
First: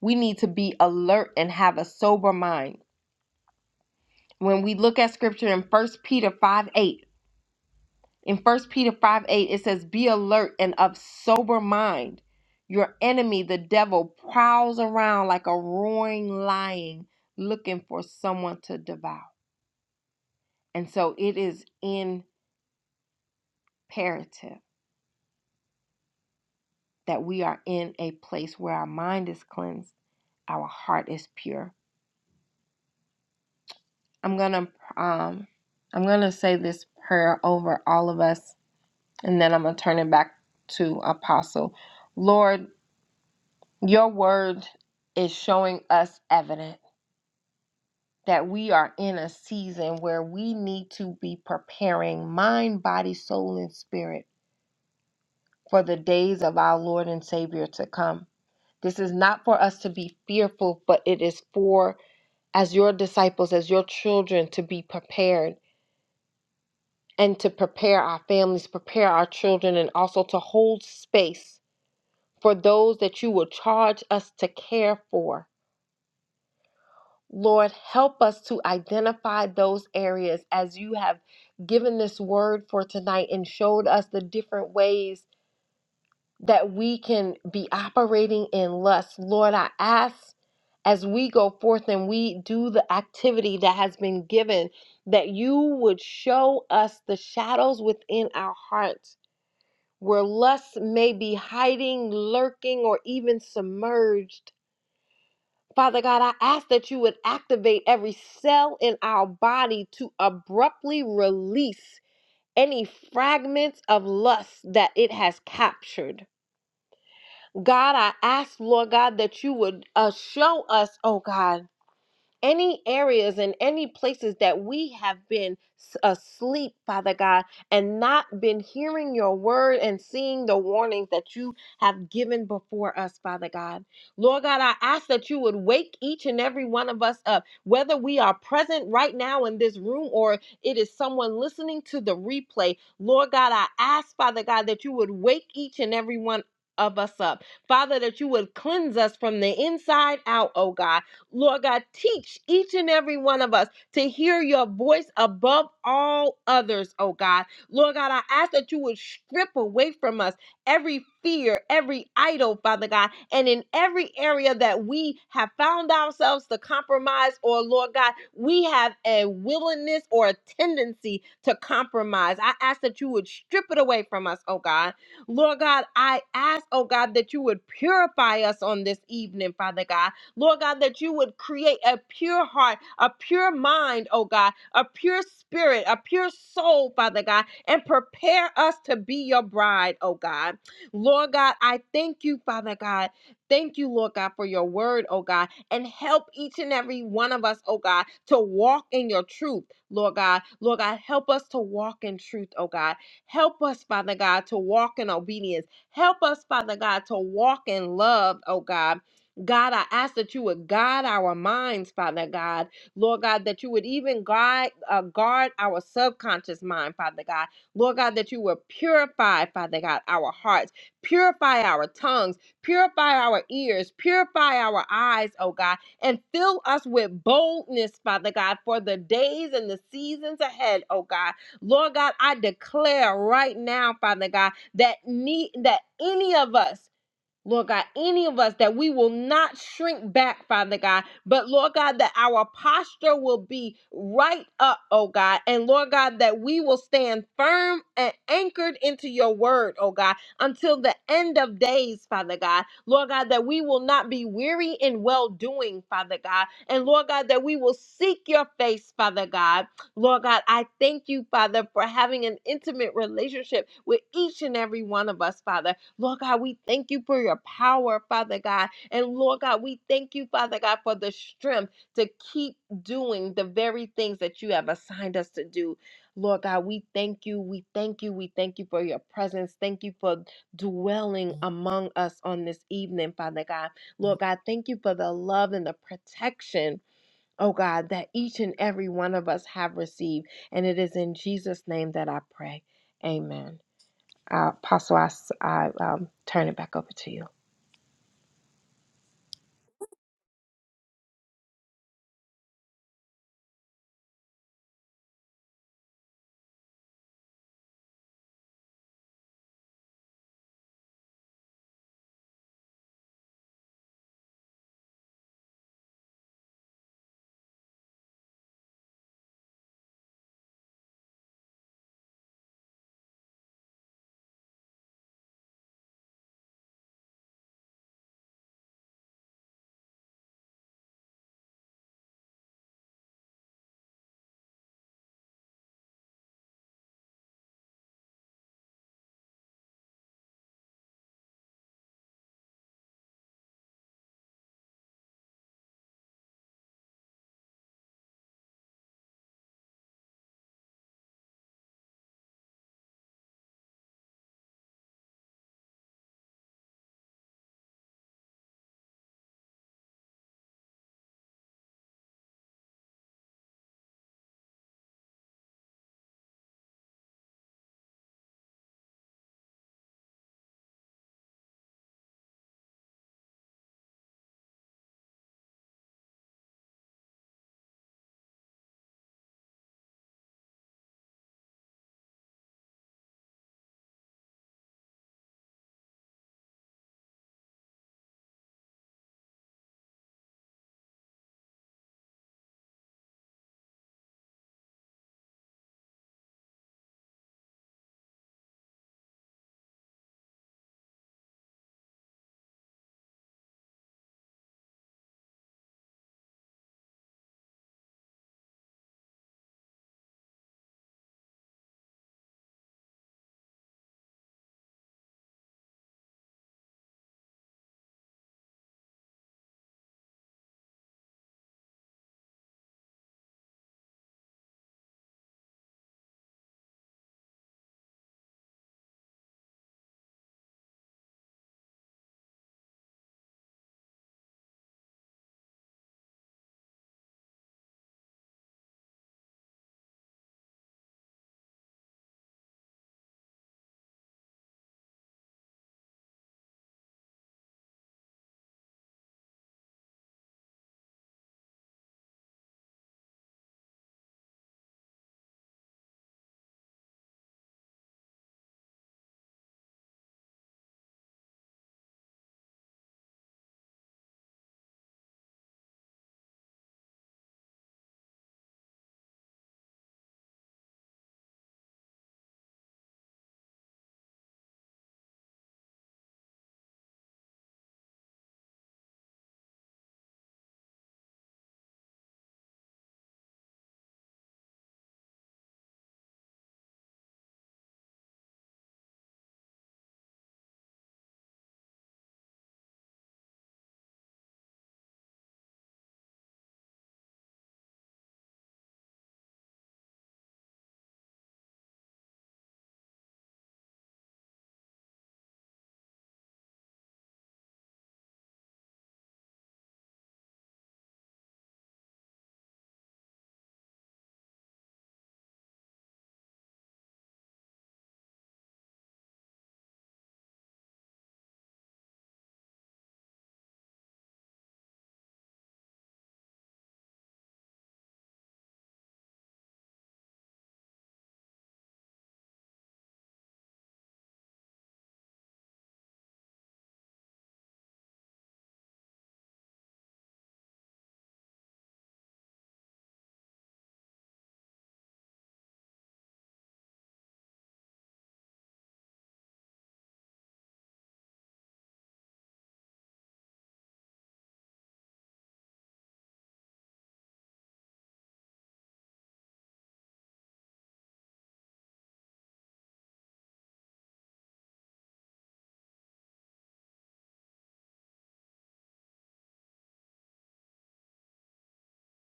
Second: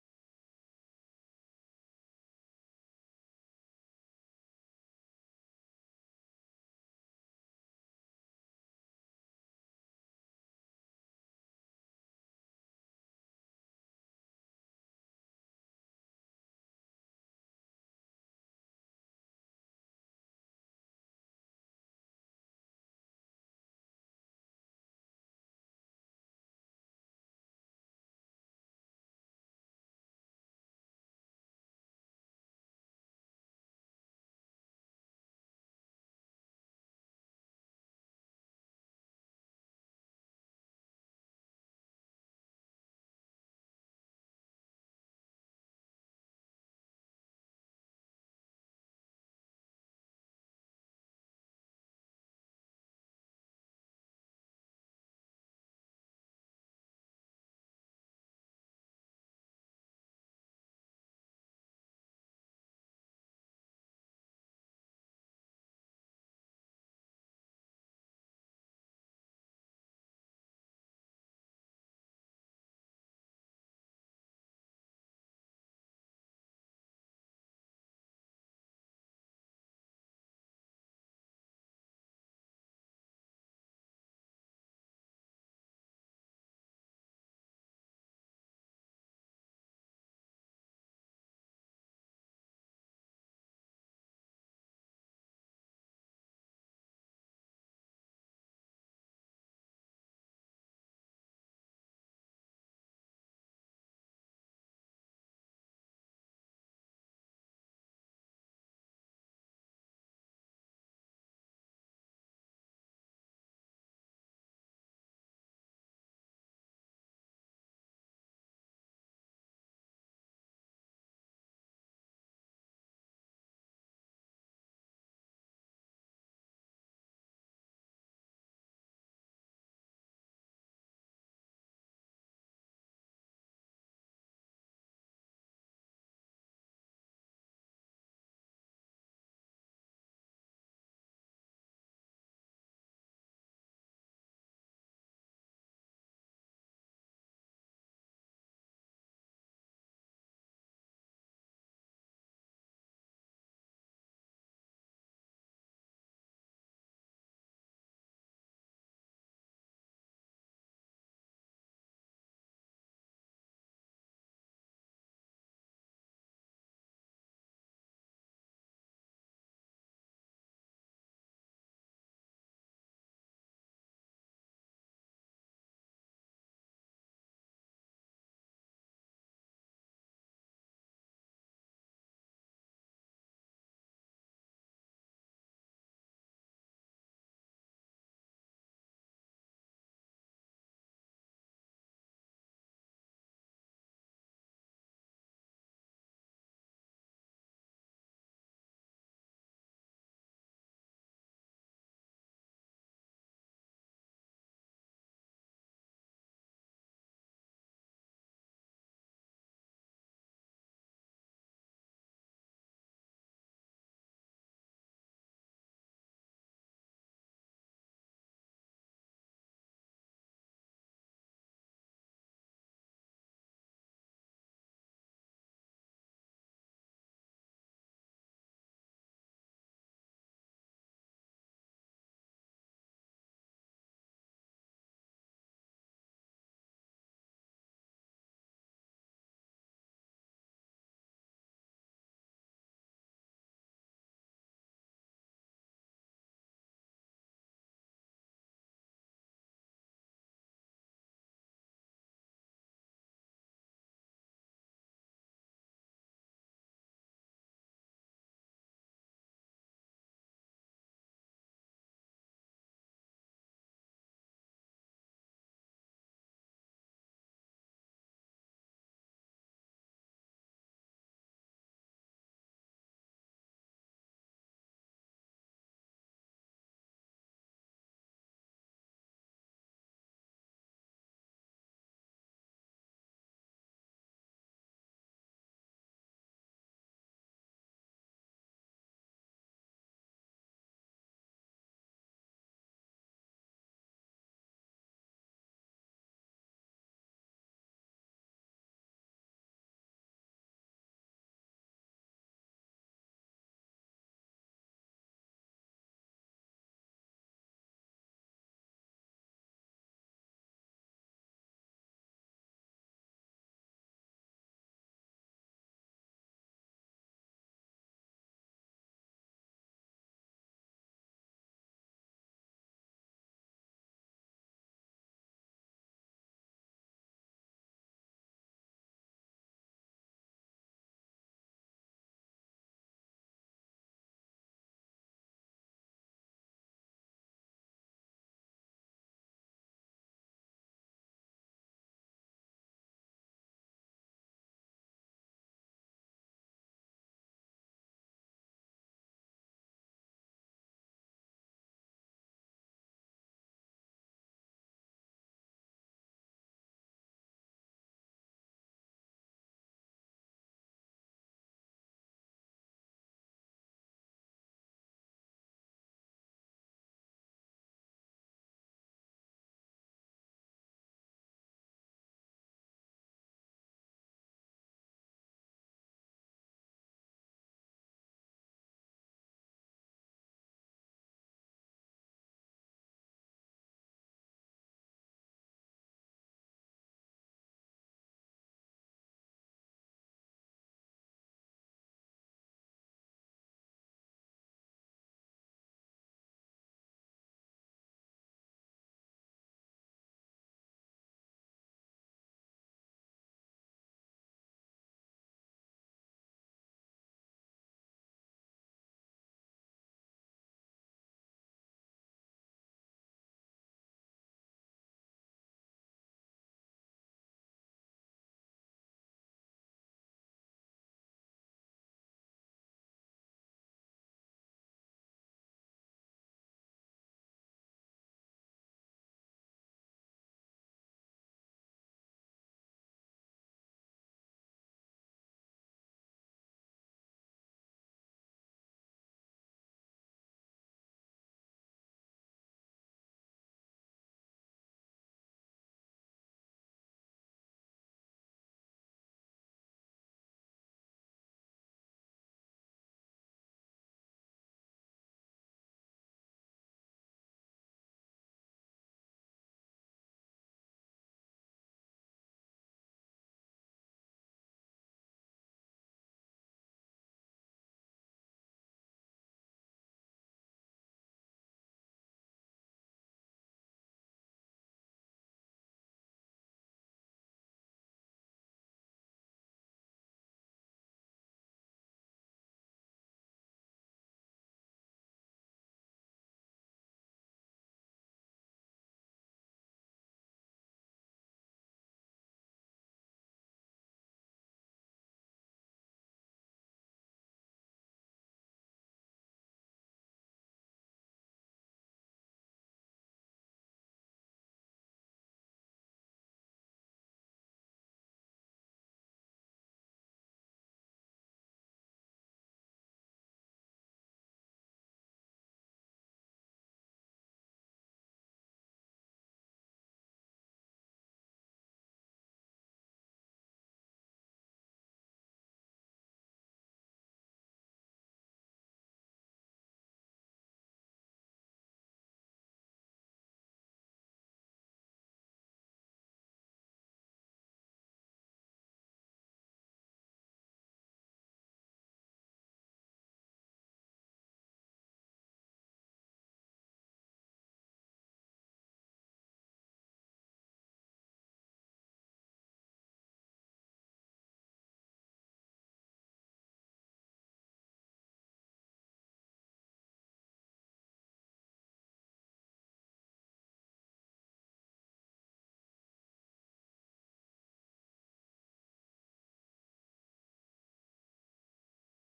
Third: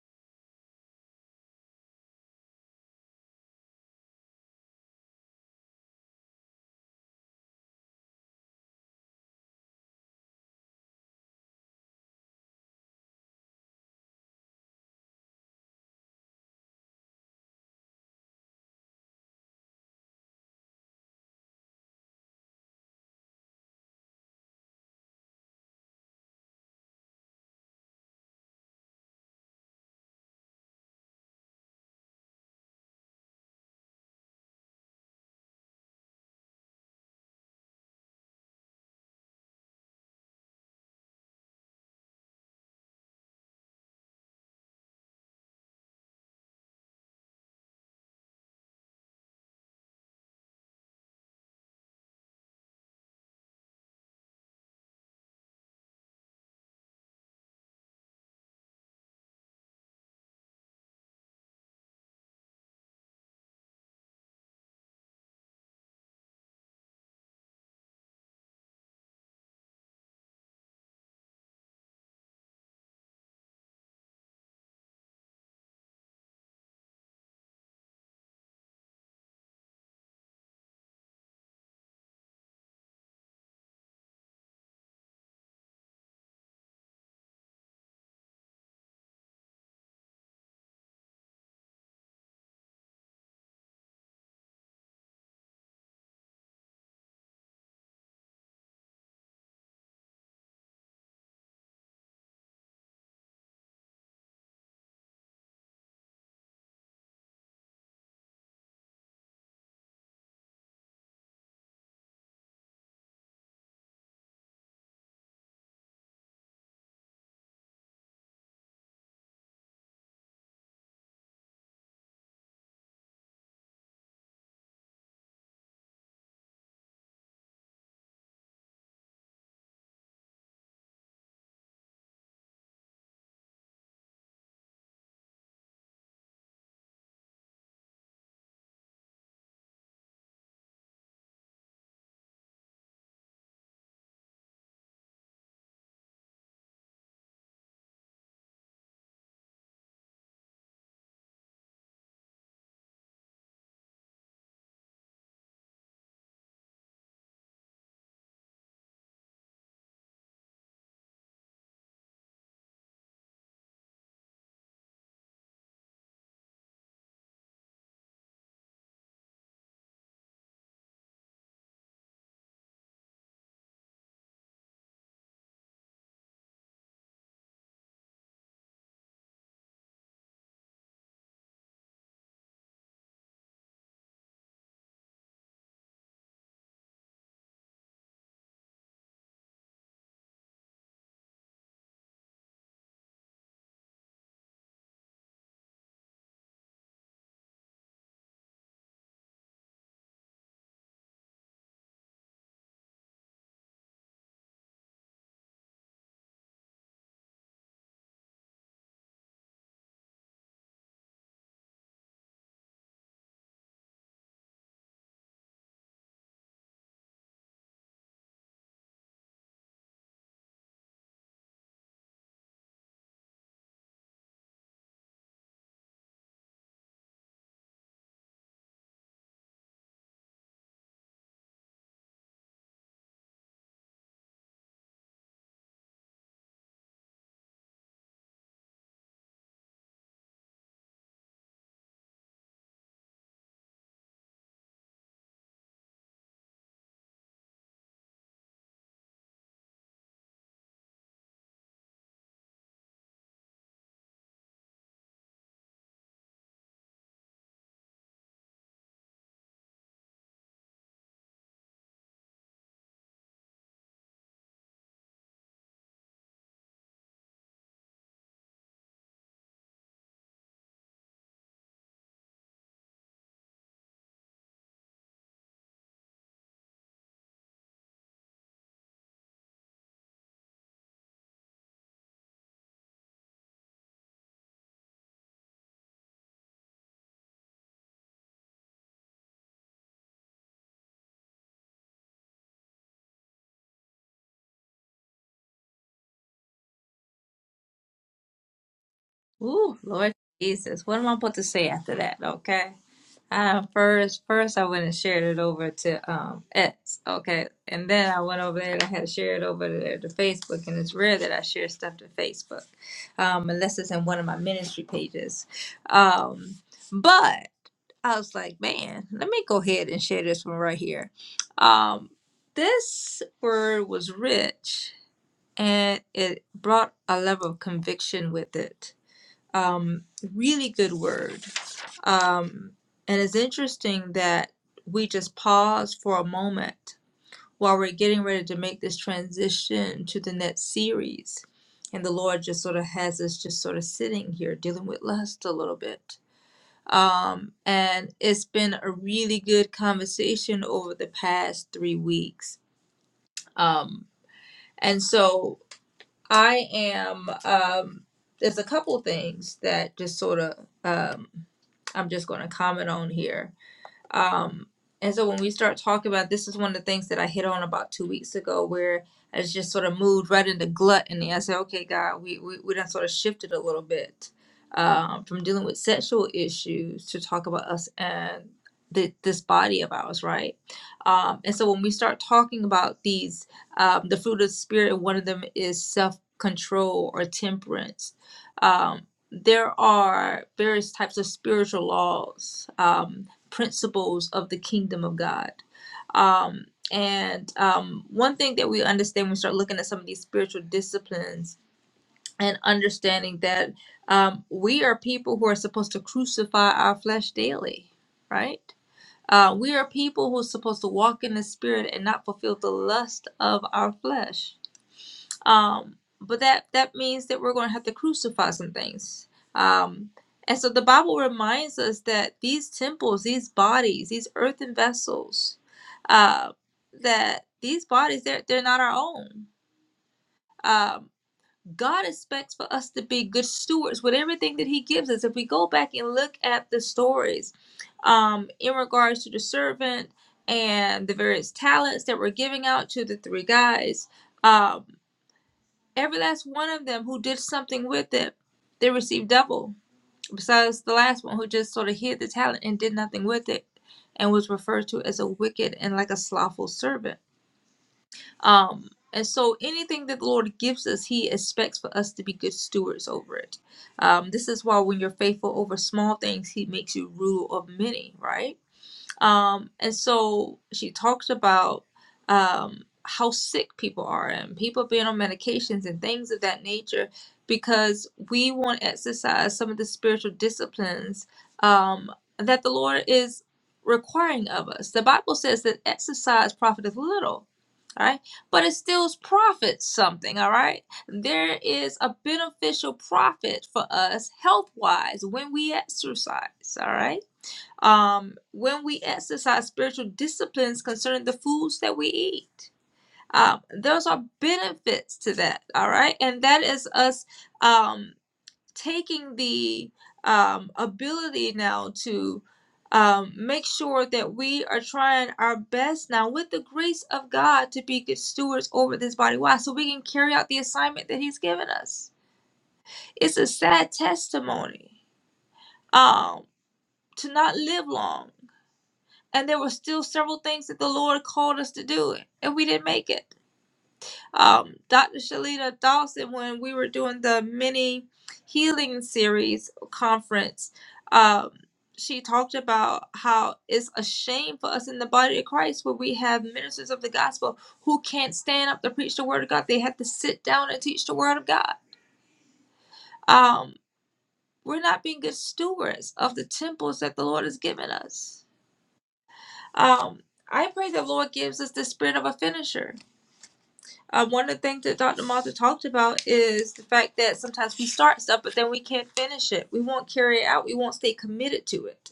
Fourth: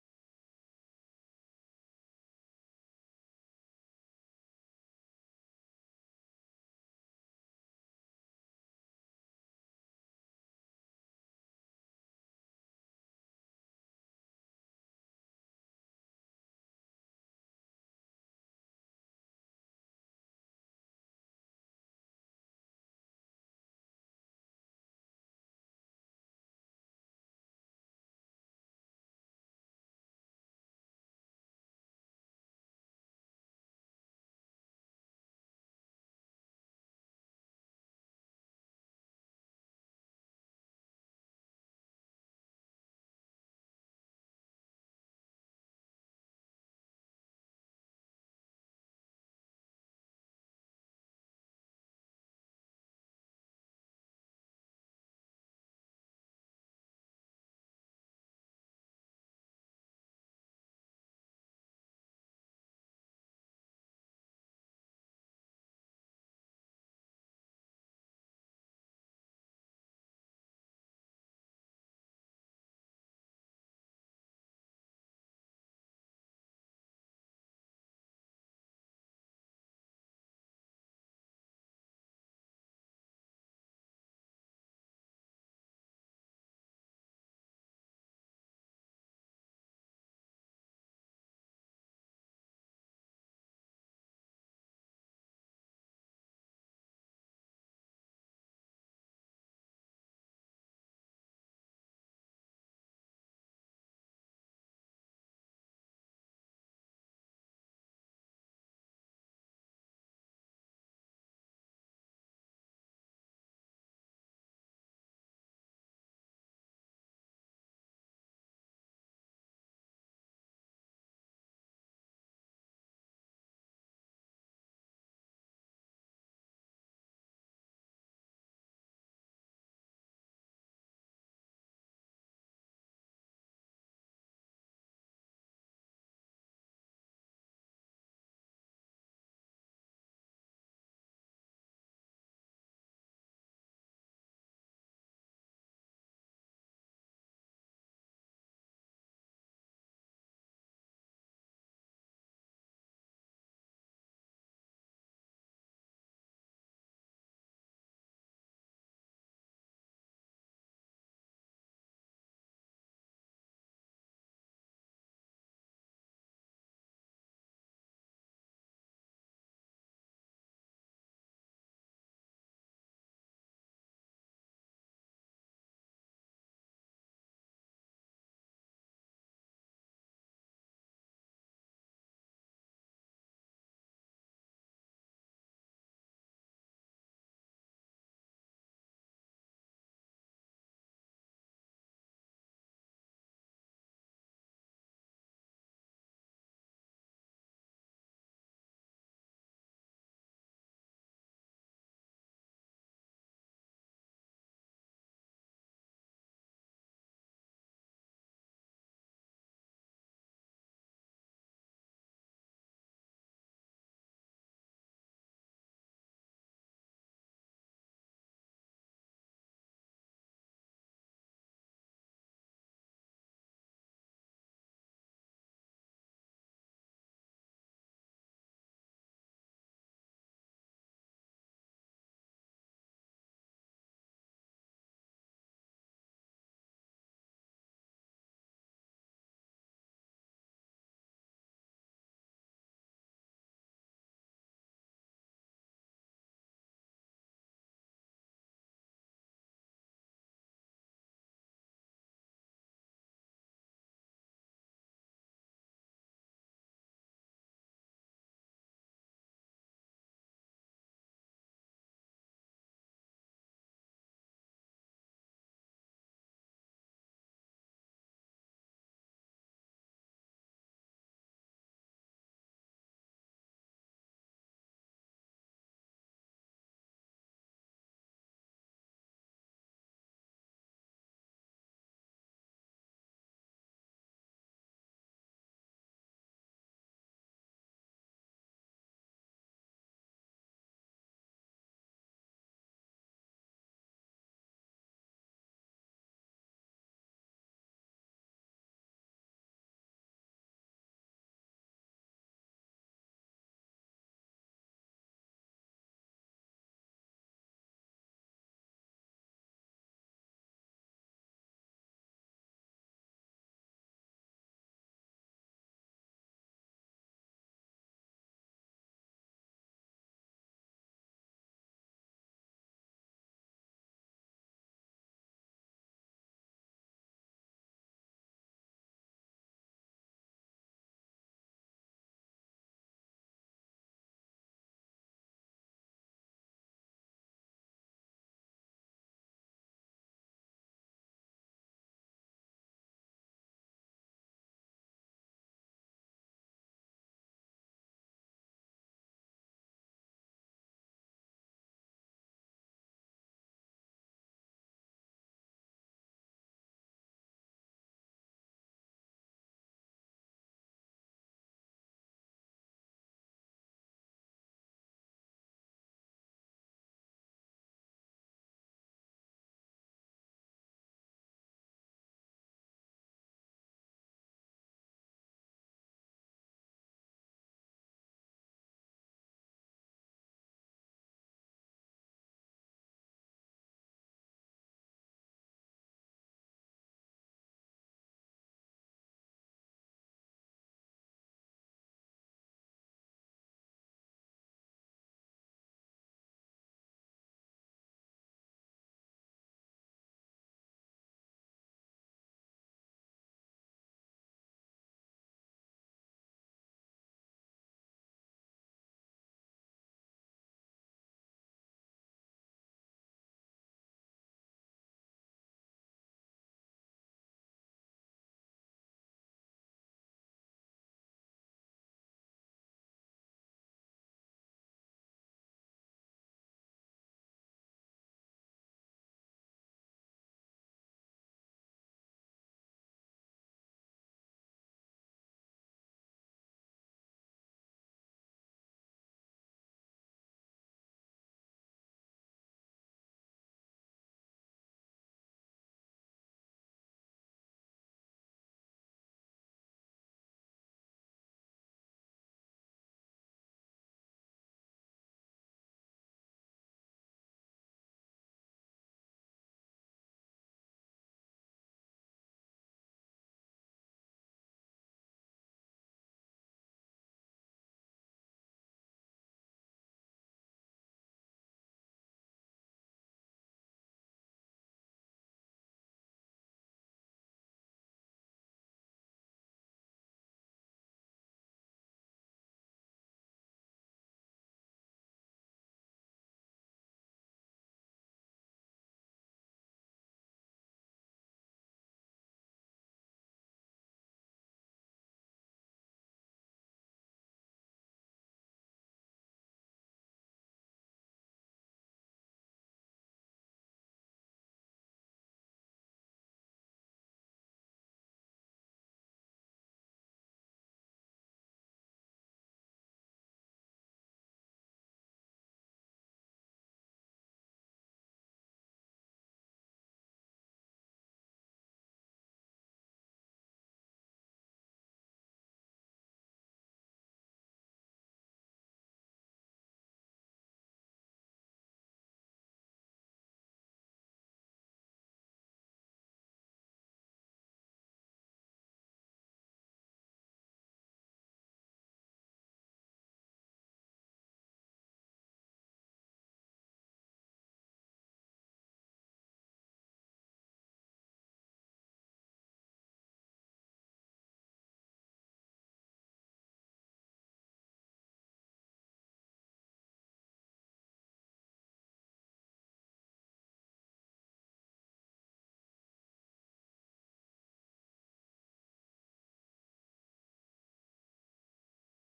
We need to be alert and have a sober mind. When we look at scripture in First Peter 5 8, In First Peter 5 8, it says, Be alert and of sober mind. Your enemy, the devil, prowls around like a roaring lion looking for someone to devour. And so it is imperative that we are in a place where our mind is cleansed, our heart is pure. I'm gonna um I'm gonna say this prayer over all of us, and then I'm gonna turn it back to Apostle. Lord, Your word is showing us evident that we are in a season where we need to be preparing mind, body, soul, and spirit for the days of our Lord and Savior to come. This is not for us to be fearful, but it is for, as your disciples, as your children, to be prepared and to prepare our families, prepare our children, and also to hold space for those that you will charge us to care for Lord, help us to identify those areas as you have given this word for tonight and showed us the different ways that we can be operating in lust. Lord, I ask as we go forth and we do the activity that has been given, that you would show us the shadows within our hearts where lust may be hiding, lurking, or even submerged Father God, I ask that you would activate every cell in our body to abruptly release any fragments of lust that it has captured. God, I ask, Lord God, that you would uh, show us, oh God any areas and any places that we have been s- asleep, Father God, and not been hearing your word and seeing the warnings that you have given before us, Father God. Lord God, I ask that you would wake each and every one of us up, whether we are present right now in this room or it is someone listening to the replay. Lord God, I ask, Father God, that you would wake each and every one of us up. Father, that you would cleanse us from the inside out, oh God Lord God, teach each and every one of us to hear your voice above all others, oh God. Lord God, I ask that you would strip away from us every fear, every idol, Father God, and in every area that we have found ourselves to compromise, or Lord God, we have a willingness or a tendency to compromise. I ask that you would strip it away from us, oh God. Lord God, I ask, oh God, that you would purify us on this evening, Father God. Lord God, that you would create a pure heart, a pure mind, oh God, a pure spirit, a pure soul, Father God, and prepare us to be your bride, oh God. Lord God, I thank you, Father God. Thank you, Lord God, for your word, oh God, and help each and every one of us, oh God, to walk in your truth, Lord God. Lord God, help us to walk in truth, oh God. Help us, Father God, to walk in obedience. Help us, Father God, to walk in love, oh God. God, I ask that you would guide our minds, Father God. Lord God, that you would even guide, uh, guard our subconscious mind, Father God. Lord God, that you would purify, Father God, our hearts, purify our tongues, purify our ears, purify our eyes, oh God, and fill us with boldness, Father God, for the days and the seasons ahead, oh God. Lord God, I declare right now, Father God, that, need, that any of us, Lord God, any of us that we will not shrink back, Father God, but Lord God, that our posture will be right up, oh God, and Lord God, that we will stand firm and anchored into your word, oh God, until the end of days, Father God. Lord God, that we will not be weary in well doing, Father God, and Lord God, that we will seek your face, Father God. Lord God, I thank you, Father, for having an intimate relationship with each and every one of us, Father. Lord God, we thank you for your power, Father God. And Lord God, we thank you, Father God, for the strength to keep doing the very things that you have assigned us to do. Lord God, we thank you. We thank you. We thank you for your presence. Thank you for dwelling among us on this evening, Father God. Lord God, thank you for the love and the protection, oh God, that each and every one of us have received. And it is in Jesus' name that I pray. Amen. Uh, Apostle, I, s- I, um, turn it back over to you. Ooh, Lord Jesus. What am I supposed to say after that? Okay. Uh, first, first I went and shared it over to um X, okay, and then I went over there and I had to share it over there to Facebook, and it's rare that I share stuff to Facebook, um, unless it's in one of my ministry pages. Um, but I was like, man, let me go ahead and share this one right here. Um, this word was rich, and it brought a level of conviction with it um, really good word. Um, and it's interesting that we just pause for a moment while we're getting ready to make this transition to the next series. And the Lord just sort of has us just sort of sitting here dealing with lust a little bit. Um, and it's been a really good conversation over the past three weeks. Um, and so I am um there's a couple things that just sort of um I'm just going to comment on here. Um, and so when we start talking about this is one of the things that I hit on about two weeks ago where I was just sort of moved right into gluttony. I said, okay, God, we, we, we done sort of shifted a little bit um, from dealing with sexual issues to talk about us and the, this body of ours, right? Um, and so when we start talking about these, um, the fruit of the spirit, one of them is self control or temperance. Um, there are various types of spiritual laws. Um, principles of the kingdom of God. Um, and um, one thing that we understand when we start looking at some of these spiritual disciplines and understanding that um, we are people who are supposed to crucify our flesh daily, right? Uh, we are people who are supposed to walk in the spirit and not fulfill the lust of our flesh um but that that means that we're going to have to crucify some things um and so the bible reminds us that these temples these bodies these earthen vessels uh that these bodies they're they're not our own um god expects for us to be good stewards with everything that he gives us if we go back and look at the stories um in regards to the servant and the various talents that were giving out to the three guys uh, Every last one of them who did something with it, they received double, besides the last one who just sort of hid the talent and did nothing with it and was referred to as a wicked and like a slothful servant. Um, and so anything that the Lord gives us, He expects for us to be good stewards over it. Um, this is why when you're faithful over small things, He makes you rule of many, right? Um, and so she talks about um, how sick people are and people being on medications and things of that nature because we want to exercise some of the spiritual disciplines um, that the Lord is requiring of us. The Bible says that exercise profiteth little. All right, but it still profits something. All right, there is a beneficial profit for us health wise when we exercise. All right um, when we exercise spiritual disciplines concerning the foods that we eat. Um, those are benefits to that, all right? And that is us um, taking the um, ability now to um, make sure that we are trying our best now with the grace of God to be good stewards over this body. Why? So we can carry out the assignment that He's given us. It's a sad testimony um, to not live long and there were still several things that the Lord called us to do, and we didn't make it. Um, Dr. Shalita Dawson, when we were doing the mini healing series conference, um, she talked about how it's a shame for us in the body of Christ where we have ministers of the gospel who can't stand up to preach the word of God. They have to sit down and teach the word of God. Um, we're not being good stewards of the temples that the Lord has given us Um, I pray the Lord gives us the spirit of a finisher. Um, one of the things that Dr. Martha talked about is the fact that sometimes we start stuff, but then we can't finish it. We won't carry it out. We won't stay committed to it.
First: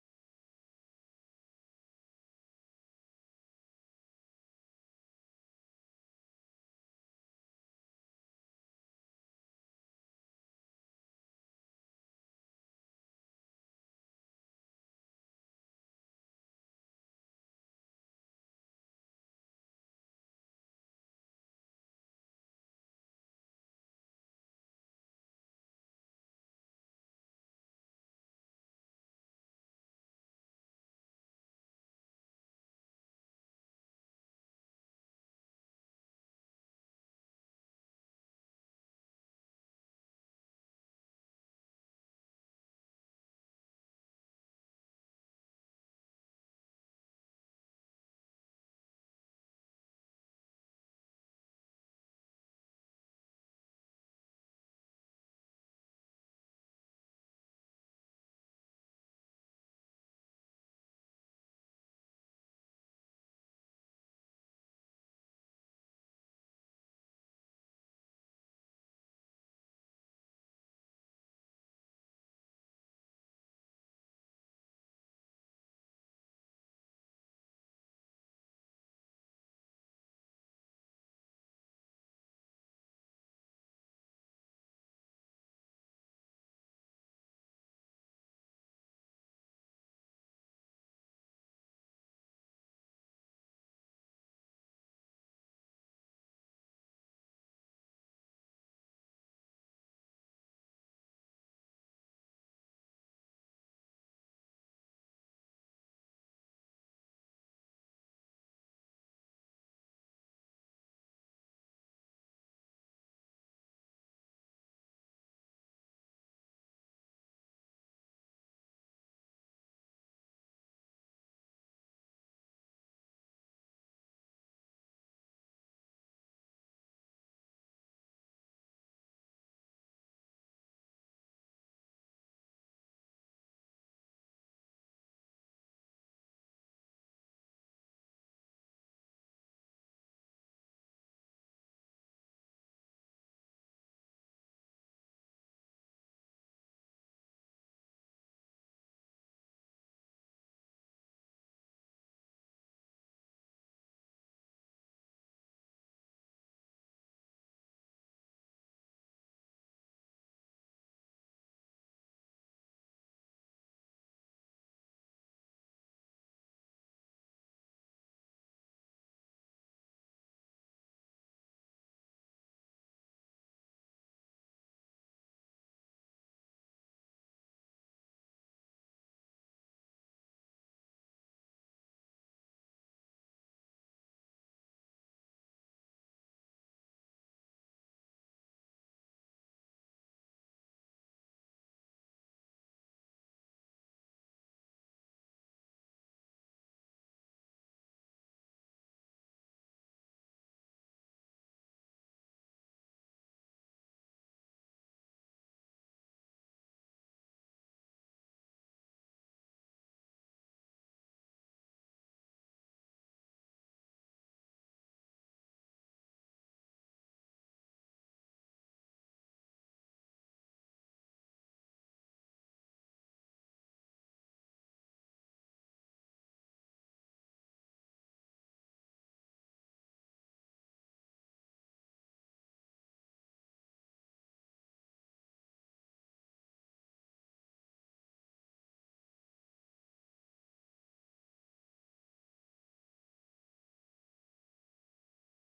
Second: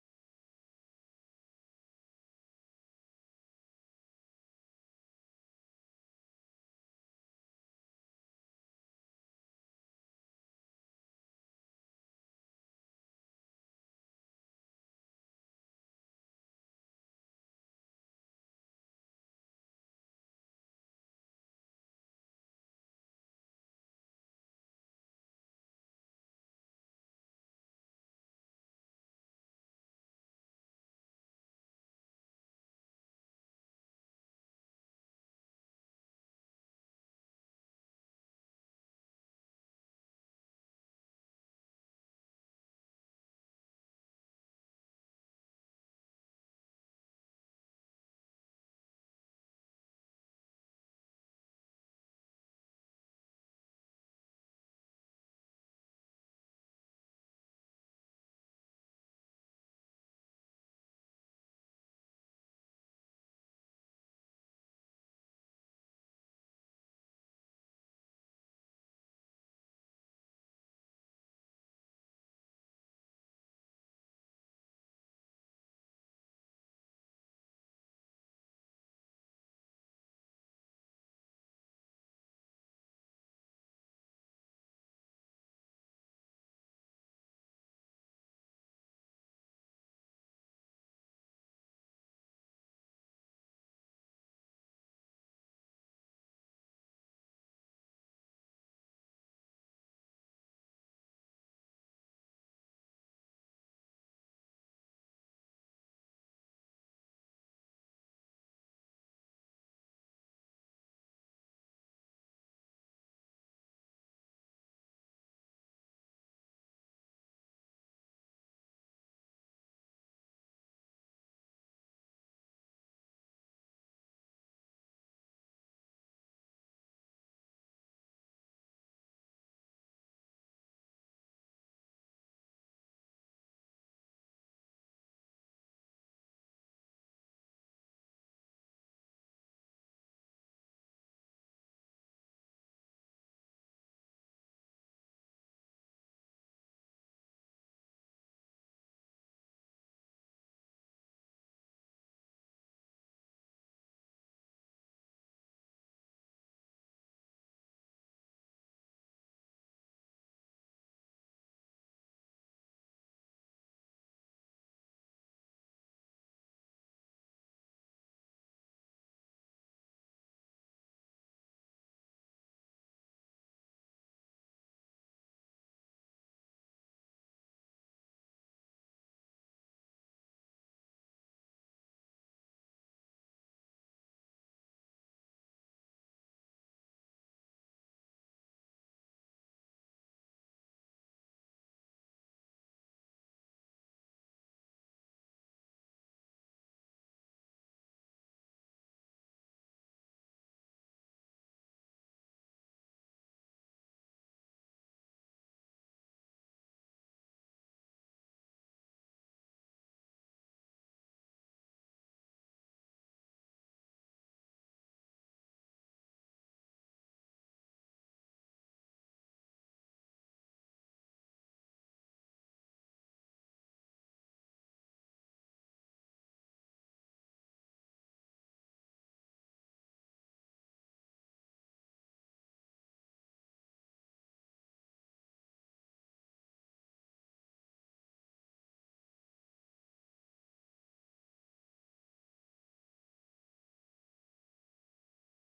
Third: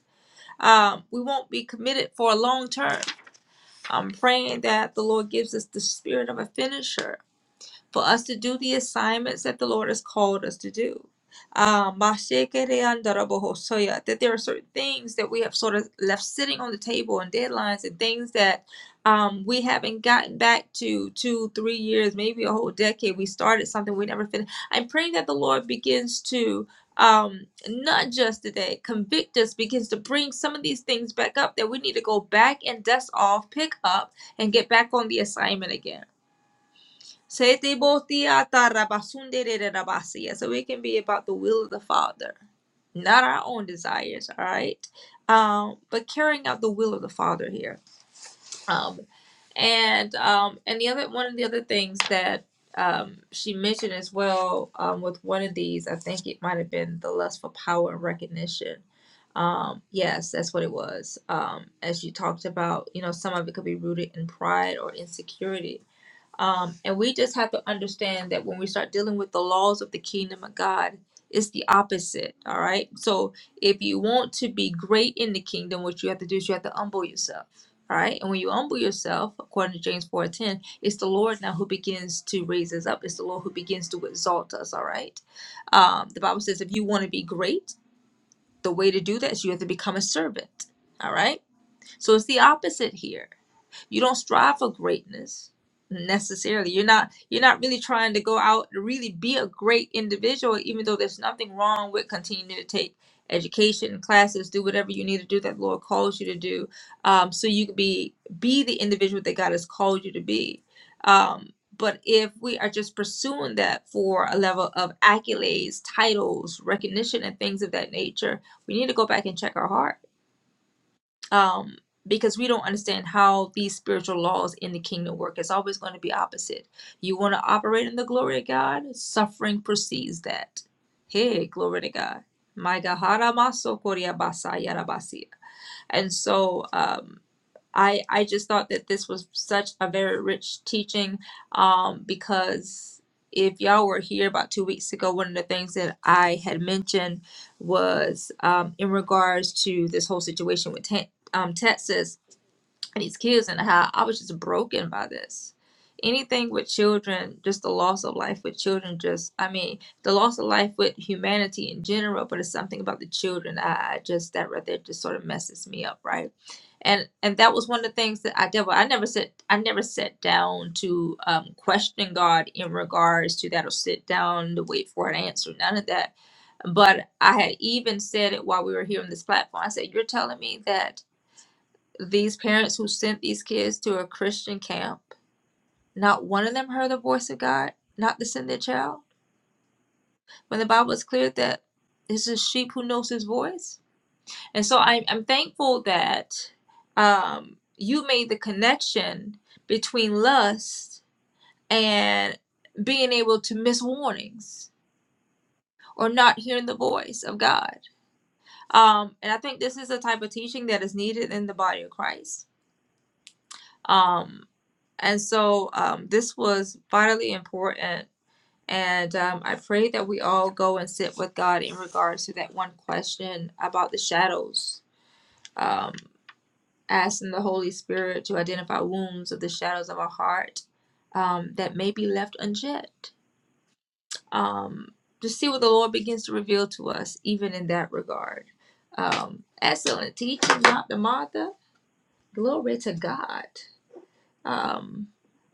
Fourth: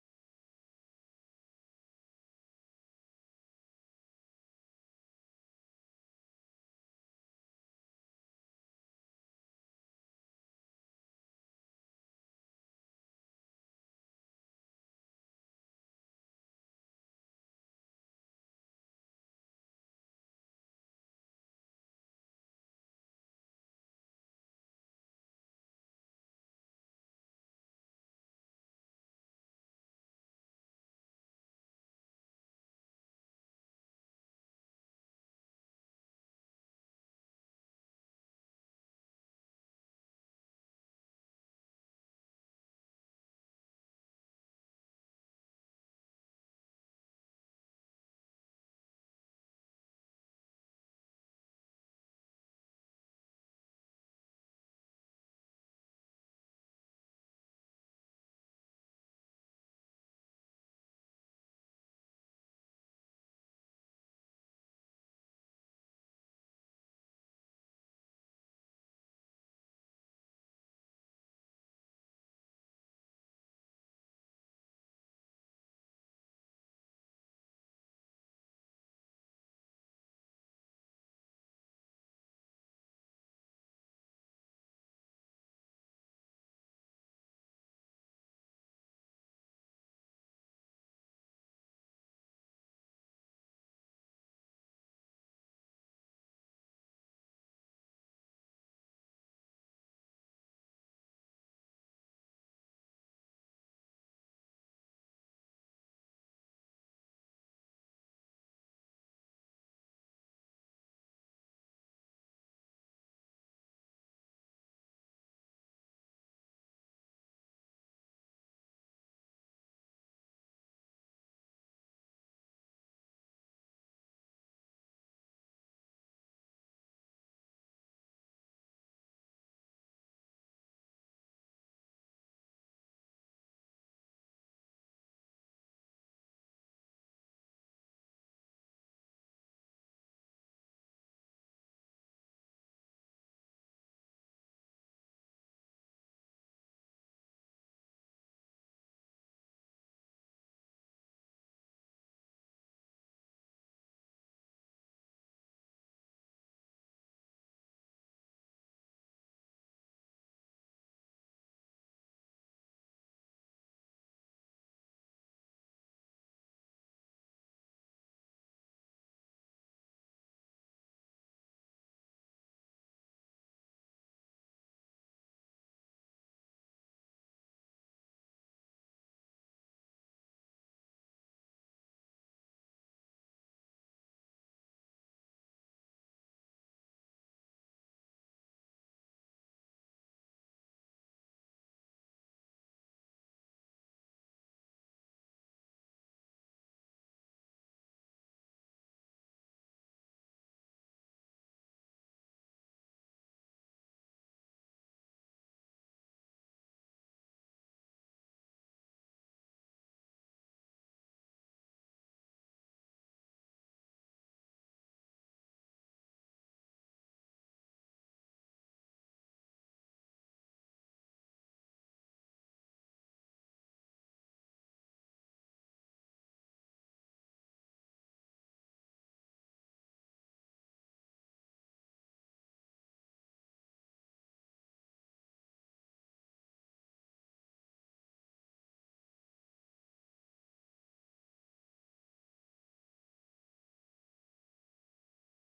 Um, we won't be committed for a long term. I'm praying that the Lord gives us the spirit of a finisher for us to do the assignments that the Lord has called us to do. Um, that there are certain things that we have sort of left sitting on the table and deadlines and things that um, we haven't gotten back to two, three years, maybe a whole decade. We started something we never finished. I'm praying that the Lord begins to um, not just today, convict us, begins to bring some of these things back up that we need to go back and dust off, pick up, and get back on the assignment again Setebotiatarabasundere-rabasiya. So it can be about the will of the Father, not our own desires, all right? Um, but carrying out the will of the Father here. Um, and um, and the other one of the other things that um, she mentioned as well um, with one of these, I think it might have been the lust for power and recognition. Um, yes, that's what it was. Um, as you talked about, you know, some of it could be rooted in pride or insecurity um, and we just have to understand that when we start dealing with the laws of the kingdom of God, it's the opposite. All right. So if you want to be great in the kingdom, what you have to do is you have to humble yourself. All right. And when you humble yourself, according to James 4 10, it's the Lord now who begins to raise us up. It's the Lord who begins to exalt us. All right. Um, the Bible says if you want to be great, the way to do that is you have to become a servant. All right. So it's the opposite here. You don't strive for greatness necessarily. You're not you're not really trying to go out to really be a great individual, even though there's nothing wrong with continuing to take education classes, do whatever you need to do that the Lord calls you to do, um, so you can be be the individual that God has called you to be. Um, but if we are just pursuing that for a level of accolades, titles, recognition, and things of that nature, we need to go back and check our heart um, because we don't understand how these spiritual laws in the kingdom work. It's always going to be opposite. You want to operate in the glory of God, suffering precedes that. Hey, glory to God. My God. maso koria basa yara basia. And so, um. I I just thought that this was such a very rich teaching um, because if y'all were here about two weeks ago, one of the things that I had mentioned was um, in regards to this whole situation with te- um, Texas these kids and how I was just broken by this. Anything with children, just the loss of life with children, just I mean, the loss of life with humanity in general, but it's something about the children. I, I just that right there just sort of messes me up, right? And and that was one of the things that I did. Well, I never said I never sat down to um, question God in regards to that, or sit down to wait for an answer. None of that. But I had even said it while we were here on this platform. I said, "You're telling me that." these parents who sent these kids to a Christian camp, not one of them heard the voice of God, not to send their child. When the Bible is clear that it's a sheep who knows his voice. And so I'm, I'm thankful that um, you made the connection between lust and being able to miss warnings or not hearing the voice of God. Um, and I think this is the type of teaching that is needed in the body of Christ. Um, And so um, this was vitally important. And um, I pray that we all go and sit with God in regards to that one question about the shadows, um, asking the Holy Spirit to identify wounds of the shadows of our heart um, that may be left unchecked. Um, to see what the Lord begins to reveal to us, even in that regard. Um, excellent teaching, Dr. Martha. Glory to God. Um,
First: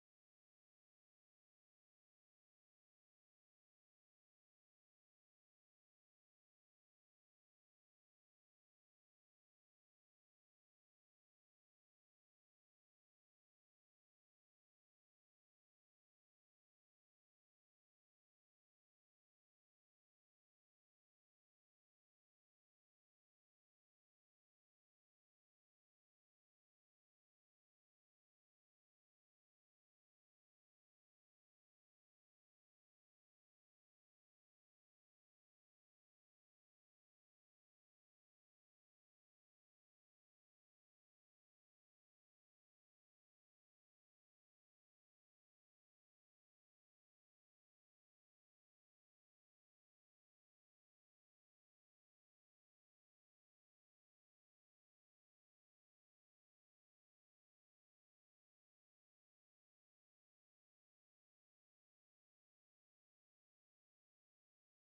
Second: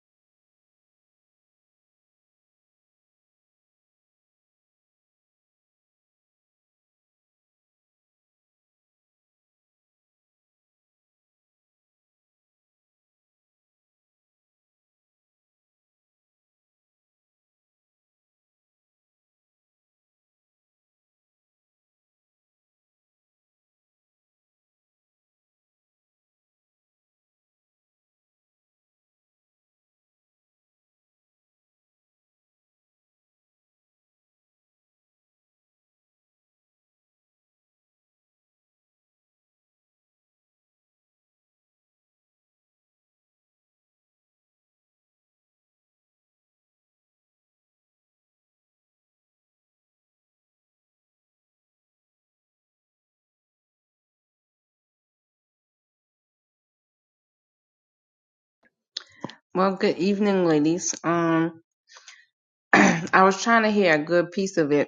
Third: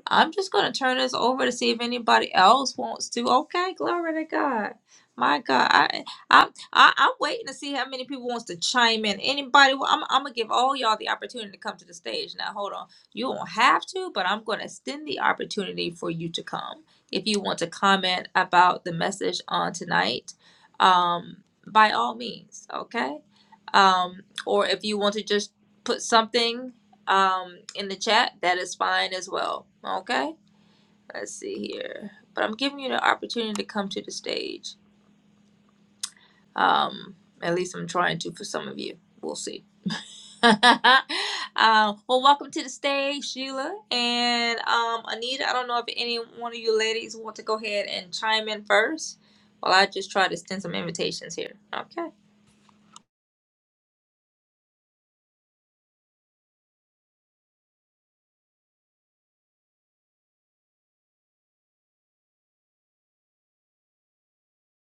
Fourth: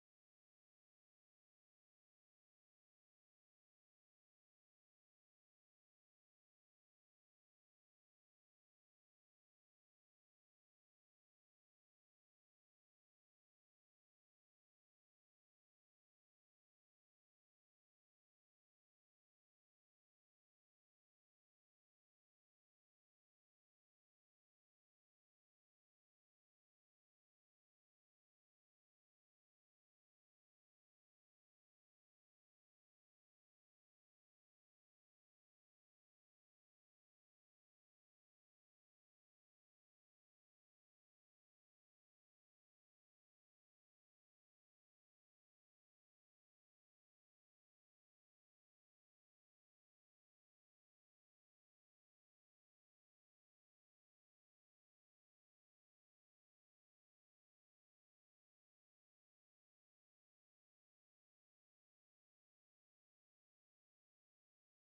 I'm just going to turn this over to see if anybody else wants to. Okay, glory to God. My God, I, I, I, I'm waiting to see how many people wants to chime in. Anybody? wa- I'm, I'm gonna give all y'all the opportunity to come to the stage. Now, hold on. You don't have to, but I'm gonna extend the opportunity for you to come if you want to comment about the message on tonight. Um, by all means, okay. Um, or if you want to just put something um in the chat, that is fine as well. Okay? Let's see here. But I'm giving you the opportunity to come to the stage. Um at least I'm trying to for some of you. We'll see. um, well, welcome to the stage, Sheila and um, Anita. I don't know if any one of you ladies want to go ahead and chime in first. While I just try to send some invitations here. Okay. Well, good evening, ladies. Um, I was trying to hear a good piece of it,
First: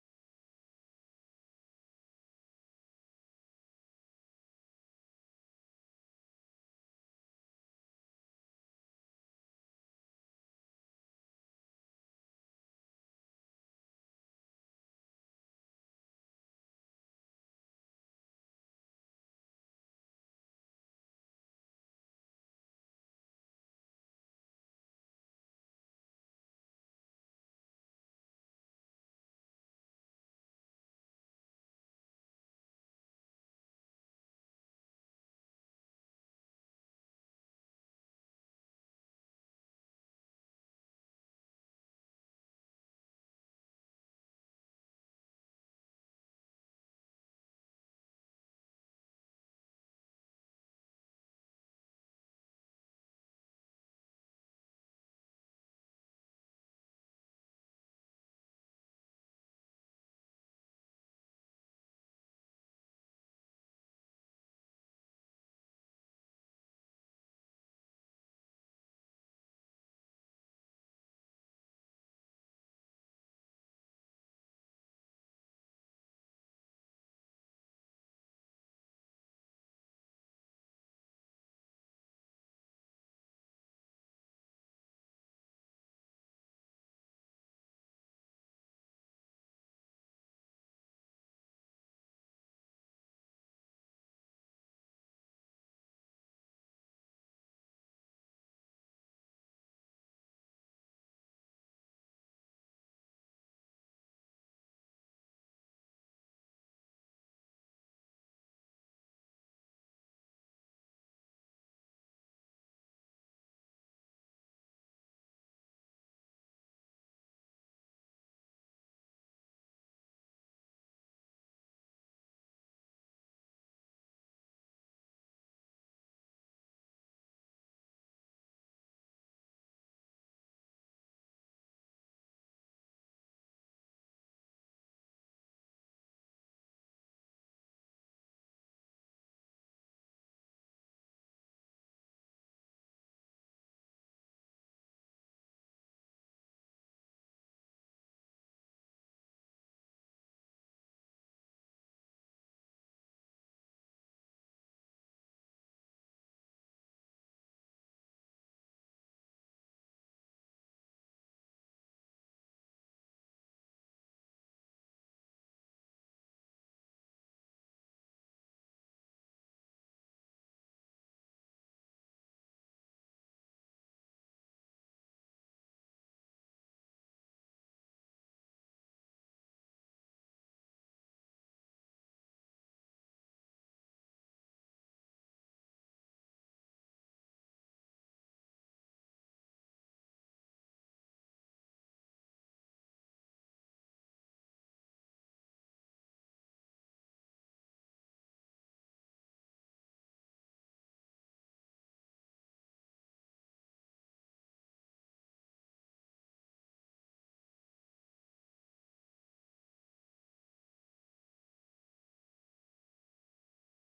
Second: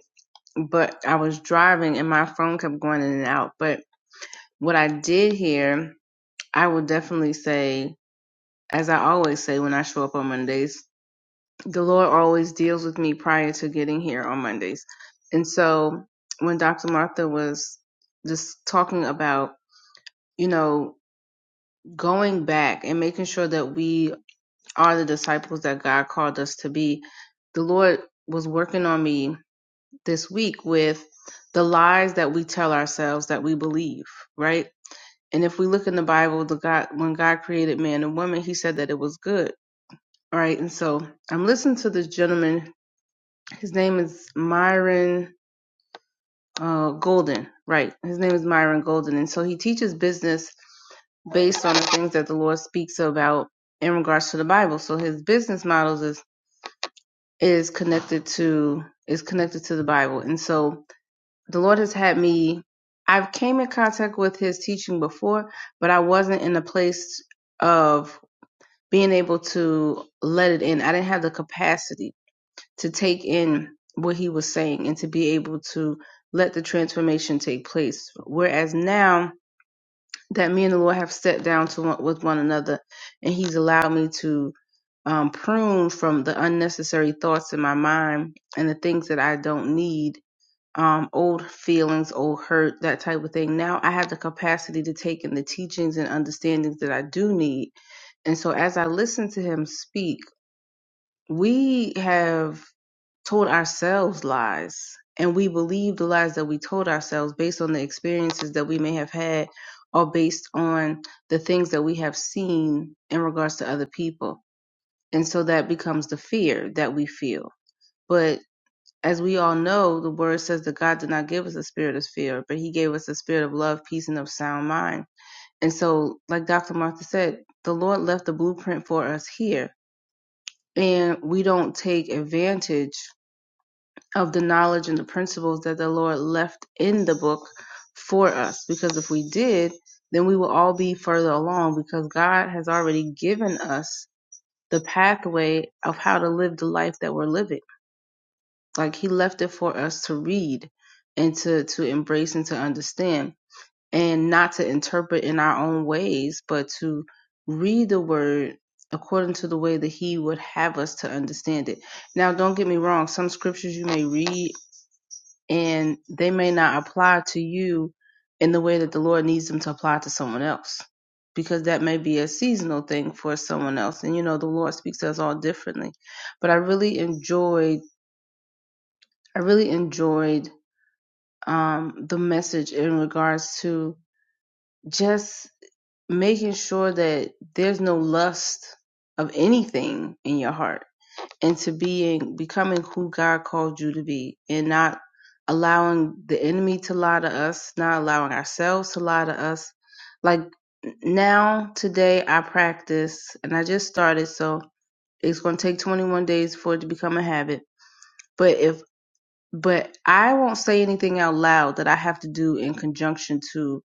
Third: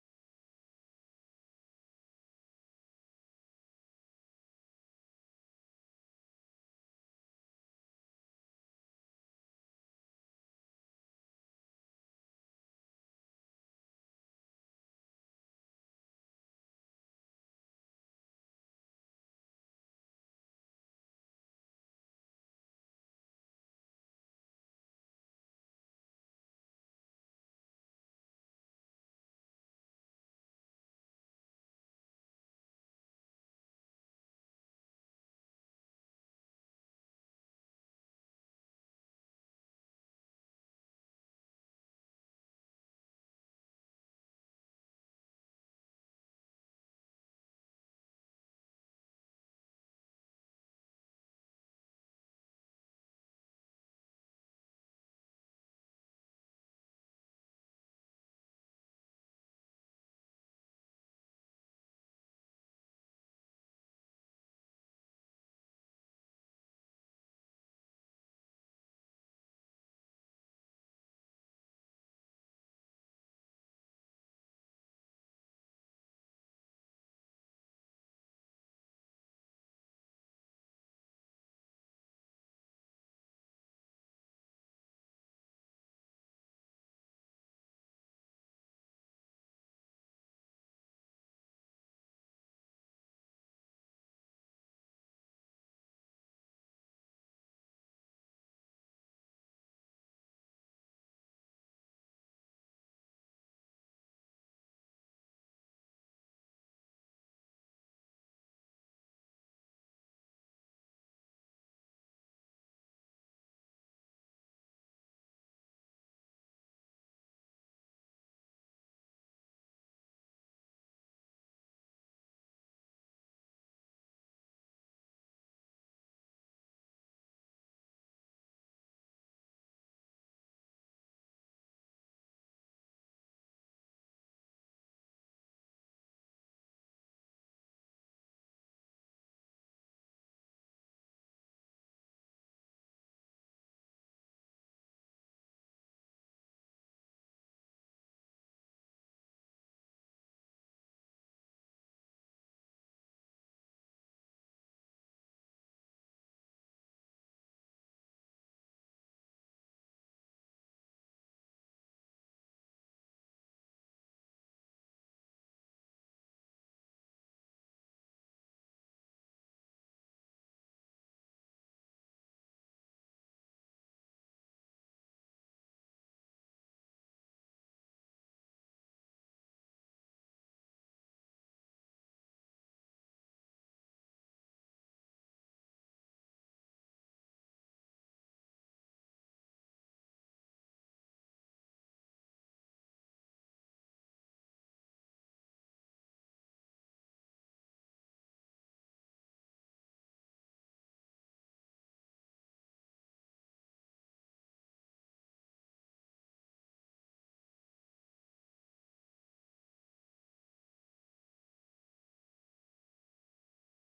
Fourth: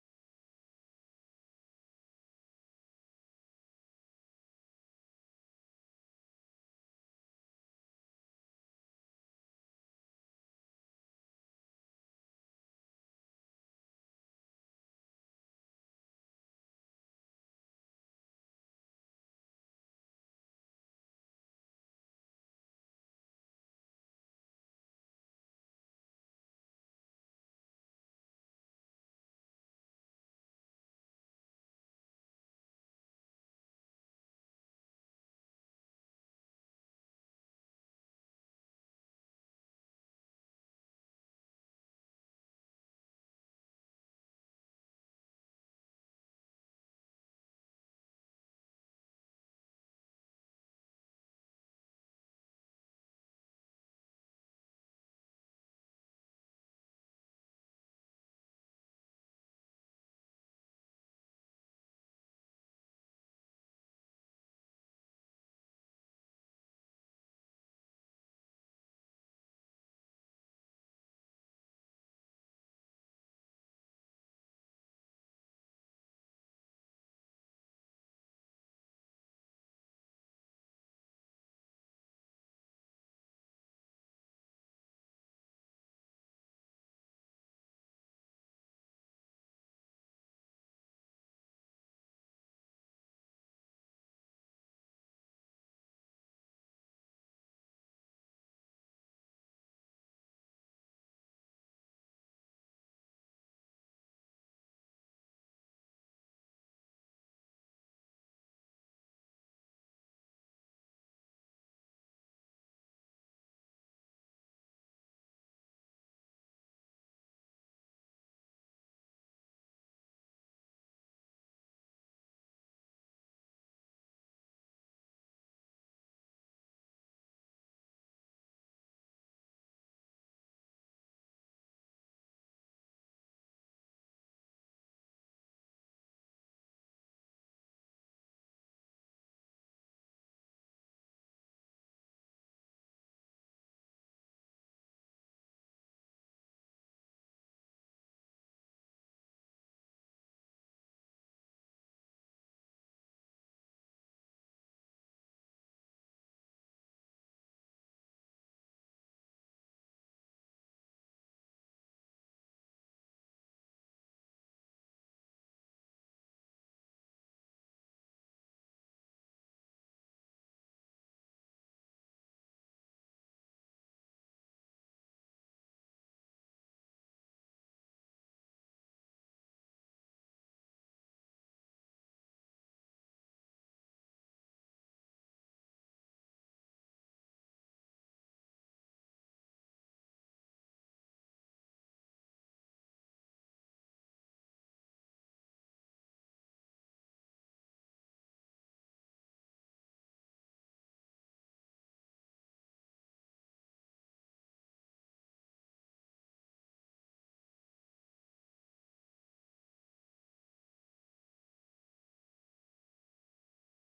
but I was driving and my phone kept going in and out. But what I did hear, I would definitely say, as I always say when I show up on Mondays, the Lord always deals with me prior to getting here on Mondays. And so when Dr. Martha was just talking about, you know, going back and making sure that we are the disciples that God called us to be. The Lord was working on me this week with the lies that we tell ourselves that we believe, right? And if we look in the Bible, the God when God created man and woman, he said that it was good. All right. And so I'm listening to this gentleman. His name is Myron uh, Golden. Right. His name is Myron Golden. And so he teaches business based on the things that the Lord speaks about in regards to the Bible. So his business models is is connected to is connected to the Bible. And so the Lord has had me I've came in contact with his teaching before, but I wasn't in a place of being able to let it in. I didn't have the capacity to take in what he was saying and to be able to let the transformation take place. Whereas now that me and the Lord have stepped down to one, with one another, and He's allowed me to um, prune from the unnecessary thoughts in my mind and the things that I don't need, um, old feelings, old hurt, that type of thing. Now I have the capacity to take in the teachings and understandings that I do need. And so as I listen to Him speak, we have told ourselves lies and we believed the lies that we told ourselves based on the experiences that we may have had or based on the things that we have seen in regards to other people. And so that becomes the fear that we feel. But as we all know, the word says that God did not give us a spirit of fear, but he gave us a spirit of love, peace, and of sound mind. And so, like Dr. Martha said, the Lord left the blueprint for us here. And we don't take advantage of the knowledge and the principles that the Lord left in the book for us. Because if we did, then we will all be further along because God has already given us the pathway of how to live the life that we're living. Like He left it for us to read and to, to embrace and to understand and not to interpret in our own ways, but to read the word according to the way that He would have us to understand it. Now, don't get me wrong, some scriptures you may read and they may not apply to you in the way that the Lord needs them to apply to someone else because that may be a seasonal thing for someone else and you know the Lord speaks to us all differently but I really enjoyed I really enjoyed um the message in regards to just making sure that there's no lust of anything in your heart into being becoming who God called you to be and not allowing the enemy to lie to us, not allowing ourselves to lie to us. Like now today I practice and I just started so it's going to take 21 days for it to become a habit. But if but I won't say anything out loud that I have to do in conjunction to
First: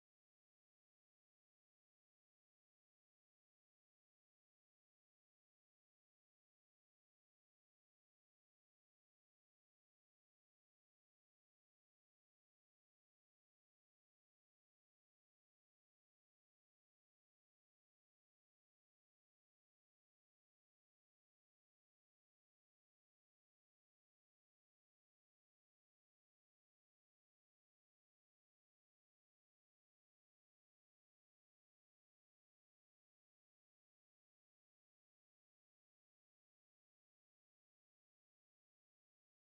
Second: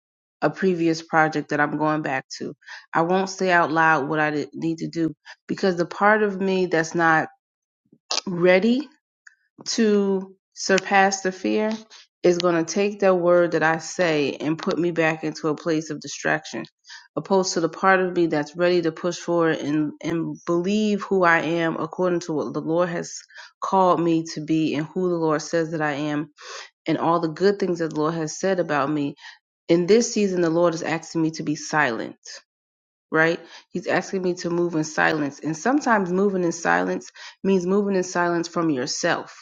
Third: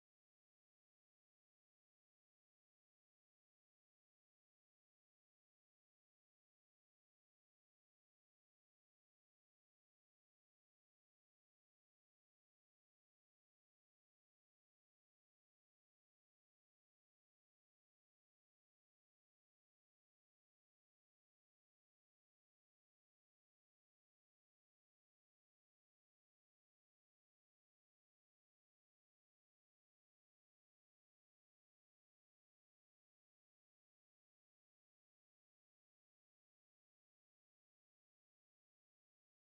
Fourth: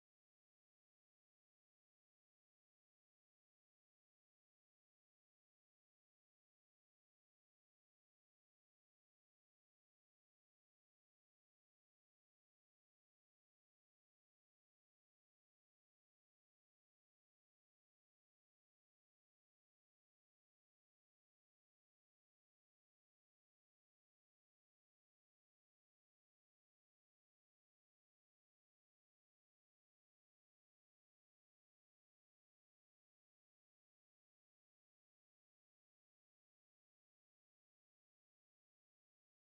a previous project that I'm going back to. I won't say out loud what I did- need to do because the part of me that's not ready to surpass the fear is going to take that word that I say and put me back into a place of distraction, opposed to the part of me that's ready to push forward and, and believe who I am according to what the Lord has called me to be and who the Lord says that I am and all the good things that the Lord has said about me. In this season, the Lord is asking me to be silent. Right? He's asking me to move in silence. And sometimes moving in silence means moving in silence from yourself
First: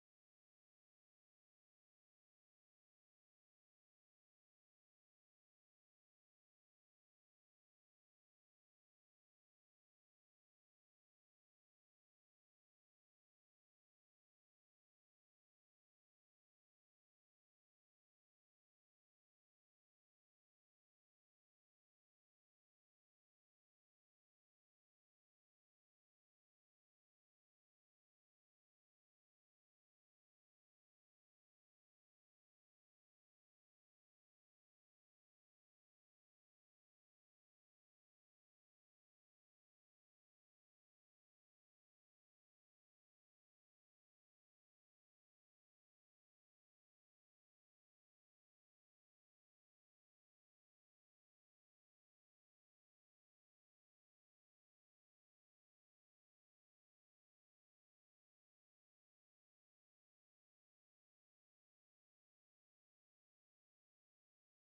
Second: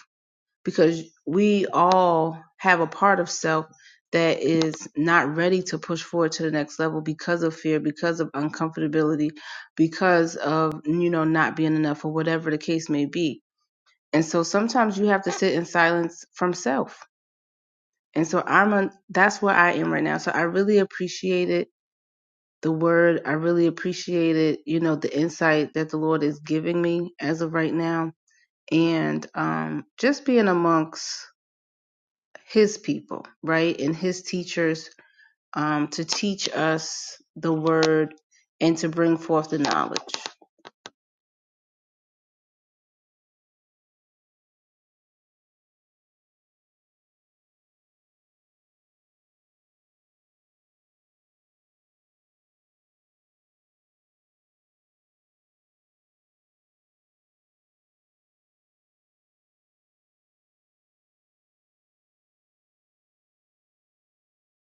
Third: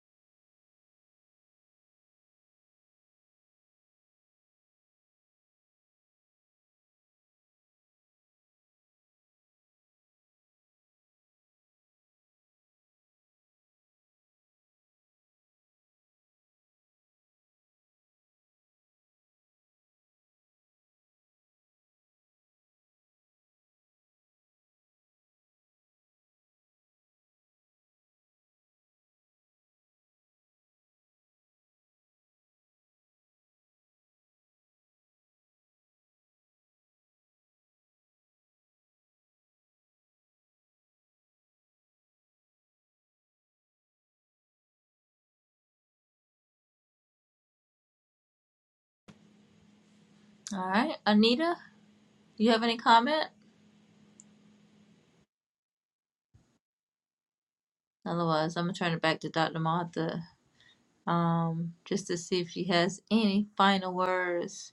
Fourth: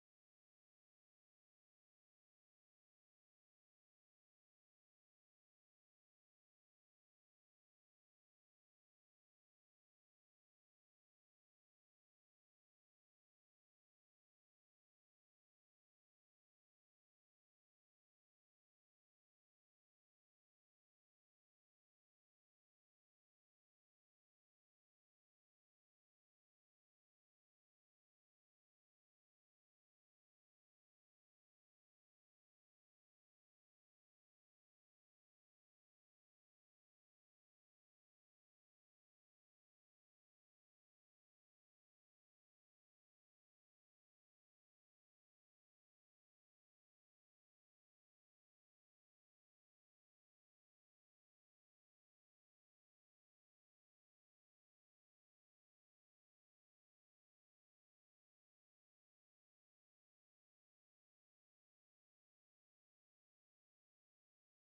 because we all have a part of self that is not ready to push forward to the next level because of fear, because of uncomfortability, because of, you know, not being enough or whatever the case may be. And so sometimes you have to sit in silence from self. And so I'm on, that's where I am right now. So I really appreciated the word. I really appreciated, you know, the insight that the Lord is giving me as of right now. And um, just being amongst his people, right? And his teachers um, to teach us the word and to bring forth the knowledge. All right. Anita, Do you have any comment? Otherwise, I'm going to turn it back to Dr. Martha. um, just to see if she has any final words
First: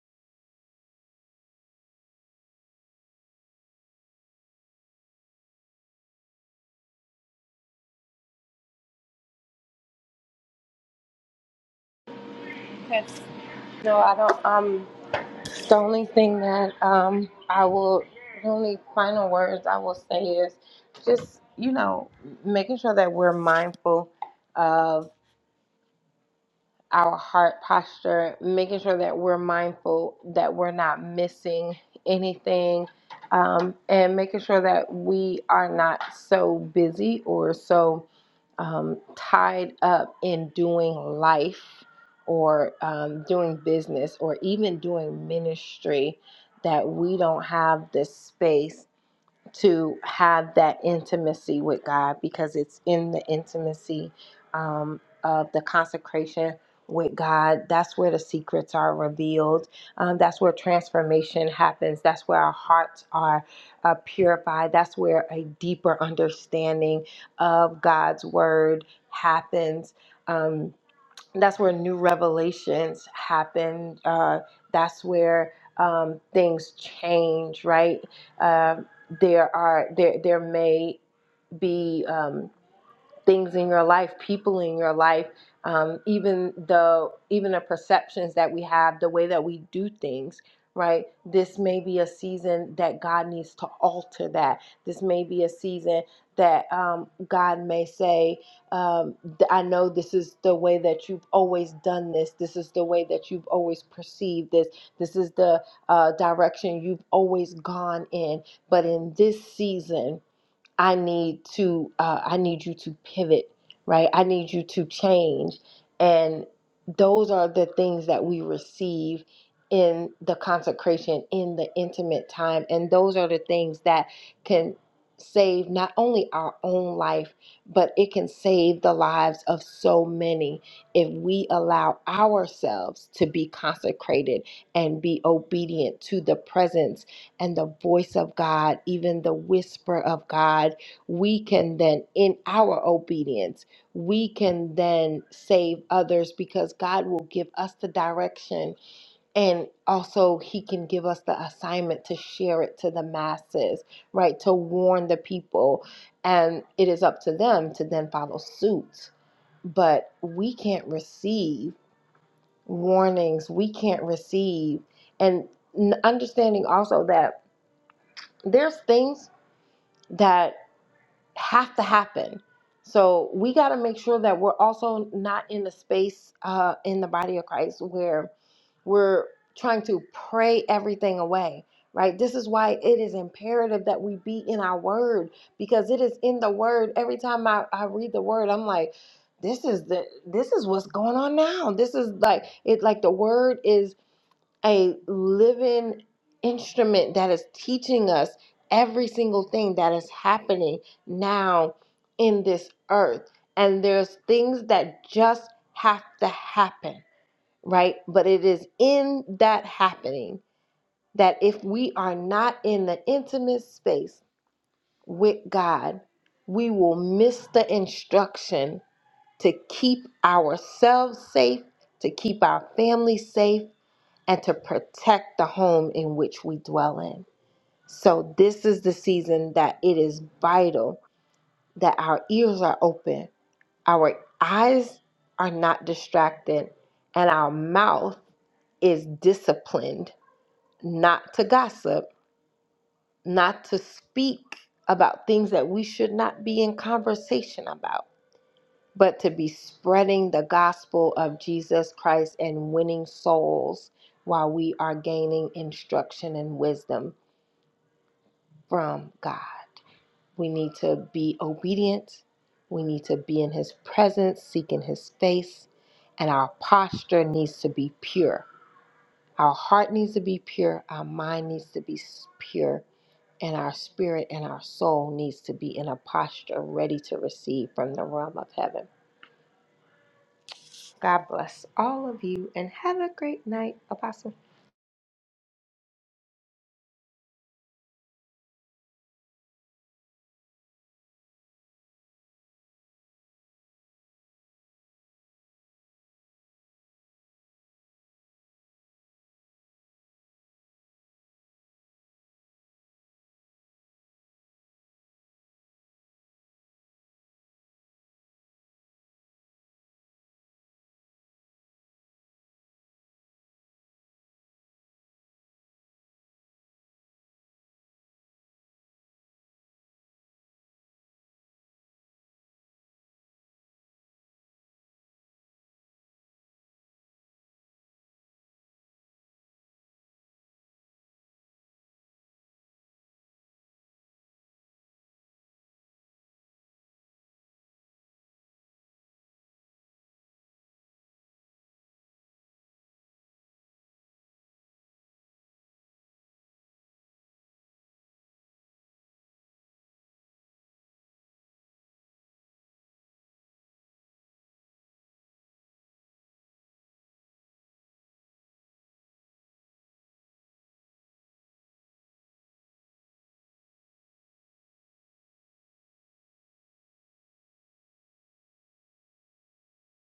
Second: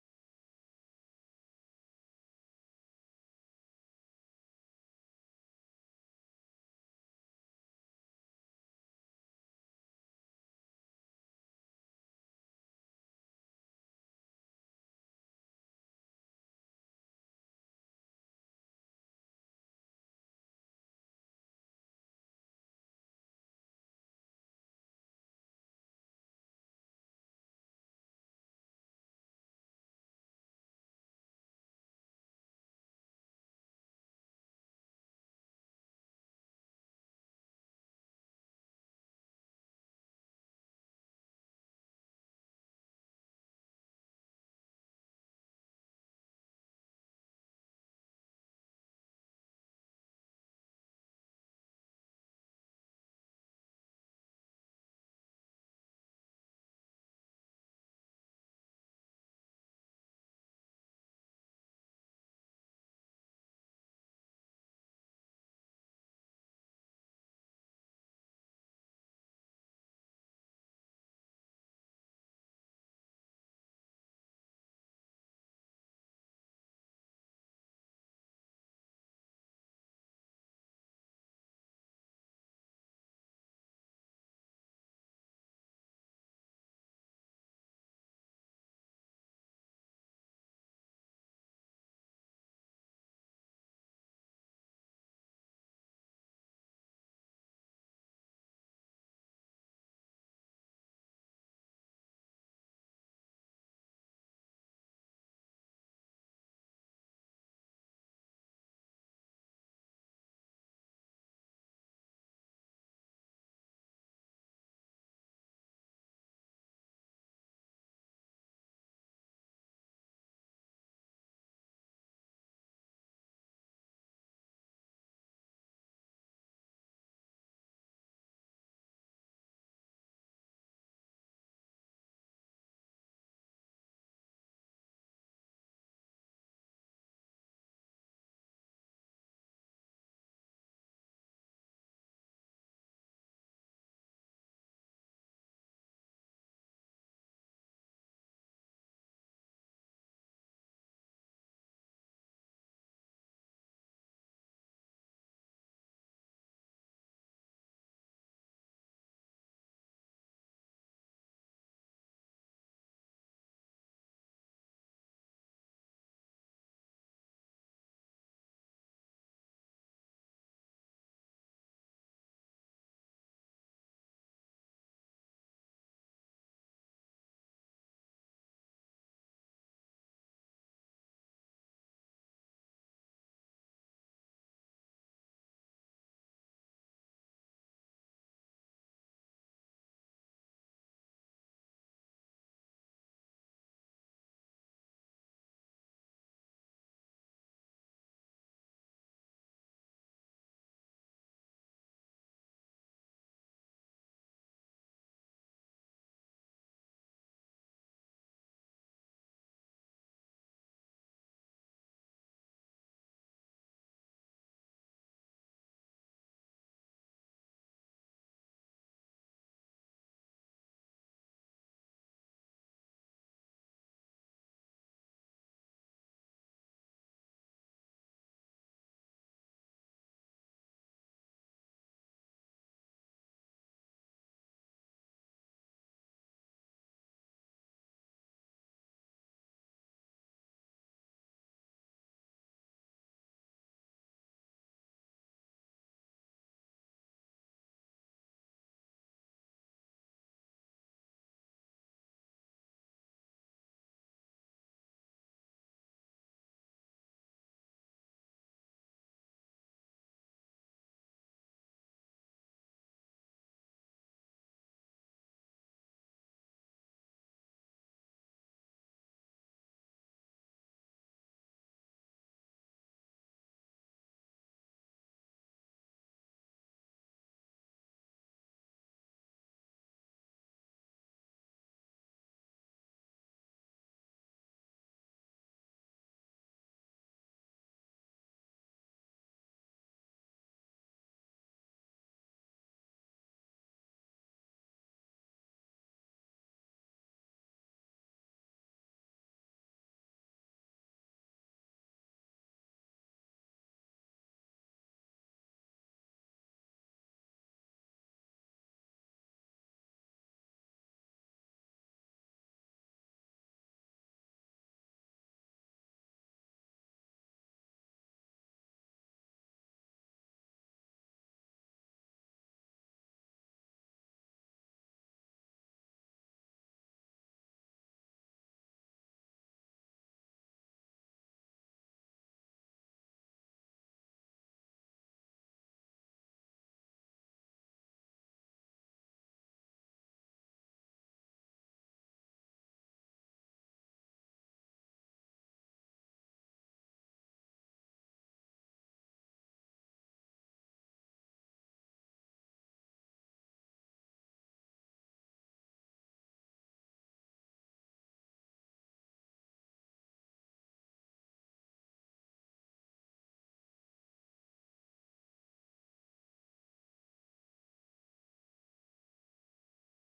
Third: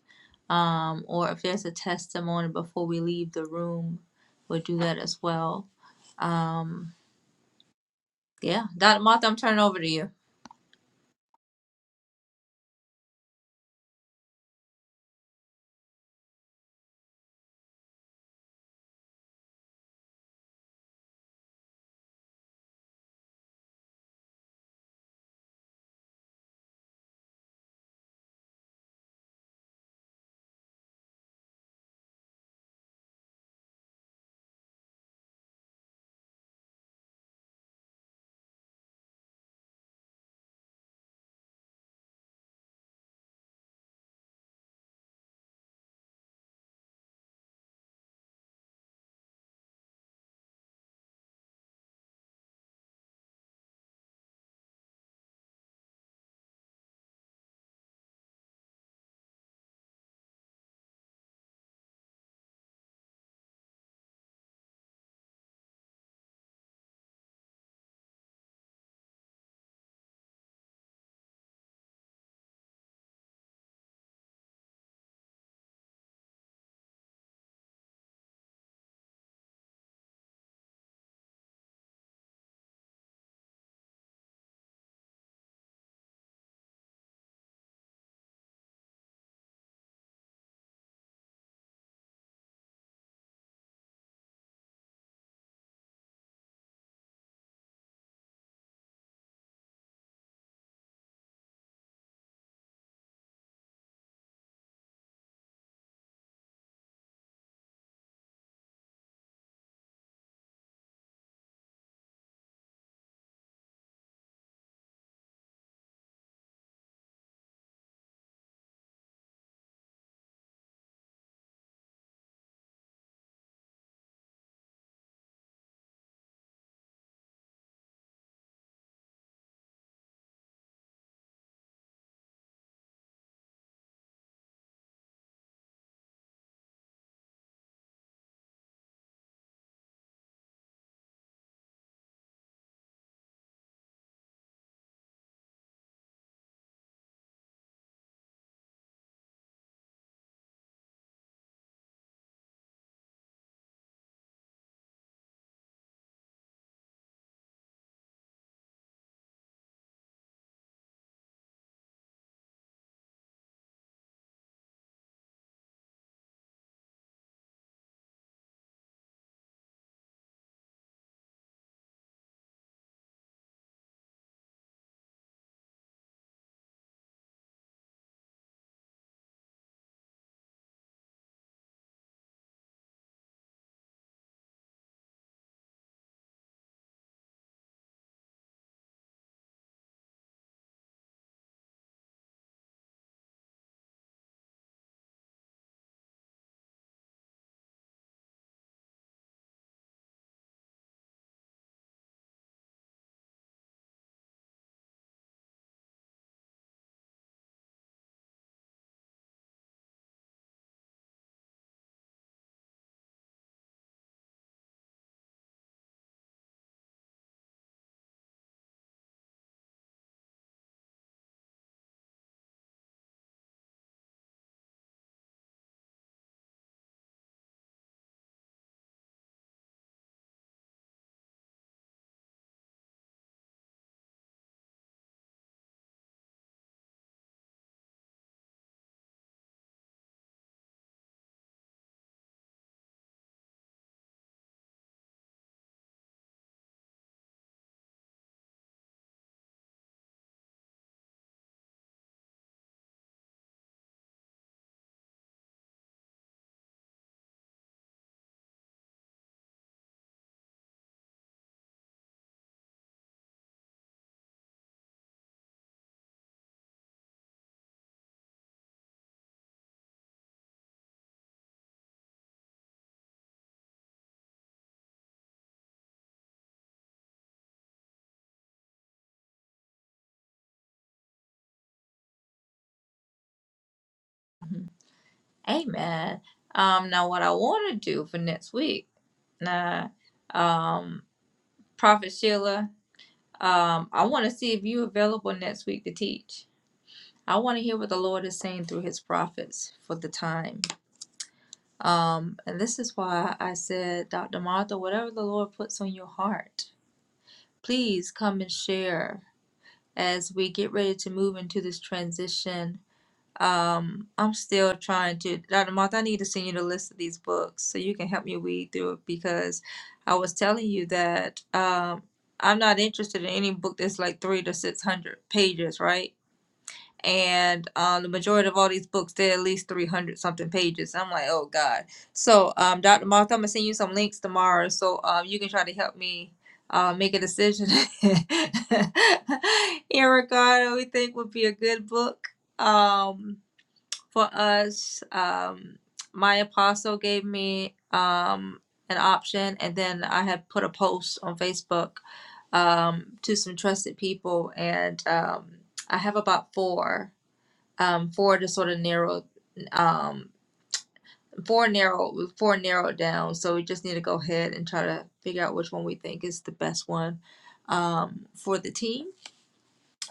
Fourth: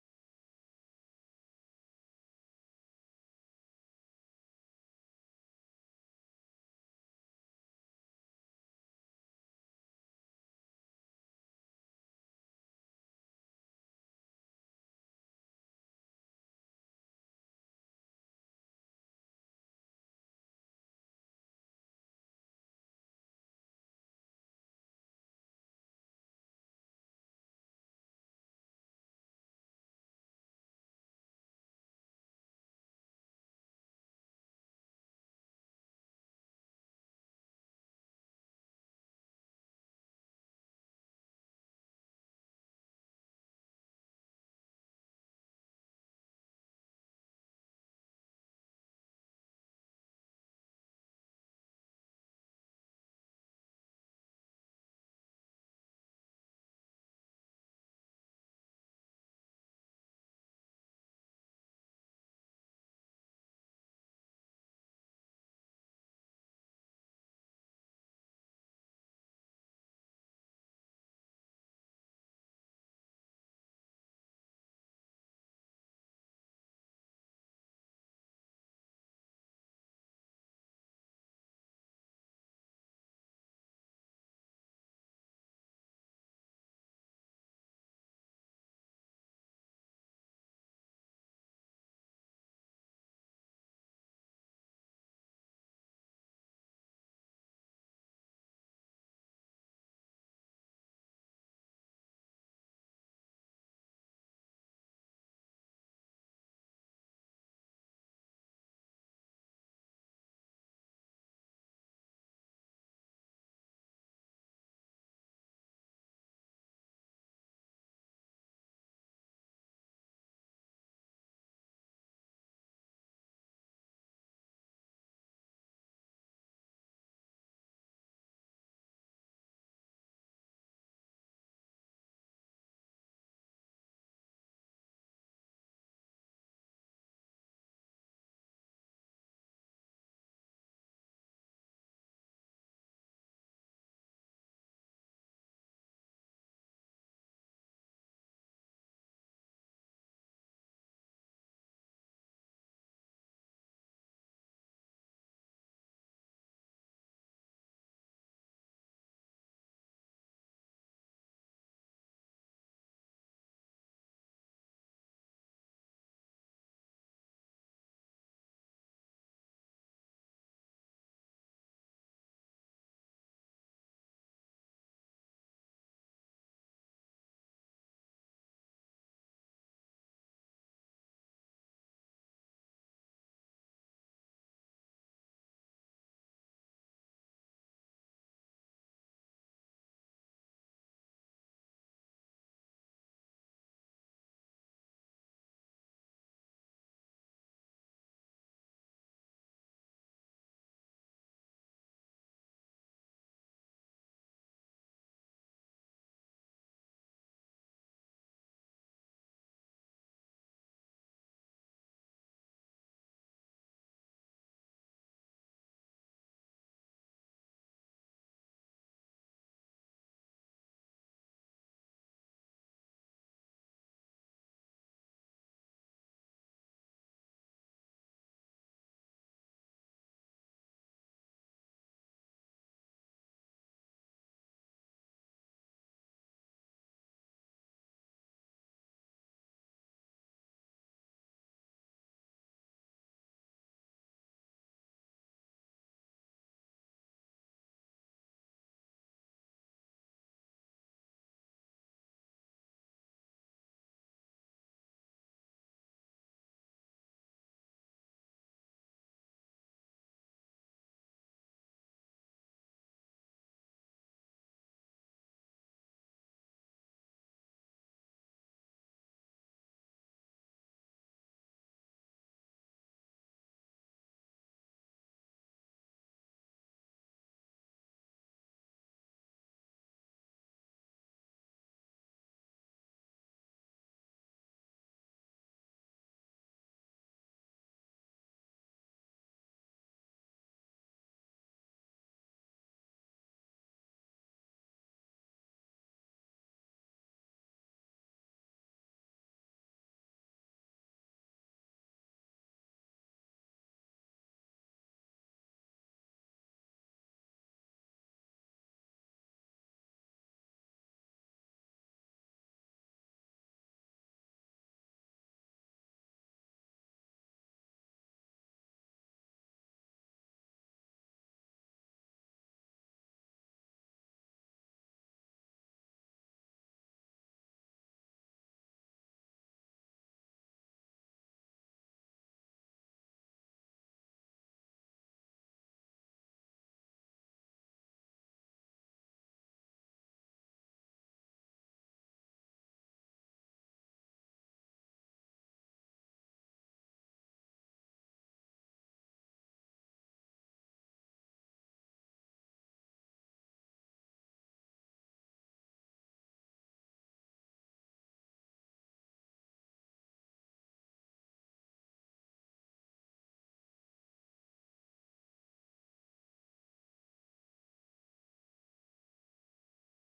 um, or if there's a testimony before we leave the room. We'll do that as well. Um, yeah, Dr. Martha, I'm turning over to you. Okay. No, I don't. Um, the only thing that um, I will, the only final words I will say is just, you know, making sure that we're mindful of. our heart posture, making sure that we're mindful that we're not missing anything, um, and making sure that we are not so busy or so um, tied up in doing life or um, doing business or even doing ministry that we don't have the space to have that intimacy with God because it's in the intimacy um, of the consecration with God. That's where the secrets are revealed. Um, that's where transformation happens. That's where our hearts are uh, purified. That's where a deeper understanding of God's word happens. Um, that's where new revelations happen. Uh, that's where um, things change, right? Um there are there there may be. Um, things in your life, people in your life, um, even the even the perceptions that we have, the way that we do things. Right. This may be a season that God needs to alter that. This may be a season that um, God may say, um, I know this is the way that you've always done this. This is the way that you've always perceived this. This is the uh, direction you've always gone in. But in this season, I need to uh, I need you to pivot, right? I need you to change. And those are the things that we receive in the consecration, in the intimate time. And those are the things that can save not only our own life, but it can save the lives of so many if we allow ourselves to be consecrated and be obedient to the presence and the voice of God, even the whisper of God, we can then, in our obedience, we can then save others because God will give us the direction and also He can give us the assignment to share it to the masses, right? To warn the people. And it is up to them to then follow suit. But we can't receive warnings, we can't receive, and n- understanding also that there's things that have to happen. So we got to make sure that we're also not in the space uh, in the body of Christ where we're trying to pray everything away, right? This is why it is imperative that we be in our word because it is in the word. Every time I, I read the word, I'm like, this is the this is what's going on now. This is like it like the word is a living instrument that is teaching us every single thing that is happening now in this earth. And there's things that just have to happen, right? But it is in that happening that if we are not in the intimate space with God, we will miss the instruction to keep ourselves safe, to keep our family safe and to protect the home in which we dwell in. So, this is the season that it is vital that our ears are open, our eyes are not distracted, and our mouth is disciplined not to gossip, not to speak about things that we should not be in conversation about, but to be spreading the gospel of Jesus Christ and winning souls while we are gaining instruction and wisdom from God. We need to be obedient. We need to be in His presence, seeking His face. And our posture needs to be pure. Our heart needs to be pure. Our mind needs to be s- pure. And our spirit and our soul needs to be in a posture ready to receive from the realm of heaven. God bless all of you and have a great night. Apostle. Mhm. Amen. Um, now, what I want to do for next week, now, um, Prophet Sheila, um, I want to see if you're available next week to teach. I want to hear what the Lord is saying through his prophets for the time. Um, and this is why I said, Dr. Martha, whatever the Lord puts on your heart, please come and share as we get ready to move into this transition. Um, I'm still trying to, Dr. Martha, I need to send you the list of these books so you can help me weed through it because I was telling you that um, I'm not interested in any book that's like three to 600 pages, right? and um, the majority of all these books they're at least 300 something pages i'm like oh god so um, dr martha i'm gonna send you some links tomorrow so um, you can try to help me uh, make a decision in regard to what we think would be a good book um, for us um, my apostle gave me um, an option and then i had put a post on facebook um, to some trusted people and um, i have about four um four just sort of narrowed um four narrow four narrowed down so we just need to go ahead and try to figure out which one we think is the best one um for the team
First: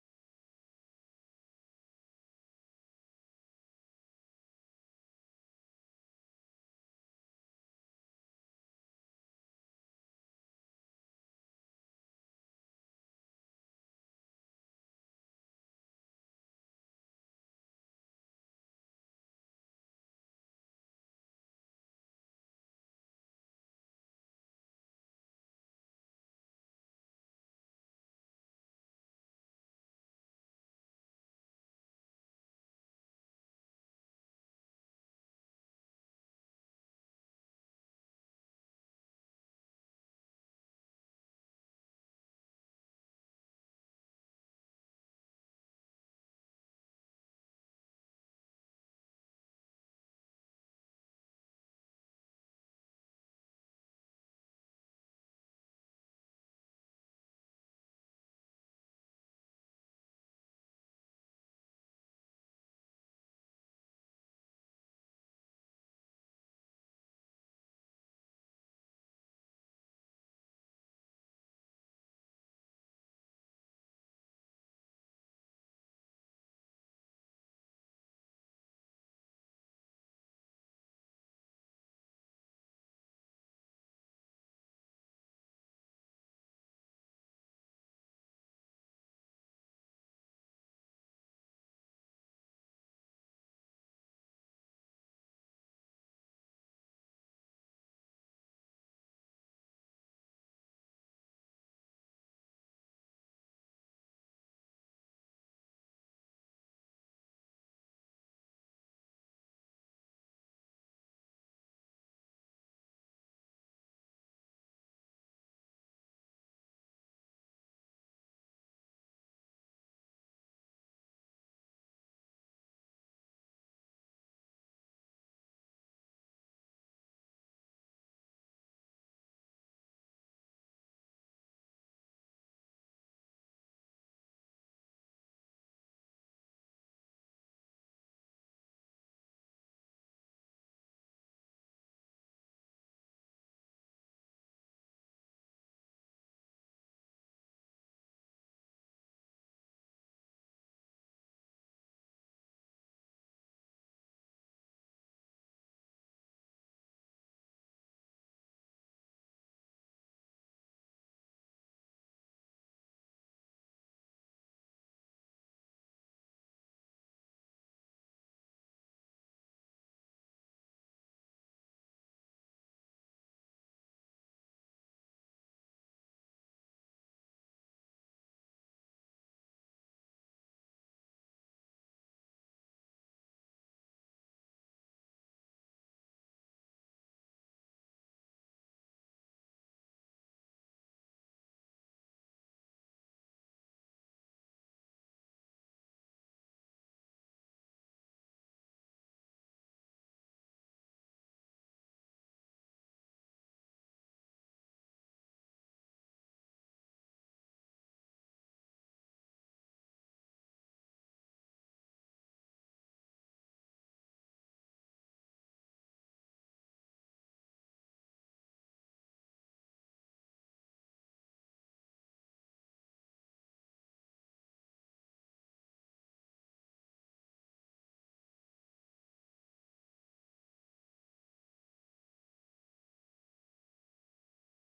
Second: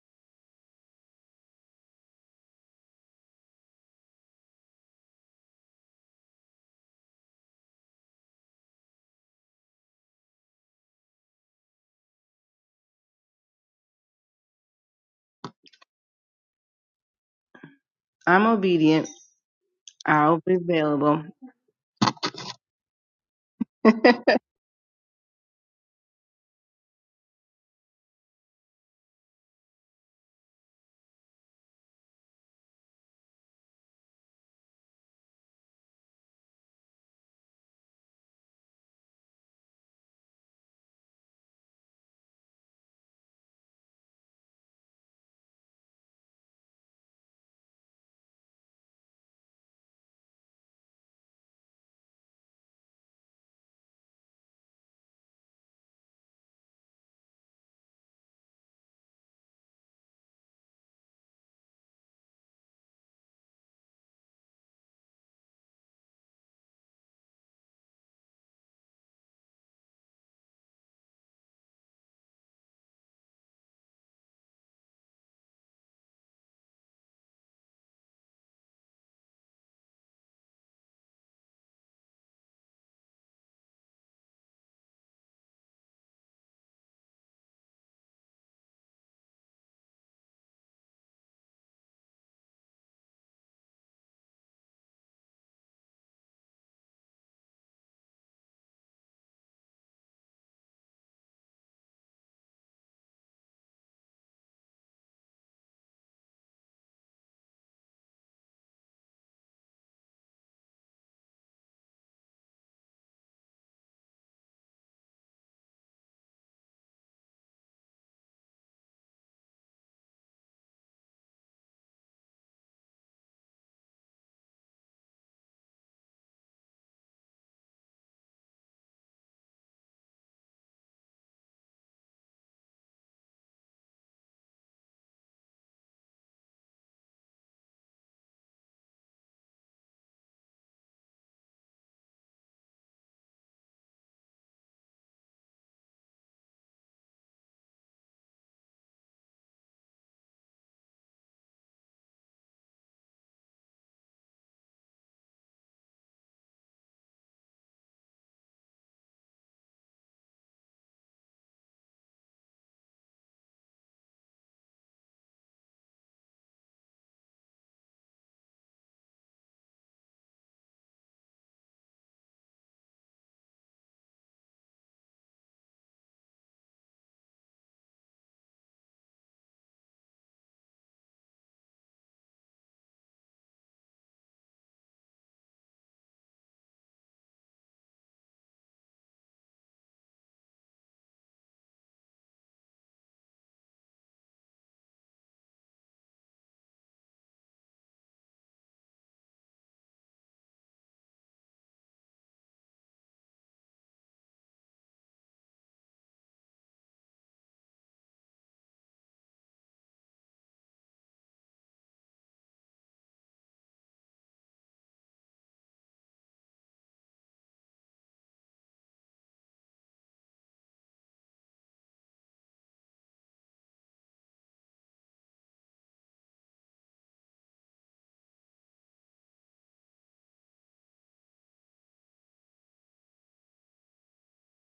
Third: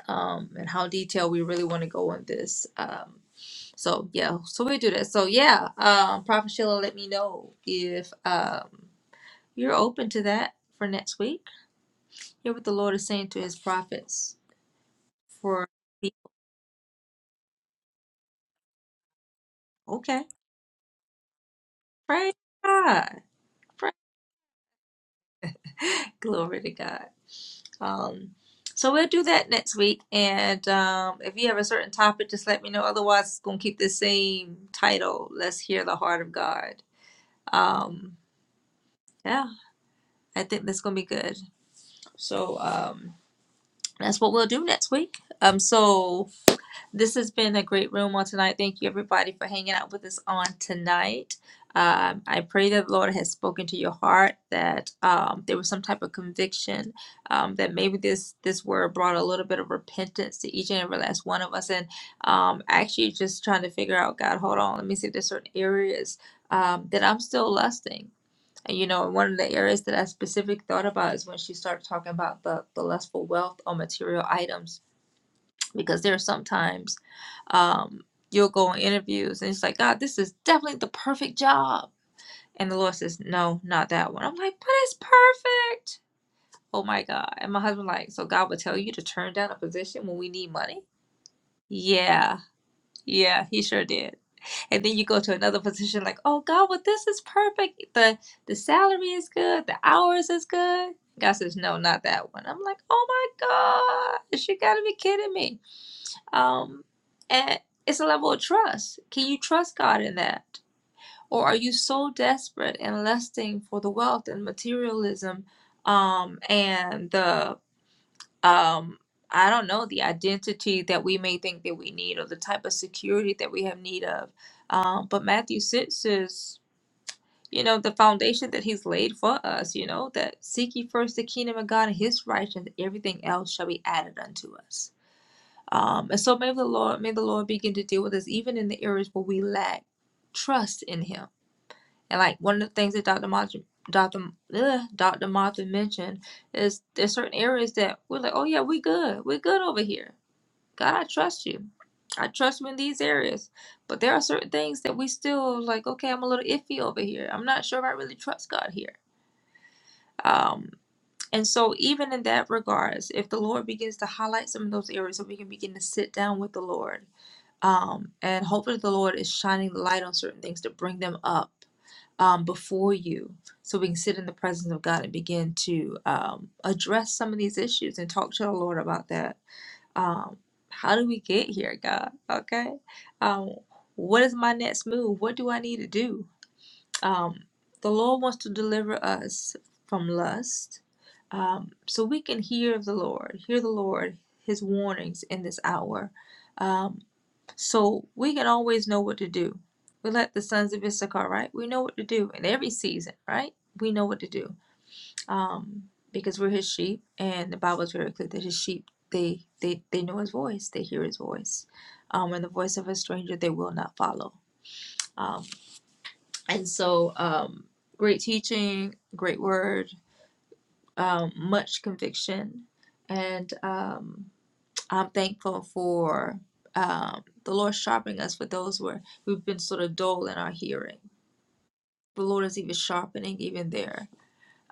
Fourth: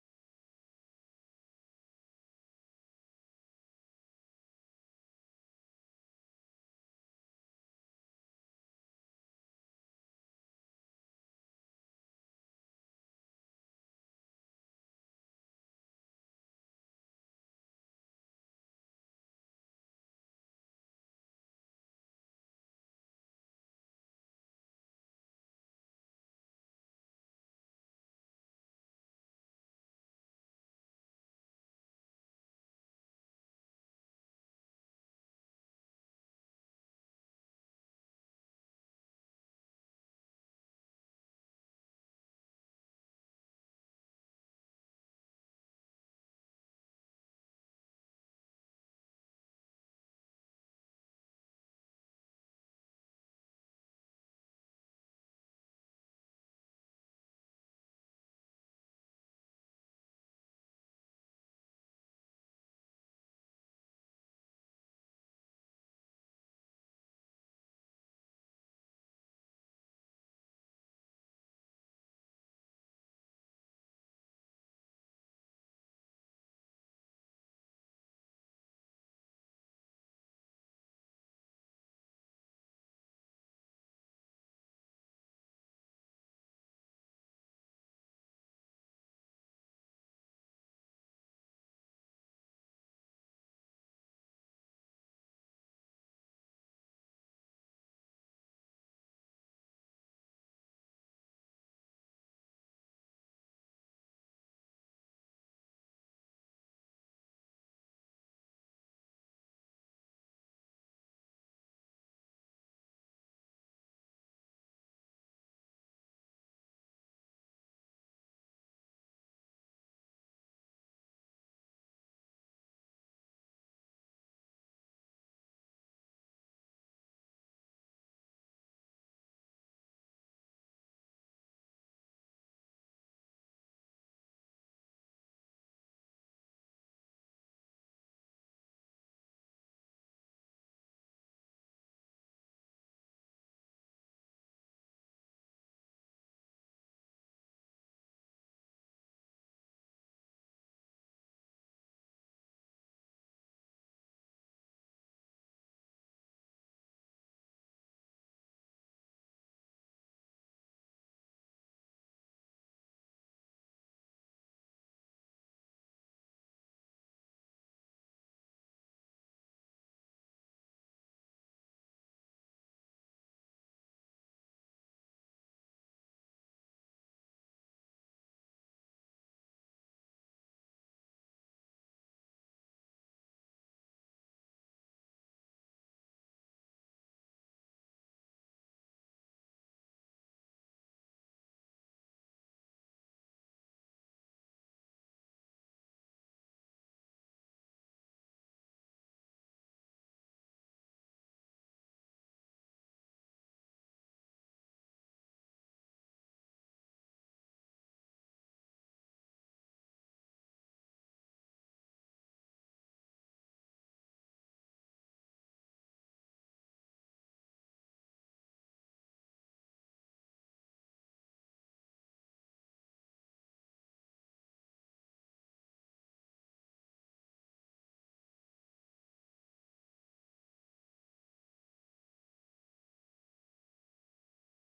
um and how detailed we really want to go on this um so yeah so we do that so yeah um prophet sheila let me know if um you're open to that for next week hear what the lord is saying to his prophets for I'm obedient. okay I'll be available. praise god Glory to God. Um, so we'll do that next week. And um, if you have a certain topic, just let me know. Otherwise, it's going to keep the same title Let's Hear the Heart of God. Um, yeah, I think that's going to be good. So um, that's what we'll do next week. Um, so This has been a great room on tonight. Thank you, everybody, for hanging out with us on tonight. Um, I pray that the Lord has spoken to your heart, that um, there was some type of conviction, um, that maybe this this word brought a little bit of repentance to each and every last one of us, and um, actually just trying to figure out, God, hold on, let me see, if there's certain areas um, that I'm still lusting. And you know, one of the areas that I specifically thought about is when she started talking about the, the lustful wealth on material items because there are sometimes um, you'll go on interviews and it's like, God, this is definitely the perfect job. And the Lord says, No, not that one. I'm like, but it's perfect. Oh my God. And my husband like, so God would tell you to turn down a position when we need money? Yeah, yeah, he sure did. And then you go to another position like, oh God, well this is perfect. The the salary is good, the hours is good. God says, No, not that one. I'm like, oh my gosh, you gotta be kidding me. Um, and it's a level of trust. Can you trust God in that? Or are you so desperate and lusting for the wealth and materialism um, and the, um, I don't know, the identity that we may think that we need or the type of security that we have need of? Um, but Matthew 6 says, you know, the foundation that he's laid for us, you know, that seek ye first the kingdom of God and his righteousness, everything else shall be added unto us. Um, and so may the Lord may the Lord begin to deal with us even in the areas where we lack trust in Him. And like one of the things that Dr. Martha, Dr. Ugh, Dr. Martha mentioned is there's certain areas that we're like, oh yeah, we good, we're good over here. God, I trust you. I trust you in these areas. But there are certain things that we still like, okay, I'm a little iffy over here. I'm not sure if I really trust God here. Um, and so even in that regards, if the Lord begins to highlight some of those areas that we can begin to sit down with the Lord um, and hopefully the Lord is shining the light on certain things to bring them up um, before you, so we can sit in the presence of God and begin to um, address some of these issues and talk to the Lord about that. Um, how do we get here, God? Okay, um, what is my next move? What do I need to do? Um, the Lord wants to deliver us from lust, um, so we can hear the Lord, hear the Lord, His warnings in this hour. Um, so we can always know what to do. We let the sons of Issachar, right? We know what to do in every season, right? We know what to do um, because we're his sheep, and the Bible is very clear that his sheep they they they know his voice, they hear his voice, um, and the voice of a stranger they will not follow. Um, and so, um, great teaching, great word, um, much conviction, and um, I'm thankful for um, the Lord sharpening us for those where we've been sort of dull in our hearing. The Lord is even sharpening even there.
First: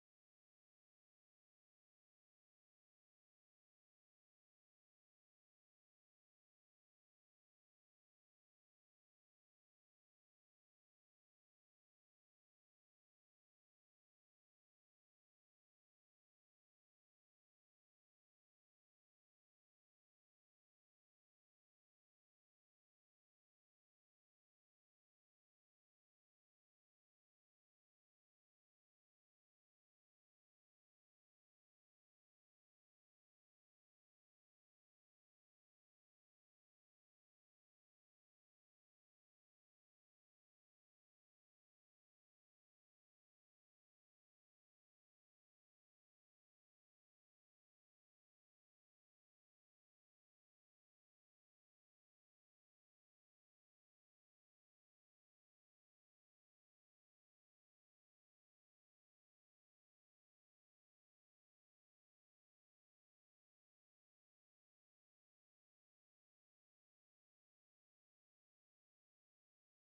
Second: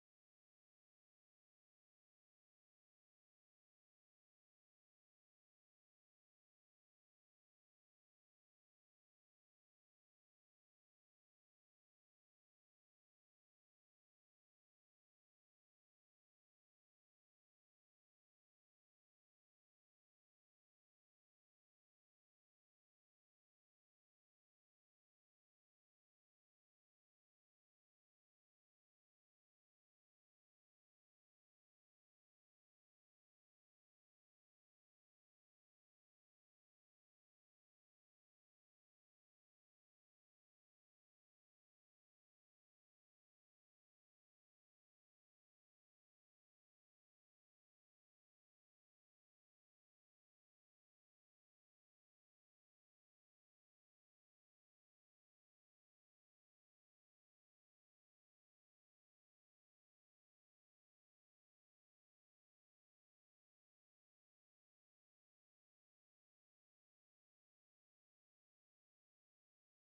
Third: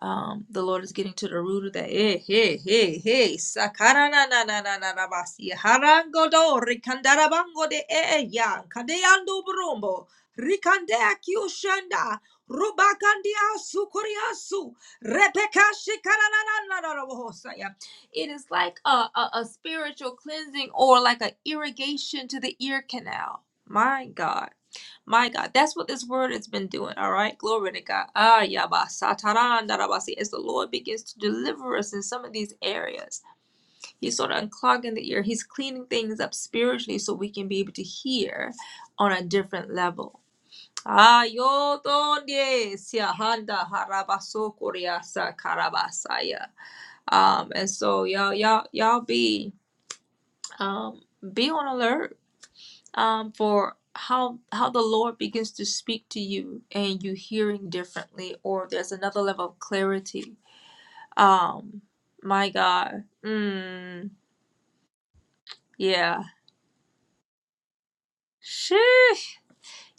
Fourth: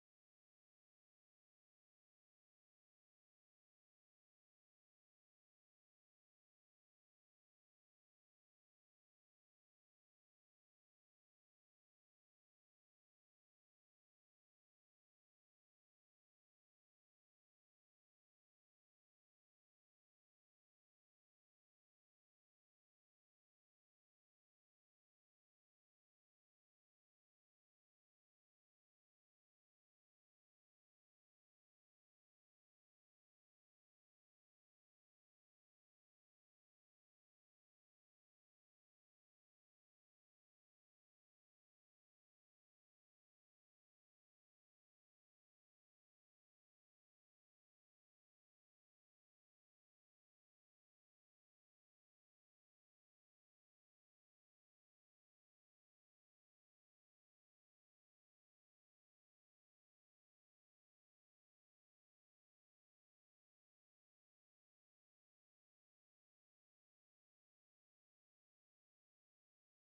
Um, the Lord is getting to the root of that. Hey, hey, hey, hey. Sakara na na na na na na basi. Harango do rikandarabango de e ya. Kadeyandu brumbo. Rikandea kiushanda. Rubakandia sukuriasu. Rebeka shikara na na na na na bohosaya. It is like a, a, a spiritual cleansing or like an irrigation to the ear canal. My God. My God, that's what this word has been doing, all right? Glory to God. Ah, yaba, sataran, darabasi. As the Lord begins to deliver us in some of these areas, He's sort of unclogging the ear. He's cleaning things up spiritually so we can be able to hear on a different level. Ah, yo donde siahanda harabaso koreasa karabasaya. Um, and so y'all, y'all, y'all be um be on alert um, for how how the Lord begins to speak to you and you hearing differently, or there's another level of clarity. Um, my God, mm, yeah, sheesh,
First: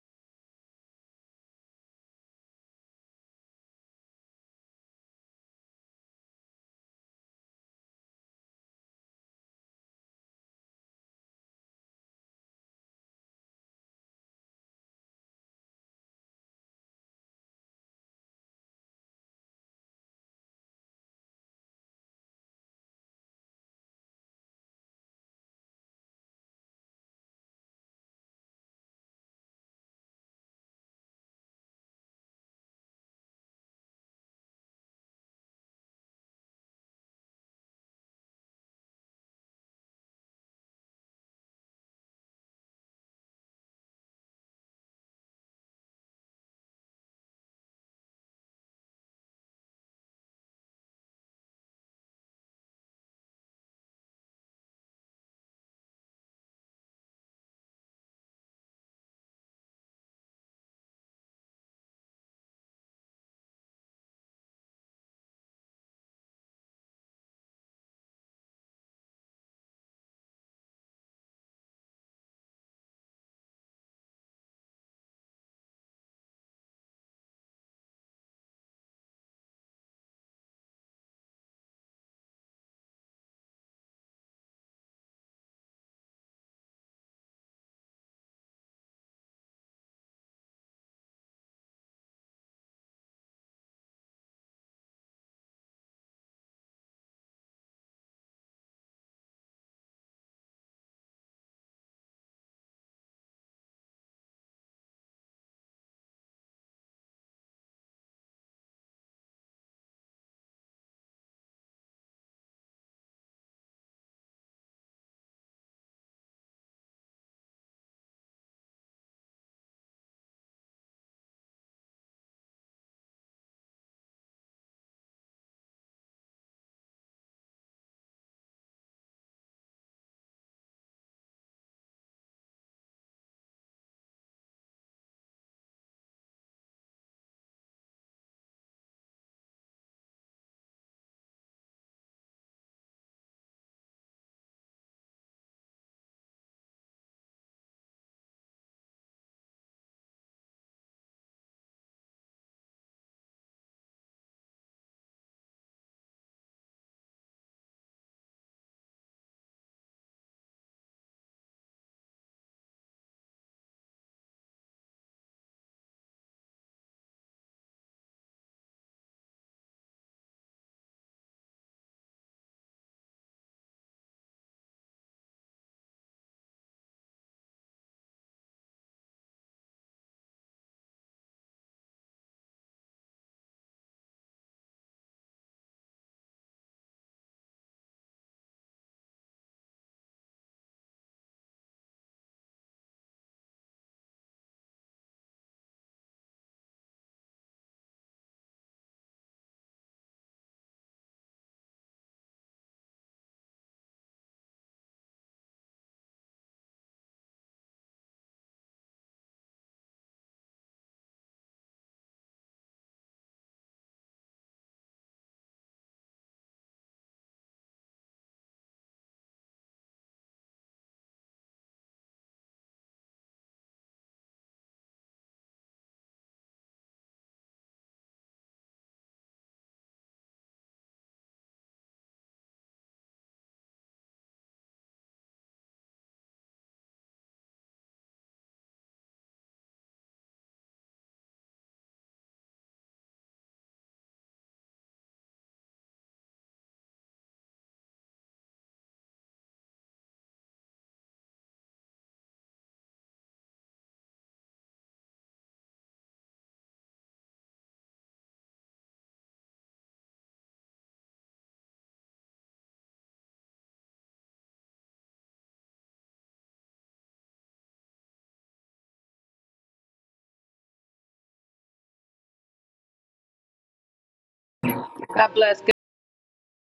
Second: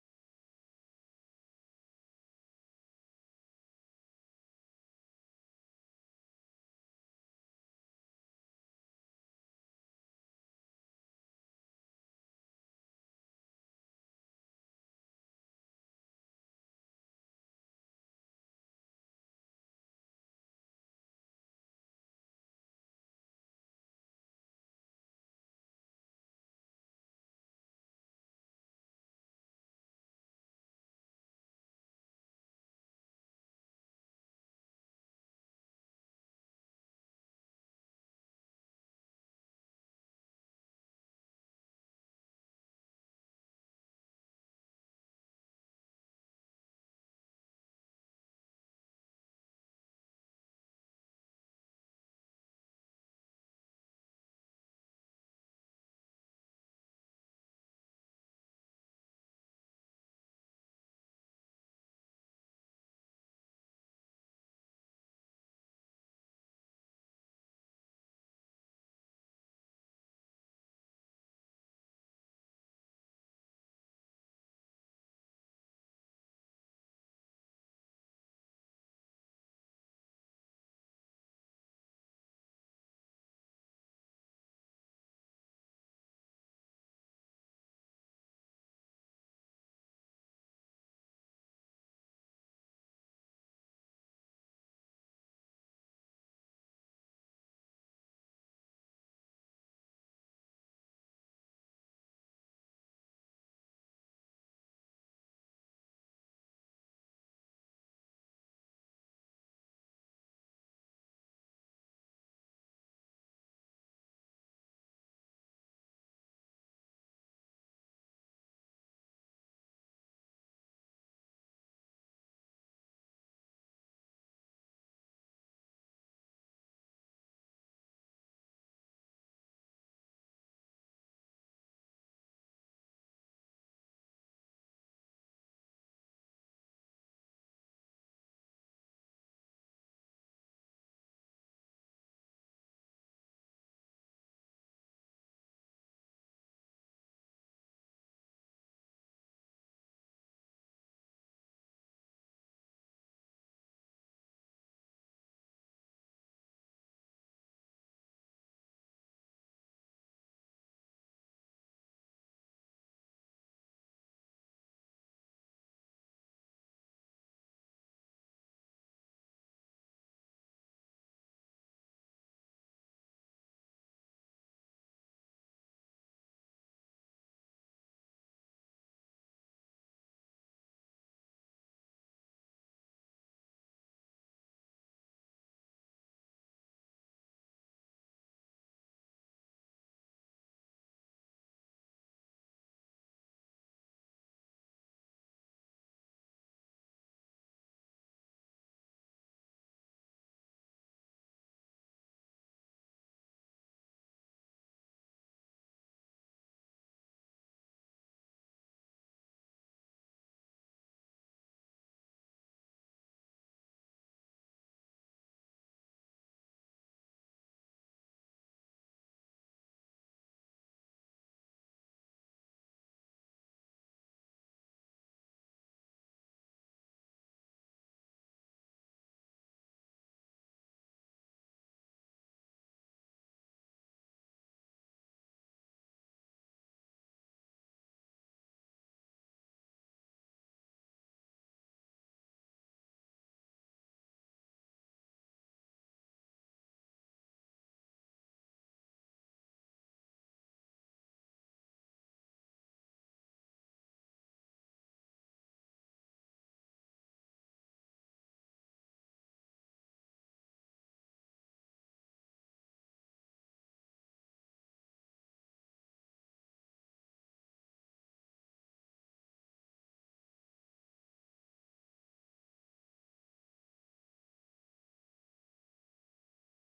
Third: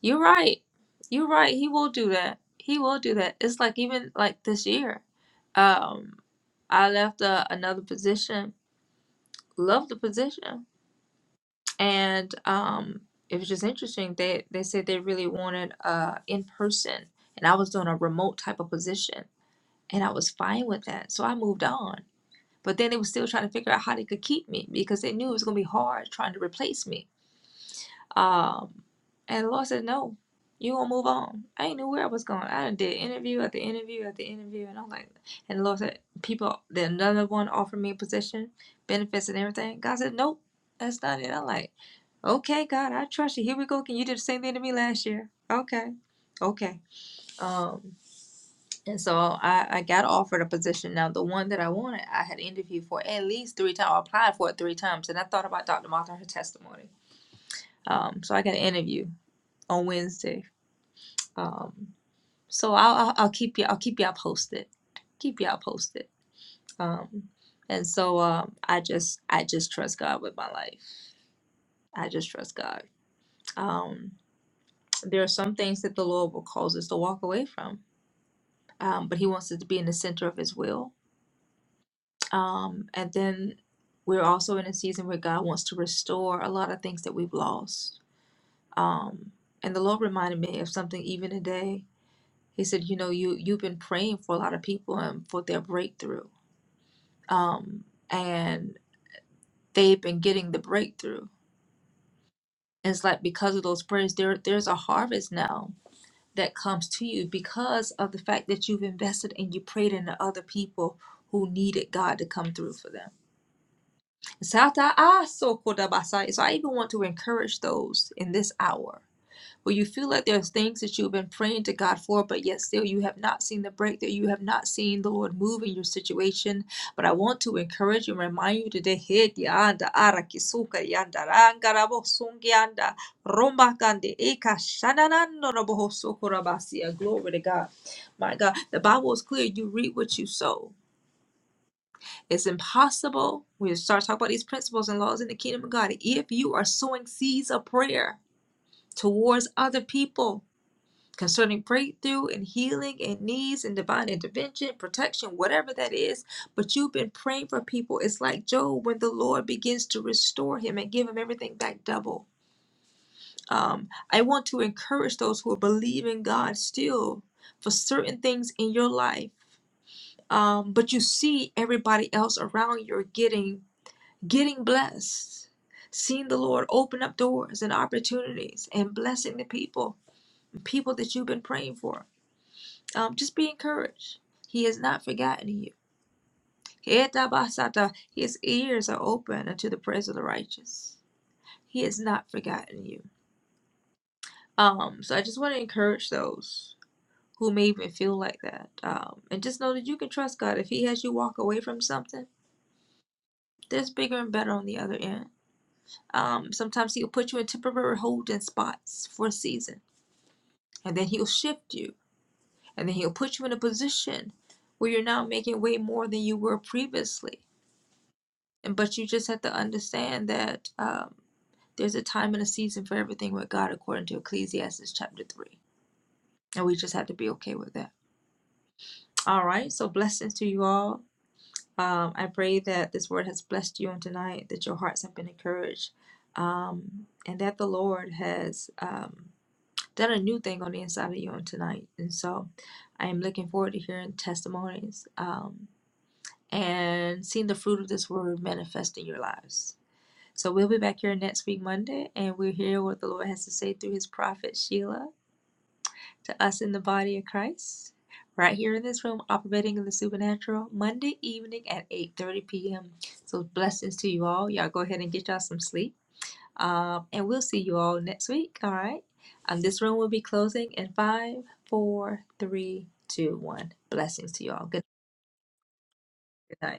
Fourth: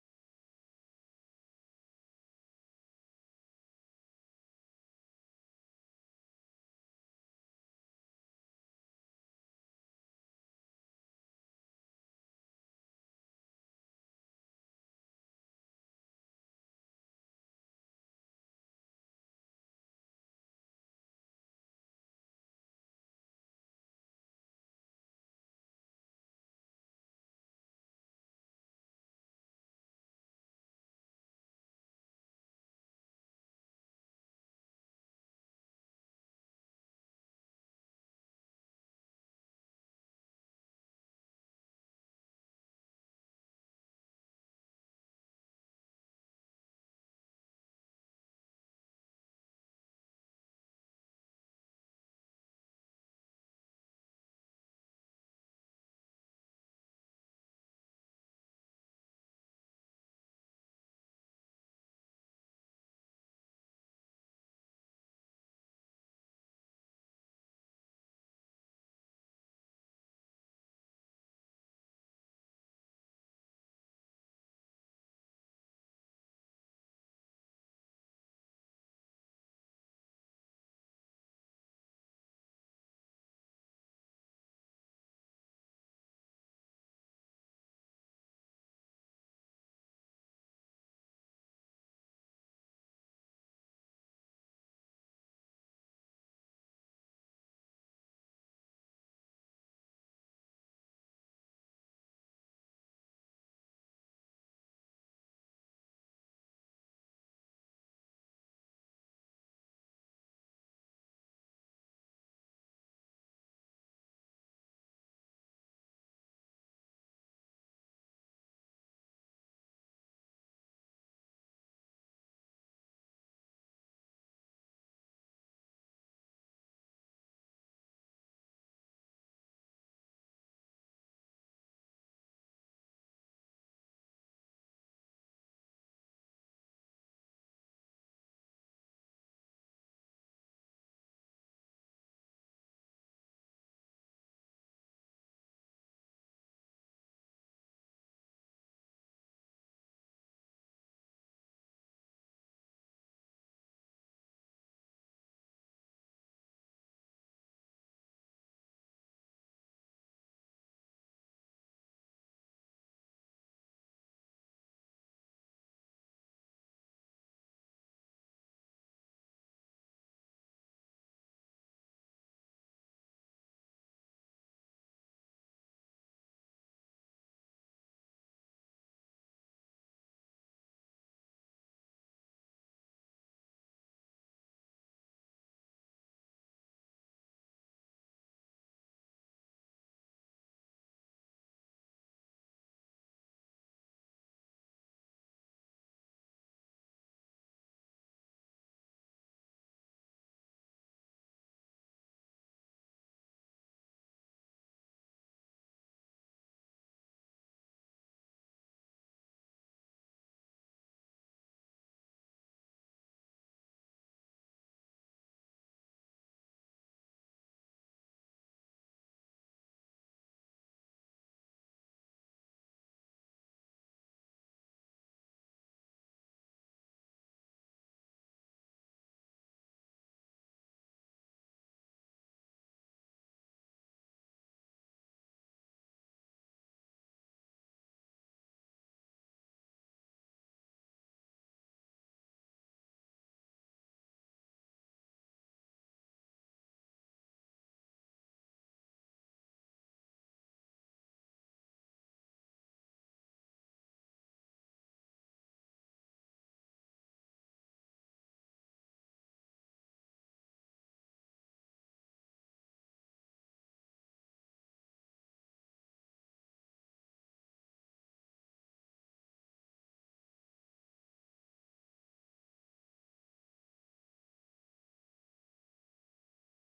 you're right, you're right. He will do that. He will do that. It's like even like this year, um, I left uh, another position, Love the position, and um, it was just interesting. They they said they really wanted uh in person, and I was doing a remote type of position, and I was fine with that. So I moved on. But then they were still trying to figure out how they could keep me because they knew it was gonna be hard trying to replace me. Um, and the Lord said, "No, you gonna move on." I ain't knew where I was going. I done did interview at the interview at the interview, and I'm like, and the Lord said, "People." Then another one offered me a position, benefits, and everything. God said, "Nope, that's not it." I'm like. Okay, God, I trust you. Here we go Can You did the same thing to me last year. Okay. Okay. Um, and so I, I got offered a position. Now, the one that I wanted, I had interviewed for at least three times, or applied for it three times. And I thought about Dr. Martha, her testimony. Um, so I got an interview on Wednesday. Um, so I'll, I'll, I'll keep you, I'll keep y'all posted. Keep y'all posted. Um, and so, um, I just, I just trust God with my life. I just trust God. Um, There are some things that the Lord will cause us to walk away from, um, but He wants us to be in the center of His will. Um, and then we're also in a season where God wants to restore a lot of things that we've lost. Um, and the Lord reminded me of something even today. He said, "You know, you you've been praying for a lot of people and for their breakthrough, um, and they've been getting the breakthrough. And it's like because of those prayers, there there's a harvest now that comes to you because of the fact that you've invested and you prayed into other people who needed God to come through for them. So I even want to encourage those in this hour where you feel like there's things that you've been praying to God for, but yet still you have not seen the breakthrough. You have not seen the Lord move in your situation. But I want to encourage you and remind you today, "Hey, dianda, ara kisuka, yanda, ranga, yanda, romba, eka, shananando, rabo, hosoko, rabasia." Glory to God. My God, the Bible is clear. You reap what you sow. It's impossible. We start talking about these principles and laws in the kingdom of God. If you are sowing seeds of prayer towards other people, concerning breakthrough and healing and needs and divine intervention, protection, whatever that is. But you've been praying for people. It's like Job when the Lord begins to restore him and give him everything back double. Um, I want to encourage those who are believing God still for certain things in your life. Um, but you see everybody else around you are getting getting blessed, seeing the Lord open up doors and opportunities and blessing the people, people that you've been praying for. Um, just be encouraged. He has not forgotten you. Etabasata, His ears are open unto the prayers of the righteous. He has not forgotten you. Um, so I just want to encourage those who may even feel like that. Um, and just know that you can trust God. If He has you walk away from something, there's bigger and better on the other end. Um, sometimes He'll put you in temporary holding spots for a season, and then He'll shift you, and then He'll put you in a position where you're now making way more than you were previously And but you just have to understand that um, there's a time and a season for everything with God, according to Ecclesiastes chapter three, and we just have to be okay with that. All right. So blessings to you all. Um, I pray that this word has blessed you on tonight, that your hearts have been encouraged, um, and that the Lord has um, done a new thing on the inside of you on tonight. And so, I am looking forward to hearing testimonies um, and seeing the fruit of this word manifest in your lives. So we'll be back here next week, Monday, and we'll hear what the Lord has to say through his prophet Sheila to us in the body of Christ. Right here in this room, operating in the supernatural, Monday evening at 8:30 p.m. So blessings to you all. Y'all go ahead and get y'all some sleep. Um, and we'll see you all next week. All right. Um, this room will be closing in five, four, three, two, one. Blessings to you all. Good good night.